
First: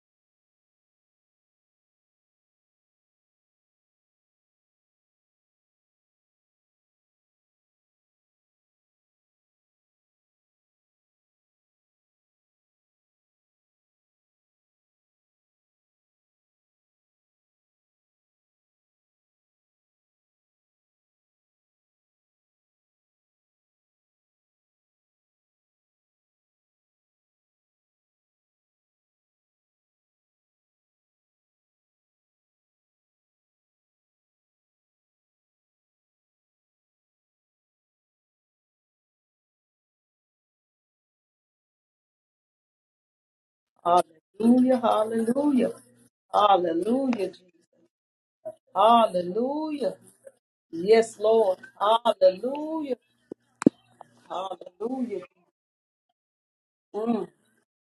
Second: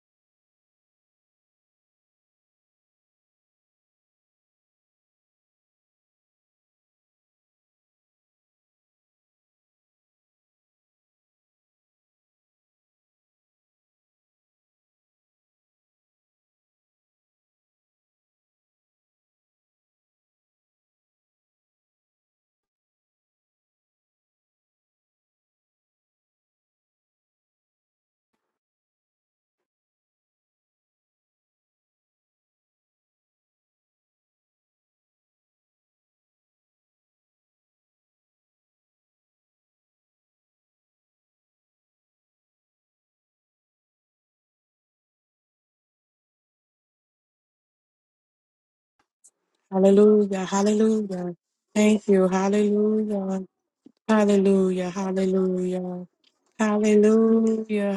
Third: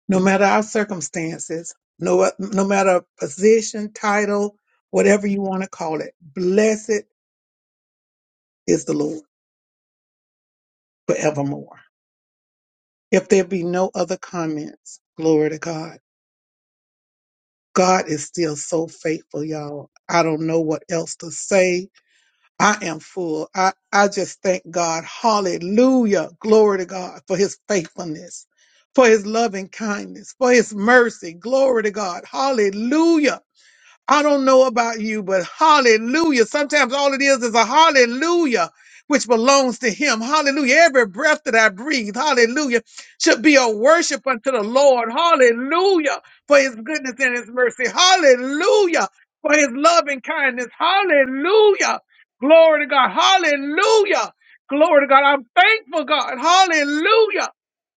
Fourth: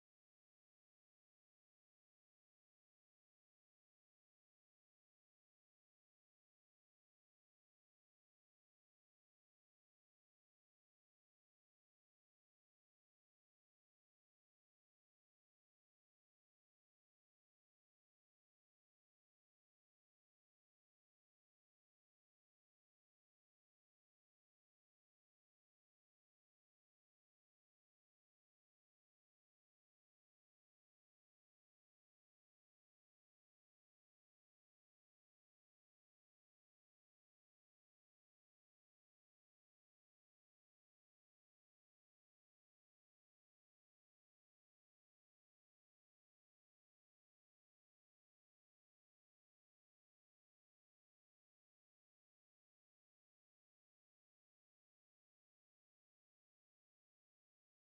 Speaker 1: no matter our circumstances, no, no matter position, title, whatever you want to call it, blessed is the Lord forevermore. If there be no other comments, glory to God. God is still so faithful, y'all. I don't know what else to say I am full. I, I just thank God. Hallelujah. Glory to God for his faithfulness, for his loving kindness, for his mercy. Glory to God. Hallelujah. I don't know about you, but hallelujah. Sometimes all it is is a hallelujah, which belongs to Him. Hallelujah. Every breath that I breathe, hallelujah, should be a worship unto the
Speaker 3: Hallelujah.
Speaker 1: Lord.
Speaker 3: Hallelujah.
Speaker 1: Hallelujah. For His goodness
Speaker 3: Hallelujah.
Speaker 1: and His
Speaker 3: Jesus.
Speaker 1: mercy. Hallelujah. For His
Speaker 3: Hallelujah.
Speaker 1: love and
Speaker 4: Hallelujah.
Speaker 1: kindness.
Speaker 3: Yes,
Speaker 4: Hallelujah.
Speaker 3: Lord.
Speaker 1: Hallelujah.
Speaker 4: Thank you.
Speaker 1: Glory to
Speaker 3: Hallelujah.
Speaker 1: God.
Speaker 4: Hallelujah.
Speaker 1: Hallelujah.
Speaker 4: Hallelujah,
Speaker 1: Glory to
Speaker 3: Hallelujah.
Speaker 1: God. I'm thankful,
Speaker 4: hallelujah,
Speaker 1: God.
Speaker 3: Mm.
Speaker 1: Hallelujah.
Speaker 4: hallelujah,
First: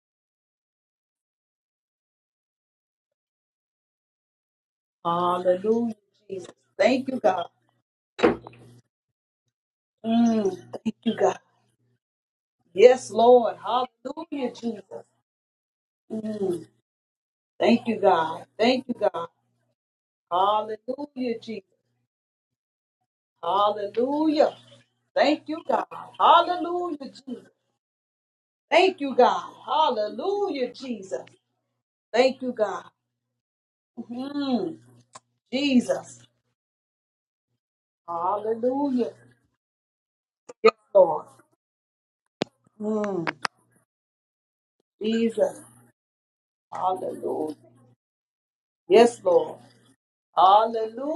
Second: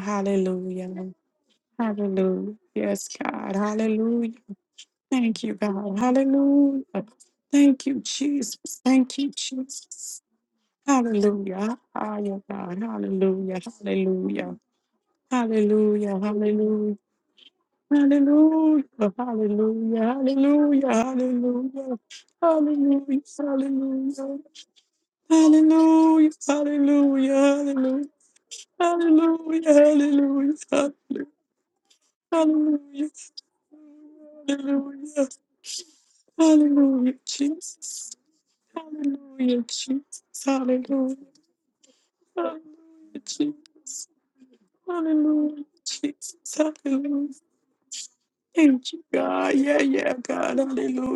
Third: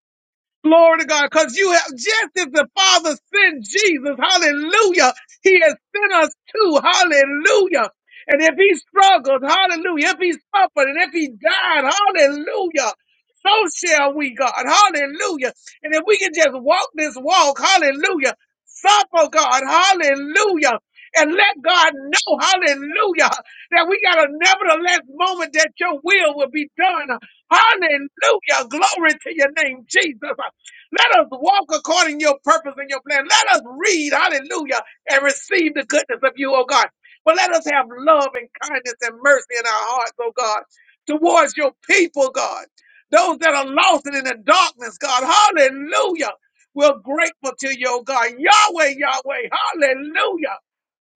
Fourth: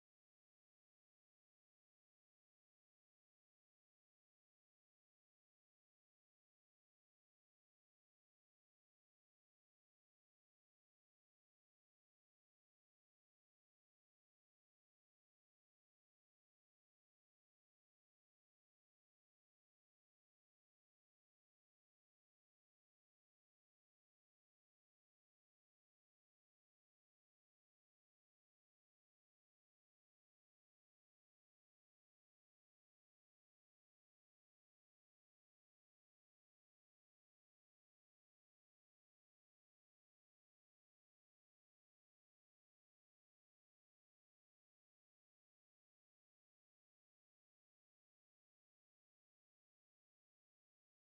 Speaker 1: Glory to
Speaker 4: hallelujah,
Speaker 1: God, because you have just as
Speaker 4: hallelujah.
Speaker 1: the
Speaker 4: Yes,
Speaker 1: Father
Speaker 4: God,
Speaker 1: sent Jesus,
Speaker 4: hallelujah.
Speaker 1: hallelujah,
Speaker 4: Thank you,
Speaker 1: He has
Speaker 3: Hallelujah,
Speaker 4: God,
Speaker 1: sent us
Speaker 3: Jesus.
Speaker 1: too,
Speaker 4: hallelujah.
Speaker 3: Thank you, God.
Speaker 4: Thank
Speaker 1: hallelujah.
Speaker 4: you,
Speaker 1: And if
Speaker 4: Jesus.
Speaker 1: He
Speaker 4: Thank you,
Speaker 1: struggled, hallelujah, if
Speaker 4: Jesus.
Speaker 1: He
Speaker 3: Mm.
Speaker 1: suffered,
Speaker 3: Thank
Speaker 1: and if
Speaker 3: you,
Speaker 1: He
Speaker 3: God.
Speaker 4: Hallelujah.
Speaker 1: died,
Speaker 4: Hallelujah, God,
Speaker 1: hallelujah,
Speaker 3: Yes,
Speaker 1: so
Speaker 3: Lord.
Speaker 4: hallelujah,
Speaker 1: shall we, God,
Speaker 3: Hallelujah,
Speaker 4: hallelujah,
Speaker 3: Jesus.
Speaker 1: hallelujah. And if
Speaker 4: hallelujah,
Speaker 1: we can just
Speaker 3: Mm.
Speaker 1: walk
Speaker 4: hallelujah.
Speaker 1: this walk,
Speaker 3: Thank you,
Speaker 1: hallelujah,
Speaker 3: God.
Speaker 4: Hallelujah,
Speaker 3: Thank you,
Speaker 1: suffer,
Speaker 3: God.
Speaker 1: oh God,
Speaker 4: hallelujah,
Speaker 1: hallelujah,
Speaker 4: hallelujah, hallelujah,
Speaker 1: and
Speaker 3: Hallelujah,
Speaker 1: let
Speaker 3: Jesus.
Speaker 1: God know, hallelujah, that we got a
Speaker 3: Hallelujah.
Speaker 1: nevertheless
Speaker 3: Thank
Speaker 1: moment
Speaker 3: you,
Speaker 1: that
Speaker 3: God.
Speaker 1: your
Speaker 4: hallelujah,
Speaker 1: will will
Speaker 4: hallelujah, hallelujah,
Speaker 1: be
Speaker 3: Hallelujah,
Speaker 1: done,
Speaker 4: hallelujah,
Speaker 3: Jesus.
Speaker 4: hallelujah.
Speaker 1: Hallelujah.
Speaker 3: Thank
Speaker 1: Glory
Speaker 3: you,
Speaker 1: to your
Speaker 3: God.
Speaker 4: Hallelujah,
Speaker 1: name, Jesus.
Speaker 4: hallelujah,
Speaker 3: Hallelujah,
Speaker 1: Let
Speaker 3: Jesus.
Speaker 1: us walk according to
Speaker 4: hallelujah,
Speaker 1: your
Speaker 3: Thank you,
Speaker 1: purpose
Speaker 3: God.
Speaker 1: and your
Speaker 4: hallelujah,
Speaker 1: plan. Let us read,
Speaker 3: Mm,
Speaker 1: hallelujah, and
Speaker 4: hallelujah,
Speaker 1: receive the goodness
Speaker 3: Jesus.
Speaker 1: of you, oh God.
Speaker 4: hallelujah,
Speaker 1: But let us have
Speaker 4: Jesus.
Speaker 1: love and kindness
Speaker 3: Hallelujah.
Speaker 1: and mercy
Speaker 4: Hallelujah,
Speaker 1: in our hearts, oh
Speaker 4: Jesus.
Speaker 1: God,
Speaker 3: Yes,
Speaker 4: Hallelujah,
Speaker 3: Lord.
Speaker 1: towards your people,
Speaker 4: hallelujah,
Speaker 1: God.
Speaker 3: Mm,
Speaker 1: Those that are lost
Speaker 4: Jesus.
Speaker 1: and in the darkness, God,
Speaker 3: Jesus.
Speaker 4: Hallelujah,
Speaker 1: hallelujah.
Speaker 4: Jesus.
Speaker 1: We're
Speaker 4: Hallelujah.
Speaker 1: grateful
Speaker 3: Hallelujah.
Speaker 1: to you, oh God.
Speaker 4: Thank
Speaker 1: Yahweh,
Speaker 4: you,
Speaker 3: Yes,
Speaker 1: Yahweh,
Speaker 4: God.
Speaker 3: Lord.
Speaker 4: Yeah, yeah, God.
Speaker 1: hallelujah.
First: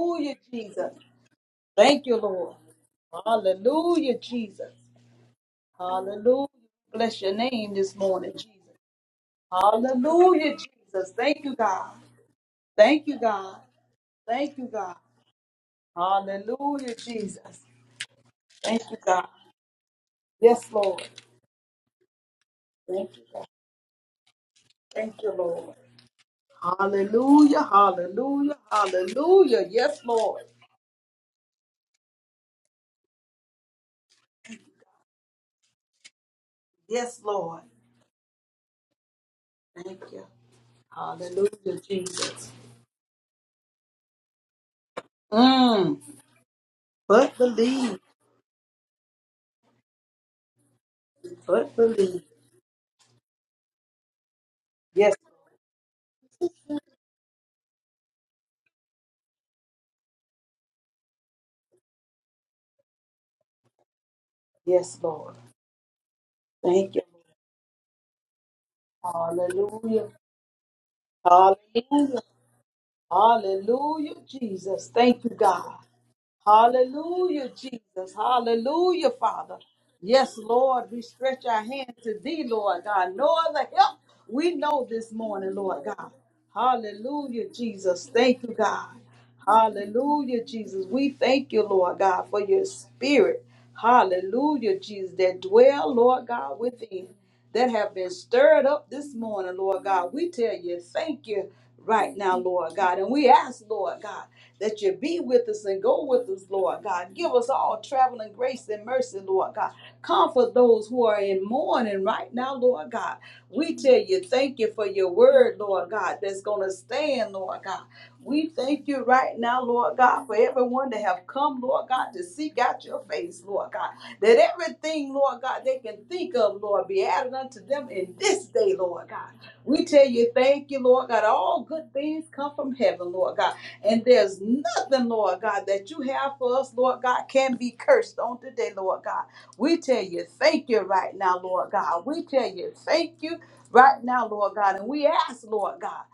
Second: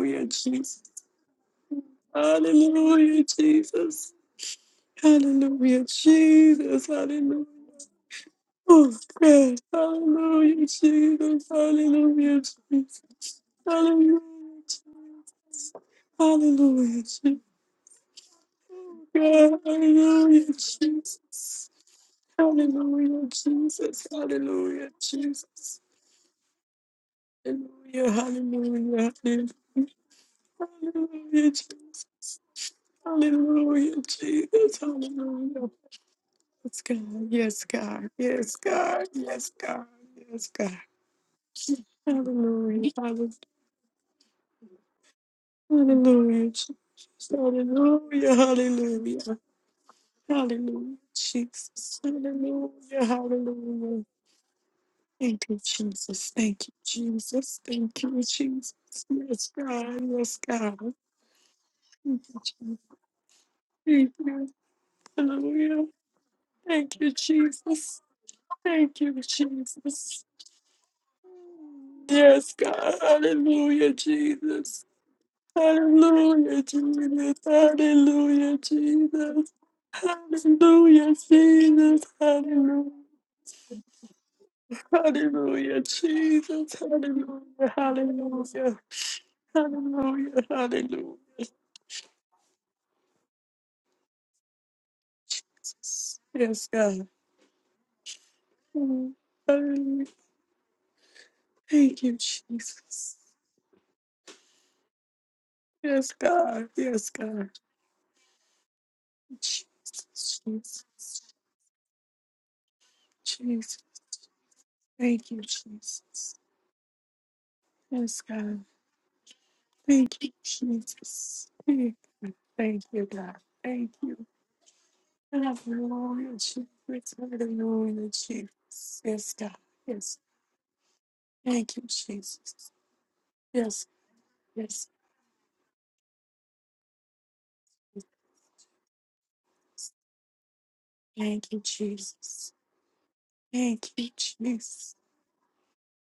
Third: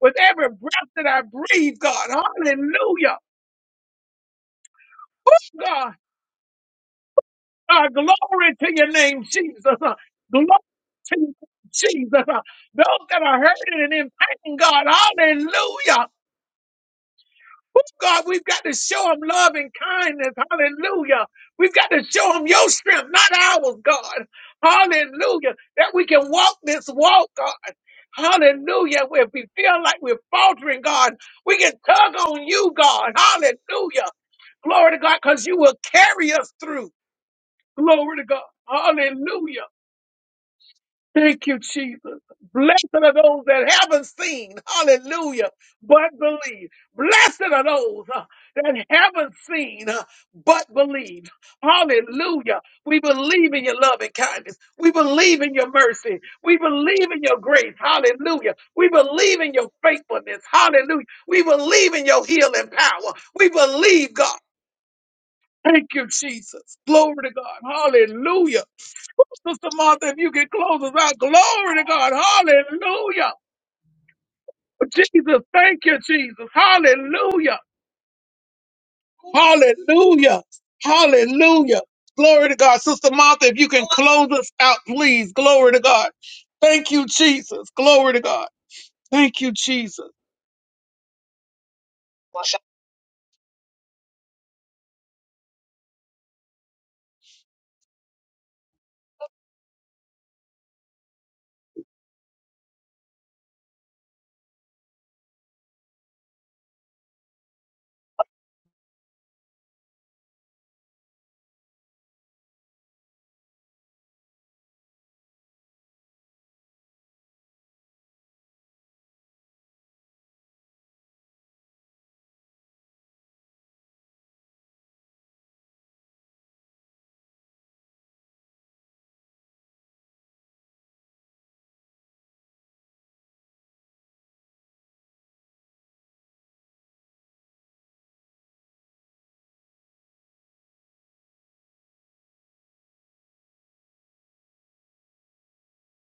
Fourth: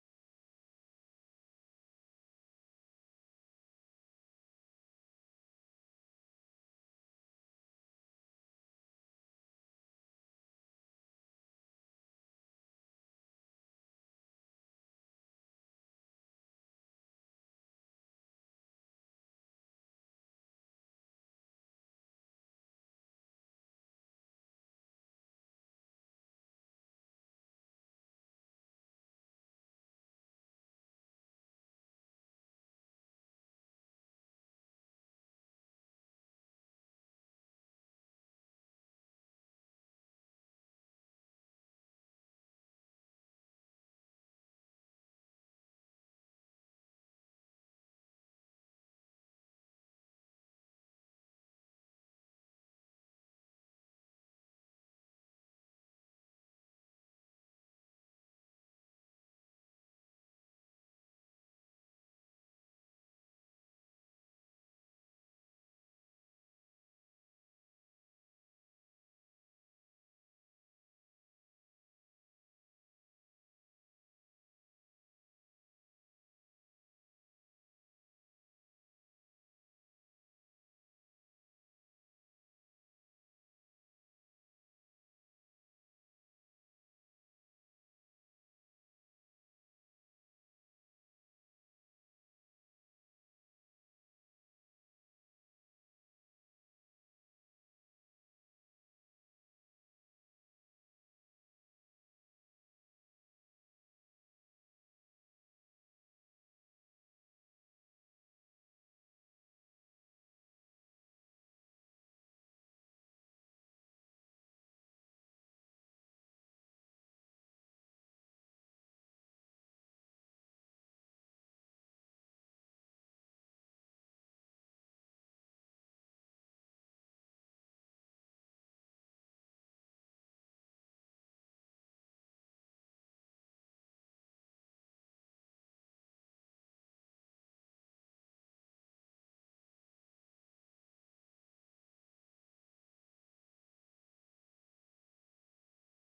Speaker 1: With every
Speaker 4: Jesus.
Speaker 1: breath
Speaker 3: Jesus.
Speaker 1: that I breathe,
Speaker 3: Thank
Speaker 1: God,
Speaker 3: you, Lord.
Speaker 1: hallelujah.
Speaker 4: Hallelujah, Jesus.
Speaker 3: Hallelujah, Jesus.
Speaker 4: Hallelujah,
Speaker 1: God.
Speaker 3: Hallelujah.
Speaker 4: Jesus.
Speaker 3: Bless your
Speaker 4: Hallelujah.
Speaker 3: name
Speaker 1: Uh,
Speaker 3: this morning, Jesus.
Speaker 1: glory to your
Speaker 4: Oh,
Speaker 1: name,
Speaker 4: God.
Speaker 1: Jesus. Uh, glory
Speaker 3: Hallelujah,
Speaker 4: Hallelujah,
Speaker 3: Jesus.
Speaker 1: to your name,
Speaker 3: Thank
Speaker 4: Jesus.
Speaker 3: you, God.
Speaker 1: Jesus. Uh,
Speaker 4: Hallelujah, Jesus.
Speaker 3: Thank
Speaker 1: those
Speaker 3: you,
Speaker 1: that are
Speaker 3: God.
Speaker 1: hurting and in
Speaker 4: Hallelujah,
Speaker 1: pain,
Speaker 3: Thank you,
Speaker 1: God,
Speaker 3: God.
Speaker 4: Jesus.
Speaker 1: hallelujah.
Speaker 3: Hallelujah,
Speaker 4: Hallelujah, Jesus.
Speaker 3: Jesus.
Speaker 1: Oh, God, we've got to
Speaker 3: Thank you,
Speaker 4: Oh,
Speaker 1: show
Speaker 3: God.
Speaker 1: them love
Speaker 4: God.
Speaker 1: and kindness.
Speaker 4: Hallelujah,
Speaker 3: Yes, Lord.
Speaker 1: Hallelujah.
Speaker 4: Jesus.
Speaker 1: We've got to show them your strength,
Speaker 3: Thank you.
Speaker 4: Hallelujah,
Speaker 1: not
Speaker 3: God.
Speaker 1: ours,
Speaker 4: Jesus.
Speaker 1: God.
Speaker 4: Hallelujah,
Speaker 3: Thank you,
Speaker 1: Hallelujah.
Speaker 3: Lord.
Speaker 4: Jesus.
Speaker 1: That we can walk this walk,
Speaker 3: Hallelujah,
Speaker 1: God.
Speaker 4: Hallelujah,
Speaker 3: hallelujah,
Speaker 1: Hallelujah.
Speaker 4: hallelujah,
Speaker 1: If we
Speaker 4: hallelujah.
Speaker 3: hallelujah.
Speaker 1: feel like
Speaker 3: Yes,
Speaker 1: we're
Speaker 3: Lord.
Speaker 1: faltering, God,
Speaker 4: Hallelujah,
Speaker 1: we can
Speaker 4: Jesus.
Speaker 1: tug on you, God.
Speaker 4: Hallelujah,
Speaker 1: Hallelujah.
Speaker 4: Jesus.
Speaker 1: Glory to God, because you
Speaker 4: Hallelujah.
Speaker 1: will carry us through.
Speaker 3: Yes, Lord.
Speaker 4: Yes, God.
Speaker 1: Glory to God.
Speaker 4: Yes, God. Yes,
Speaker 1: Hallelujah.
Speaker 4: God.
Speaker 3: Thank you.
Speaker 4: Yes, God.
Speaker 1: Thank you,
Speaker 4: Yes,
Speaker 3: Hallelujah,
Speaker 1: Jesus.
Speaker 4: God.
Speaker 3: Jesus.
Speaker 1: Blessed are
Speaker 4: Hallelujah.
Speaker 1: those that haven't seen, hallelujah,
Speaker 3: Mm.
Speaker 1: but
Speaker 4: Hallelujah,
Speaker 1: believe.
Speaker 4: Jesus.
Speaker 3: But
Speaker 1: Blessed are
Speaker 3: believe,
Speaker 1: those uh,
Speaker 4: Hallelujah,
Speaker 1: that haven't
Speaker 4: hallelujah.
Speaker 1: seen, uh, but
Speaker 4: Hallelujah,
Speaker 1: believe.
Speaker 3: but
Speaker 4: Jesus.
Speaker 3: believe.
Speaker 1: Hallelujah. We
Speaker 4: Hallelujah,
Speaker 1: believe in your love
Speaker 4: hallelujah.
Speaker 1: and kindness. We
Speaker 3: Yes,
Speaker 1: believe
Speaker 4: Thank
Speaker 1: in
Speaker 4: you,
Speaker 1: your mercy.
Speaker 4: Jesus.
Speaker 1: We
Speaker 4: Thank you,
Speaker 1: believe in your
Speaker 4: Jesus.
Speaker 1: grace.
Speaker 4: Thank you,
Speaker 1: Hallelujah.
Speaker 4: Jesus.
Speaker 1: We believe
Speaker 4: Yes,
Speaker 1: in your
Speaker 4: God. Yes,
Speaker 1: faithfulness.
Speaker 4: God.
Speaker 1: Hallelujah.
Speaker 4: Thank
Speaker 1: We believe in your
Speaker 4: you,
Speaker 1: healing
Speaker 4: Jesus.
Speaker 1: power. We
Speaker 4: Thank
Speaker 1: believe, God.
Speaker 4: you.
Speaker 3: yes, Lord.
Speaker 4: Hallelujah.
Speaker 1: Thank you, Jesus.
Speaker 3: Thank
Speaker 4: Thank
Speaker 3: you.
Speaker 4: you,
Speaker 1: Glory to God.
Speaker 4: Jesus.
Speaker 1: Hallelujah.
Speaker 4: Thank you,
Speaker 1: Oh, Sister Martha,
Speaker 3: Hallelujah,
Speaker 1: if
Speaker 4: Jesus.
Speaker 1: you can close us out, glory to God.
Speaker 3: hallelujah,
Speaker 4: Yes, God.
Speaker 1: Hallelujah.
Speaker 4: Hallelujah,
Speaker 3: hallelujah,
Speaker 4: Jesus.
Speaker 3: Jesus. Thank you,
Speaker 1: Jesus,
Speaker 3: God.
Speaker 1: thank you, Jesus.
Speaker 4: Hallelujah, Jesus.
Speaker 3: Hallelujah,
Speaker 1: Hallelujah.
Speaker 3: Jesus.
Speaker 4: Hallelujah,
Speaker 3: Hallelujah,
Speaker 4: Jesus.
Speaker 3: Father. Yes,
Speaker 1: Hallelujah.
Speaker 3: Lord, we
Speaker 4: Hallelujah,
Speaker 3: stretch our
Speaker 1: Hallelujah.
Speaker 3: hand
Speaker 4: Jesus.
Speaker 3: to thee,
Speaker 1: Glory to God.
Speaker 3: Lord
Speaker 4: Hallelujah.
Speaker 1: Sister
Speaker 3: God. No
Speaker 1: Martha, if
Speaker 3: other
Speaker 1: you can
Speaker 3: help
Speaker 1: close us
Speaker 3: we
Speaker 1: out,
Speaker 3: know this
Speaker 1: please.
Speaker 3: morning,
Speaker 1: Glory to
Speaker 4: Hallelujah,
Speaker 3: Lord
Speaker 1: God.
Speaker 3: God.
Speaker 4: Jesus.
Speaker 1: Thank you,
Speaker 3: Hallelujah,
Speaker 1: Jesus.
Speaker 4: Hallelujah.
Speaker 3: Jesus.
Speaker 1: Glory to
Speaker 3: Thank
Speaker 1: God.
Speaker 3: you,
Speaker 4: Hallelujah.
Speaker 3: God.
Speaker 1: Thank you, Jesus.
Speaker 4: Hallelujah.
Speaker 3: Hallelujah, Jesus. We
Speaker 4: Hallelujah.
Speaker 3: thank you, Lord God, for your spirit. Hallelujah, Jesus, that dwell,
Speaker 4: Jesus.
Speaker 3: Lord God,
Speaker 4: Yes, God.
Speaker 3: within that have been stirred up this
Speaker 4: Mm.
Speaker 3: morning, Lord
Speaker 4: Hallelujah.
Speaker 3: God. We tell you, thank you
Speaker 4: Thank
Speaker 3: right
Speaker 4: you,
Speaker 3: now, Lord God. And
Speaker 4: Jesus.
Speaker 3: we ask, Lord God, that you be with us and go
Speaker 4: Yes,
Speaker 3: with us,
Speaker 4: God.
Speaker 3: Lord
Speaker 4: Yes,
Speaker 3: God. Give us
Speaker 4: God.
Speaker 3: all traveling grace and mercy, Lord
Speaker 4: Jesus.
Speaker 3: God. Comfort
Speaker 4: Jesus.
Speaker 3: those who are in mourning right now, Lord God. We
Speaker 4: Jesus.
Speaker 3: tell you, thank you for your
Speaker 4: Thank you,
Speaker 3: word, Lord God,
Speaker 4: Jesus.
Speaker 3: that's going to stand, Lord God.
Speaker 4: Yes,
Speaker 3: We
Speaker 4: God.
Speaker 3: thank you right now, Lord
Speaker 4: Thank
Speaker 3: God,
Speaker 4: you,
Speaker 3: for everyone that have
Speaker 4: Jesus.
Speaker 3: come, Lord
Speaker 4: Thank
Speaker 3: God, to
Speaker 4: you,
Speaker 3: seek out
Speaker 4: Thank
Speaker 3: your
Speaker 4: you, God.
Speaker 3: face, Lord God.
Speaker 4: Thank you.
Speaker 3: That everything, Lord God, they can
Speaker 4: Hallelujah,
Speaker 3: think of, Lord, be
Speaker 4: Jesus.
Speaker 3: added unto them
Speaker 4: Hallelujah,
Speaker 3: in this day,
Speaker 4: Jesus.
Speaker 3: Lord God.
Speaker 4: Yes, God.
Speaker 3: We tell
Speaker 4: Yes.
Speaker 3: you, thank you, Lord God. All
Speaker 4: Thank you,
Speaker 3: good things come
Speaker 4: Jesus.
Speaker 3: from heaven, Lord God.
Speaker 4: Yes,
Speaker 3: And there's
Speaker 4: yes.
Speaker 3: nothing, Lord God, that you have for us, Lord God, can be cursed on today, Lord God. We tell you, thank you right now,
Speaker 4: Thank you,
Speaker 3: Lord God. We tell
Speaker 4: Jesus.
Speaker 3: you, thank you
Speaker 4: Thank
Speaker 3: right
Speaker 4: you,
Speaker 3: now, Lord God. And
Speaker 4: Jesus.
Speaker 3: we ask, Lord God,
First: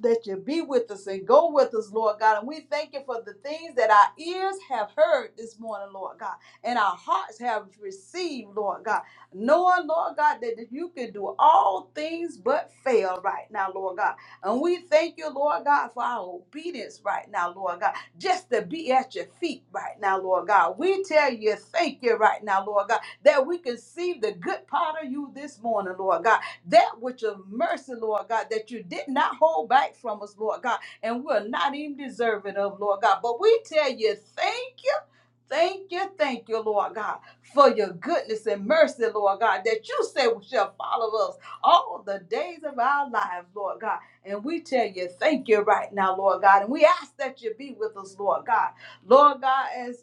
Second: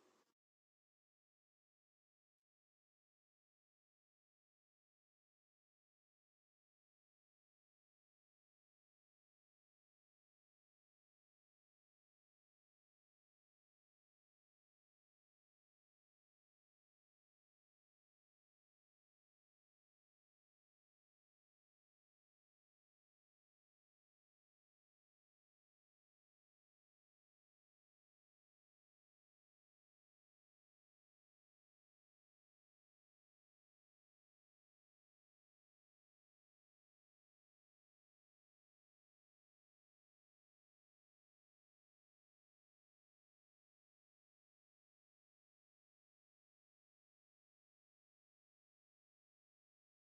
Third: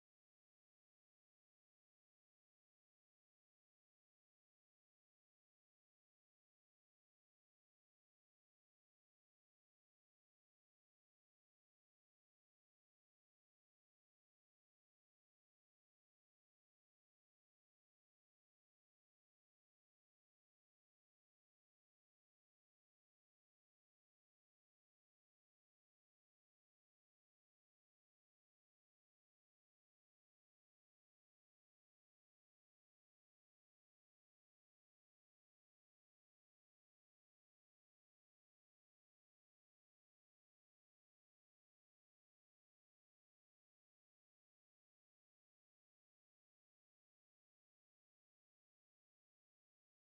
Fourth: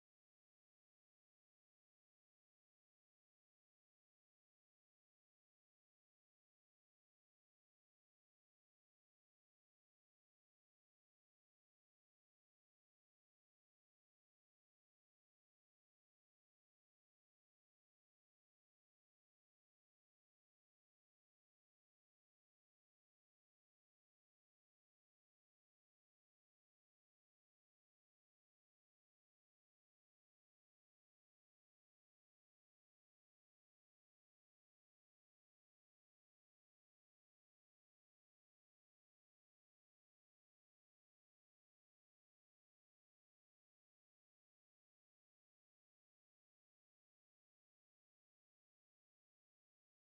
Speaker 3: that you be with us and go with us, Lord God. And we thank you for the things that our ears have heard this morning, Lord God and our hearts have received, Lord God. Knowing, Lord God, that you can do all things but fail right now, Lord God. And we thank you, Lord God, for our obedience right now, Lord God. Just to be at your feet right now, Lord God. We tell you, thank you right now, Lord God, that we can see the good part of you this morning, Lord God. That which of mercy, Lord God, that you did not hold back from us, Lord God. And we're not even deserving of, Lord God. But we tell you, thank Thank you, thank you, Lord God, for your goodness and mercy, Lord God, that you say shall follow us all the days of our lives, Lord God. And we tell you, thank you right now, Lord God. And we ask that you be with us, Lord God. Lord God, as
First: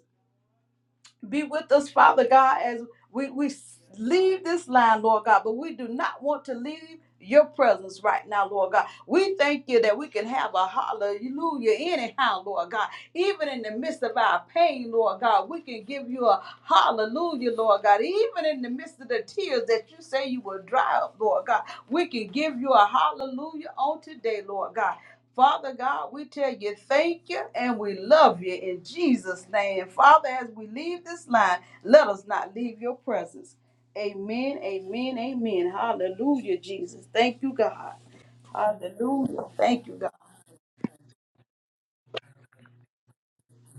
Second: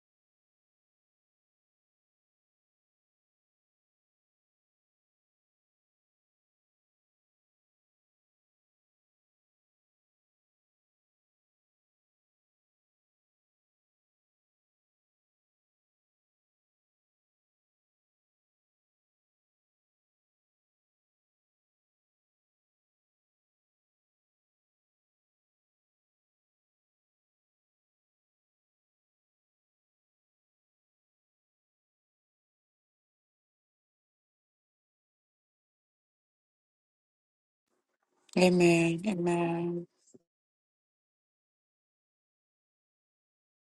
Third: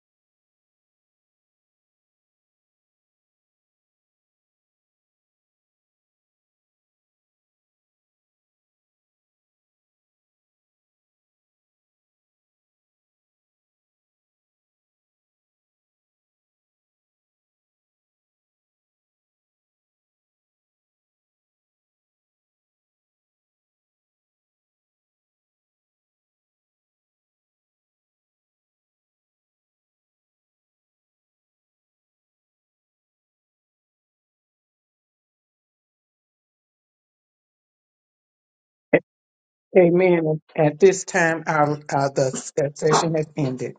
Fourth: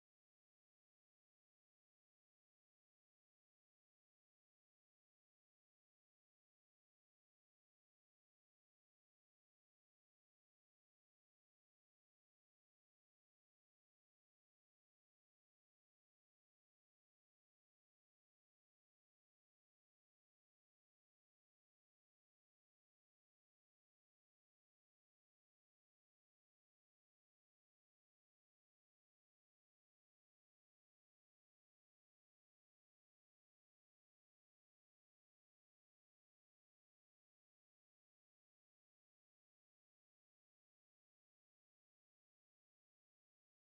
Speaker 3: be with us, Father God, as we, we leave this line, Lord God, but we do not want to leave your presence right now, Lord God. We thank you that we can have a hallelujah anyhow, Lord God. Even in the midst of our pain, Lord God, we can give you a hallelujah, Lord God. Even in the midst of the tears that you say you will dry up, Lord God, we can give you a hallelujah on today, Lord God. Father God, we tell you thank you and we love you in Jesus' name. Father, as we leave this line, let us not leave your presence. Amen, amen, amen. Hallelujah, Jesus. Thank you, God.
Speaker 4: Amen.
Speaker 3: Hallelujah.
Speaker 4: Amen.
Speaker 3: Thank you, God.
Speaker 1: Amen. At this time, our, our the session has ended.